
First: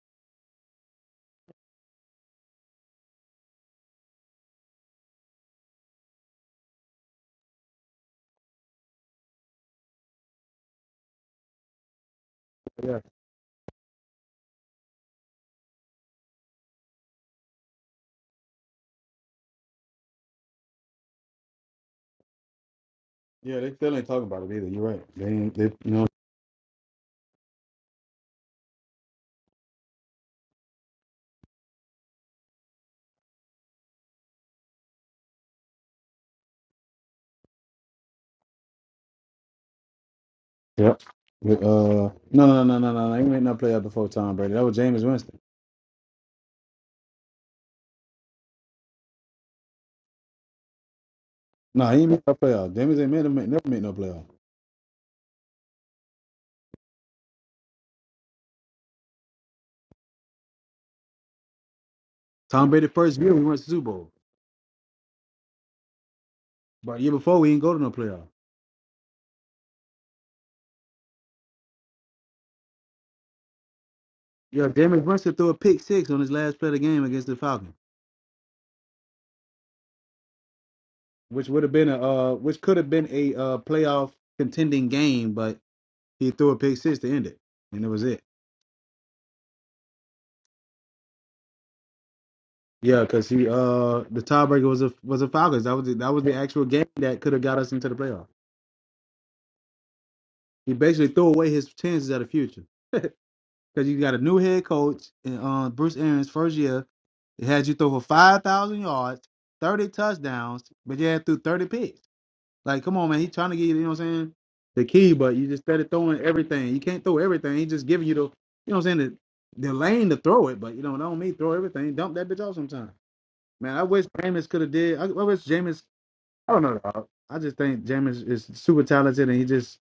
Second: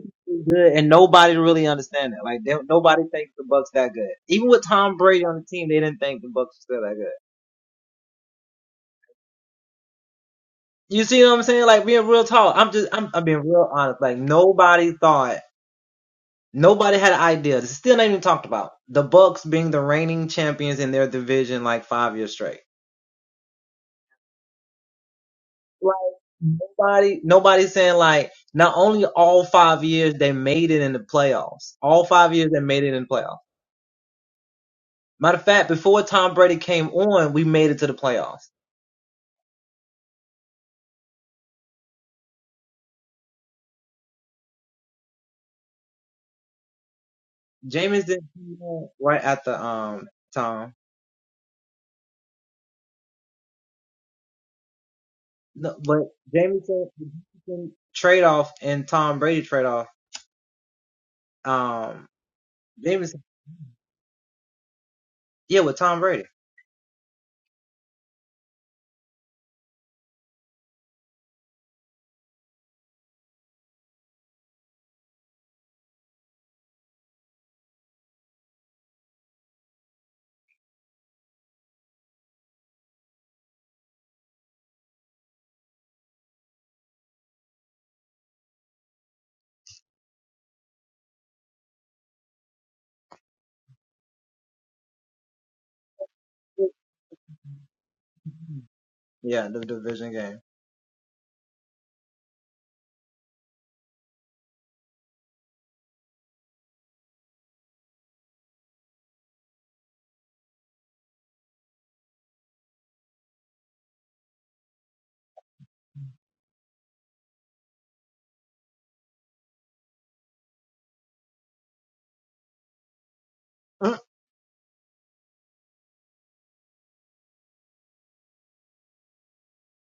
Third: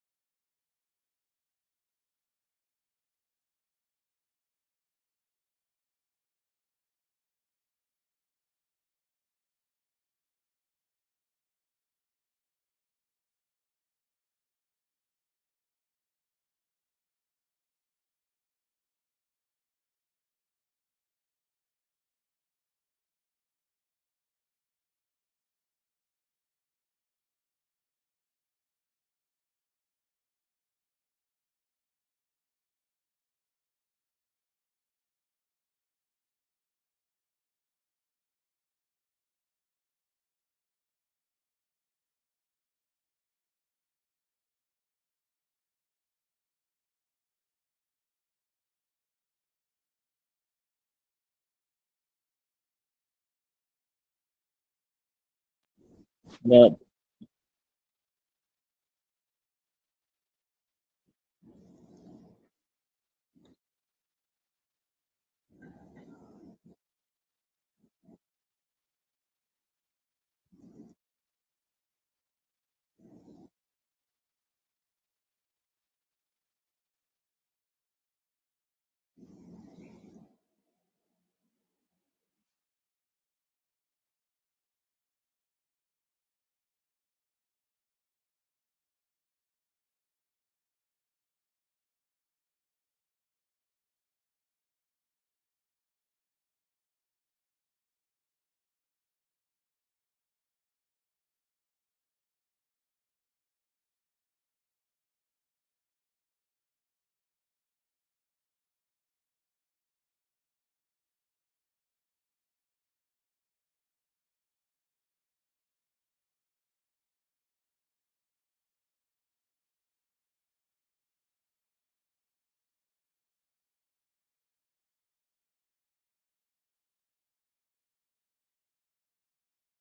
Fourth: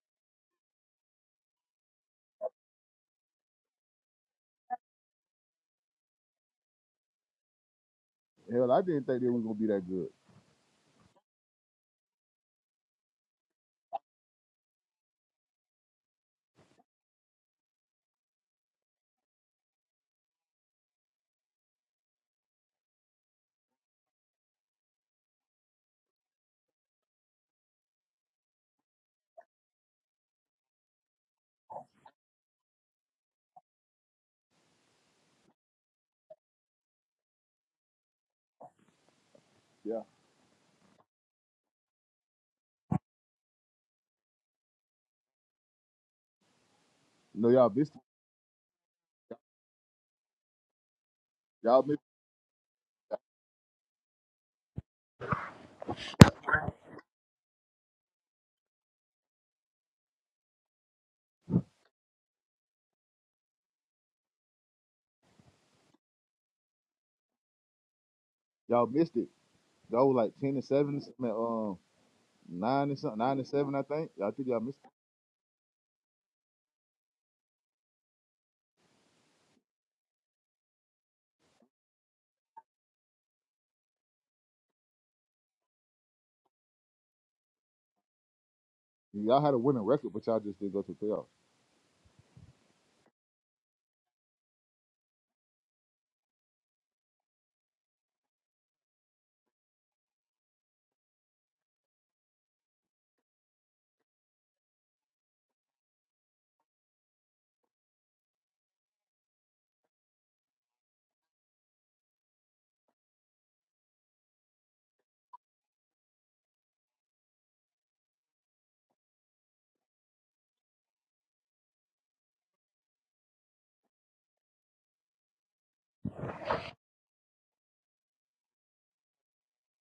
[SPEAKER 3] Hell, I didn't think they were gonna be that good.
[SPEAKER 1] Yeah, Yeah, they still ain't talking about it either. You're right. They ain't. They you know.
[SPEAKER 3] Yeah.
[SPEAKER 1] Yep. But, uh, no, no, no, no, no. no. They ain't made no play out before Tom Brady. That was Jameis Winston.
[SPEAKER 3] no y'all missed it. y'all
[SPEAKER 1] Nah,
[SPEAKER 3] missed
[SPEAKER 1] he ain't made no playoff. James ain't made, made- him make, never made no playoff.
[SPEAKER 4] No,
[SPEAKER 1] Tom Brady first year we went to the Super Bowl, but the year before we ain't go to no playoff.
[SPEAKER 3] y'all missed it. Y'all were like ten and seven, I mean, um, nine and something, nine and seven, I think. I think y'all
[SPEAKER 1] Yeah,
[SPEAKER 3] missed. It.
[SPEAKER 1] James Winston threw a pick six on his last play of the game against the Falcons, which would have been a uh, which could have been a uh, playoff contending game, but he threw a pick six to end it, and it was it.
[SPEAKER 3] Y'all had a winning record, but y'all just didn't go to the playoffs.
[SPEAKER 1] Yeah, because he uh the tiebreaker was a was a Falcons. That was the, that was the actual game that could have got us into the playoff. He basically threw away his chances at the future. because you got a new head coach in uh, Bruce Arians' first year. It had you throw for five thousand yards, thirty touchdowns, but you had through thirty picks. Like, come on, man, he's trying to get you. You know what I'm saying? The key, but you just started throwing everything. You can't throw everything. He just giving you the, you know what I'm saying, the, the lane to throw it. But you know, that don't mean throw everything. Dump that bitch off sometime. Man, I wish Jameis could have did. I, I wish Jameis. I don't know. dog. I just think Jameis is super talented, and he just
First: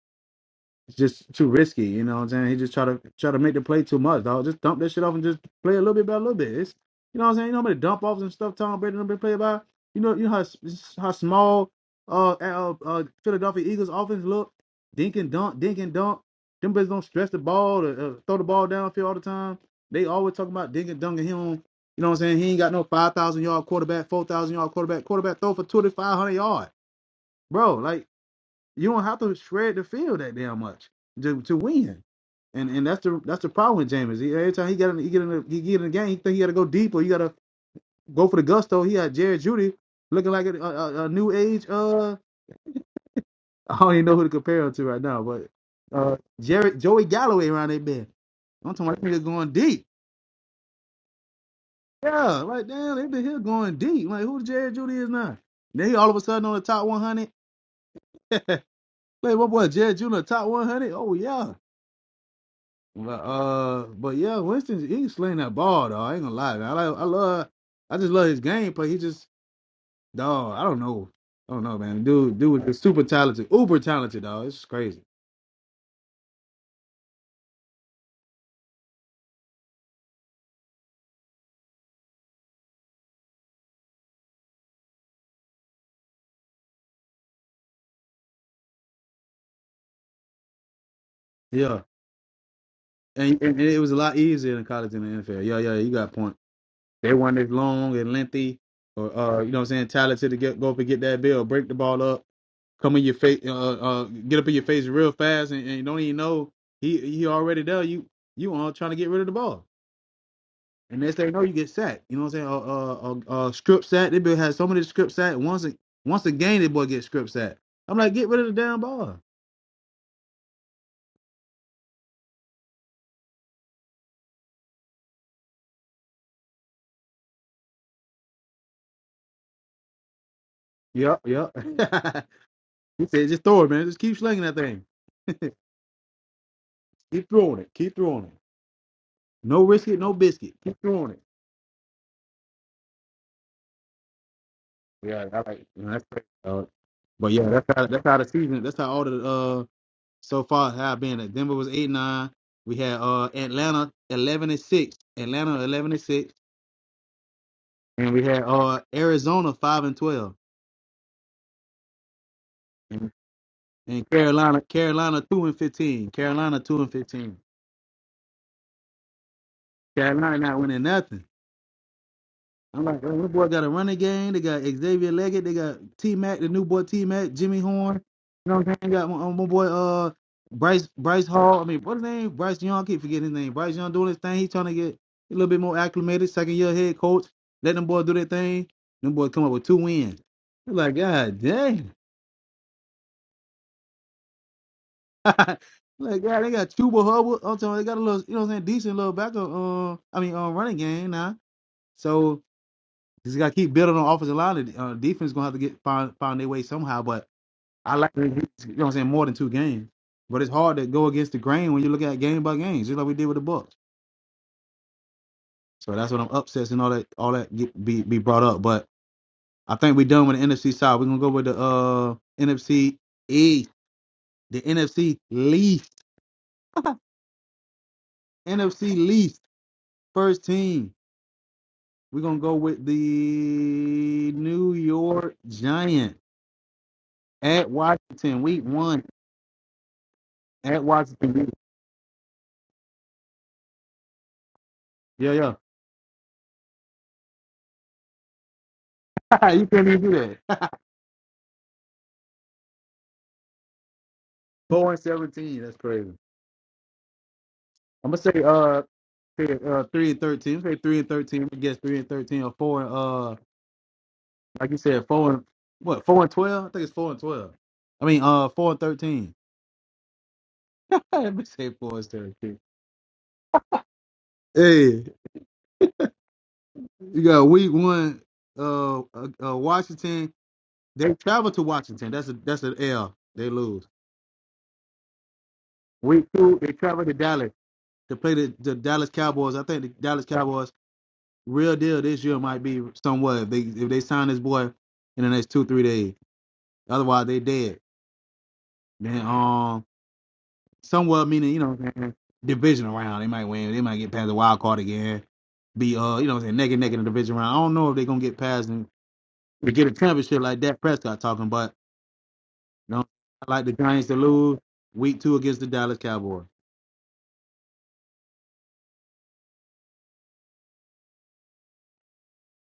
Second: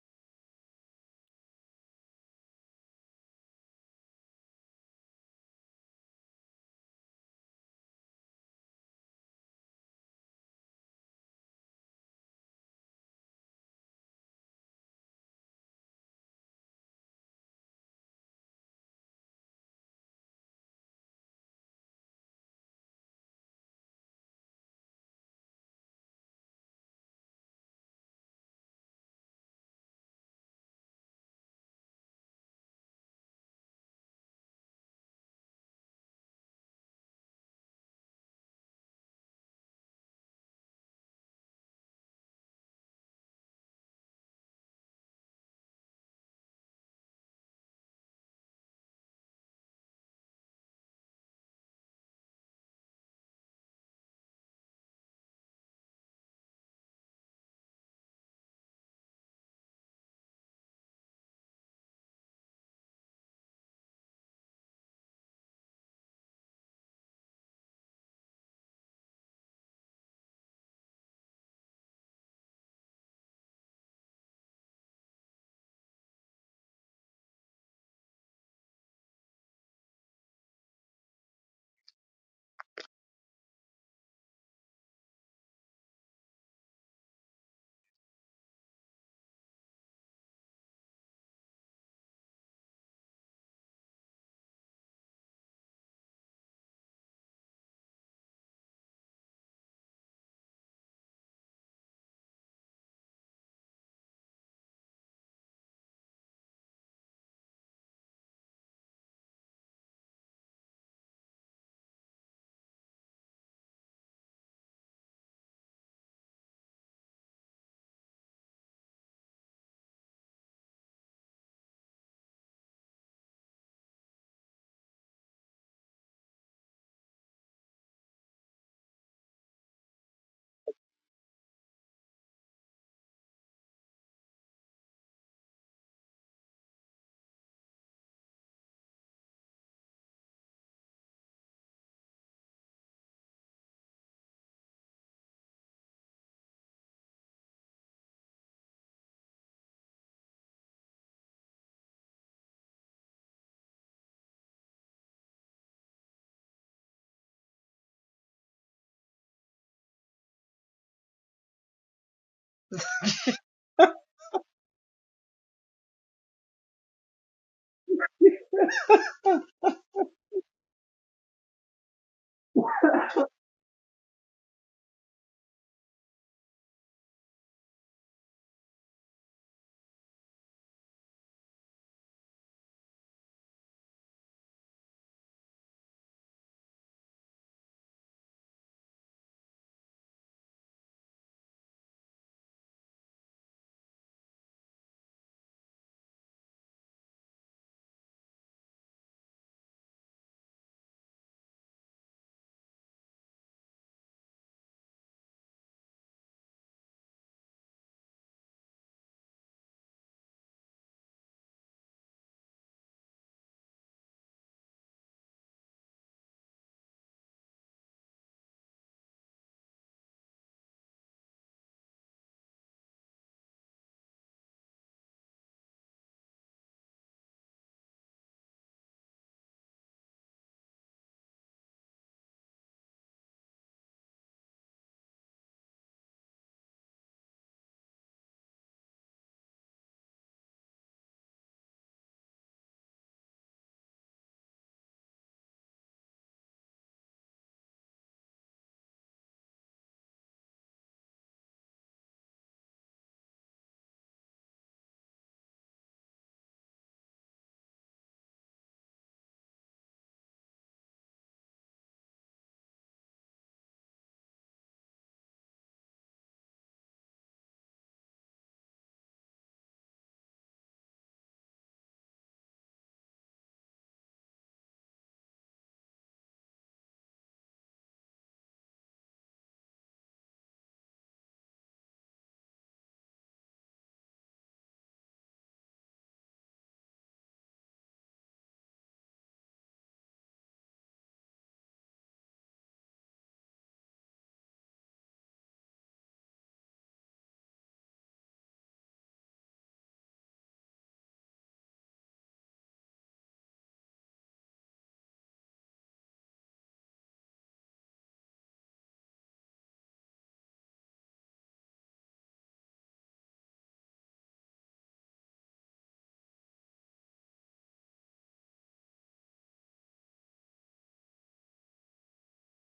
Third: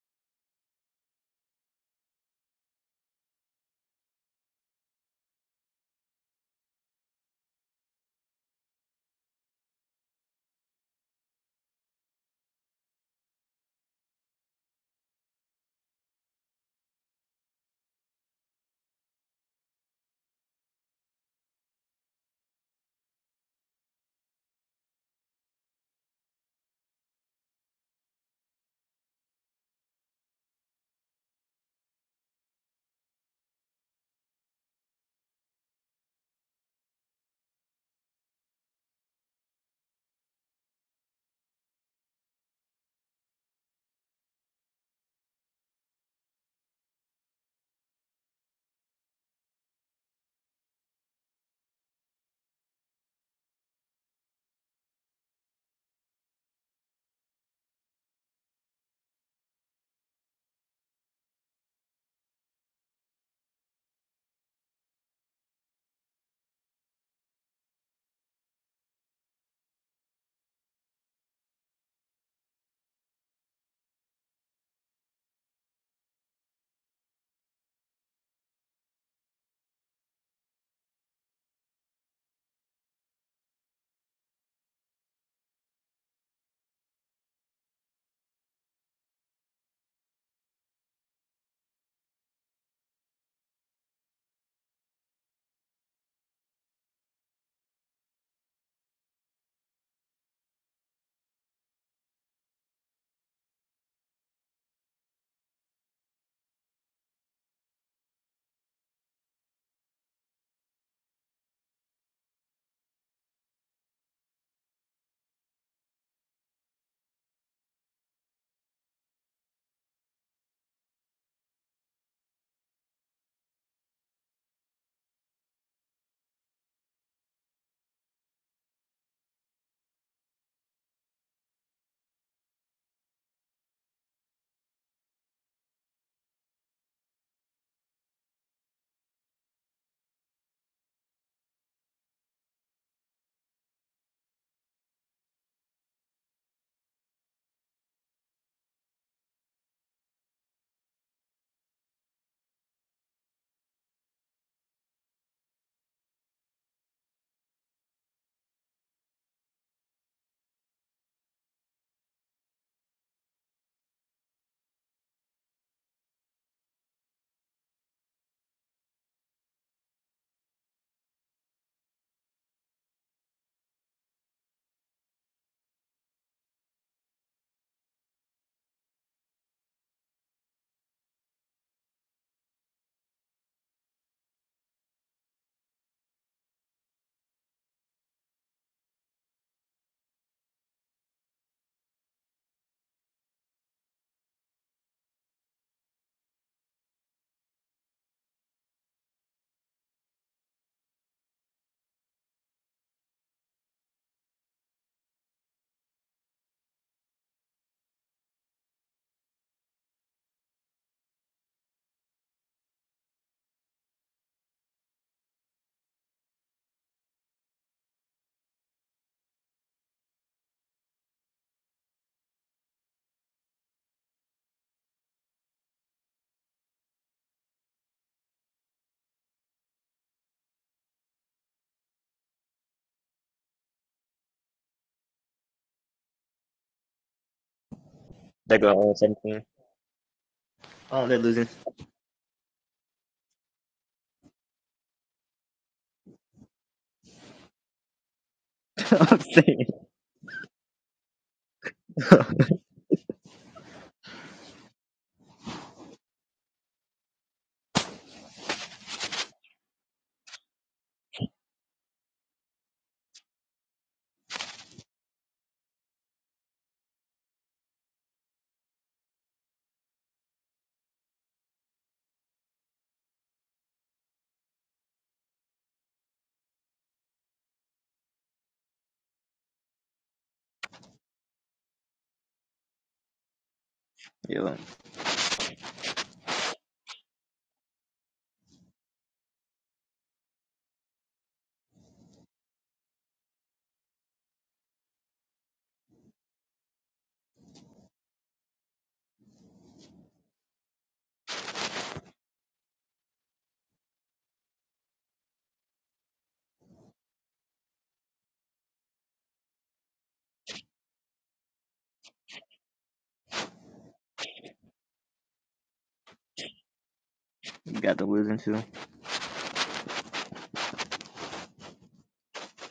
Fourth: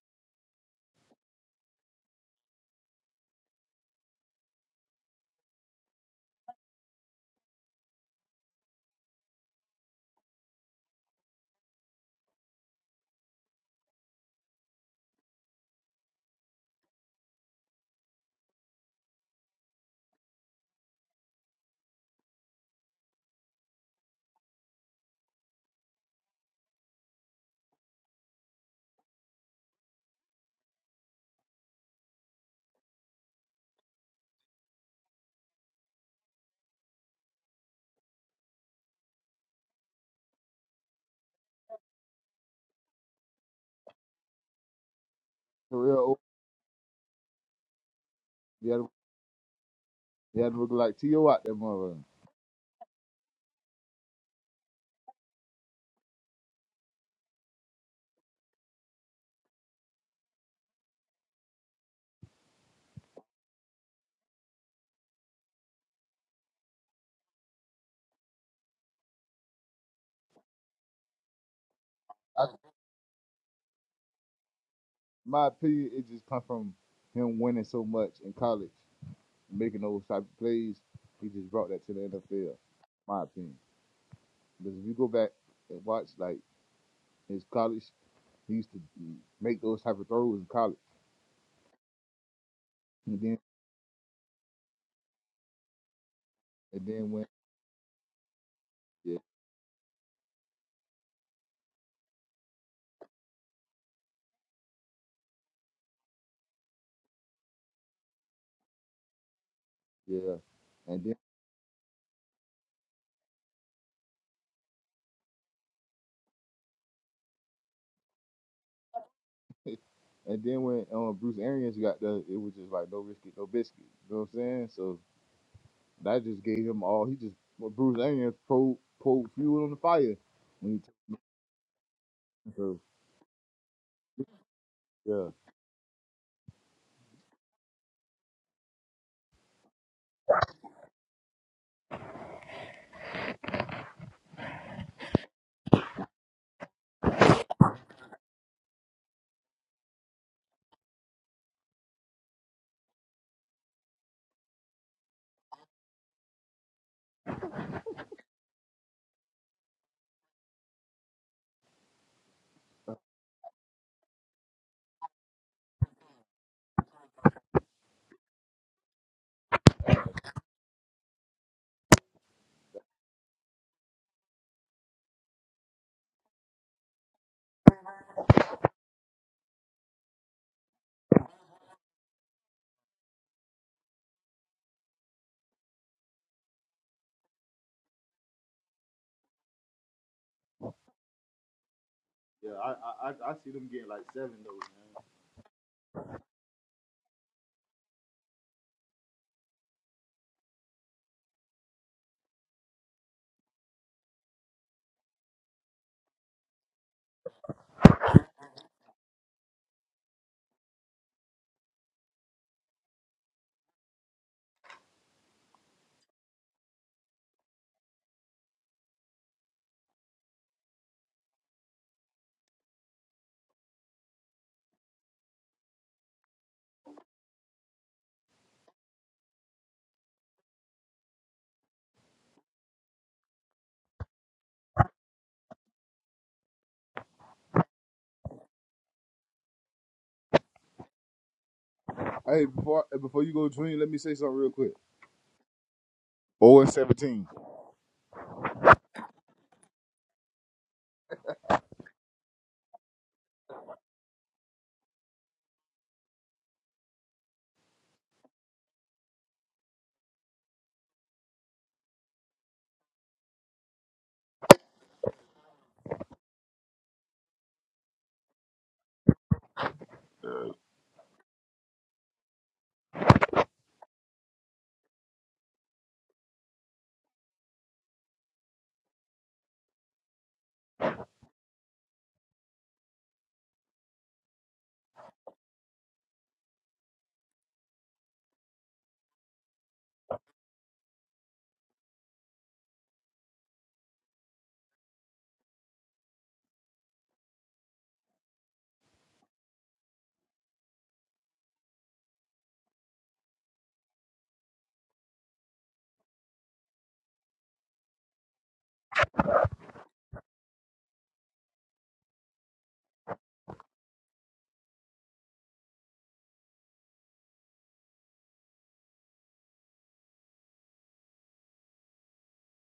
[SPEAKER 1] it's just too risky, you know what I'm saying? He just try to try to make the play too much, dog. Just dump that shit off and just play a little bit by a little bit. It's, you know what I'm saying? You know how many dump offs and stuff Tom Brady done been played by? You know, you know how s- how small uh, uh uh Philadelphia Eagles offense look? Dink and dunk, dink and dunk. Them boys don't stress the ball to uh, throw the ball downfield all the time. They always talking about dink and dunk and him. You know what I'm saying? He ain't got no five thousand yard quarterback, four thousand yard quarterback. Quarterback throw for twenty five hundred to yard, bro. Like you don't have to shred the field that damn much to, to win. And and that's the that's the problem with James. He, every time he got in he get in the, he get in the game, he think he got to go deep or you got to go for the gusto. He had Jared Judy looking like a, a, a new age. Uh, I don't even know who to compare him to right now, but uh,
[SPEAKER 3] Terrell,
[SPEAKER 1] Jared Joey Galloway around that bend.
[SPEAKER 3] he
[SPEAKER 1] I'm
[SPEAKER 3] had
[SPEAKER 1] talking about niggas going deep.
[SPEAKER 3] he had to look like T.O. out there, mother.
[SPEAKER 1] Yeah, like damn, they been here going deep. Like who Jared Judy is now? Then he all of a sudden on the top 100. Like what boy Jared Judy on the top 100? Oh yeah. But uh, but yeah, Winston he can sling that ball though. I ain't gonna lie, man. I like, I love I just love his gameplay. He just dog. I don't know. I don't know, man. Dude,
[SPEAKER 3] I,
[SPEAKER 1] dude is super talented, uber talented, dog. It's crazy.
[SPEAKER 3] my opinion, it just come from him winning so much in college, making those type of plays. He just brought that to the NFL. My opinion, because if you go back and watch like his college He used to make those type of throws in college.
[SPEAKER 1] Yeah,
[SPEAKER 3] And then
[SPEAKER 1] and, and it was a lot easier in college than the NFL. Yeah, yeah, you got a point.
[SPEAKER 3] and then
[SPEAKER 1] They
[SPEAKER 3] when
[SPEAKER 1] weren't as long and lengthy, or
[SPEAKER 3] yeah
[SPEAKER 1] uh, you know, what I'm saying talented to get go up and get that bill, break the ball up, come in your face, uh, uh, get up in your face real fast, and, and you don't even know he he already there. You you on trying to get rid of the ball.
[SPEAKER 3] yeah,
[SPEAKER 1] And
[SPEAKER 3] and then
[SPEAKER 1] next thing you know, you get sacked. You know what I'm saying? Uh, uh, uh, uh script sack. They been had so many script sack. Once a once a game, they boy get script sack. I'm like, get rid of the damn ball.
[SPEAKER 3] and then when um Bruce Arians got the it was just like no risky no biscuit. You know what I'm saying? So that just gave him all. He just well, Bruce Arians pro pulled fuel on the fire when he took
[SPEAKER 1] Yep, yep.
[SPEAKER 3] him through.
[SPEAKER 1] he said, just throw it, man. Just keep slinging that thing.
[SPEAKER 3] Yeah.
[SPEAKER 1] Keep throwing it. Keep throwing it. No risk it, no biscuit. Keep throwing it. Yeah, I like. you know, That's crazy. dog. but yeah, that's how that's how the season. That's how all the uh so far have been. That Denver was eight nine. We had uh Atlanta eleven and six. Atlanta eleven and six. And we had uh Arizona five and twelve. And Carolina, Carolina two and fifteen. Carolina two and fifteen. Carolina not winning nothing. I'm like, oh, this boy got a running game. They got Xavier Leggett. They got T Mac, the new boy T Mac, Jimmy Horn. You know what I'm saying? Got my, my boy uh Bryce Bryce Hall. I mean, what's his name? Bryce Young. I keep forgetting his name. Bryce Young doing his thing. He's trying to get a little bit more acclimated. Second year head coach. Let them boys do their thing. Them boys come up with two wins. It's like, God dang.
[SPEAKER 3] Yeah, I I, I I see them getting like seven though, man.
[SPEAKER 1] Like, yeah, they got Chuba Hubbard. I'm talking. about They got a little, you know, what I'm saying, decent little backup. Uh, I mean, uh, running game now. So just got to keep building on offensive line. and, Uh, defense gonna have to get find find their way somehow. But I like, you know, what I'm saying, more than two games. But it's hard to go against the grain when you look at game by game, just like we did with the Bucks. So that's what I'm upsets and all that, all that get, be be brought up. But I think we're done with the NFC side. We're gonna go with the uh NFC East, the NFC least, NFC least first team. We're gonna go with the New York Giant at Washington,
[SPEAKER 4] they
[SPEAKER 1] week
[SPEAKER 4] go all
[SPEAKER 1] one
[SPEAKER 4] 17.
[SPEAKER 1] at
[SPEAKER 4] Oh, they're
[SPEAKER 1] Washington.
[SPEAKER 4] losing.
[SPEAKER 3] Hey, before hey, before you go, Junior, let me say something real quick.
[SPEAKER 1] Yeah, yeah.
[SPEAKER 3] Oh and seventeen.
[SPEAKER 4] I'm saying.
[SPEAKER 1] you can't even do that. Four and seventeen. That's crazy. I'm gonna say uh, three, uh three and thirteen. I'm gonna say three and thirteen. I guess three and thirteen or four and uh like you said, four and what, four and twelve? I think it's four and twelve. I mean uh four and thirteen. Let me say four and thirteen. Hey, you got week one uh, uh uh, Washington They travel to Washington. That's a that's an L. They lose.
[SPEAKER 4] Yo,
[SPEAKER 1] Week two, they travel to Dallas to play the, the Dallas Cowboys. I think the Dallas Cowboys real deal this year might be somewhat if they if they sign this boy in the next two three days. Otherwise, they dead. Then um, somewhat meaning you know what I'm saying, division round they might win. They might get past the wild card again. Be uh you know what I'm saying neck and neck in the division round. I don't know if they're gonna get past and get a championship like Dak Prescott talking, but you know I like the Giants to lose week two against the Dallas Cowboys.
[SPEAKER 4] you got the losing too.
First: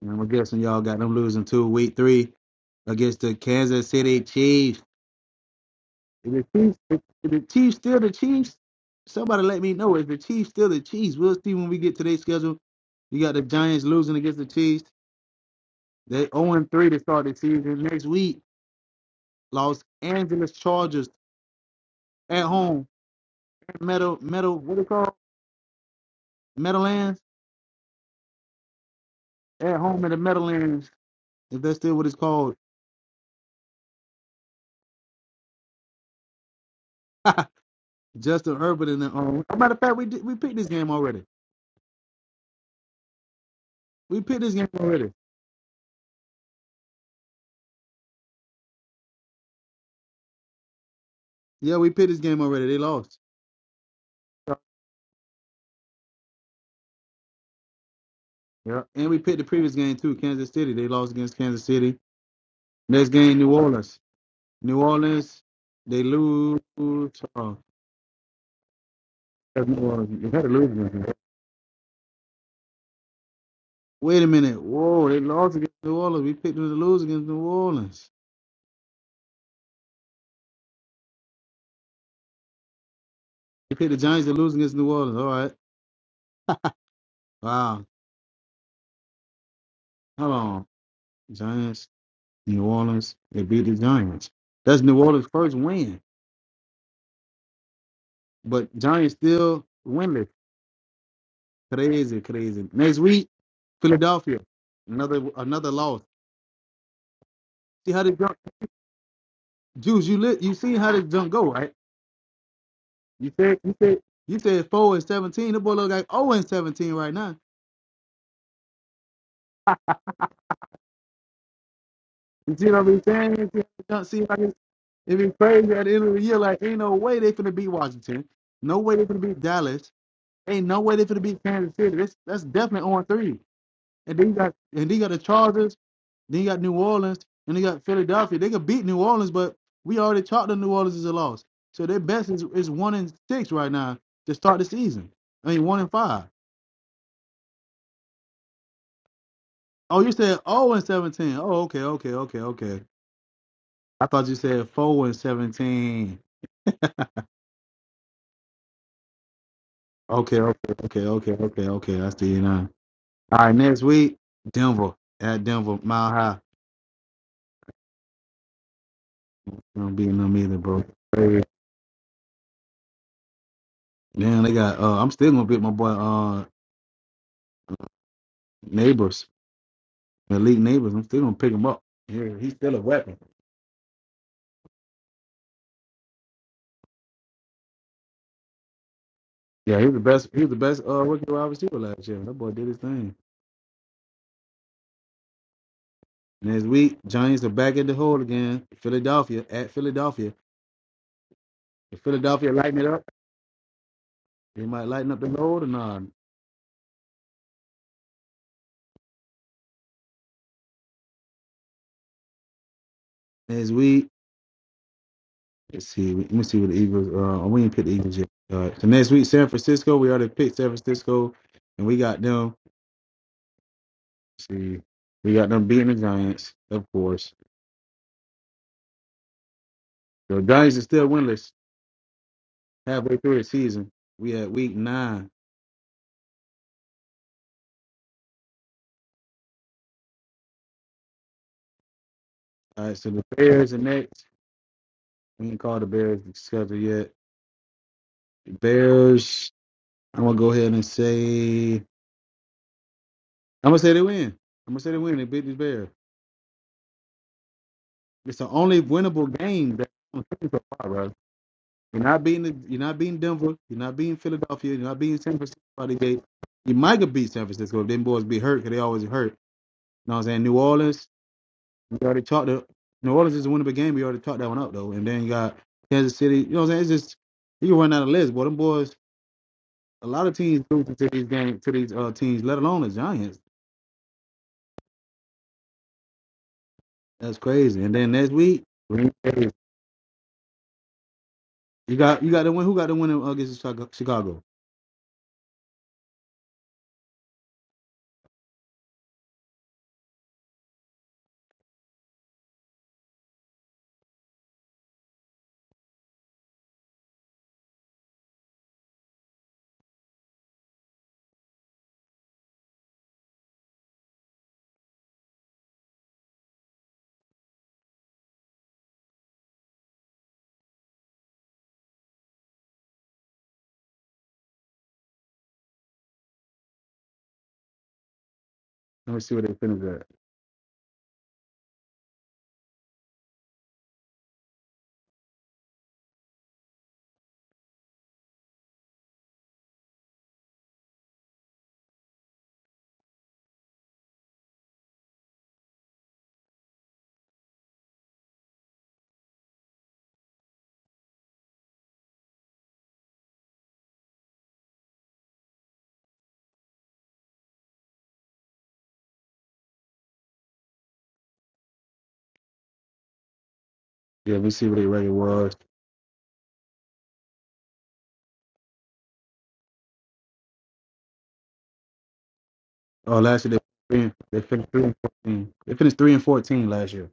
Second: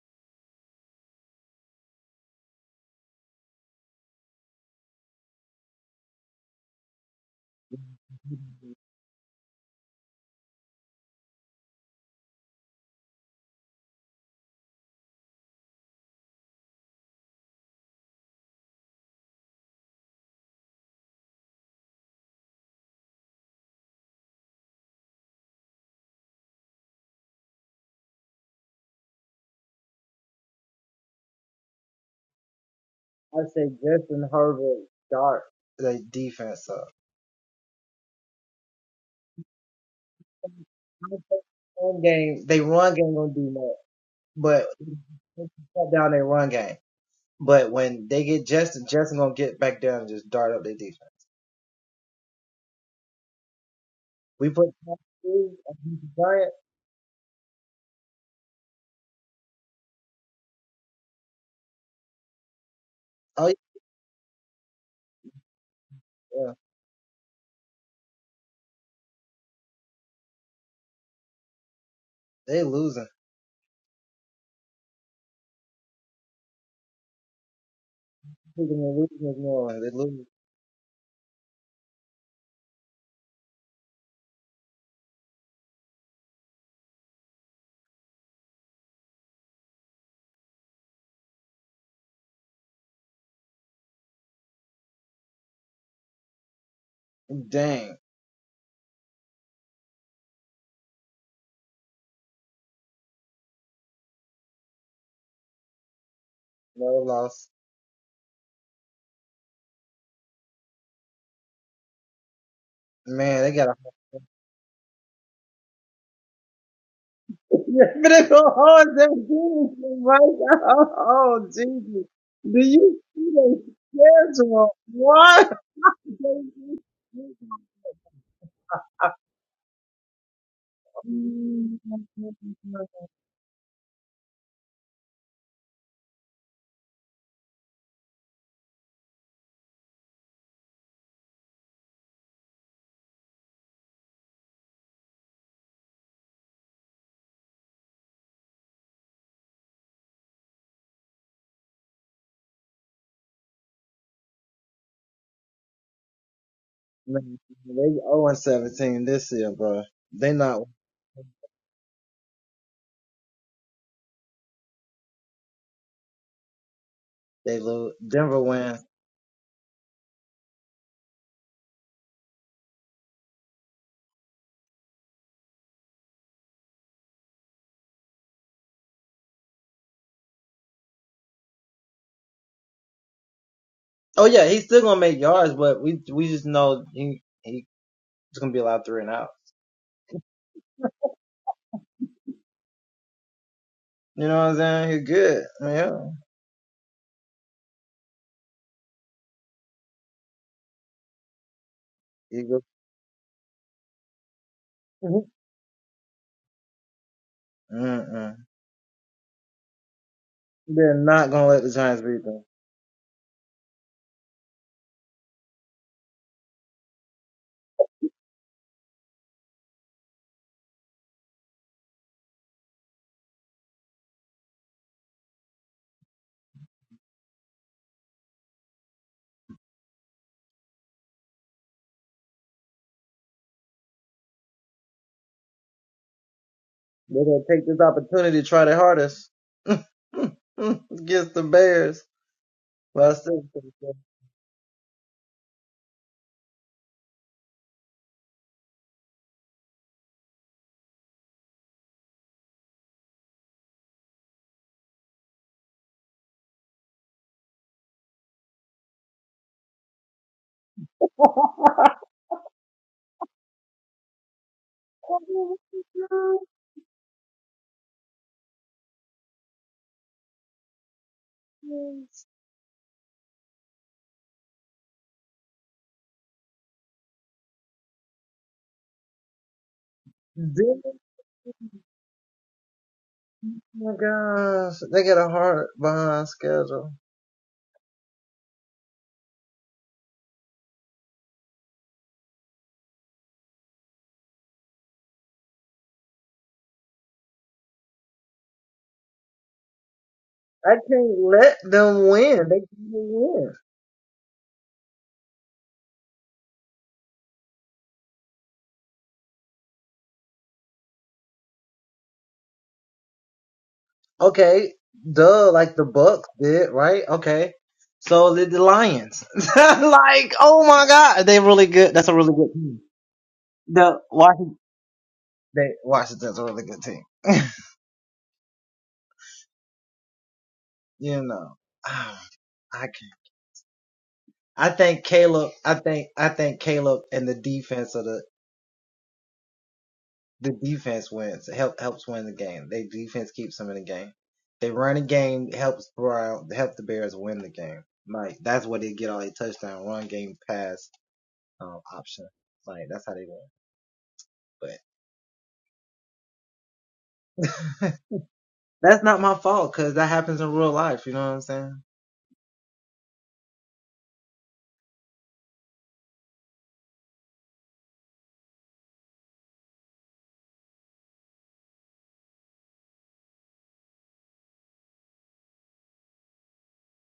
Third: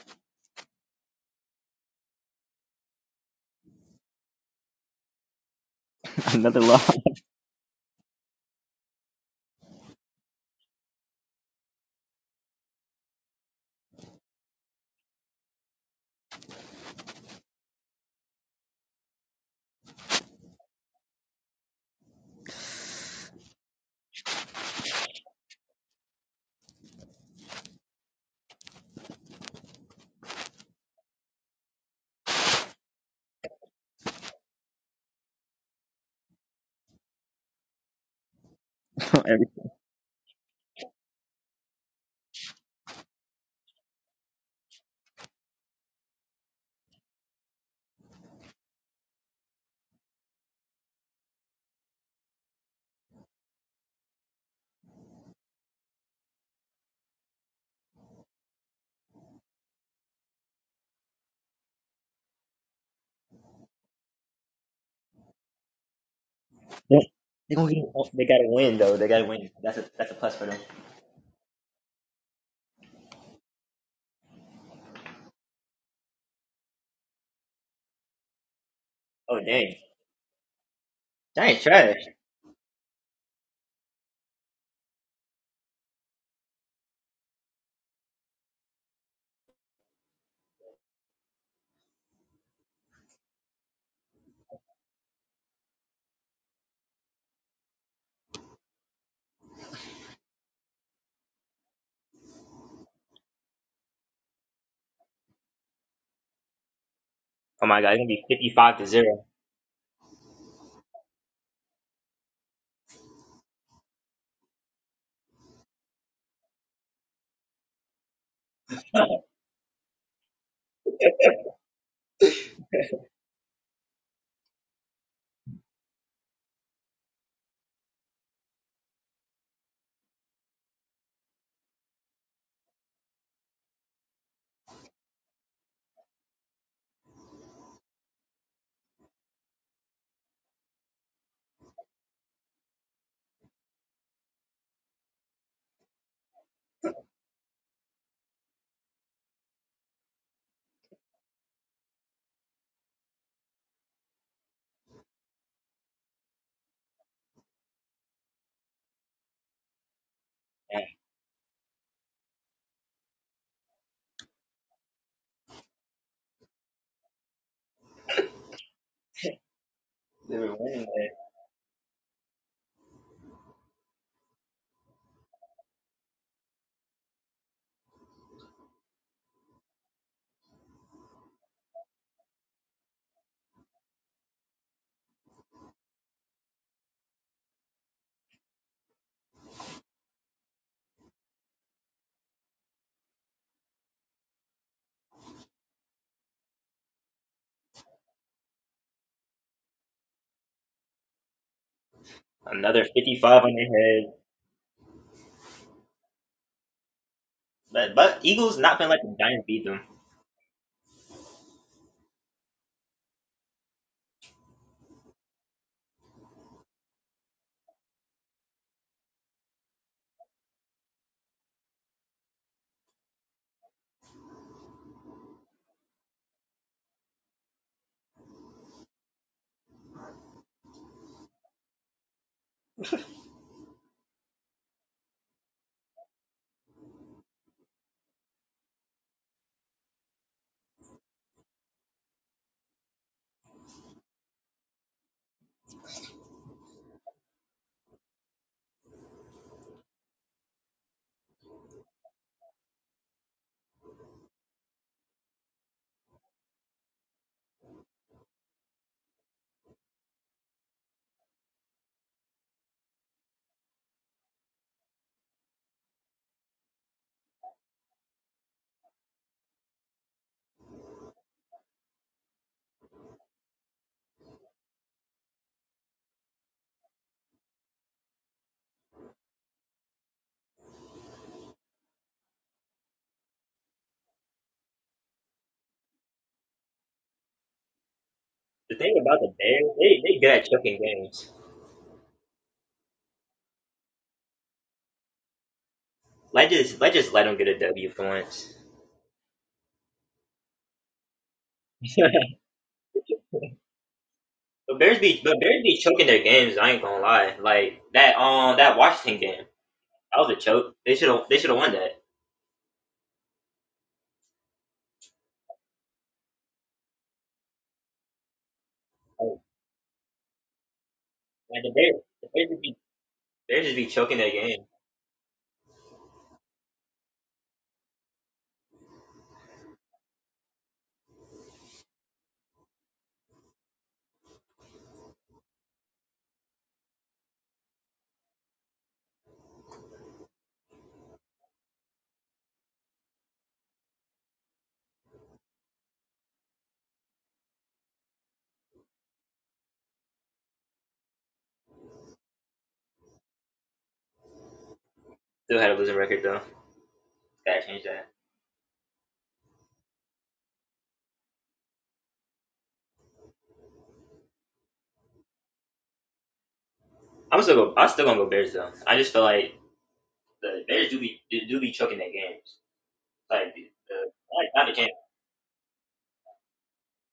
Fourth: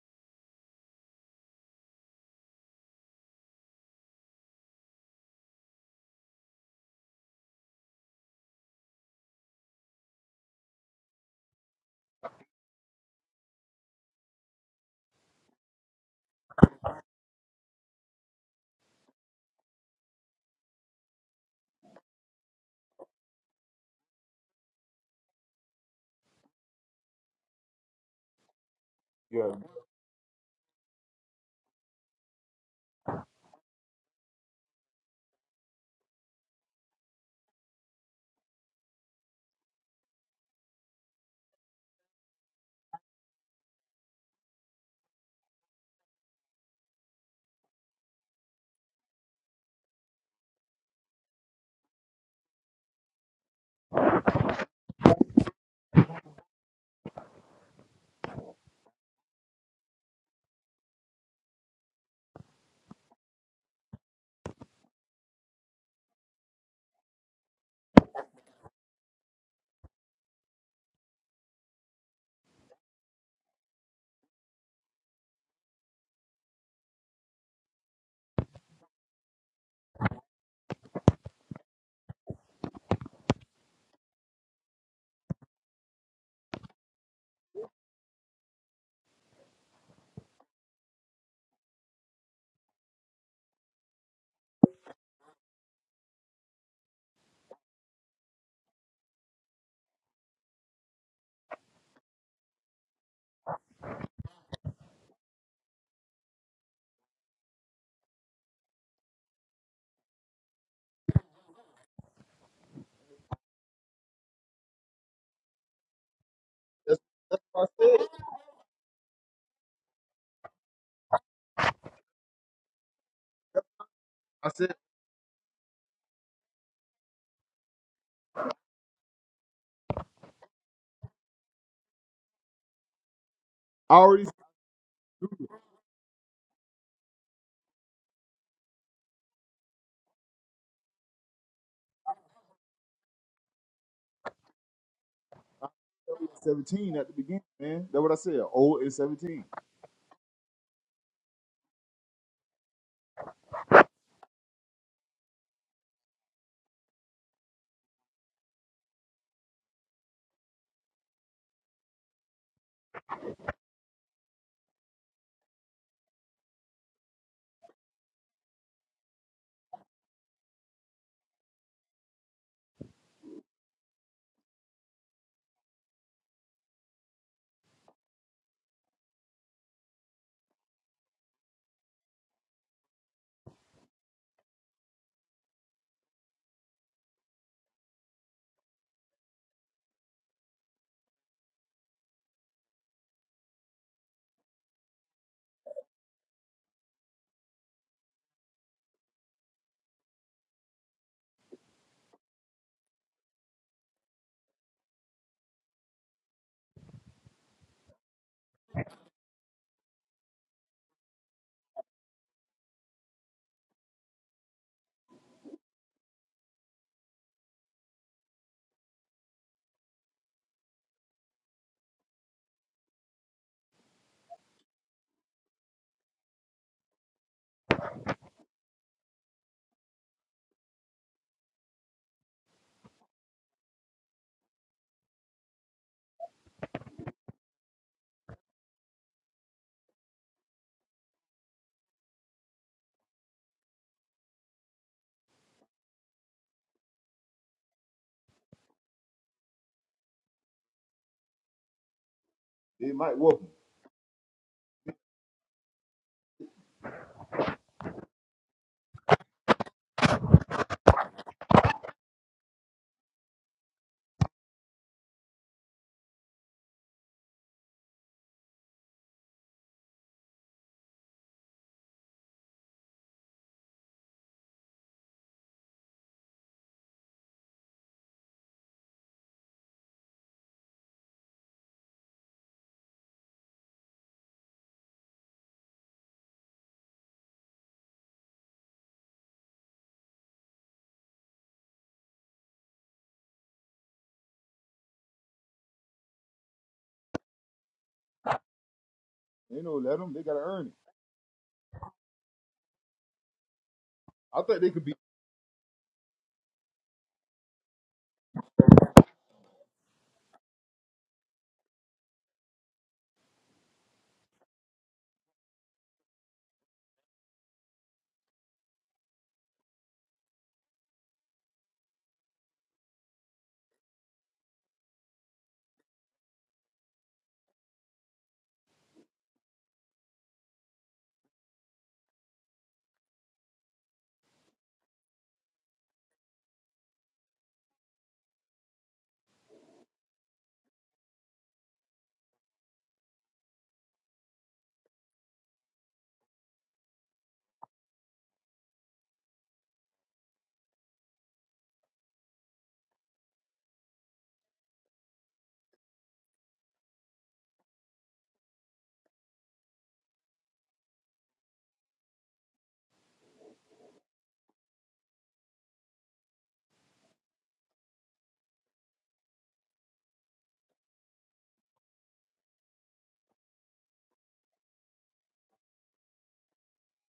[SPEAKER 1] And I'm guessing y'all got them losing two week three against the Kansas City Chiefs. If the
[SPEAKER 4] Another
[SPEAKER 1] Chiefs,
[SPEAKER 4] loss
[SPEAKER 1] if if the Chiefs still the Chiefs, somebody let me know. If the Chiefs still the Chiefs, we'll see when we get to their schedule. You got the Giants losing against the Chiefs. They 0 3 to start the season. Next week, Los Angeles Chargers at home. Metal, metal, what it called? Meadowlands?
[SPEAKER 3] Yeah.
[SPEAKER 1] At home in the Meadowlands, if that's still what it's called. Justin Herbert in the
[SPEAKER 4] on
[SPEAKER 1] um.
[SPEAKER 4] everything.
[SPEAKER 1] Matter of fact, we did, we picked this game already. We picked this game already. Yeah, we picked this game already. They lost. Yeah. And we picked the previous game too, Kansas City. They lost against Kansas City. Next game, New Orleans. New Orleans, they lose.
[SPEAKER 4] They
[SPEAKER 1] Oh,
[SPEAKER 4] gonna get- They gotta win though. They gotta win.
[SPEAKER 1] That's New
[SPEAKER 4] That's a
[SPEAKER 1] Orleans.
[SPEAKER 4] that's a
[SPEAKER 1] You
[SPEAKER 4] plus
[SPEAKER 1] had
[SPEAKER 4] for
[SPEAKER 1] to
[SPEAKER 4] them.
[SPEAKER 1] lose against them. wait a minute. Whoa, they lost against New Orleans. We picked them to lose against New Orleans.
[SPEAKER 4] Oh dang. That ain't trash.
[SPEAKER 1] We picked the Giants to lose against New Orleans. All right. Wow. Hold on. Giants, New Orleans. They beat the Giants. That's New Orleans' first win. But Giants still winless. Crazy, crazy. Next week, Philadelphia, another another loss.
[SPEAKER 4] Oh my god,
[SPEAKER 1] See
[SPEAKER 4] it's
[SPEAKER 1] how
[SPEAKER 4] gonna
[SPEAKER 1] the
[SPEAKER 4] be
[SPEAKER 1] jump,
[SPEAKER 4] fifty-five to zero.
[SPEAKER 1] Juice. You lit. You seen how the jump go, right? You said you said you said four and seventeen. The boy look like zero and seventeen
[SPEAKER 3] That's,
[SPEAKER 1] right now.
[SPEAKER 3] that's what I said.
[SPEAKER 4] Yeah,
[SPEAKER 1] You see what I'm saying? You see how the jump- see, like
[SPEAKER 3] I
[SPEAKER 1] it's,
[SPEAKER 3] said.
[SPEAKER 1] it be crazy at the end of the year. Like ain't no way they finna beat Washington. No way they finna beat Dallas. Ain't no way they finna beat Kansas City. That's that's definitely on three.
[SPEAKER 3] I
[SPEAKER 1] And
[SPEAKER 3] already
[SPEAKER 1] then you got and then you got the Chargers. Then you got New Orleans, and they got Philadelphia. They could beat New Orleans, but we already talked to New Orleans as a loss. So their best is, is one and six right now to start the season. I mean one and five.
[SPEAKER 3] 17 at the beginning, man. That's what I said. Old and 17.
[SPEAKER 1] Oh, you said oh and seventeen. Oh, okay, okay, okay, okay. I thought you said four and seventeen. Okay, okay, okay, okay, okay, okay. I the you know. All right, next week, Denver at Denver, Mile High. Don't beat them
[SPEAKER 4] they were
[SPEAKER 1] either, bro.
[SPEAKER 4] winning it.
[SPEAKER 1] Damn, they got. Uh, I'm still gonna beat my boy uh neighbors. Malik Neighbors, I'm still gonna pick him up. Yeah, he's still a weapon. Yeah, he was the best. He was the best uh, rookie wide receiver last year. That boy did his thing. Next week, Giants are back at the hole again. Philadelphia at Philadelphia. If Philadelphia lighten
[SPEAKER 4] Another
[SPEAKER 1] it up,
[SPEAKER 4] fifty-five on their head.
[SPEAKER 1] they might lighten up the load or not.
[SPEAKER 4] But but Eagles not been letting the Giants beat them.
[SPEAKER 1] Next week, let's see. Let me see what the Eagles. Uh, oh, we didn't pick the Eagles yet. Uh, so next week, San Francisco. We already picked San Francisco, and we got them. Let's see, we got them beating the Giants, of course. The Giants are still winless halfway through the season. We at week nine. All right, so the Bears are next. We ain't called the Bears the schedule yet. Bears, I'm gonna go ahead and say
[SPEAKER 3] They might whoop them.
[SPEAKER 1] I'm gonna say they win. I'm gonna say they win. They beat the Bears. It's the only winnable game that I'm saying so far, bro. You're not beating the, you're not beating Denver. You're not beating Philadelphia. You're not beating San Francisco by the gate. You might get beat San Francisco if them boys be hurt because they always hurt. You know what I'm saying? New Orleans, we already talked to New Orleans is a winnable game. We already talked that one up though. And then you got Kansas City. You know what I'm saying? It's just you can run out of list, boy. Them boys a lot of teams losing to these games to these uh, teams, let alone the Giants. That's crazy. And then next week,
[SPEAKER 4] The thing about the Bears, they they good at choking games.
[SPEAKER 1] you got you got the win. Who got the win uh, against Chicago?
[SPEAKER 4] Let just let just let them get a W for once.
[SPEAKER 3] They know, let them. They got to earn it. I think they
[SPEAKER 4] but
[SPEAKER 3] could be.
[SPEAKER 4] Bears be but Bears be choking their games. I ain't gonna lie. Like that um that Washington game, that was a choke. They should have they should have won that. Like the Bears, the Bears just be Bears just be choking their game.
[SPEAKER 1] Let me see what they finished at.
[SPEAKER 4] Still had a losing record though. Gotta change that.
[SPEAKER 1] Yeah, let me see what their record was.
[SPEAKER 4] I'm still go. I'm still gonna go Bears though. I just feel like The Bears do be do, do be choking their games.
[SPEAKER 1] Oh, last
[SPEAKER 4] Like
[SPEAKER 1] year
[SPEAKER 4] the,
[SPEAKER 1] they
[SPEAKER 4] the
[SPEAKER 1] finished they
[SPEAKER 4] like, not
[SPEAKER 1] finished
[SPEAKER 4] the
[SPEAKER 1] three
[SPEAKER 4] Kansas.
[SPEAKER 1] and fourteen. They finished three and fourteen last year.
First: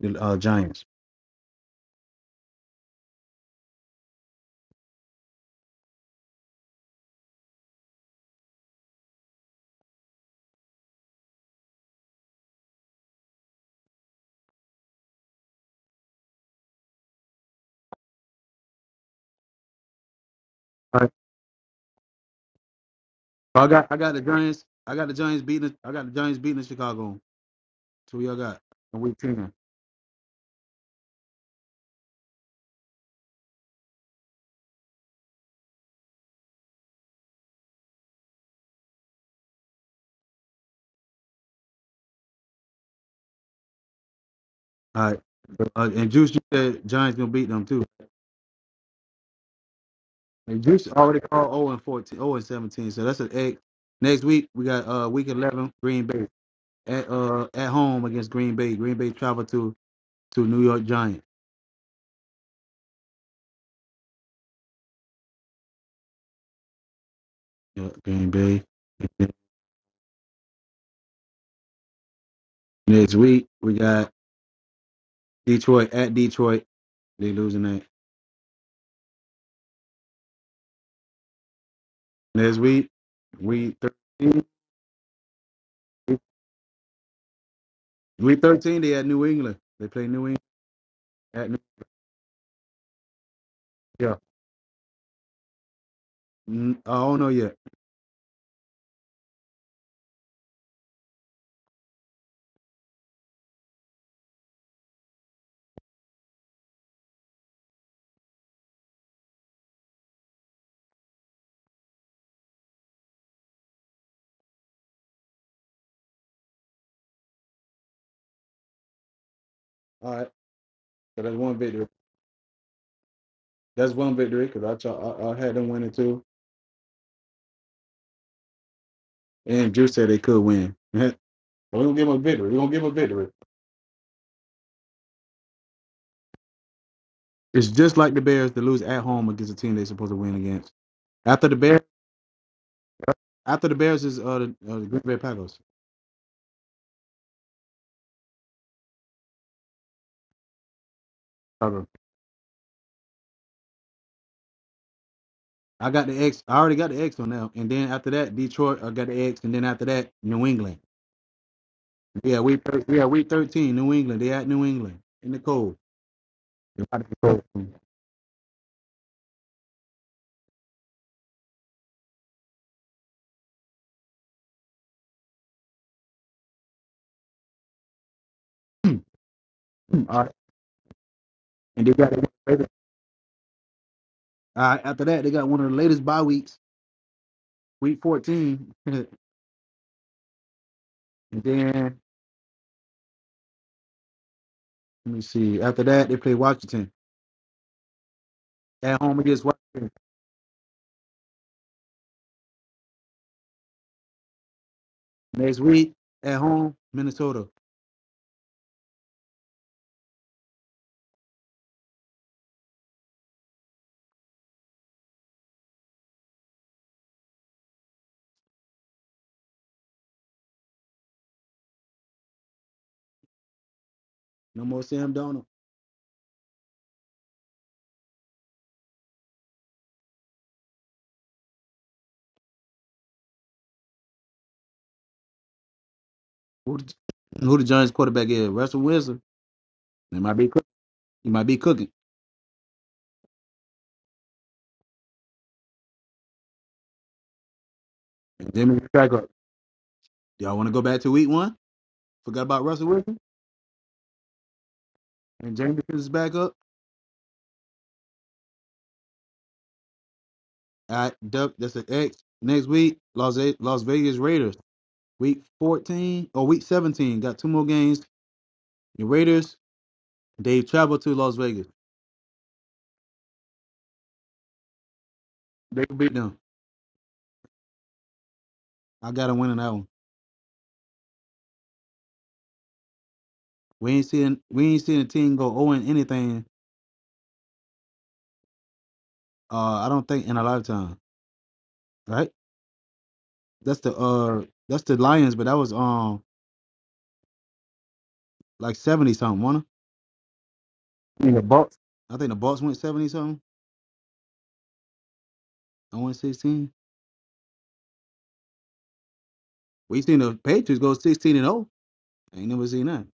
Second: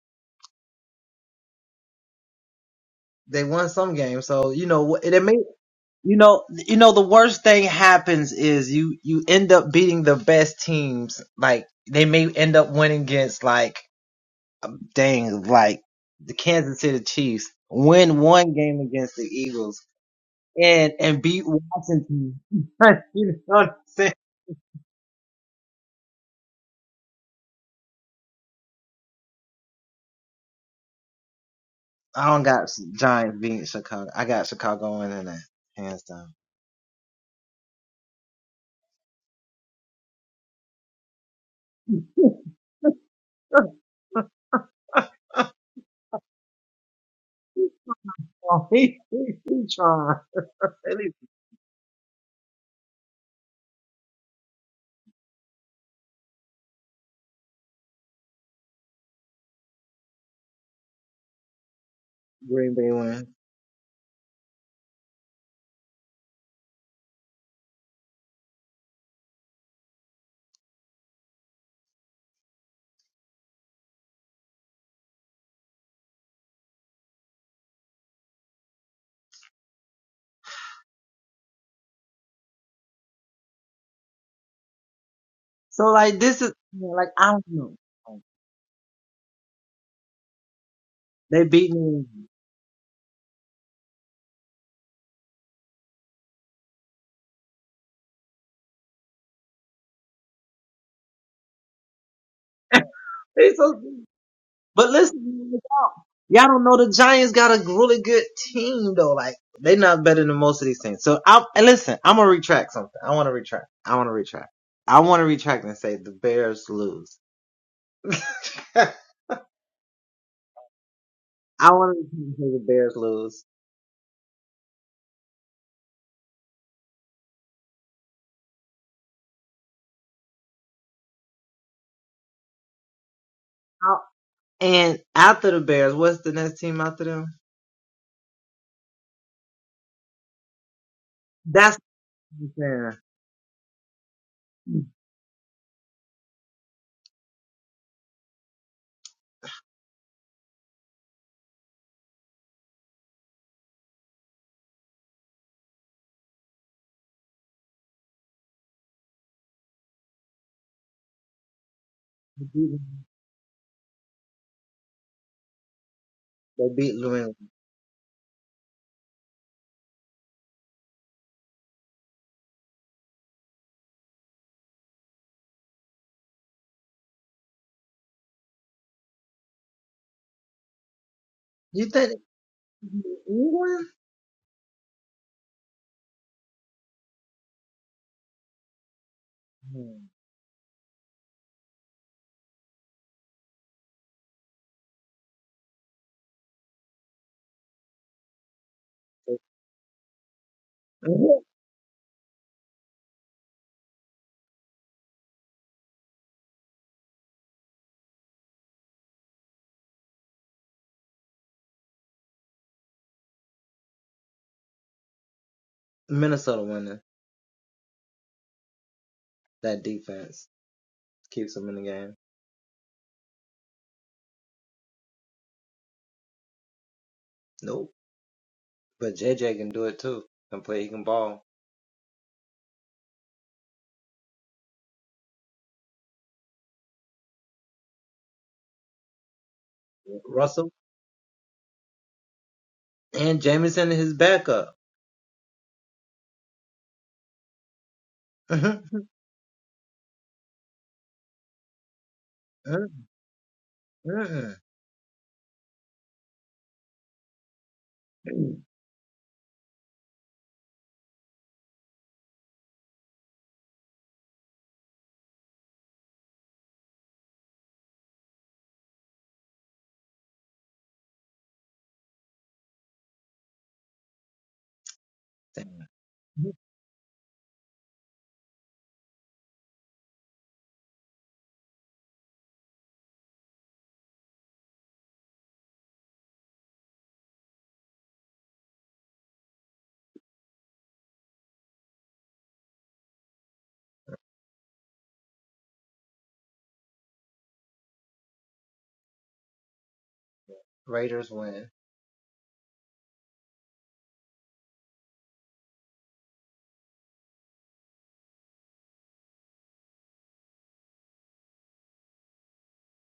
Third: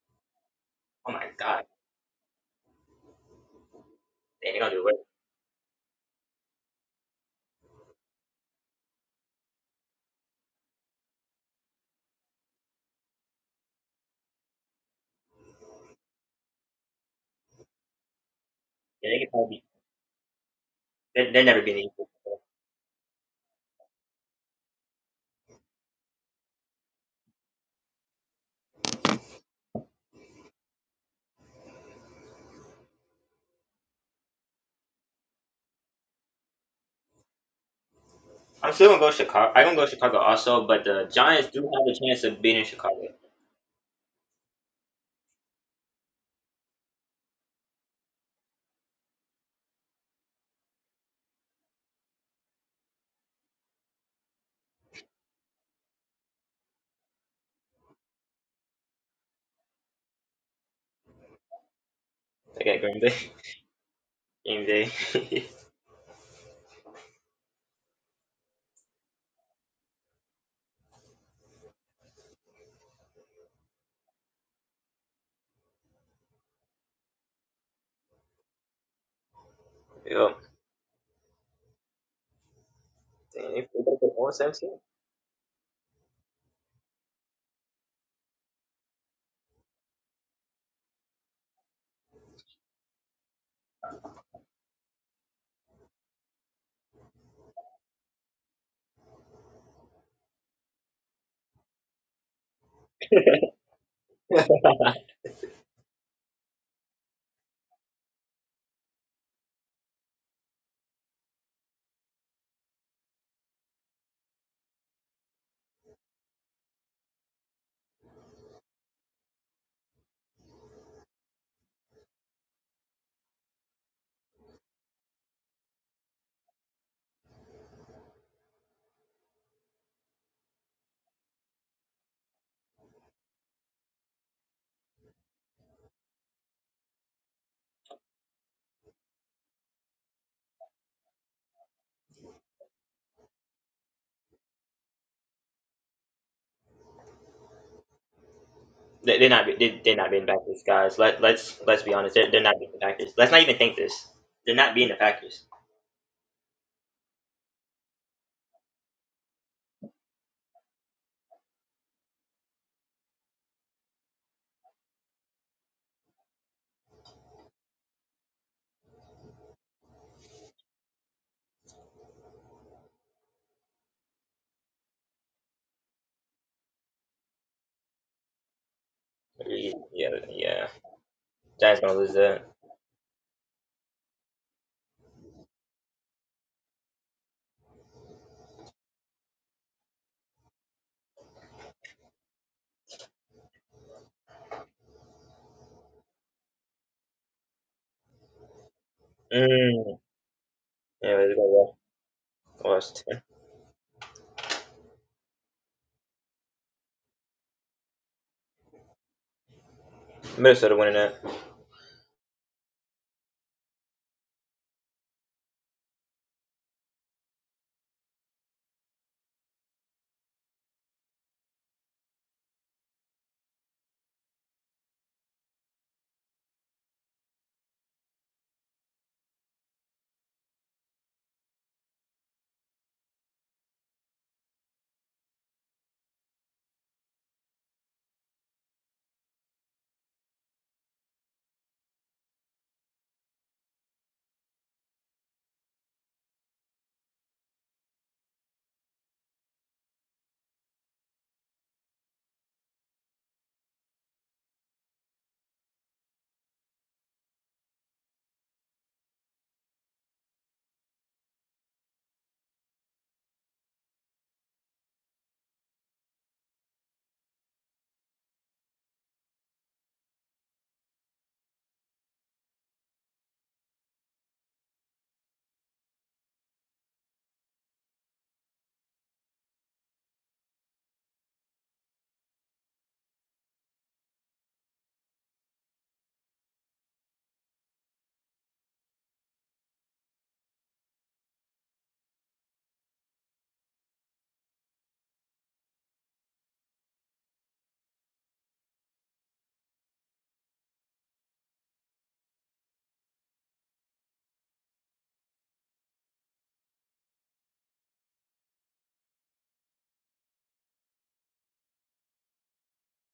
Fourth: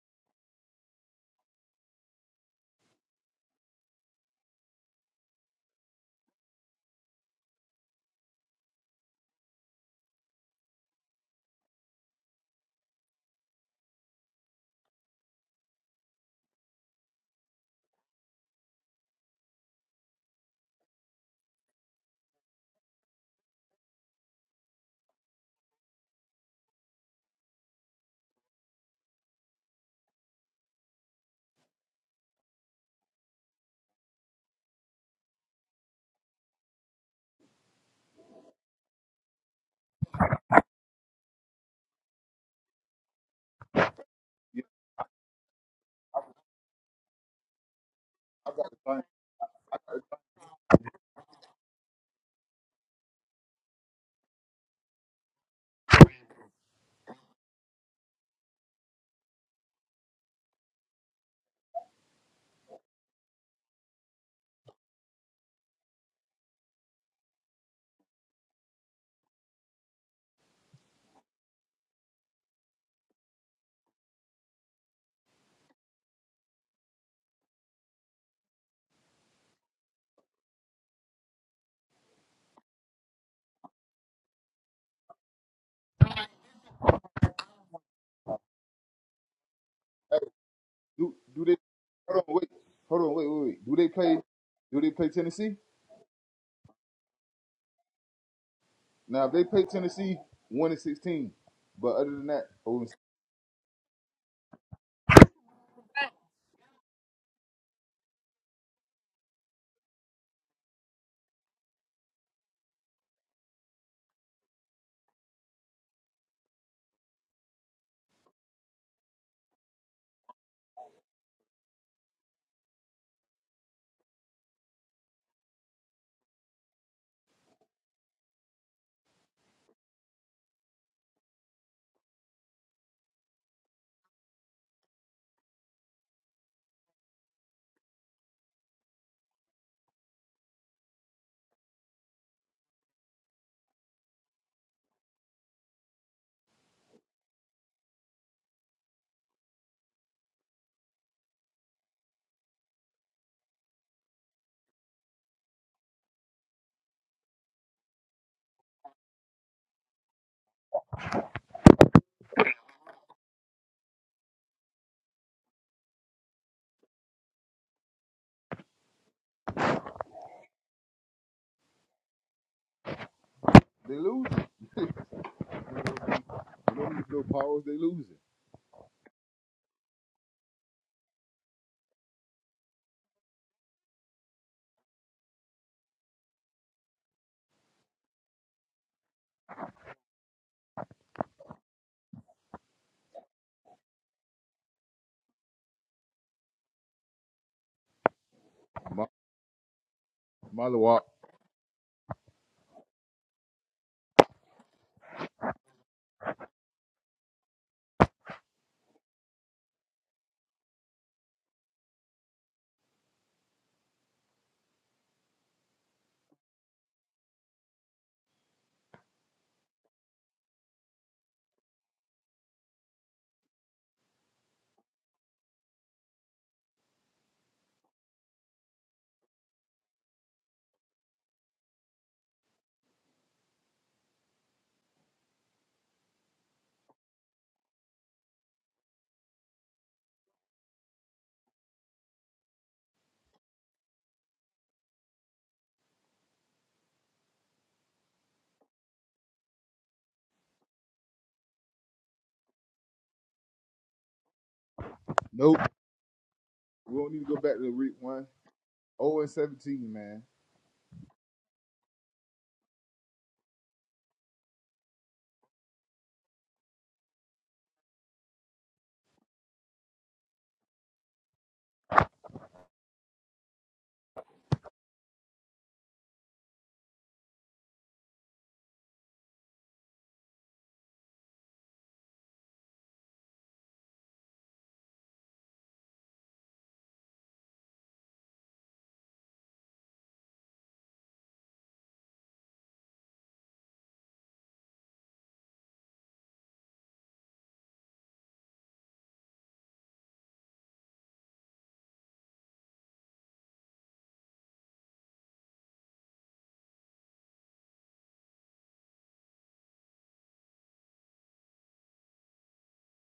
[SPEAKER 1] The uh, Giants.
[SPEAKER 4] Oh my god, damn, they gonna do it. Yeah, they can probably
[SPEAKER 1] All right.
[SPEAKER 4] they they're never beating. equal.
[SPEAKER 1] so I got I got the Giants. I got the Giants beating. I got the Giants beating the Chicago. So we all got in week ten.
[SPEAKER 4] I'm still gonna go Chicago. I'm gonna go Chicago also, but the Giants do have a chance of beating Chicago.
[SPEAKER 3] Yeah,
[SPEAKER 1] All right. Uh, and Juice, you said Giants gonna beat them too.
[SPEAKER 3] I got the find.
[SPEAKER 1] And Juice already called 0 and 14, 0 and 17. So that's an eight. Next week we got uh week 11 Green Bay at uh at home against Green Bay. Green Bay travel to to New York Giants.
[SPEAKER 4] They got Green Bay. Green Bay.
[SPEAKER 1] Yeah, Green Bay. And then Next week we got Detroit at Detroit. They losing that.
[SPEAKER 4] Yo,
[SPEAKER 1] Next week
[SPEAKER 4] damn, they
[SPEAKER 1] week
[SPEAKER 4] one
[SPEAKER 1] 13
[SPEAKER 4] seventeen.
[SPEAKER 1] week 13 they at New England. They play
[SPEAKER 3] Hey,
[SPEAKER 1] New England
[SPEAKER 3] do, do
[SPEAKER 1] at
[SPEAKER 3] they.
[SPEAKER 1] New
[SPEAKER 3] Hold on, wait. Hold on, wait, wait, wait. Do they
[SPEAKER 1] Yeah.
[SPEAKER 3] play? Do they play Tennessee?
[SPEAKER 1] Mm, I don't know yet.
[SPEAKER 3] Now, if they play Tennessee, 1 and 16. But other than that, oh,
[SPEAKER 1] All right. So that's one victory. That's one victory because I, tra- I I had them winning too. And Juice said they could win. We're gonna give them a victory. We're gonna give them a victory. It's just like the Bears to lose at home against a team they're supposed to win against. After the Bears, after the Bears is uh the, uh, the Green Bay Packers.
[SPEAKER 4] They, they're not. They, they're not beating the Packers, guys. Let let's let's
[SPEAKER 1] Packers.
[SPEAKER 4] be honest. They're, they're not beating the Packers. Let's not even think this. They're not beating the Packers.
[SPEAKER 1] I got the X. I already got the X on now, and then after that, Detroit. I got the X, and then after that, New England. Yeah, we yeah week thirteen, New England. They at New England in the cold. They got the cold. Hmm,
[SPEAKER 3] they lose. they don't need no powers. They losing.
[SPEAKER 4] Yeah,
[SPEAKER 1] All right,
[SPEAKER 4] yeah. Giants
[SPEAKER 1] and they
[SPEAKER 4] gonna
[SPEAKER 1] got
[SPEAKER 4] lose that.
[SPEAKER 1] all right, after that, they got one of the latest bye weeks, week fourteen, and then let me see. After that, they play Washington at
[SPEAKER 3] My,
[SPEAKER 1] home against Washington.
[SPEAKER 4] Mm.
[SPEAKER 3] my walk.
[SPEAKER 4] Yeah, they're gonna lost.
[SPEAKER 1] Next week at home, Minnesota.
[SPEAKER 4] Minnesota winning that.
[SPEAKER 1] No more Sam Donald. Who the, who the Giants quarterback is? Russell Wilson. They might be cooking. He might be cooking. And Jamie is back up. Y'all want to go back to week one? Forgot about Russell Wilson and
[SPEAKER 3] Nope.
[SPEAKER 1] Jameis is back up.
[SPEAKER 3] We don't need to go back to the week one. 0 and 17, man.
[SPEAKER 1] All right, Duck. That's an X. Next week, Las A- Las Vegas Raiders. Week fourteen or week seventeen. Got two more games. The Raiders. They travel to Las Vegas. They can beat them. I got to win in that one. We ain't seen we ain't seen a team go 0 and anything. Uh, I don't think in a lifetime. Right? That's the uh that's the Lions, but that was um like seventy something, wasn't I mean, the Bucks. I think the Bucks went seventy something. I went sixteen. We seen the Patriots go sixteen and zero. I ain't never seen that.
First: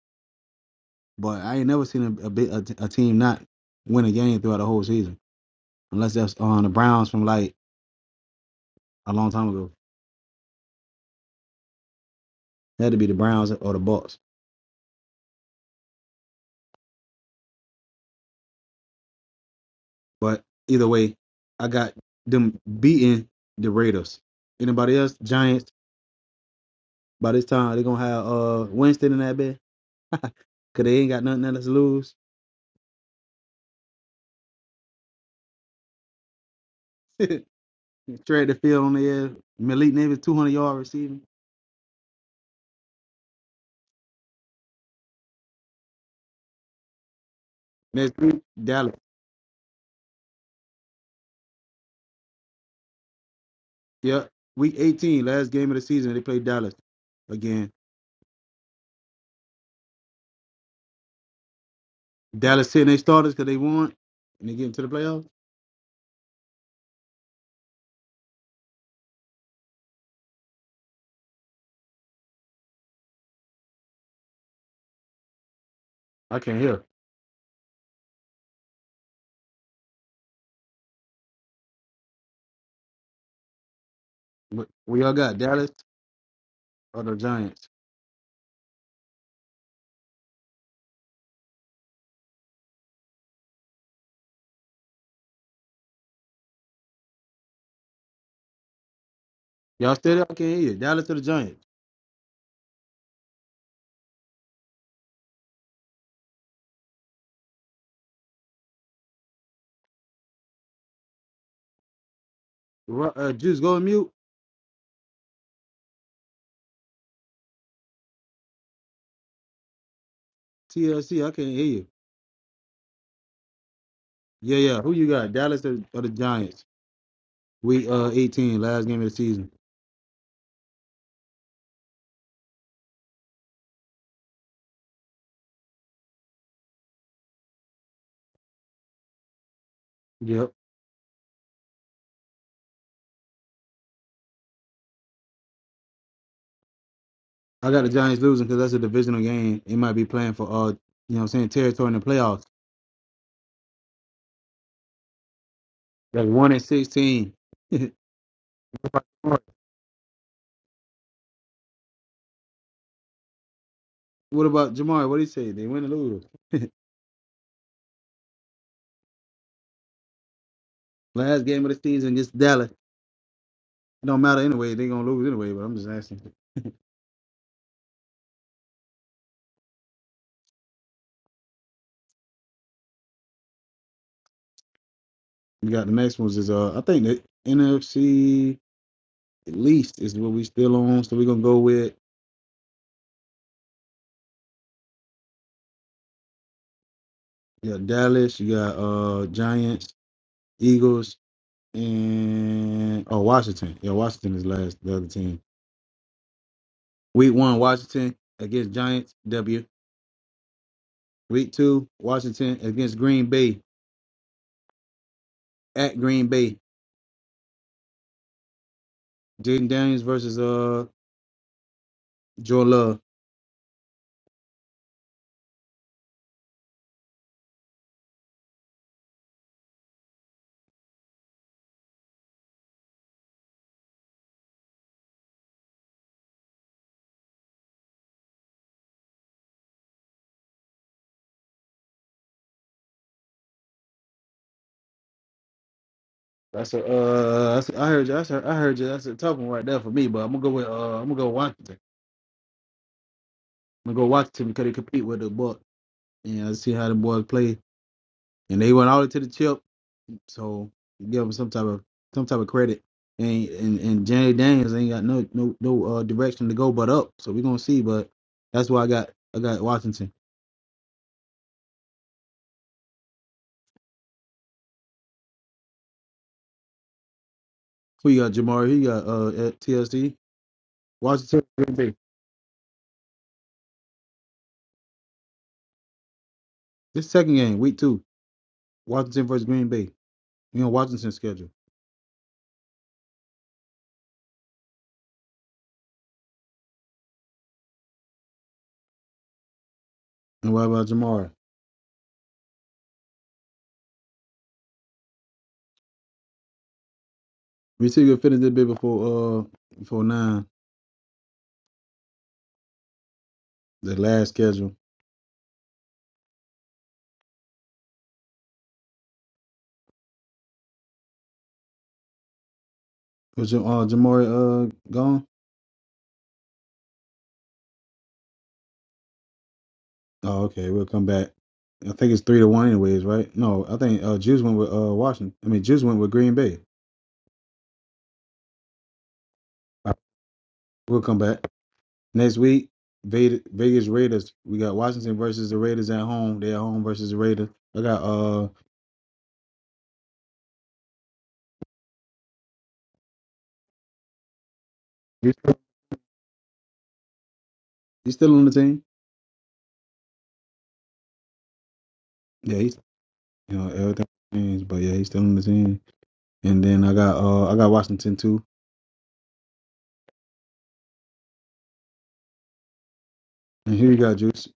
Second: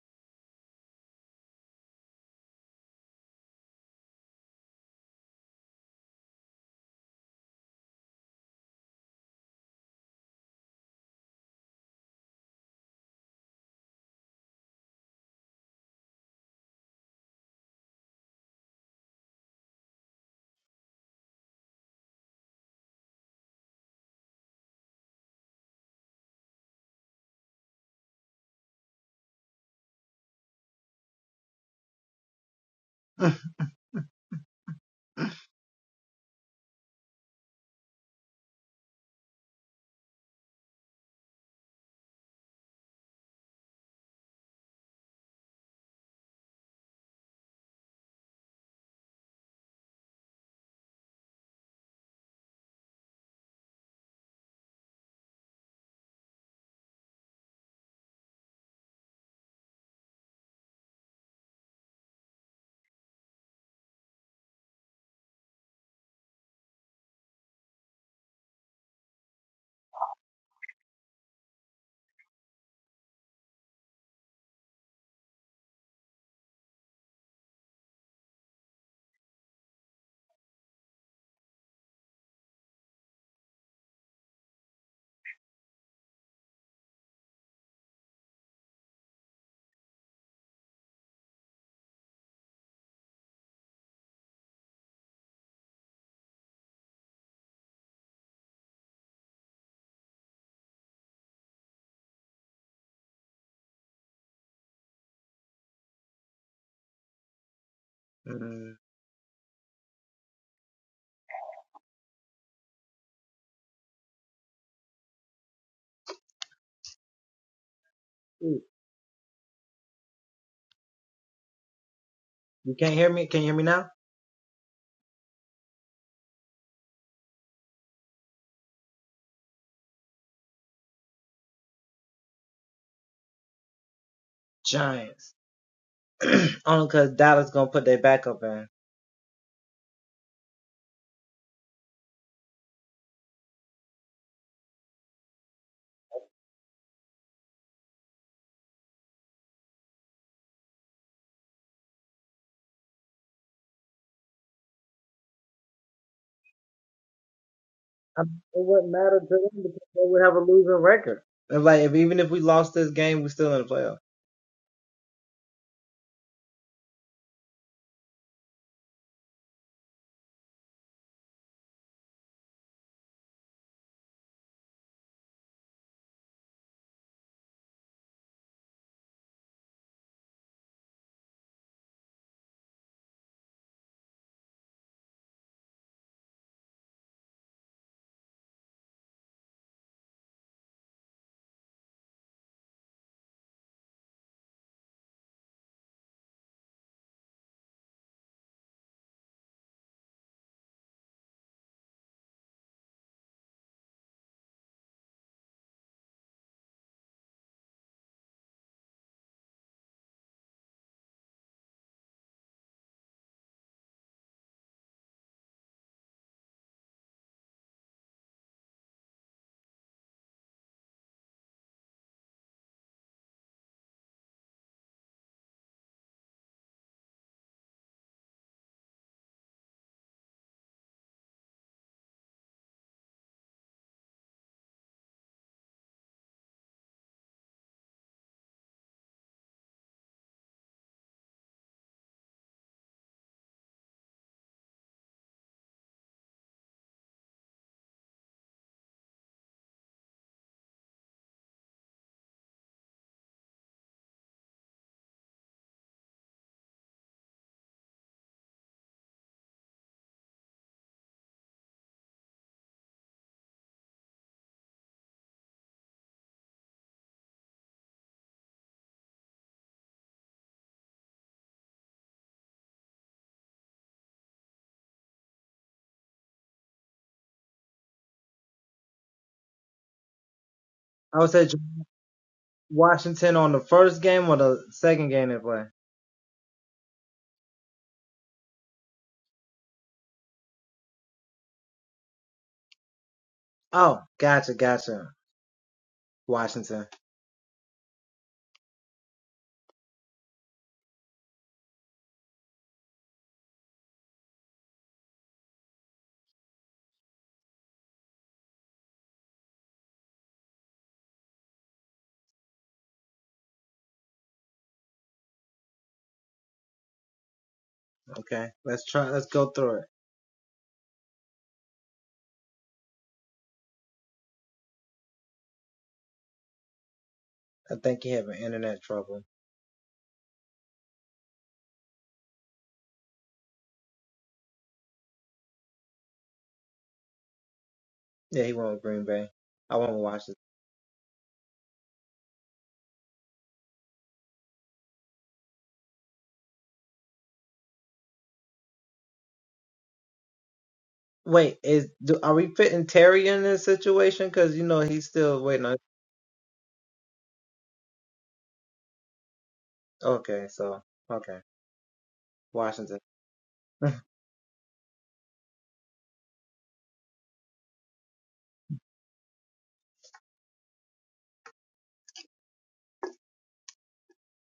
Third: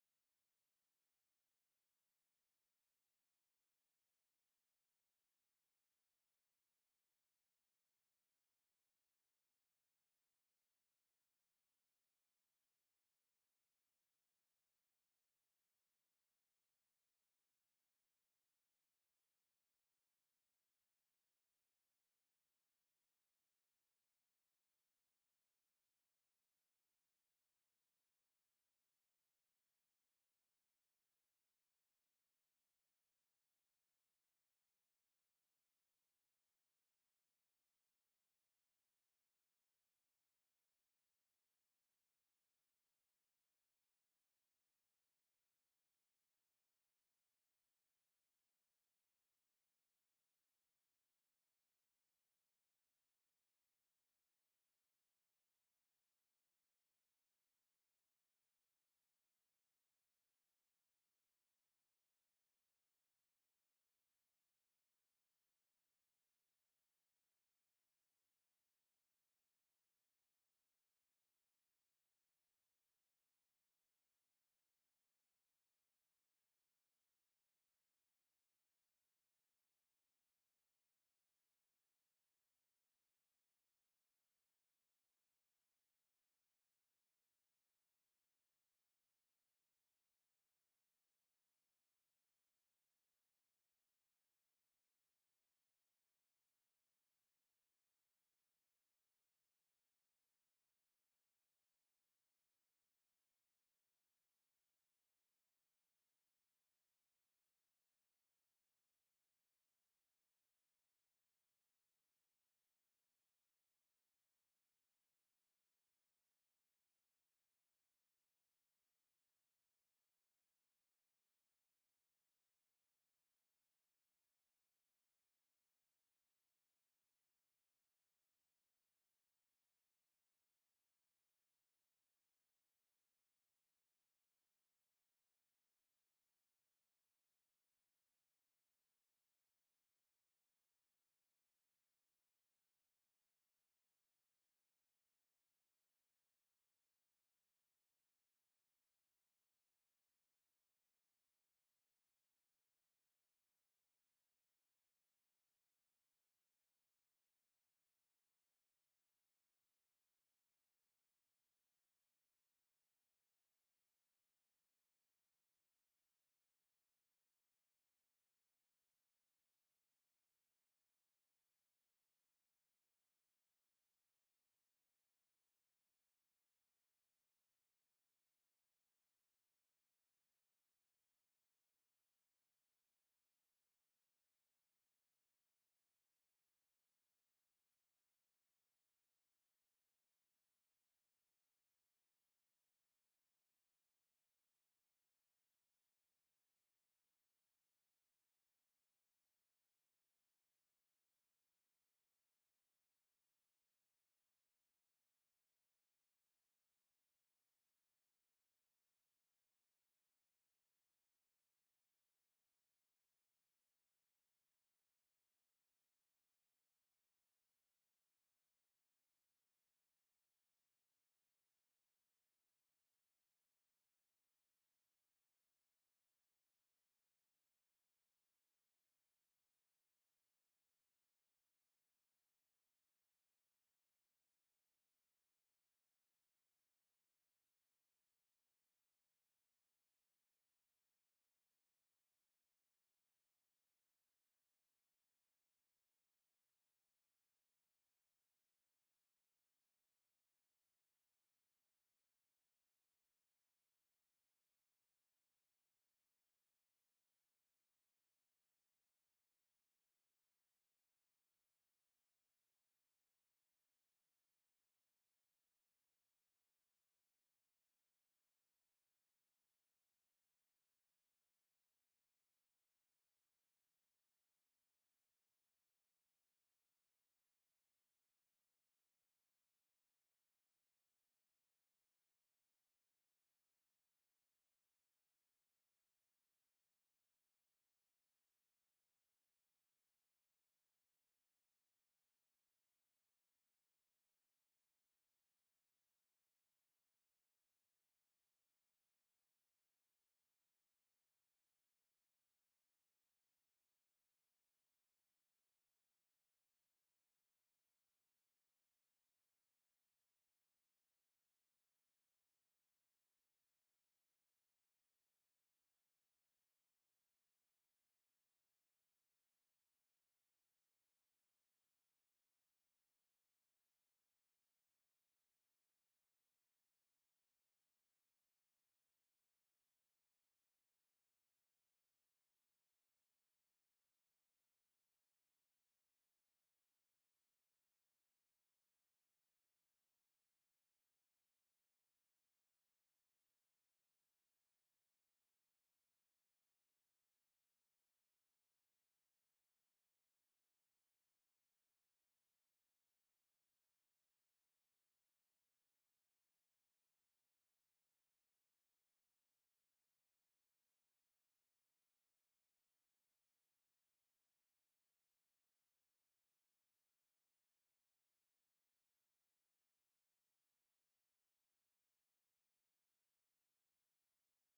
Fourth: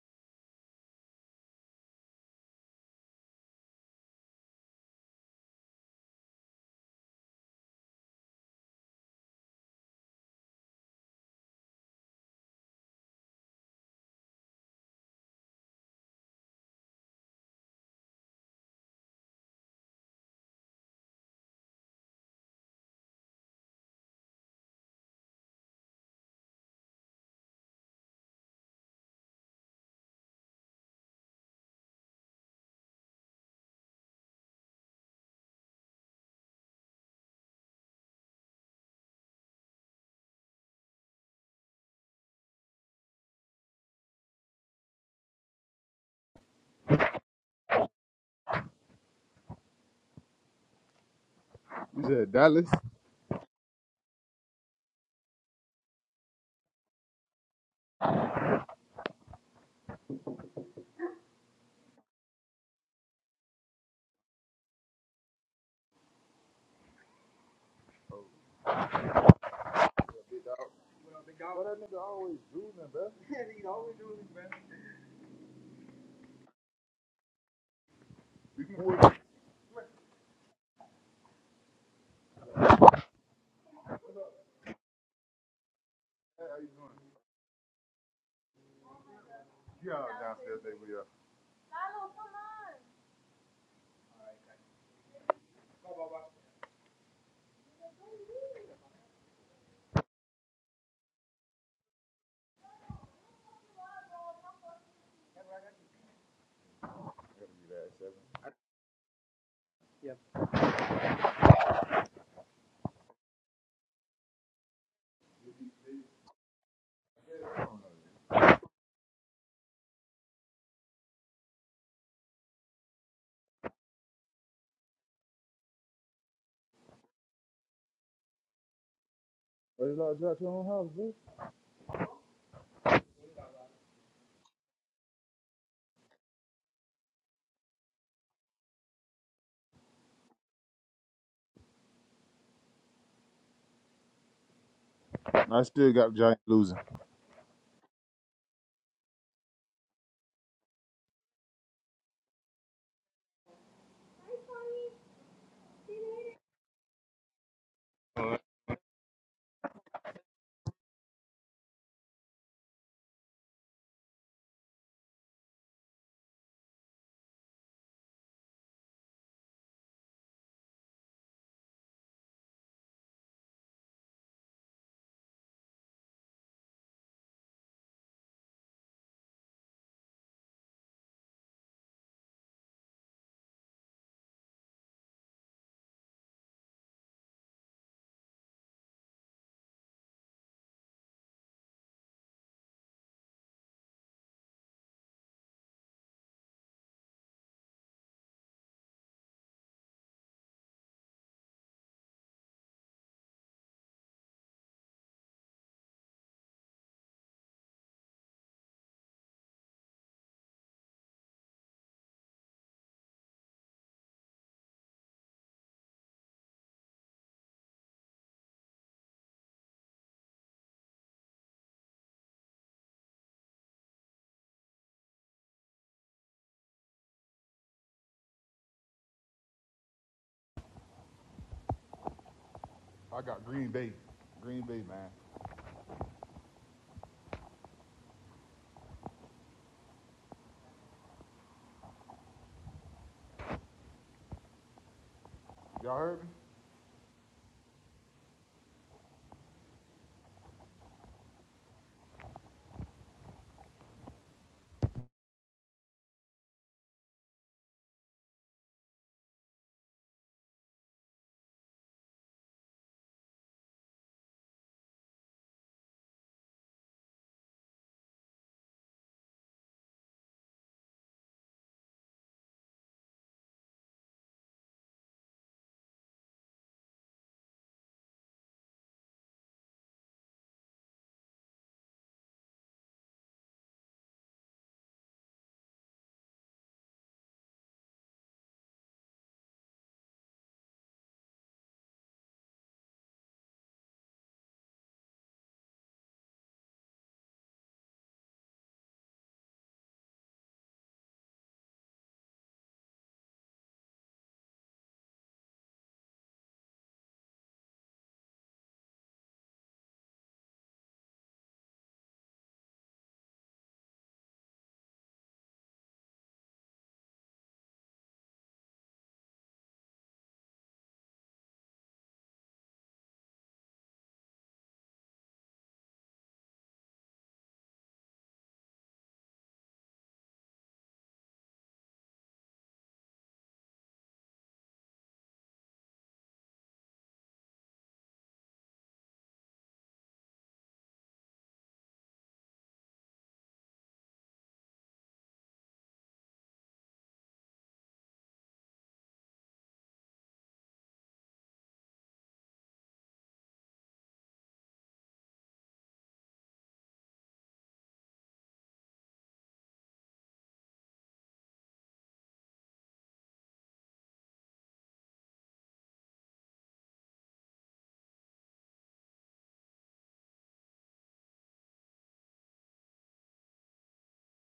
[SPEAKER 1] But I ain't never seen a a, big, a, t- a team not win a game throughout the whole season, unless that's on the Browns from like a long time ago. It had to be the Browns or the Bucks. But either way, I got them beating the Raiders. Anybody else? Giants. By this time, they're gonna have uh Winston in that bed. Cause they ain't got nothing else to lose. Trade the field on the air. Malik Neighbors, 200 yard receiving. Next week, Dallas.
[SPEAKER 3] You said Dallas.
[SPEAKER 1] Yep. Week 18, last game of the season, they play Dallas again. Dallas sitting their starters because they won and they get into the playoffs.
[SPEAKER 3] Well, the guy Why that nigga always drooling, bro? Yeah, he always doing this, man.
[SPEAKER 1] I can't hear.
[SPEAKER 3] can pull the
[SPEAKER 1] What what y'all got? Dallas or the Giants?
[SPEAKER 3] downstairs, they will.
[SPEAKER 1] Y'all still there? I can't hear you. Dallas or the Giants? Ru- Uh, Juice, go on mute. TLC, I can't hear you. Yeah, yeah. Who you got? Dallas or, or the Giants? Week uh, 18, last game of the season.
[SPEAKER 3] Why you like your own house, bro?
[SPEAKER 1] Yep.
[SPEAKER 3] I still got Giant losing.
[SPEAKER 1] I got the Giants losing because that's a divisional game. It might be playing for uh, you know, what I'm saying territory in the playoffs. That's one and sixteen. what about Jamar? What do you say? They win or lose? Last game of the season against Dallas. It don't matter anyway. They gonna lose anyway. But I'm just asking. You got the next ones is uh, I think the NFC at least is what we still on. So we are gonna go with you got Dallas. You got uh Giants, Eagles, and oh Washington. Yeah, Washington is last. The other team. Week one, Washington against Giants. W. Week two, Washington against Green Bay at Green Bay. Jaden Daniels versus uh Joe Love.
[SPEAKER 3] I got Green Bay. Green Bay, man. Y'all heard me?
[SPEAKER 1] That's a uh that's a, I heard you. That's a, I heard you. That's a tough one right there for me. But I'm gonna go with uh I'm gonna go Washington. I'm gonna go Washington because they compete with the Buck and I see how the boys play. And they went all the way to the chip, so you give them some type of some type of credit. And and and Jaden Daniels ain't got no no no uh direction to go but up. So we're gonna see. But that's why I got I got Washington. Who you got, Jamari? Who you got, uh, at TSD? Washington, versus Green Bay. This second game, week two, Washington versus Green Bay. You know, Washington's schedule. And what about Jamari? We see you finish this bit before, uh, before nine, the last schedule. Was Ja- uh, Jamari, uh, gone? Oh, okay. We'll come back. I think it's three to one, anyways, right? No, I think, uh, Juice went with, uh, Washington. I mean, Juice went with Green Bay. All right, we'll come back. Next week, Ve- Vegas Raiders. We got Washington versus the Raiders at home. they at home versus the Raiders. I got, uh, He's still, he's still on the team. Yeah, he's you know everything changed, but yeah, he's still on the team. And then I got uh I got Washington too. And here you got Juice.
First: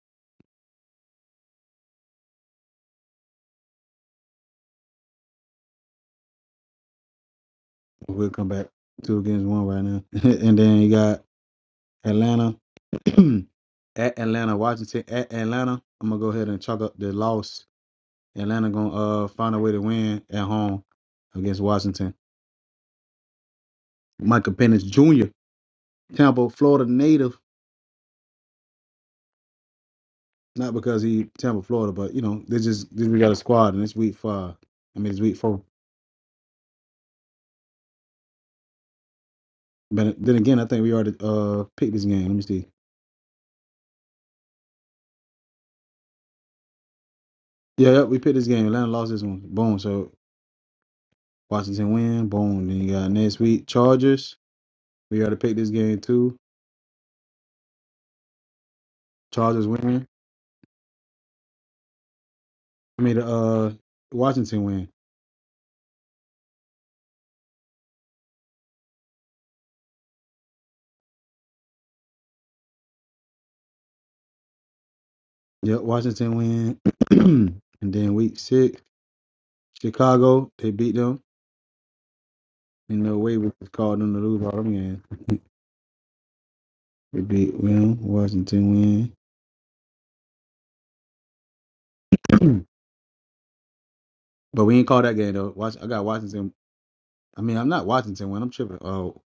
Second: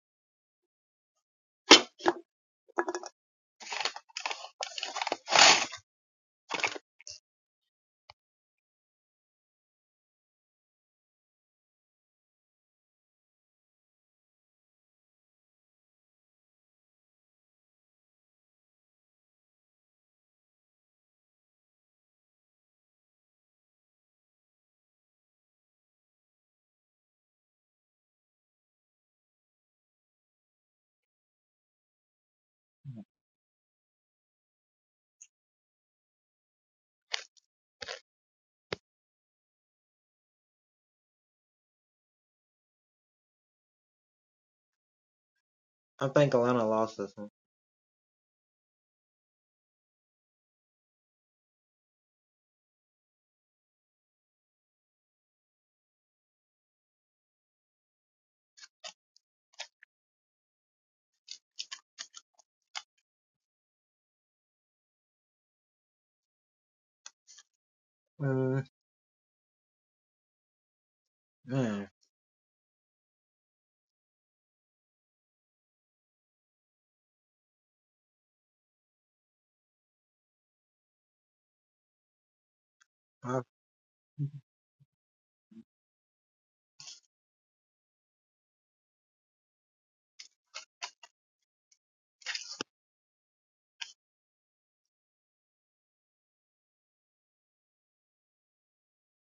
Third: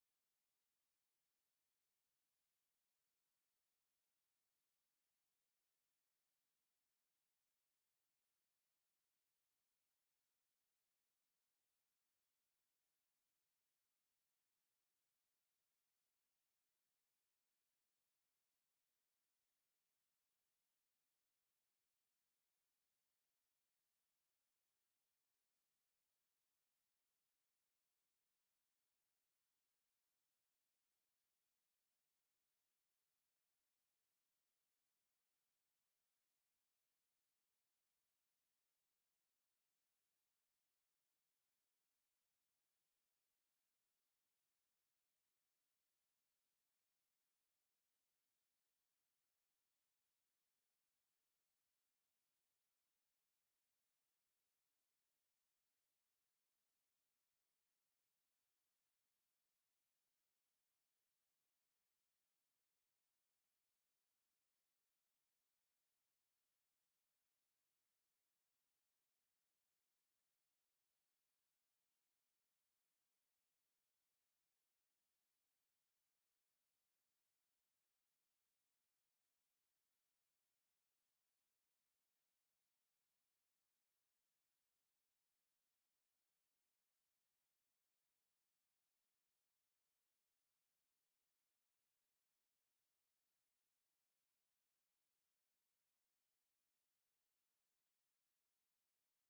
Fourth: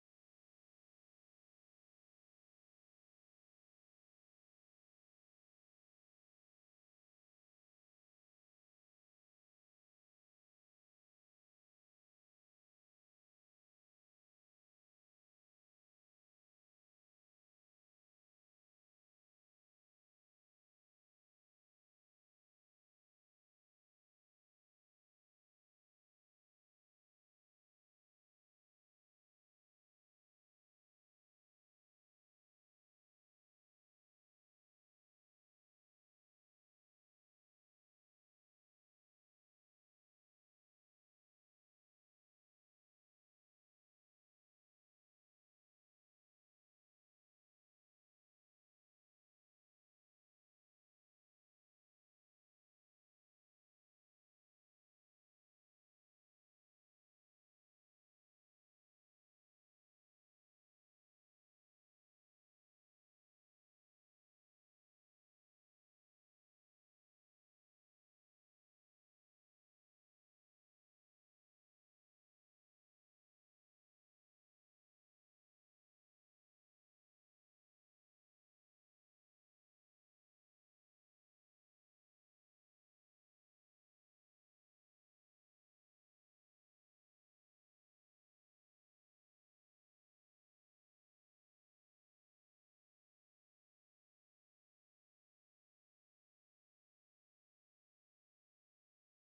[SPEAKER 1] We'll come back two against one right now. and then you got Atlanta at Atlanta, Washington at Atlanta. I'm gonna go ahead and chalk up the loss. Atlanta gonna uh find a way to win at home against Washington. Michael Penix Jr. Tampa, Florida native. Not because he Tampa, Florida, but you know they just they just got a squad and it's week five. I mean it's week four. But then again, I think we already uh picked this game. Let me see. Yeah, yeah, we picked this game. Atlanta lost this one. Boom. So Washington win. Boom. Then you got next week Chargers. We already picked this game too. Chargers win. I mean, uh, Washington win. Yep, Washington win. and then week six, Chicago. They beat them. In no way we could call them to lose all them games. We beat them. Washington win. but we ain't call that game though. Watch, I got Washington. I mean, I'm not Washington win. I'm tripping. Oh,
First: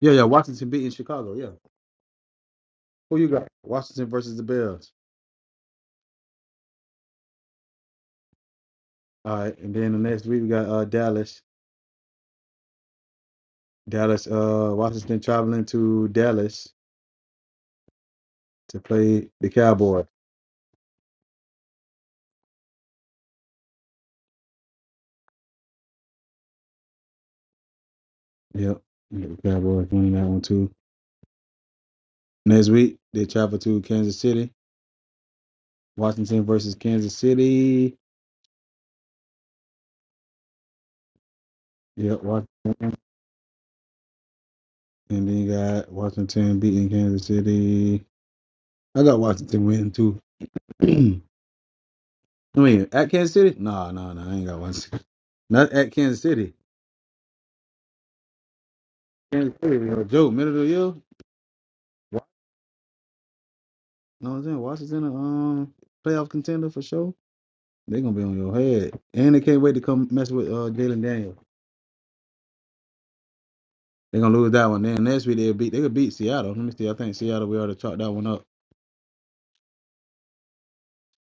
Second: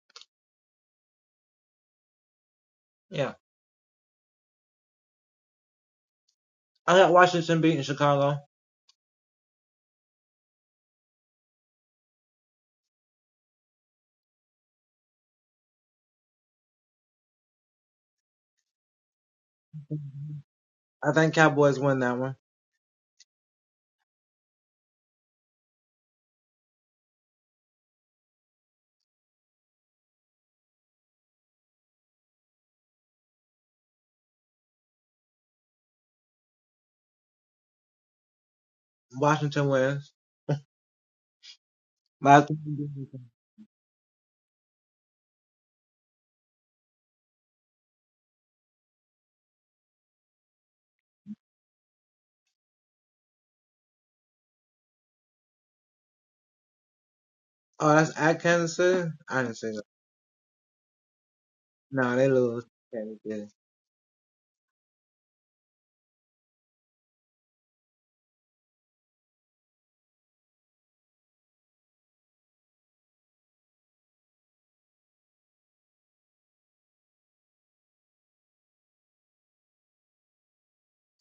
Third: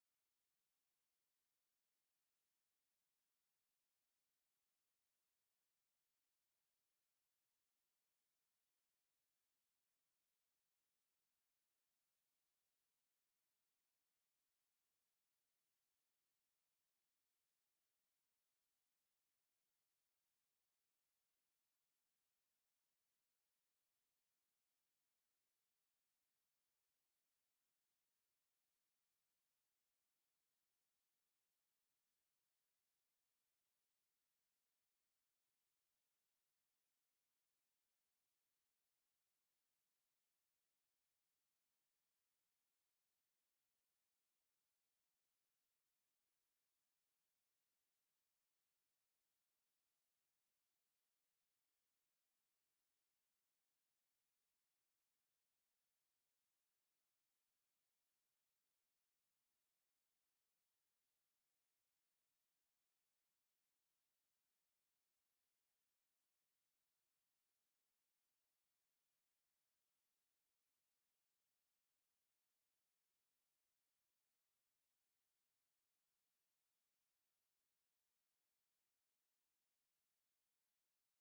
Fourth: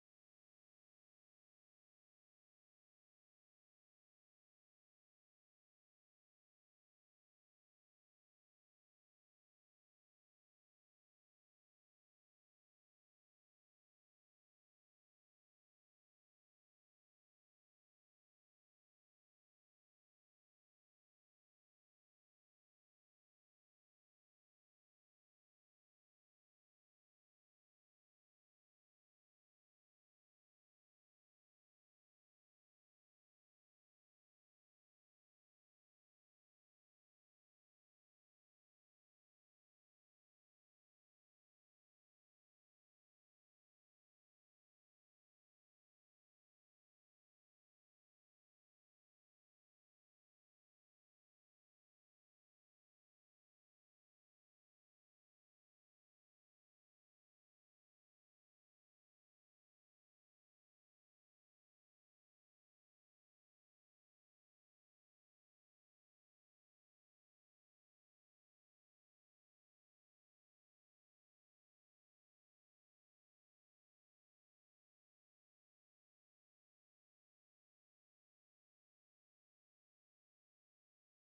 [SPEAKER 1] yeah, yeah. Washington beating Chicago. Yeah. Who you got? Washington versus the Bills. All right, and then the next week we got uh Dallas. Dallas, uh Washington traveling to Dallas to play the Cowboys. Yep. The Cowboys winning that one too. Next week they travel to Kansas City. Washington versus Kansas City. Yep, Wa- and then you got Washington beating Kansas City. I got Washington winning too. I mean, at Kansas City? No, no, no, I ain't got Washington. Not at Kansas City. Kansas City, yo, Joe, middle of the year? know what I'm saying? Washington, a um, playoff contender for sure. They're gonna be on your head, and they can't wait to come mess with uh Jalen Daniels. They're gonna lose that one. Then next week they'll beat they could beat Seattle. Let me see. I think Seattle we already chalked that one up.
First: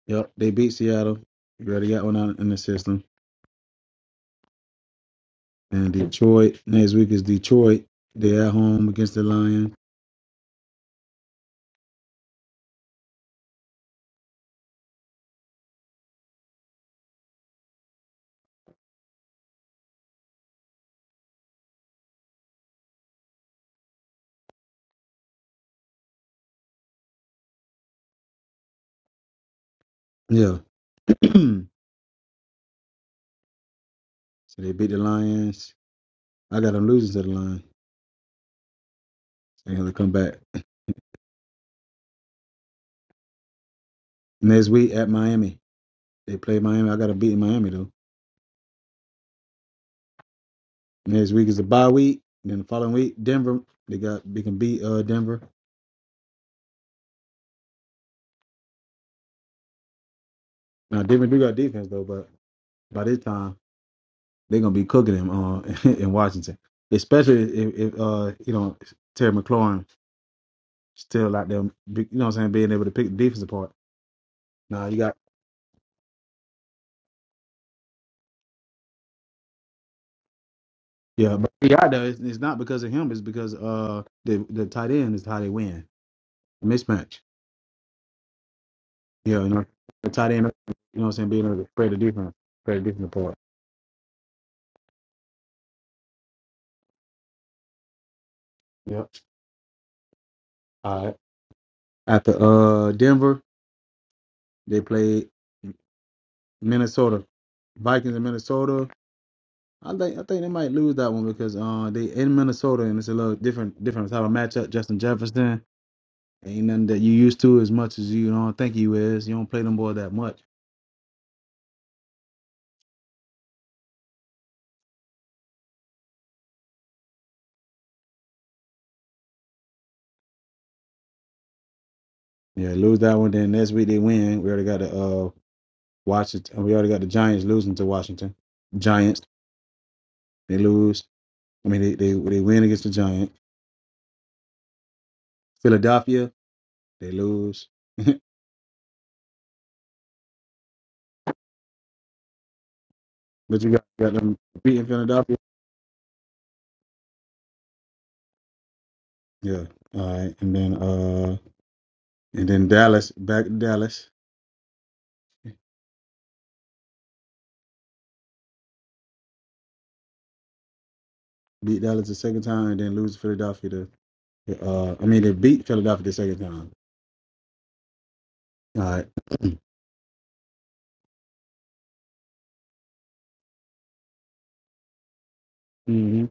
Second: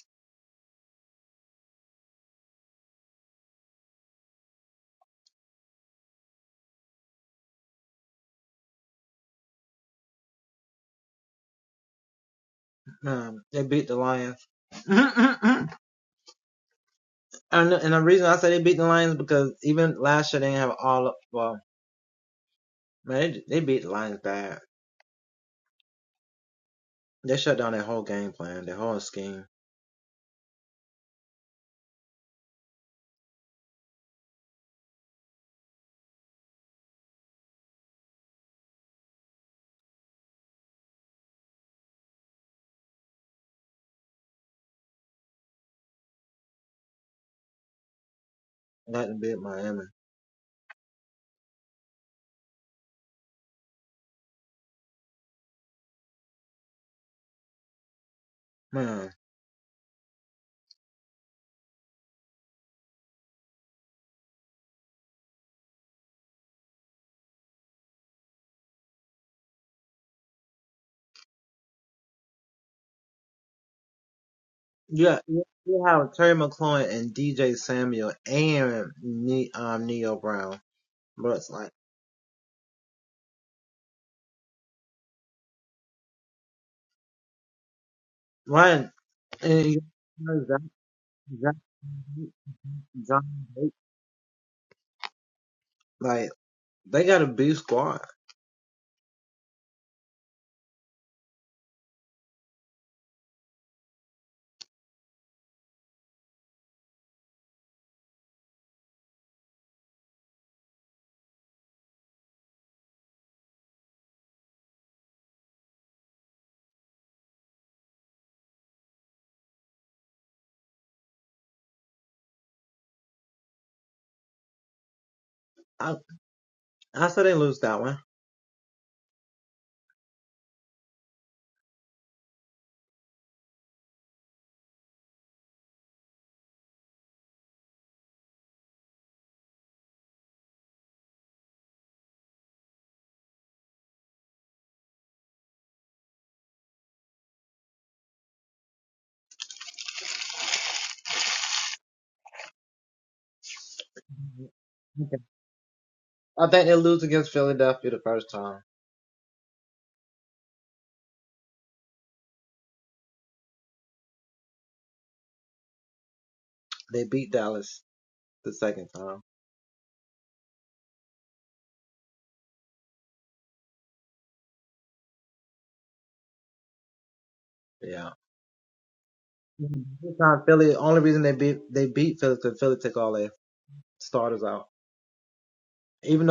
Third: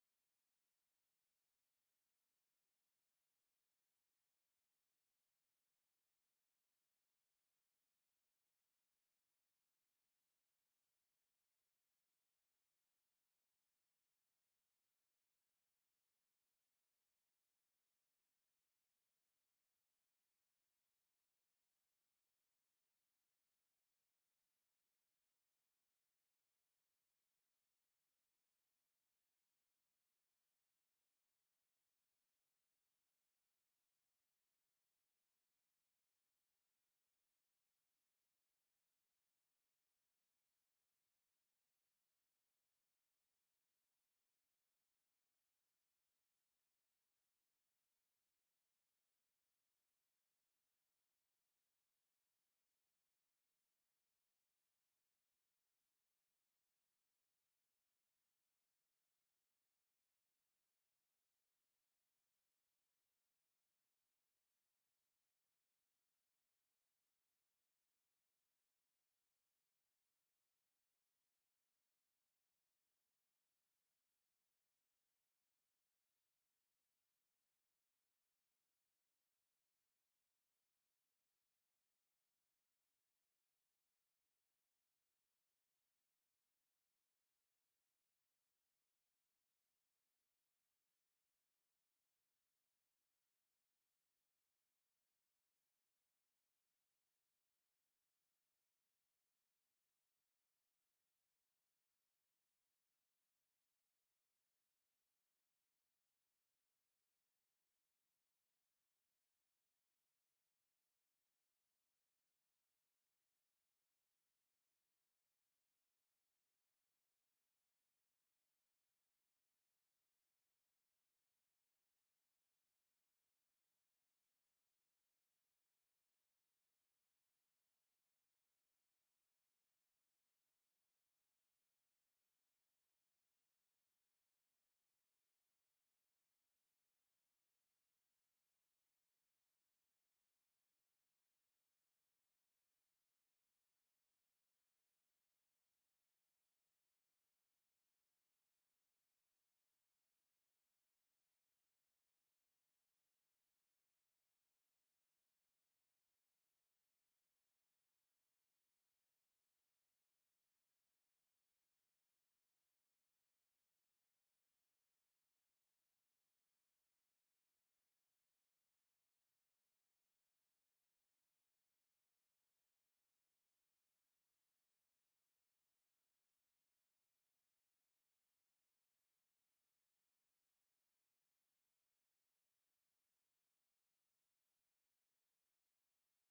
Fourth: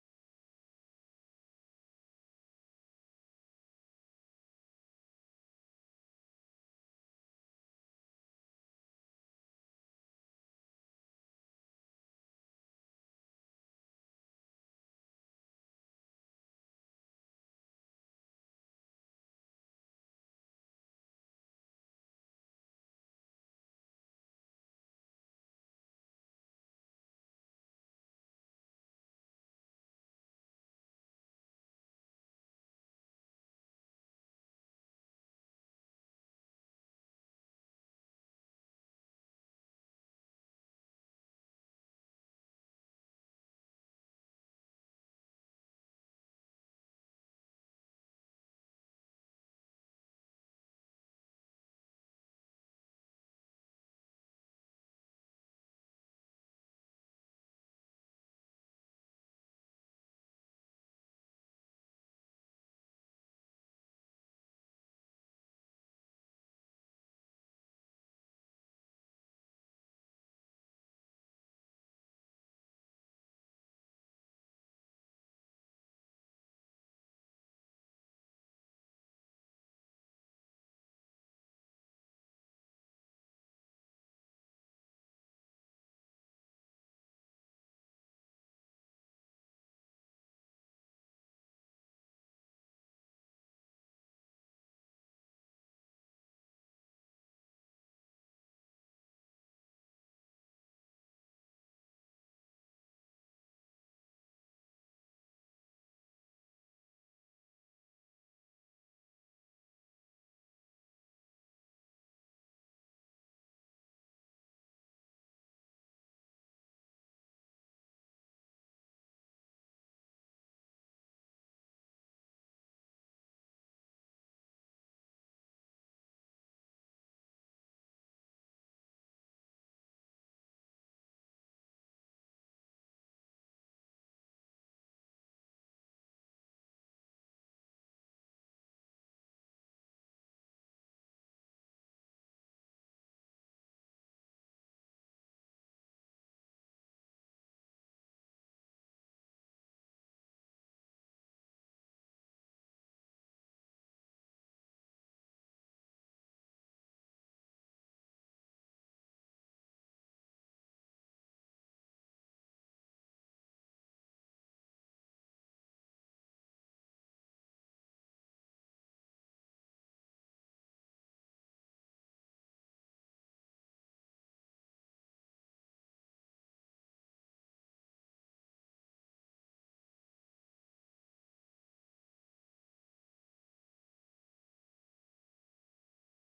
[SPEAKER 1] Yep, they beat Seattle. You already got one out in the system. And Detroit next week is Detroit. They're at home against the Lions. Yeah. so they beat the Lions. I got them losing to the Lions. They're gonna come back next week at Miami. They play Miami. I got them beating Miami though. Next week is a bye week. Then the following week, Denver, they got they can beat uh Denver. Now Denver do got defense though, but by this time they're gonna be cooking them uh, in Washington, especially if, if uh you know Terry McLaurin still out there, be- you know what I'm saying, being able to pick the defense apart. Now you got yeah, but he out there. It's, it's not because of him. It's because uh the the tight end is how they win mismatch. Yeah, you know the tight end. You know what I'm saying, being able to spread the defense, spread the defense apart. Yep. All right. After uh Denver. They played Minnesota Vikings in Minnesota. I think I think they might lose that one because uh they in Minnesota and it's a little different different type of matchup. Justin Jefferson ain't nothing that you used to as much as you don't think you is. You don't play them boy that much. Yeah, lose that one. Then next week they win. We already got the uh Washington. We already got the Giants losing to Washington. Giants they lose. I mean they they, they win against the Giants. Philadelphia they lose. but you got, got them beating Philadelphia. Yeah. All right. And then uh and then Dallas back to Dallas. Beat Dallas the second time and then lose to Philadelphia the the, uh I mean they beat Philadelphia the second time. All right. Mm-hmm.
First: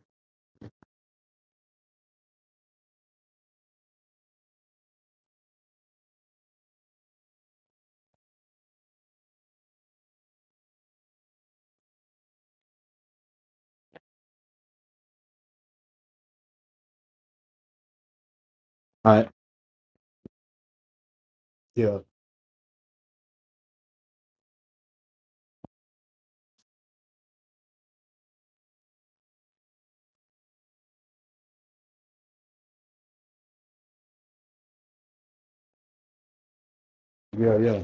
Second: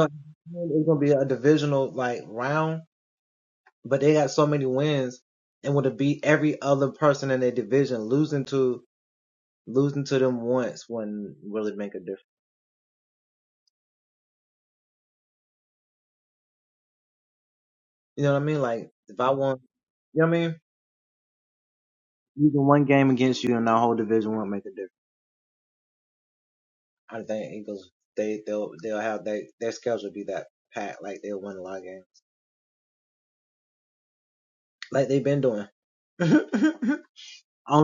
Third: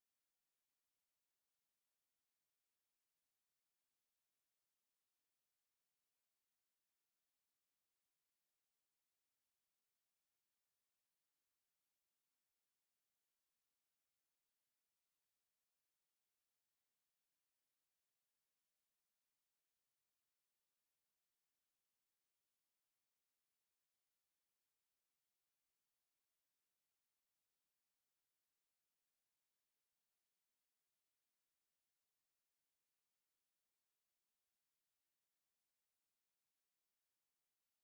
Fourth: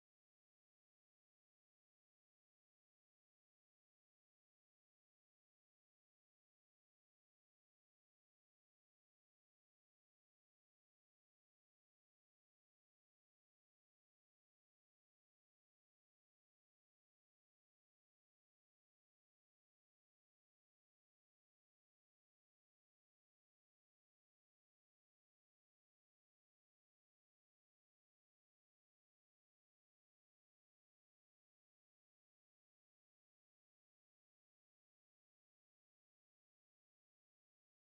[SPEAKER 1] All right. Yeah. Yeah, yeah.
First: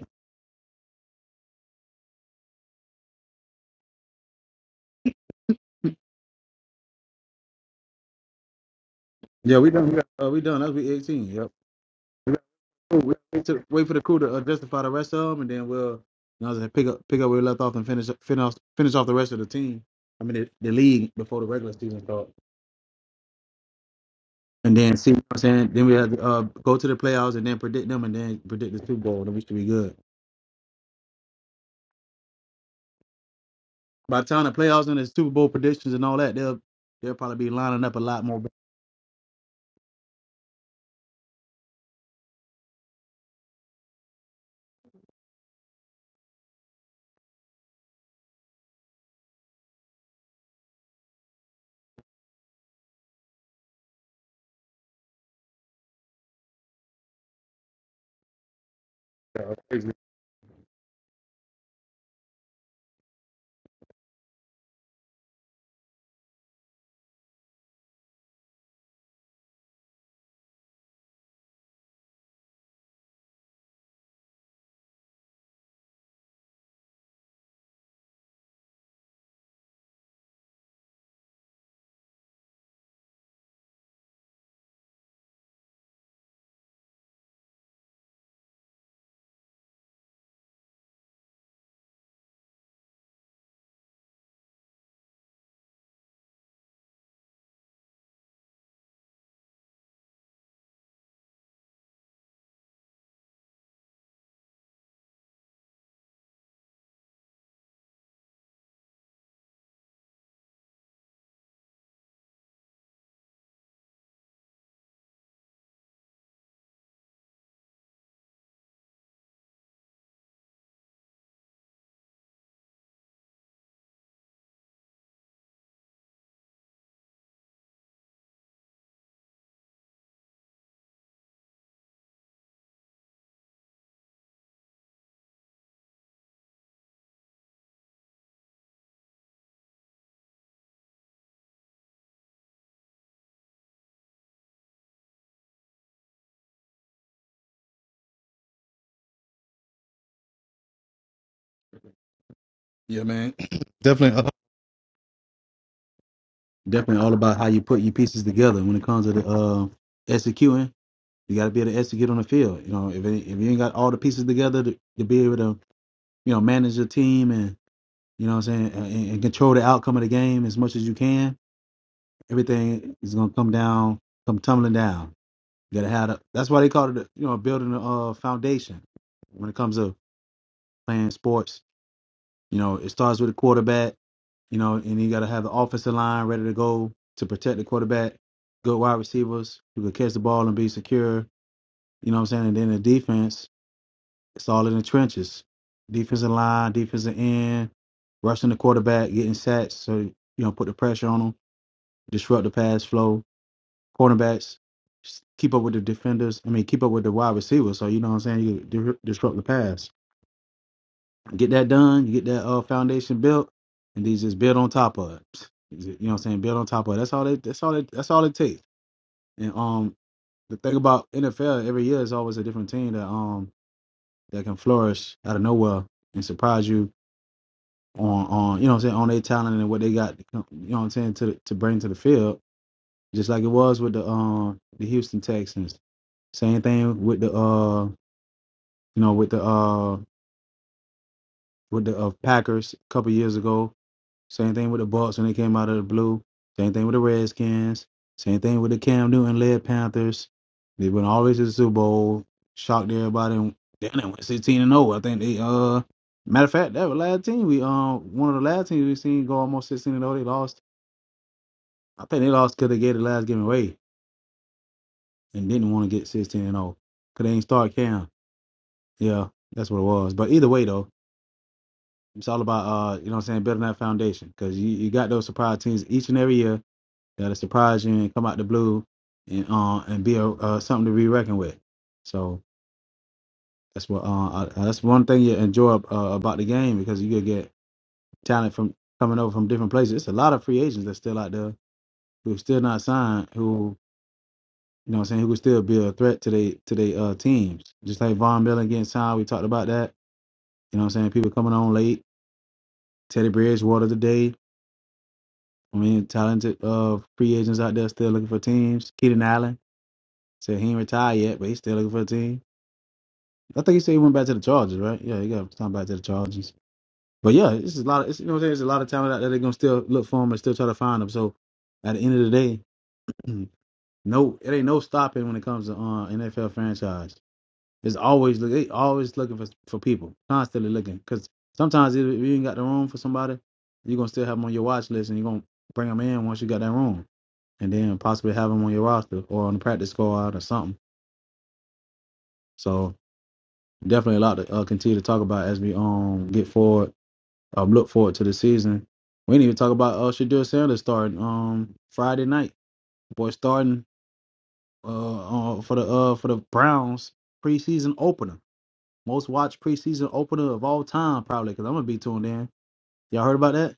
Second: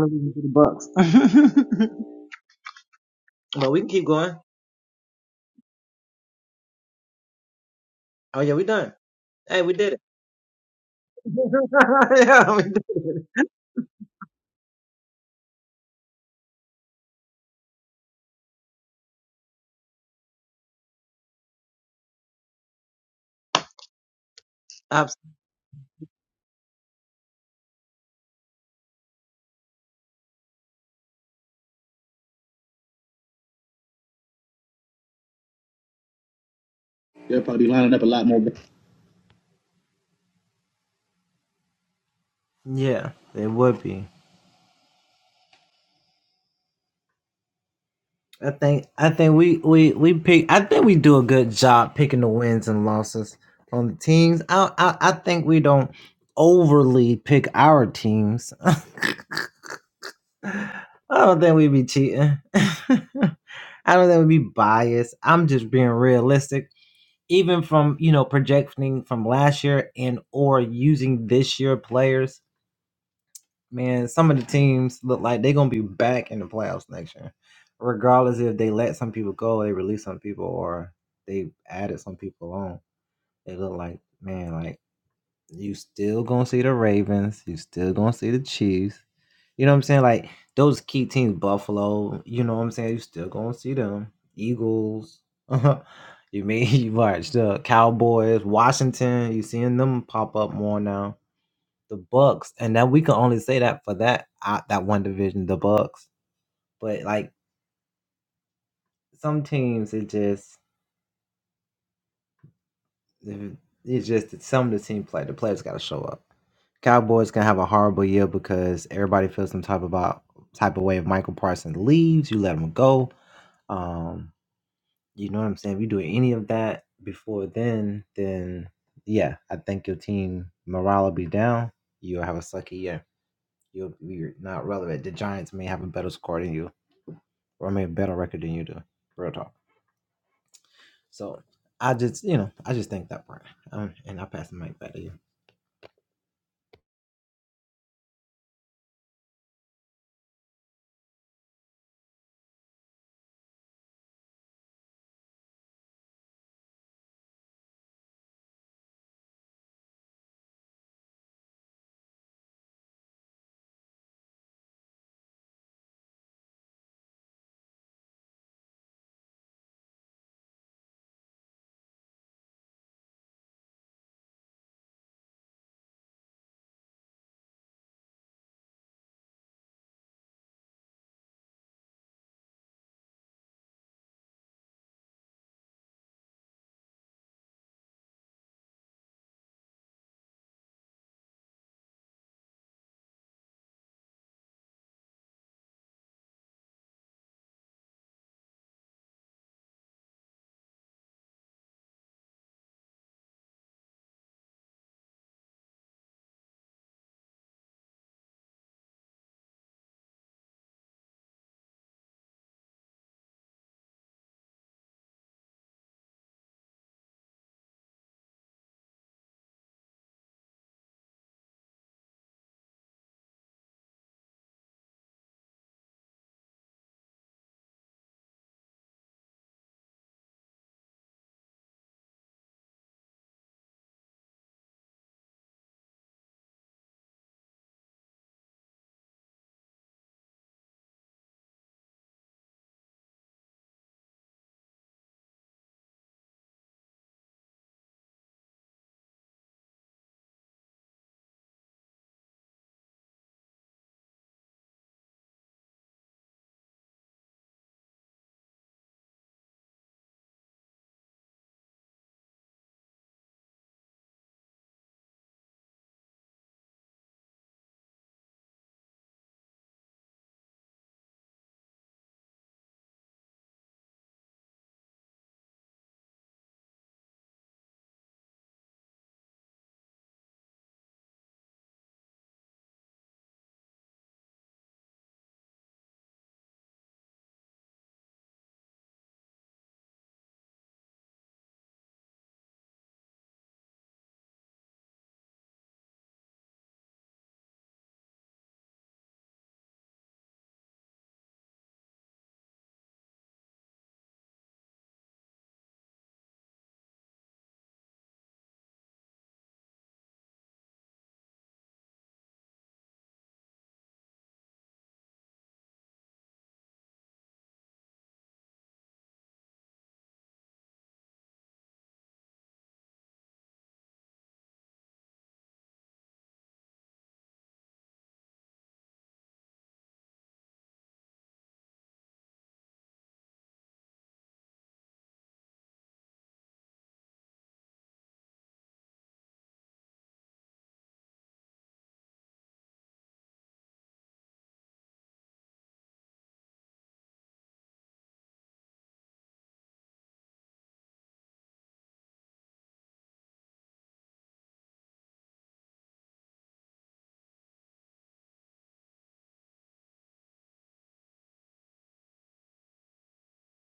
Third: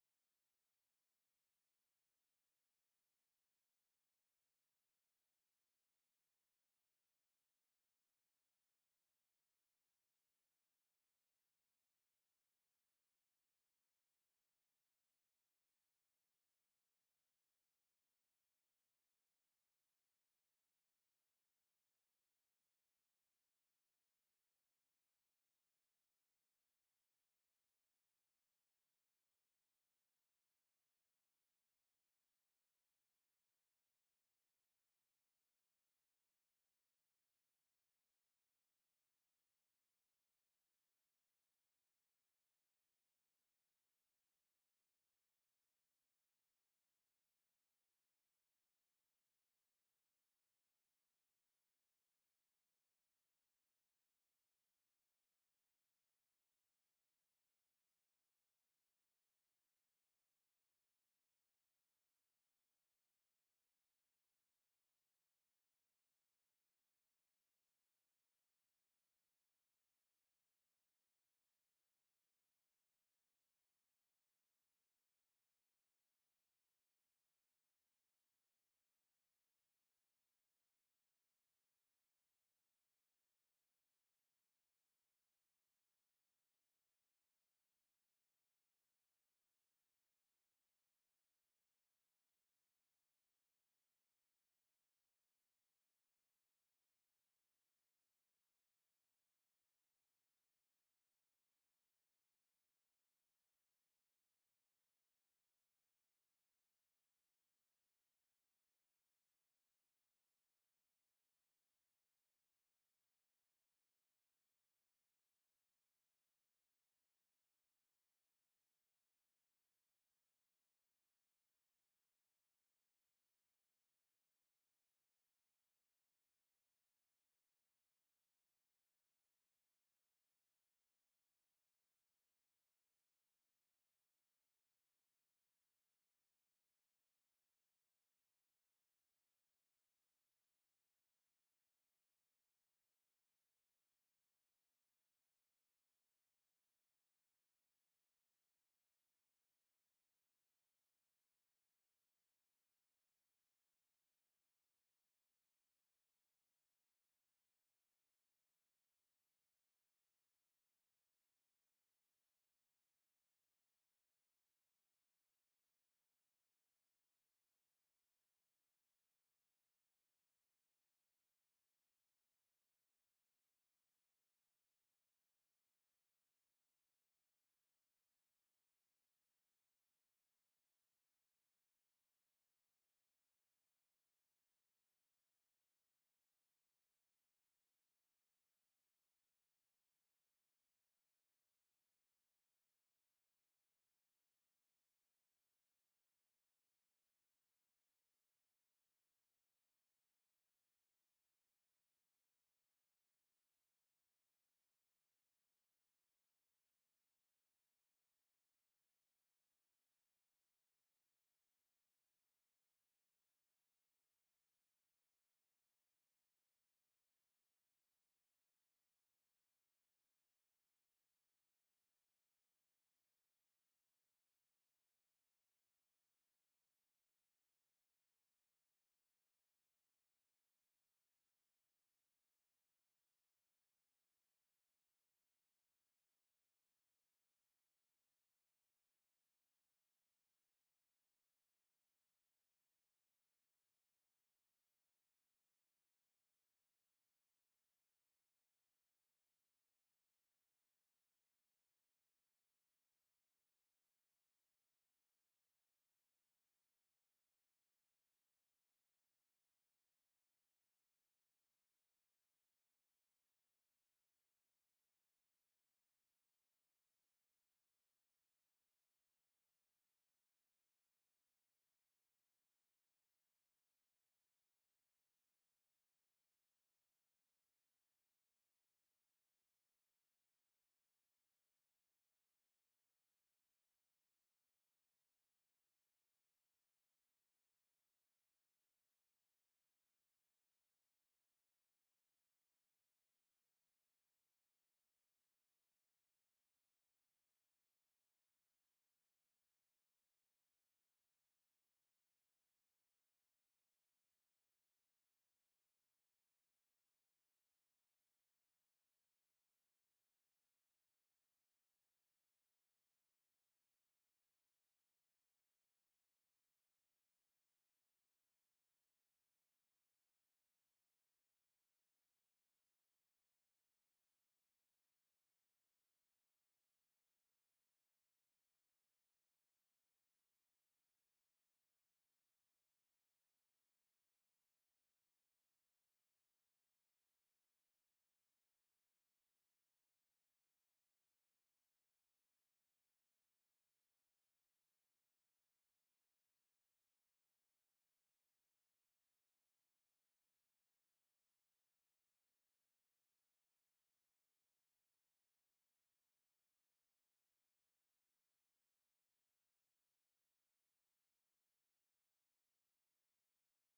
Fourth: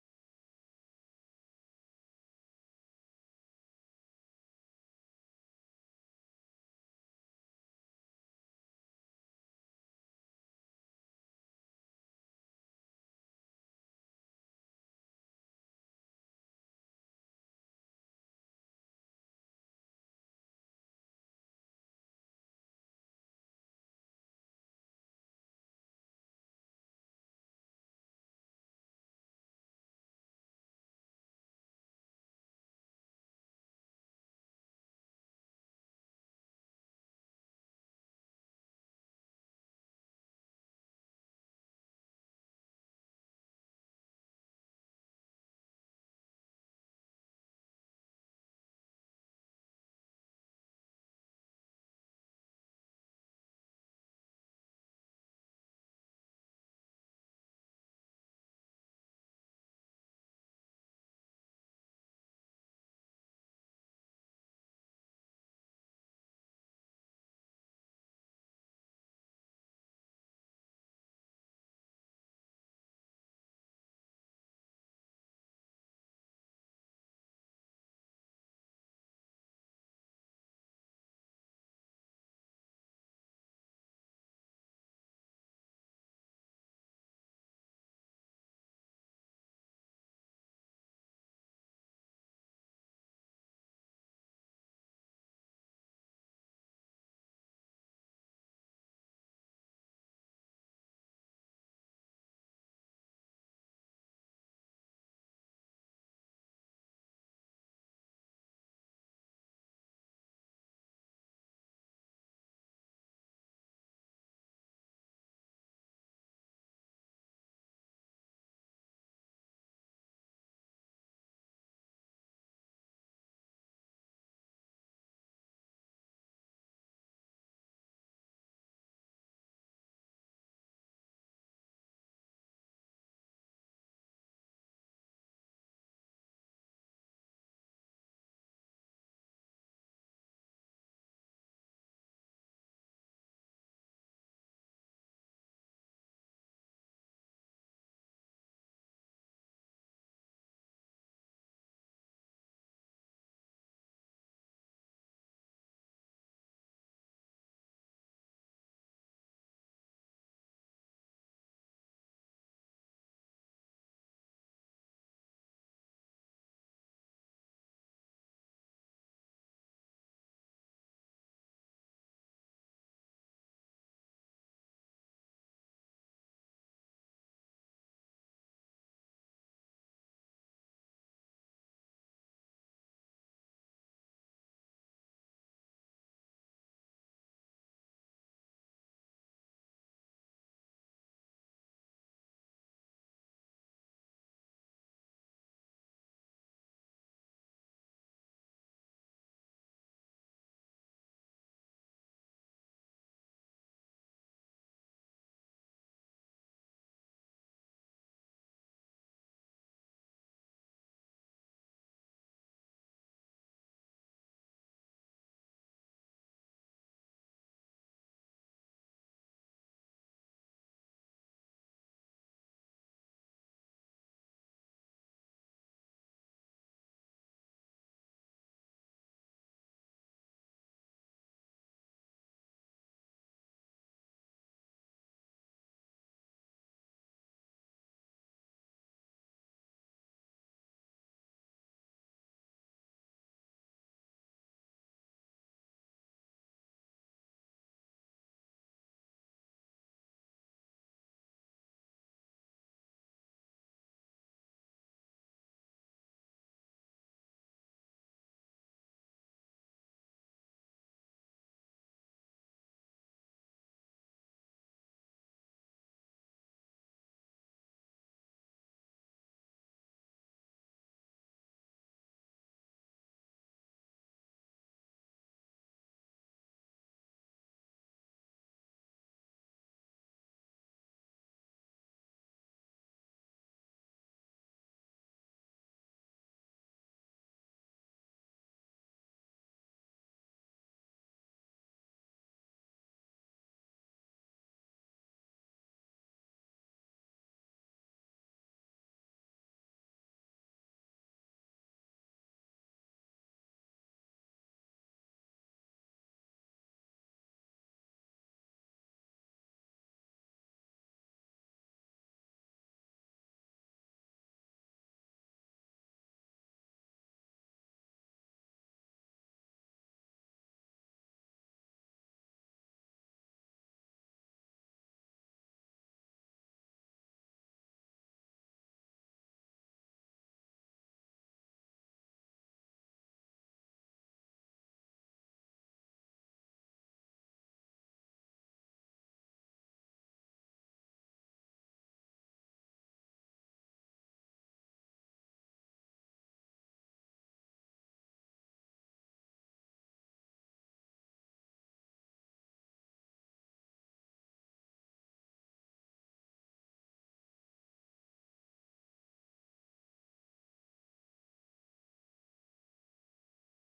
[SPEAKER 1] Yeah, we done. We got, uh, we done. That's week 18. Yep. We got crew. We wait, to, wait for the crew to uh, justify the rest of them, and then we'll you know, what I'm saying, pick up pick up where we left off and finish finish finish off the rest of the team. I mean, the, the league before the regular season starts. And then see what I'm saying? Then we have to uh, go to the playoffs and then predict them and then predict the Super Bowl. Then we should be good. By the time the playoffs and the Super Bowl predictions and all that, they'll they'll probably be lining up a lot more. better. Yeah, man. Definitely uh, definitely all about how you put your pieces together when it comes to the uh executing. You gotta be able to execute on the field. You know, if it, if you ain't got all the pieces together to, to be able to, you know, manage your team and you know what I'm saying, and, and control the outcome of the game as much as you can, everything is gonna come down, come tumbling down. that had a that's why they call it you know building a uh, foundation when it comes to playing sports you know it starts with a quarterback you know and you got to have the offensive line ready to go to protect the quarterback good wide receivers who can catch the ball and be secure you know what i'm saying and then the defense it's all in the trenches defensive line defensive end rushing the quarterback getting sacks so you know put the pressure on them disrupt the pass flow cornerbacks, keep up with the defenders. I mean, keep up with the wide receivers. So you know what I'm saying. You di- disrupt the pass. Get that done. You get that uh, foundation built, and these just build on top of it. You know what I'm saying. Build on top of it. That's all. They, that's all. They, that's all it takes. And um, the thing about NFL every year is always a different team that um that can flourish out of nowhere and surprise you on on you know what I'm saying on their talent and what they got. You know what I'm saying to to bring to the field. Just like it was with the um the Houston Texans Same thing with the uh, you know, with the uh, with the uh, Packers a couple years ago. Same thing with the Bucks when they came out of the blue. Same thing with the Redskins. Same thing with the Cam Newton led Panthers. They went all the way to the Super Bowl, shocked everybody. And damn, they went sixteen and zero. I think they uh, matter of fact, that was last team we um one of the last teams we seen go almost sixteen and zero. They lost. I think they lost because they gave the last game away and didn't want to get sixteen and zero because they didn't start Cam. Yeah, that's what it was. But either way though. It's all about uh, you know what I'm saying, building that foundation. Cause you, you got those surprise teams each and every year that'll surprise you and come out the blue and uh and be a uh, something to be reckoned with. So that's what uh I, that's one thing you enjoy uh, about the game because you could get talent from coming over from different places. It's a lot of free agents that's still out there who are still not signed, who you know what I'm saying, who could still be a threat to they to their uh teams. Just like Von Miller getting signed, we talked about that. You know what I'm saying? People coming on late, Teddy Bridgewater today. I mean, talented uh free agents out there still looking for teams. Keaton Allen said he ain't retired yet, but he's still looking for a team. I think he said he went back to the Chargers, right? Yeah, he got time back to the Chargers. But yeah, it's a lot. Of, it's you know what I'm saying. There's a lot of talent out there. They're gonna still look for him and still try to find him. So at the end of the day, no, it ain't no stopping when it comes to uh, NFL franchise. It's always look. They always looking for for people, constantly looking. Because sometimes if you ain't got the room for somebody, you're gonna still have them on your watch list, and you're gonna bring them in once you got that room. and then possibly have him on your roster or on the practice squad or something. So definitely a lot to uh, continue to talk about as we um get forward, um look forward to the season. We didn't even talk about uh Shadur Sanders starting um Friday night. Boy starting uh, uh for the uh for the Browns preseason opener, most watched preseason opener of all time probably. Cause I'm gonna be tuned in. Y'all heard about that?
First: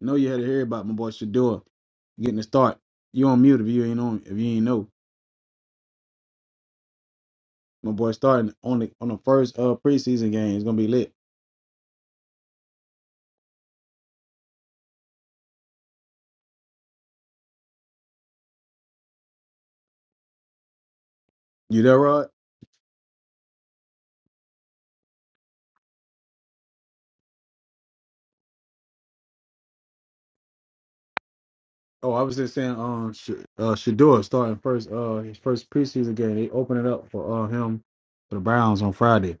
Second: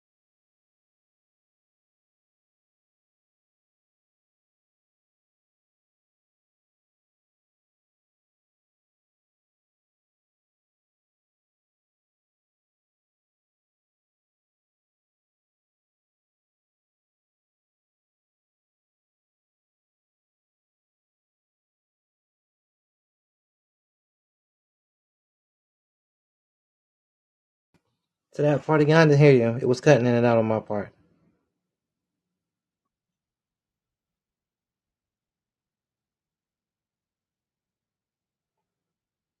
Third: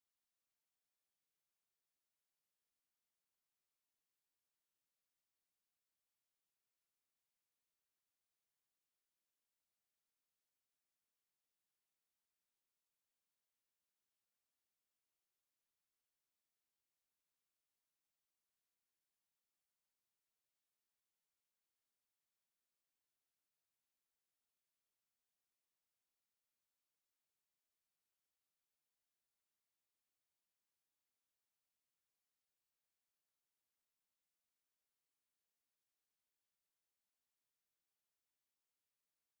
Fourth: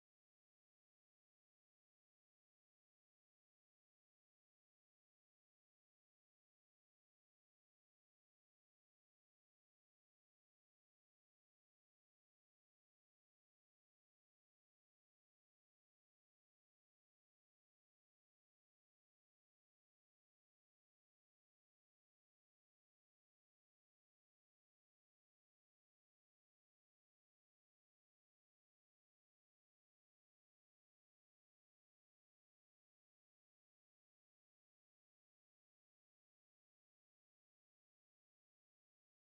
[SPEAKER 1] No, you had to hear about my boy Shadur getting the start. You on mute if you ain't on if you ain't know. My boy starting on the on the first uh preseason game. It's gonna be lit. You there, Rod? Oh, I was just saying, um, Sh- uh, Shador starting first, uh, his first preseason game. They open it up for uh him for the Browns on Friday.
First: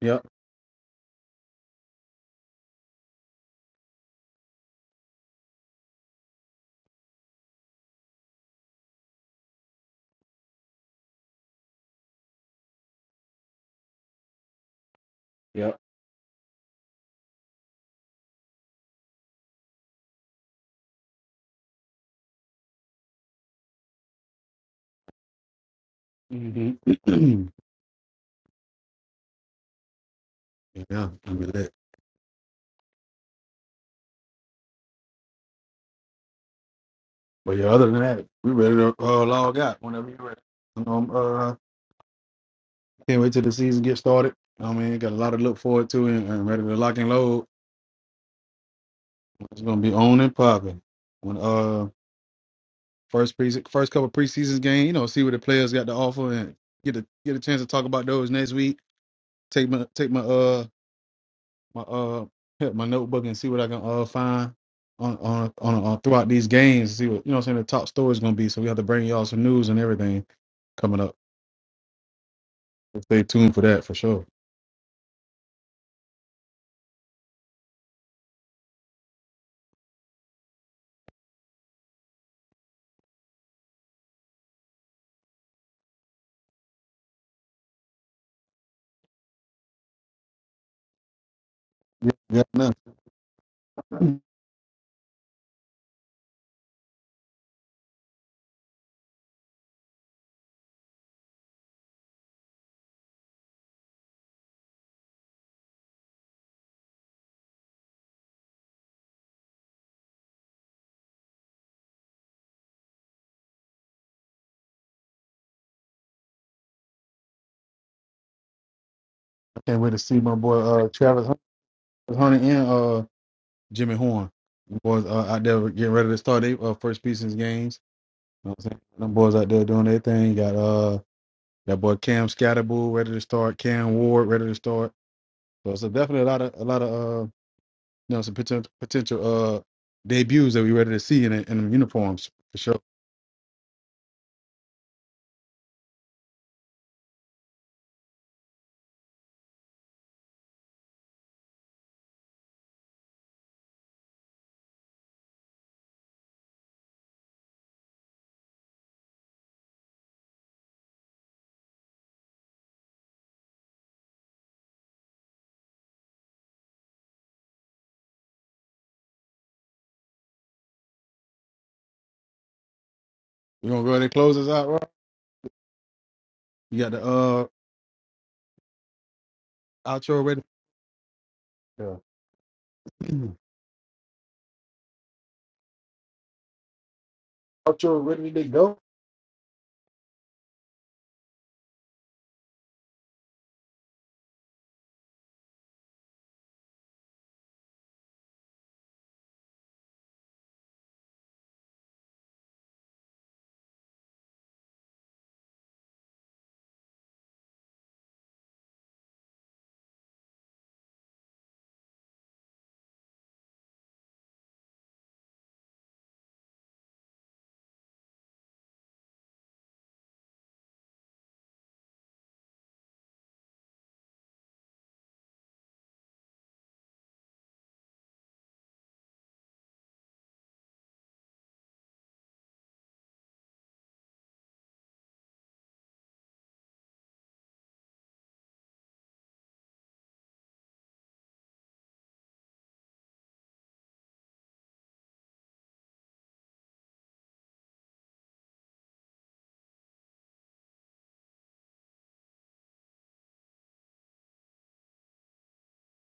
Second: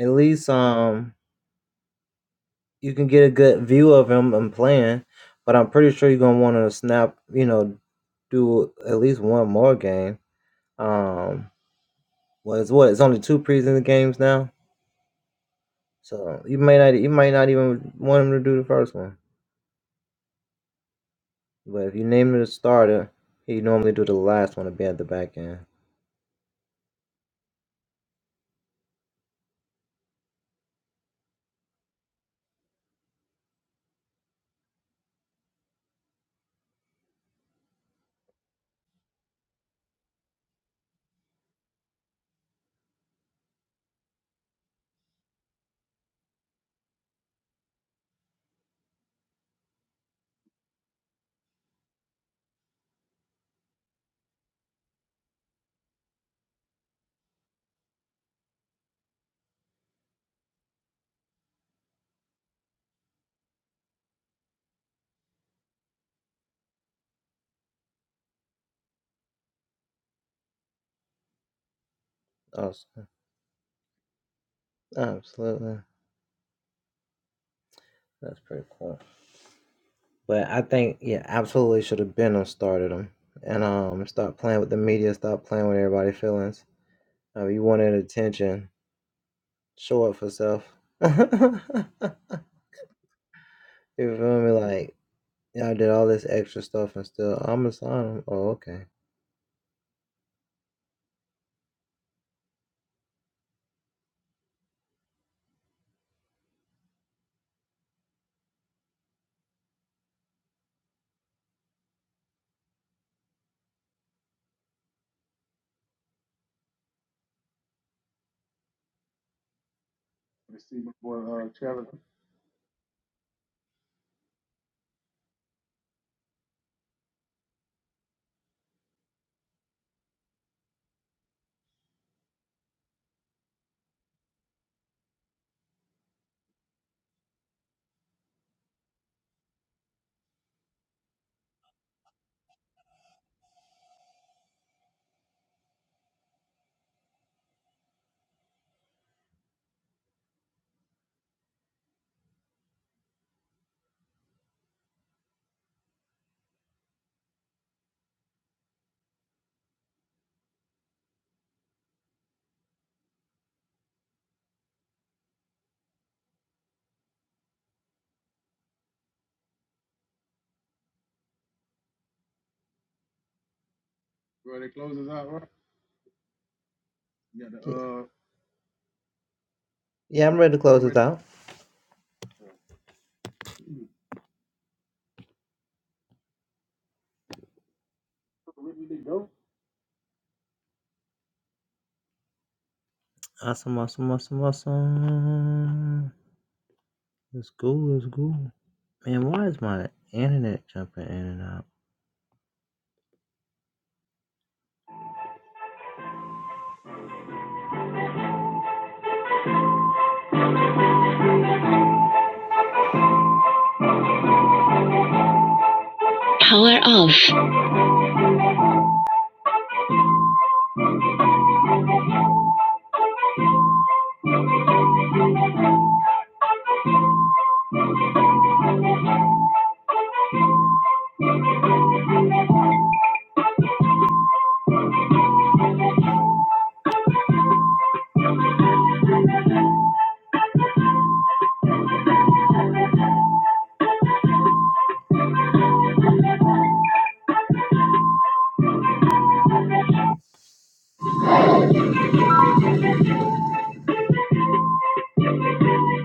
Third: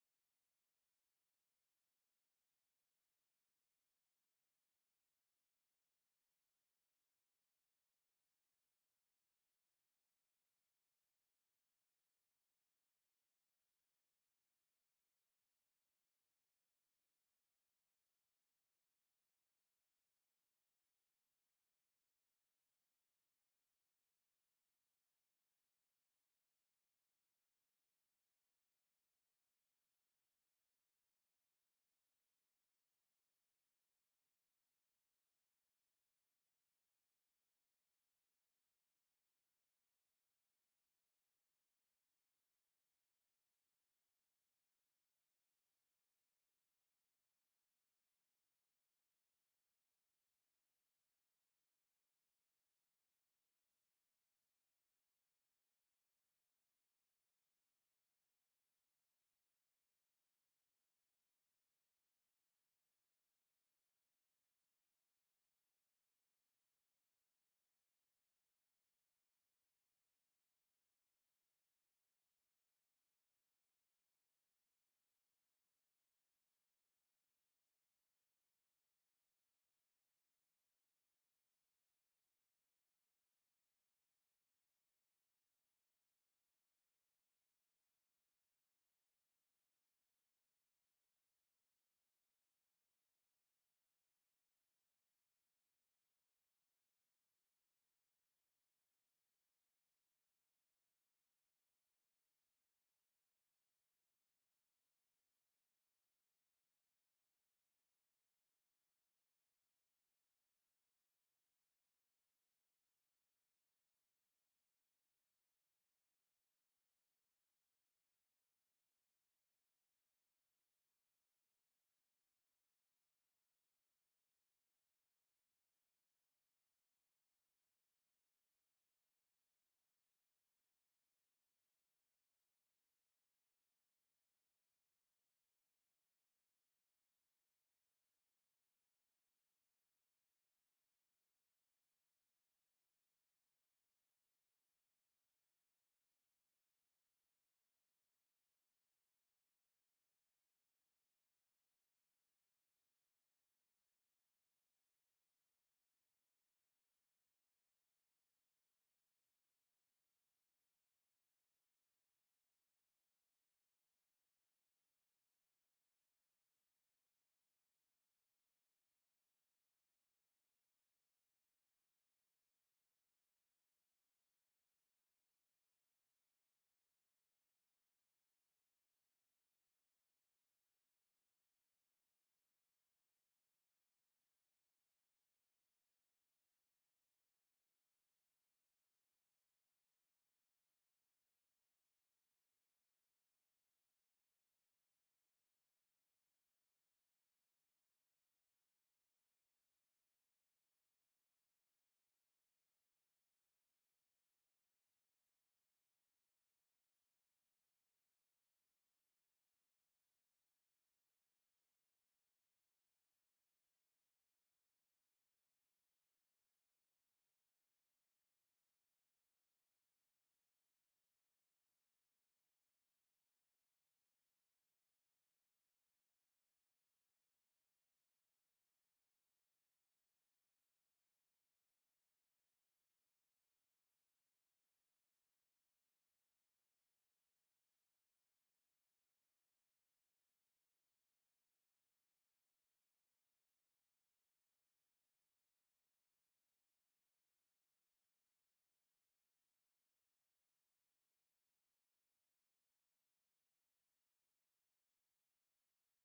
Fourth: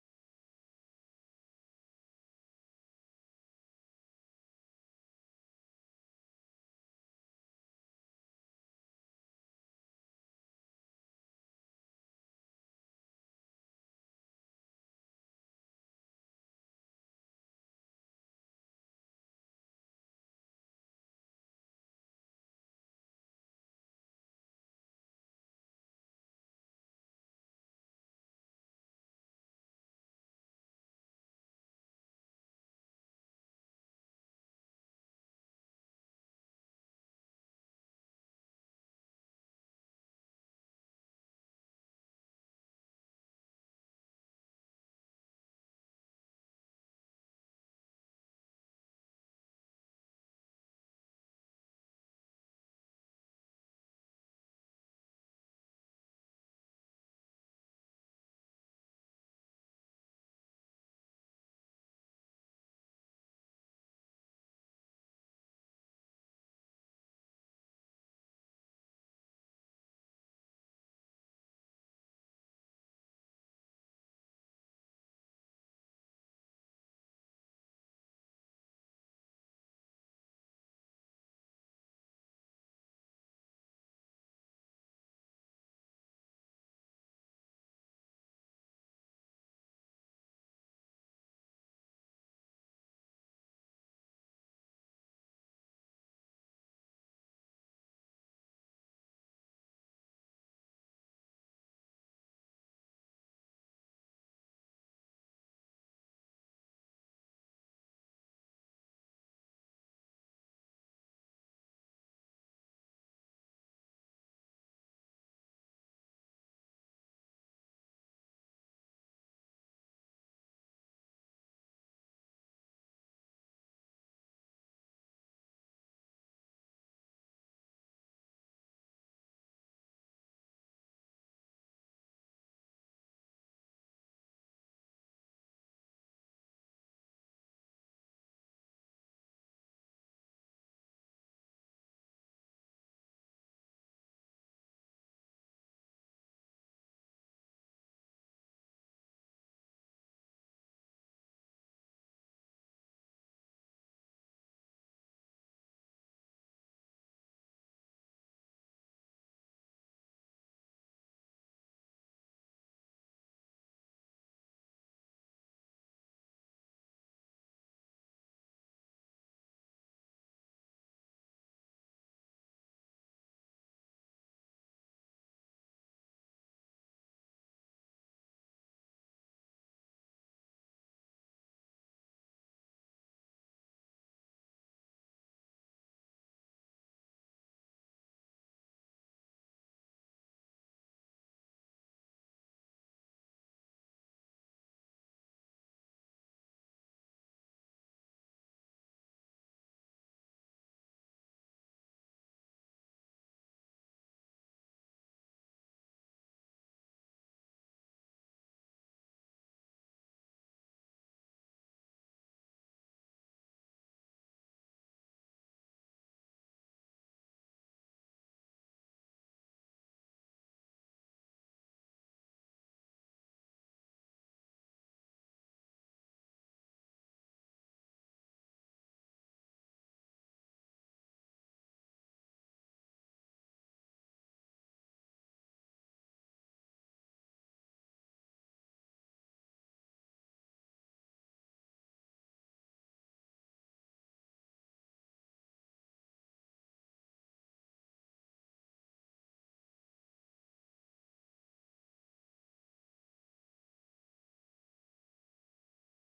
[SPEAKER 1] Yep, yep. hmm yeah, gonna be lit. But yeah, other than that, we ready to uh, log out whenever you're ready. Um, uh, can't wait till the season gets started. I mean, got a lot to look forward to and, and ready to lock and load. It's gonna be on and popping when uh First pre- first couple preseasons game, you know, see what the players got to offer and get a get a chance to talk about those next week. Take my take my uh my uh my notebook and see what I can uh find on on on, on throughout these games. See what you know. what I'm saying the top story's gonna be. So we have to bring y'all some news and everything coming up. So Stay tuned for that for sure. Yeah, yeah, no. I can't wait to see my boy uh Travis Hunter Hunter and uh Jimmy Horn. Them boys uh, out there getting ready to start their uh, first preseason games. You know what I'm saying? Them boys out there doing their thing. Got uh That boy Cam Scatterbull ready to start. Cam Ward ready to start. So it's a definitely a lot of a lot of uh you know some potential potential uh debuts that we ready to see in the, in the uniforms for sure. We gonna go ahead and close this out, right? You got the uh outro ready. Yeah. outro ready to go.
[SPEAKER 2] Power off.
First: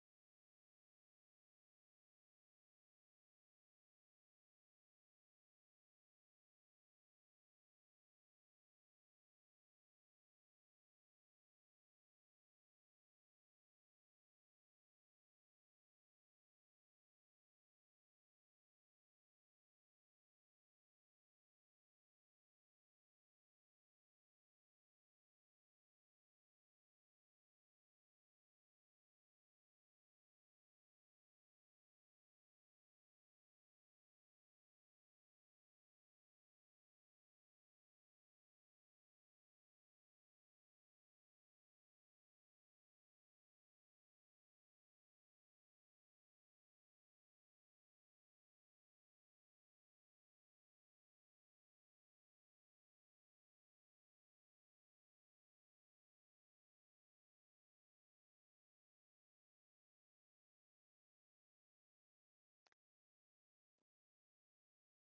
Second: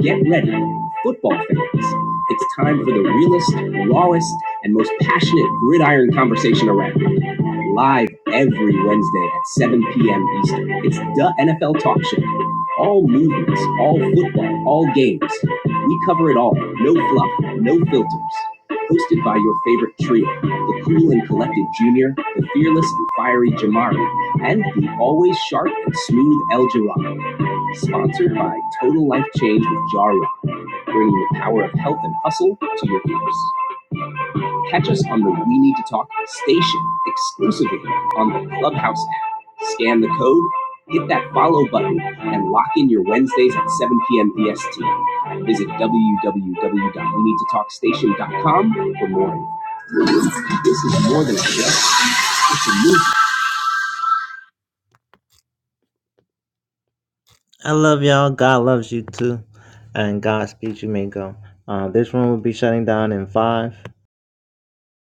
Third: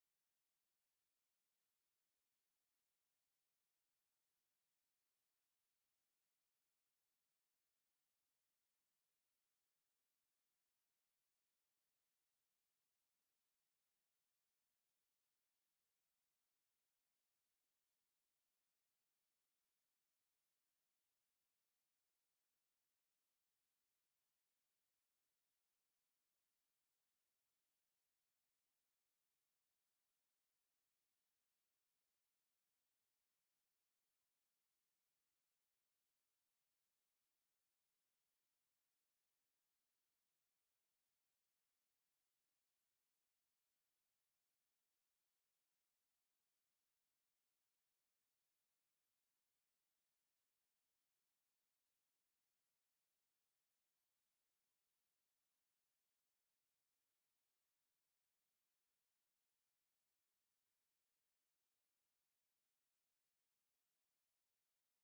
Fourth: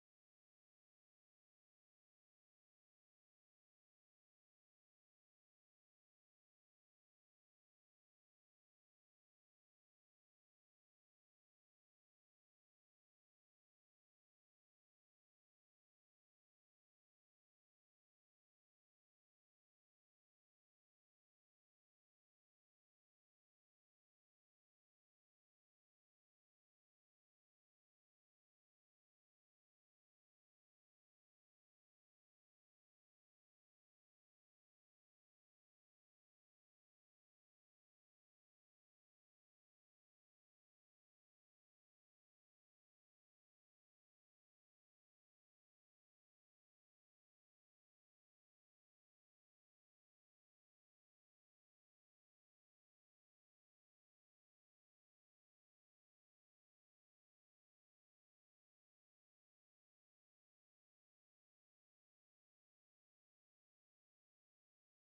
[SPEAKER 2] Get ready, football fans. It's time for the realest, rawest, and most passionate gridiron conversation around. Live every Wednesday at 7 p.m. Eastern. It's the NFL Talk Show. All movements, all football, all games. We cover it all. No fluff, no filters. Hosted by your favorite trio the cool and collected Junior, the fearless and fiery Jamari, and the always sharp and smooth El Jirado. Sponsored by Total Life Change with Jarrod, bringing the power of health and hustle to your ears. Catch us on the We Need to Talk station exclusively on the Clubhouse app. Scan the code, hit that follow button, and lock in your Wednesdays at 7 p.m. EST. Visit w w w dot we need to talk station dot com for more. This is more than a show. It's a movement.